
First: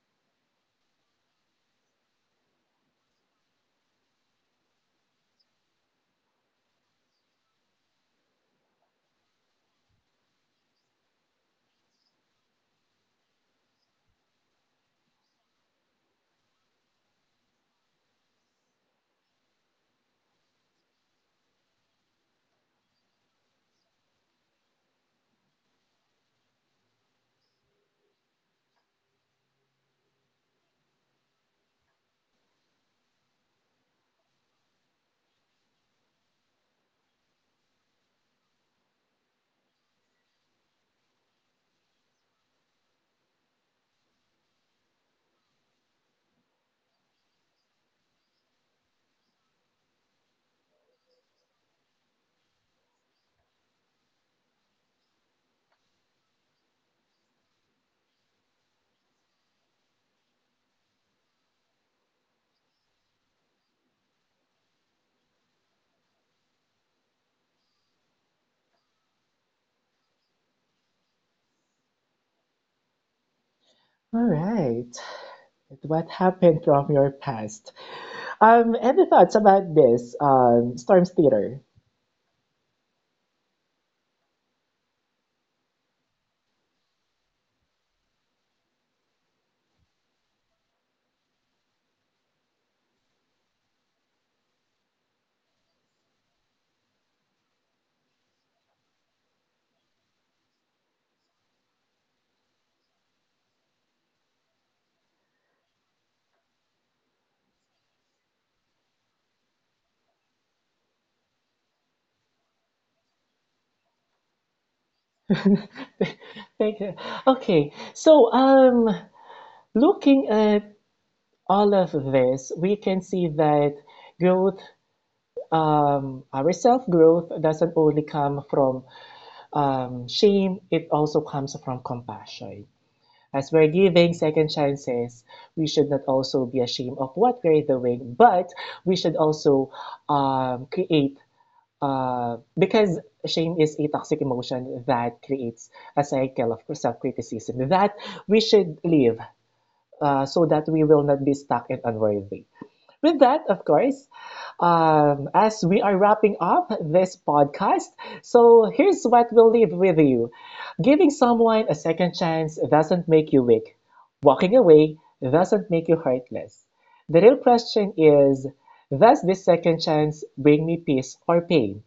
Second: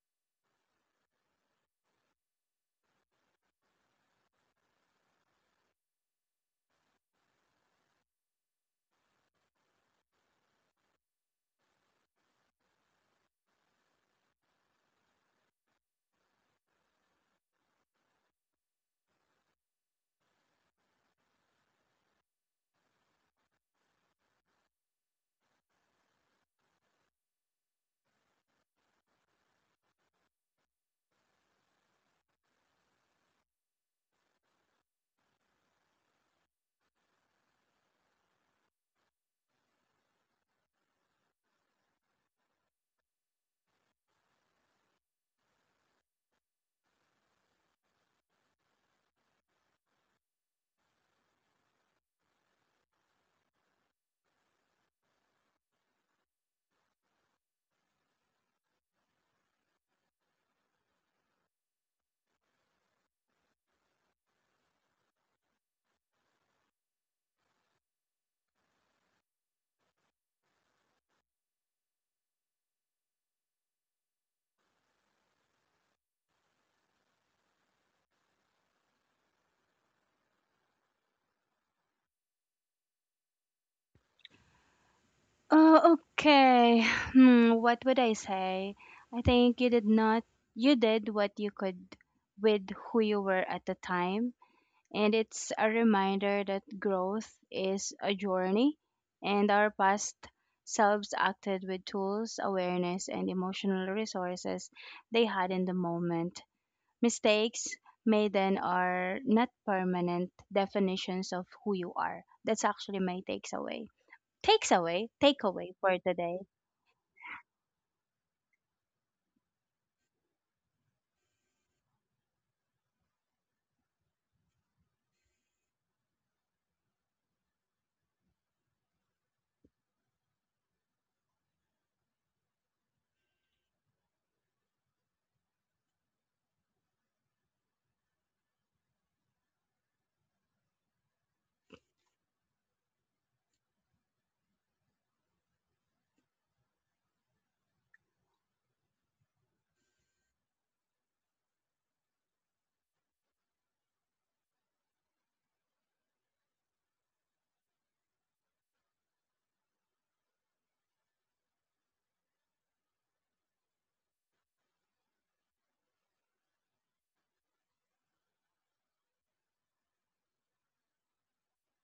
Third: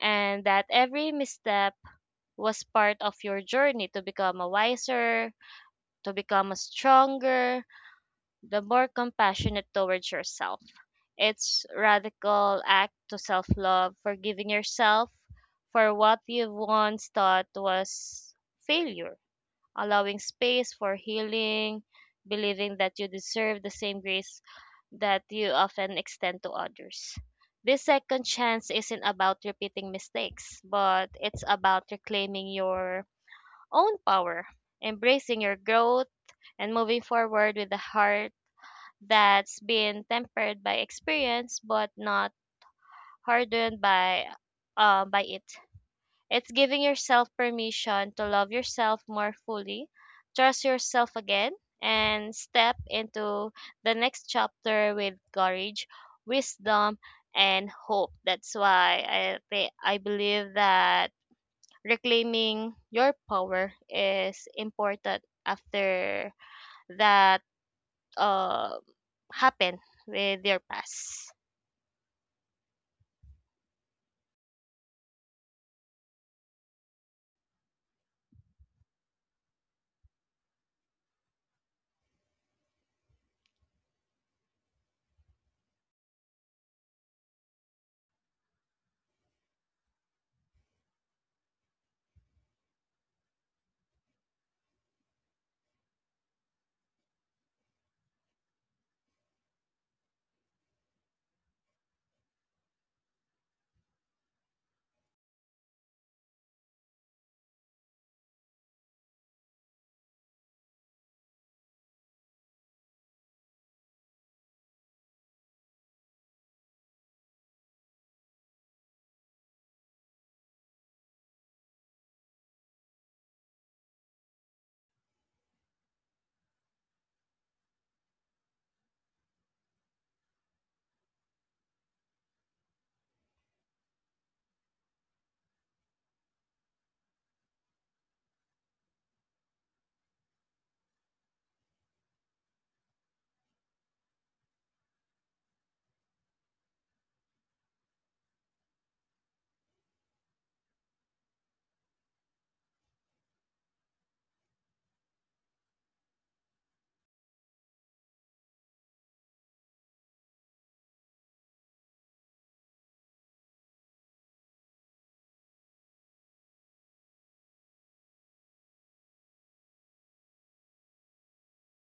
and that every misstep was part of your journey to become a wiser, to become a stronger, the more compassionate towards yourself. It's radical act to self-love, forgiving yourself for what you once thought was failure, allowing space for healing, believing that you deserve the same grace that you often extend to others. This second chance isn't about repeating mistakes, but it's about reclaiming your own power, embracing your growth, and moving forward with a heart that's been tempered by experience but not hardened by it. It's giving yourself permission to love yourself more fully, trust yourself again, and step into the next chapter with courage, wisdom, and hope. That's why I believe that reclaiming your power is important after that uh happened with your past.
All right. What happened from your past? Any thoughts about this, Storm's Theater?
Oh, okay. Hmm, what would I say? I think you did not, you did what you could with who you were at the time, and it's a reminder that growth is a journey, and our past selves acted with tools, awareness, and emotional resources they had in the moment. Mistakes made then are not permanent definitions of who you are. That's actually my takes away. Takes away, takeaway for today.
Thank you. Okay, so looking at all of this, we can see that growth, our self-growth doesn't only come from shame, it also comes from compassion. As we're giving second chances, we should not also be ashamed of what we're doing, but we should also create. Because shame is a toxic emotion that creates a cycle of self-criticism that we should leave so that we will not be stuck and unworthy. With that, of course, as we are wrapping up this podcast, so here's what we'll leave with you. Giving someone a second chance doesn't make you weak. Walking away doesn't make you heartless. The real question is, does this second chance bring me peace or pain?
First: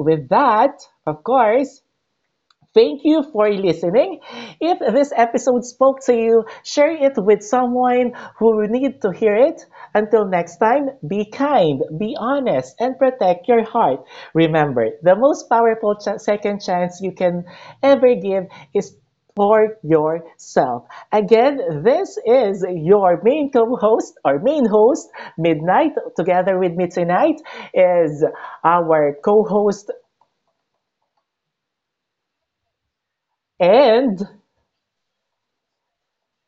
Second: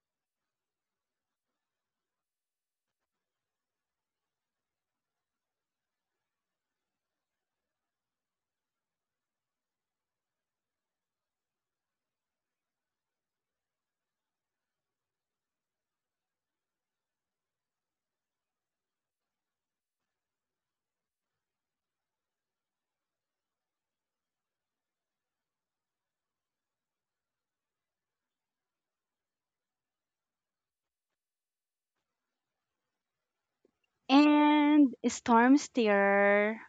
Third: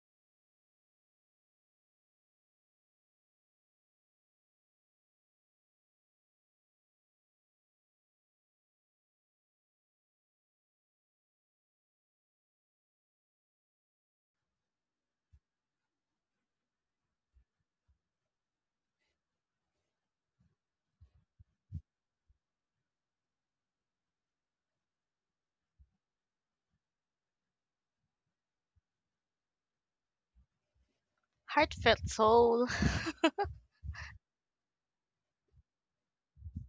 With that, of course, thank you for listening. If this episode spoke to you, share it with someone who will need to hear it. Until next time, be kind, be honest, and protect your heart. Remember, the most powerful second chance you can ever give is for yourself. Again, this is your main co-host or main host, Midnight. Together with me tonight is our co-host.
Heartfelt soul.
And
And storm steer.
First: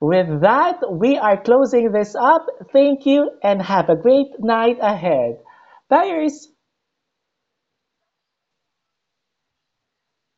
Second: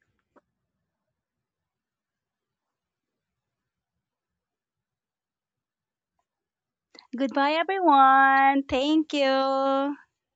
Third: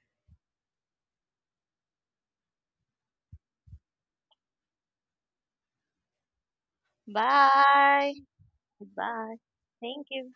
with that, we are closing this up. Thank you and have a great night ahead. Buyers,
Goodbye,
Bye.
everyone. Thank
Bye.
you.
Thank you.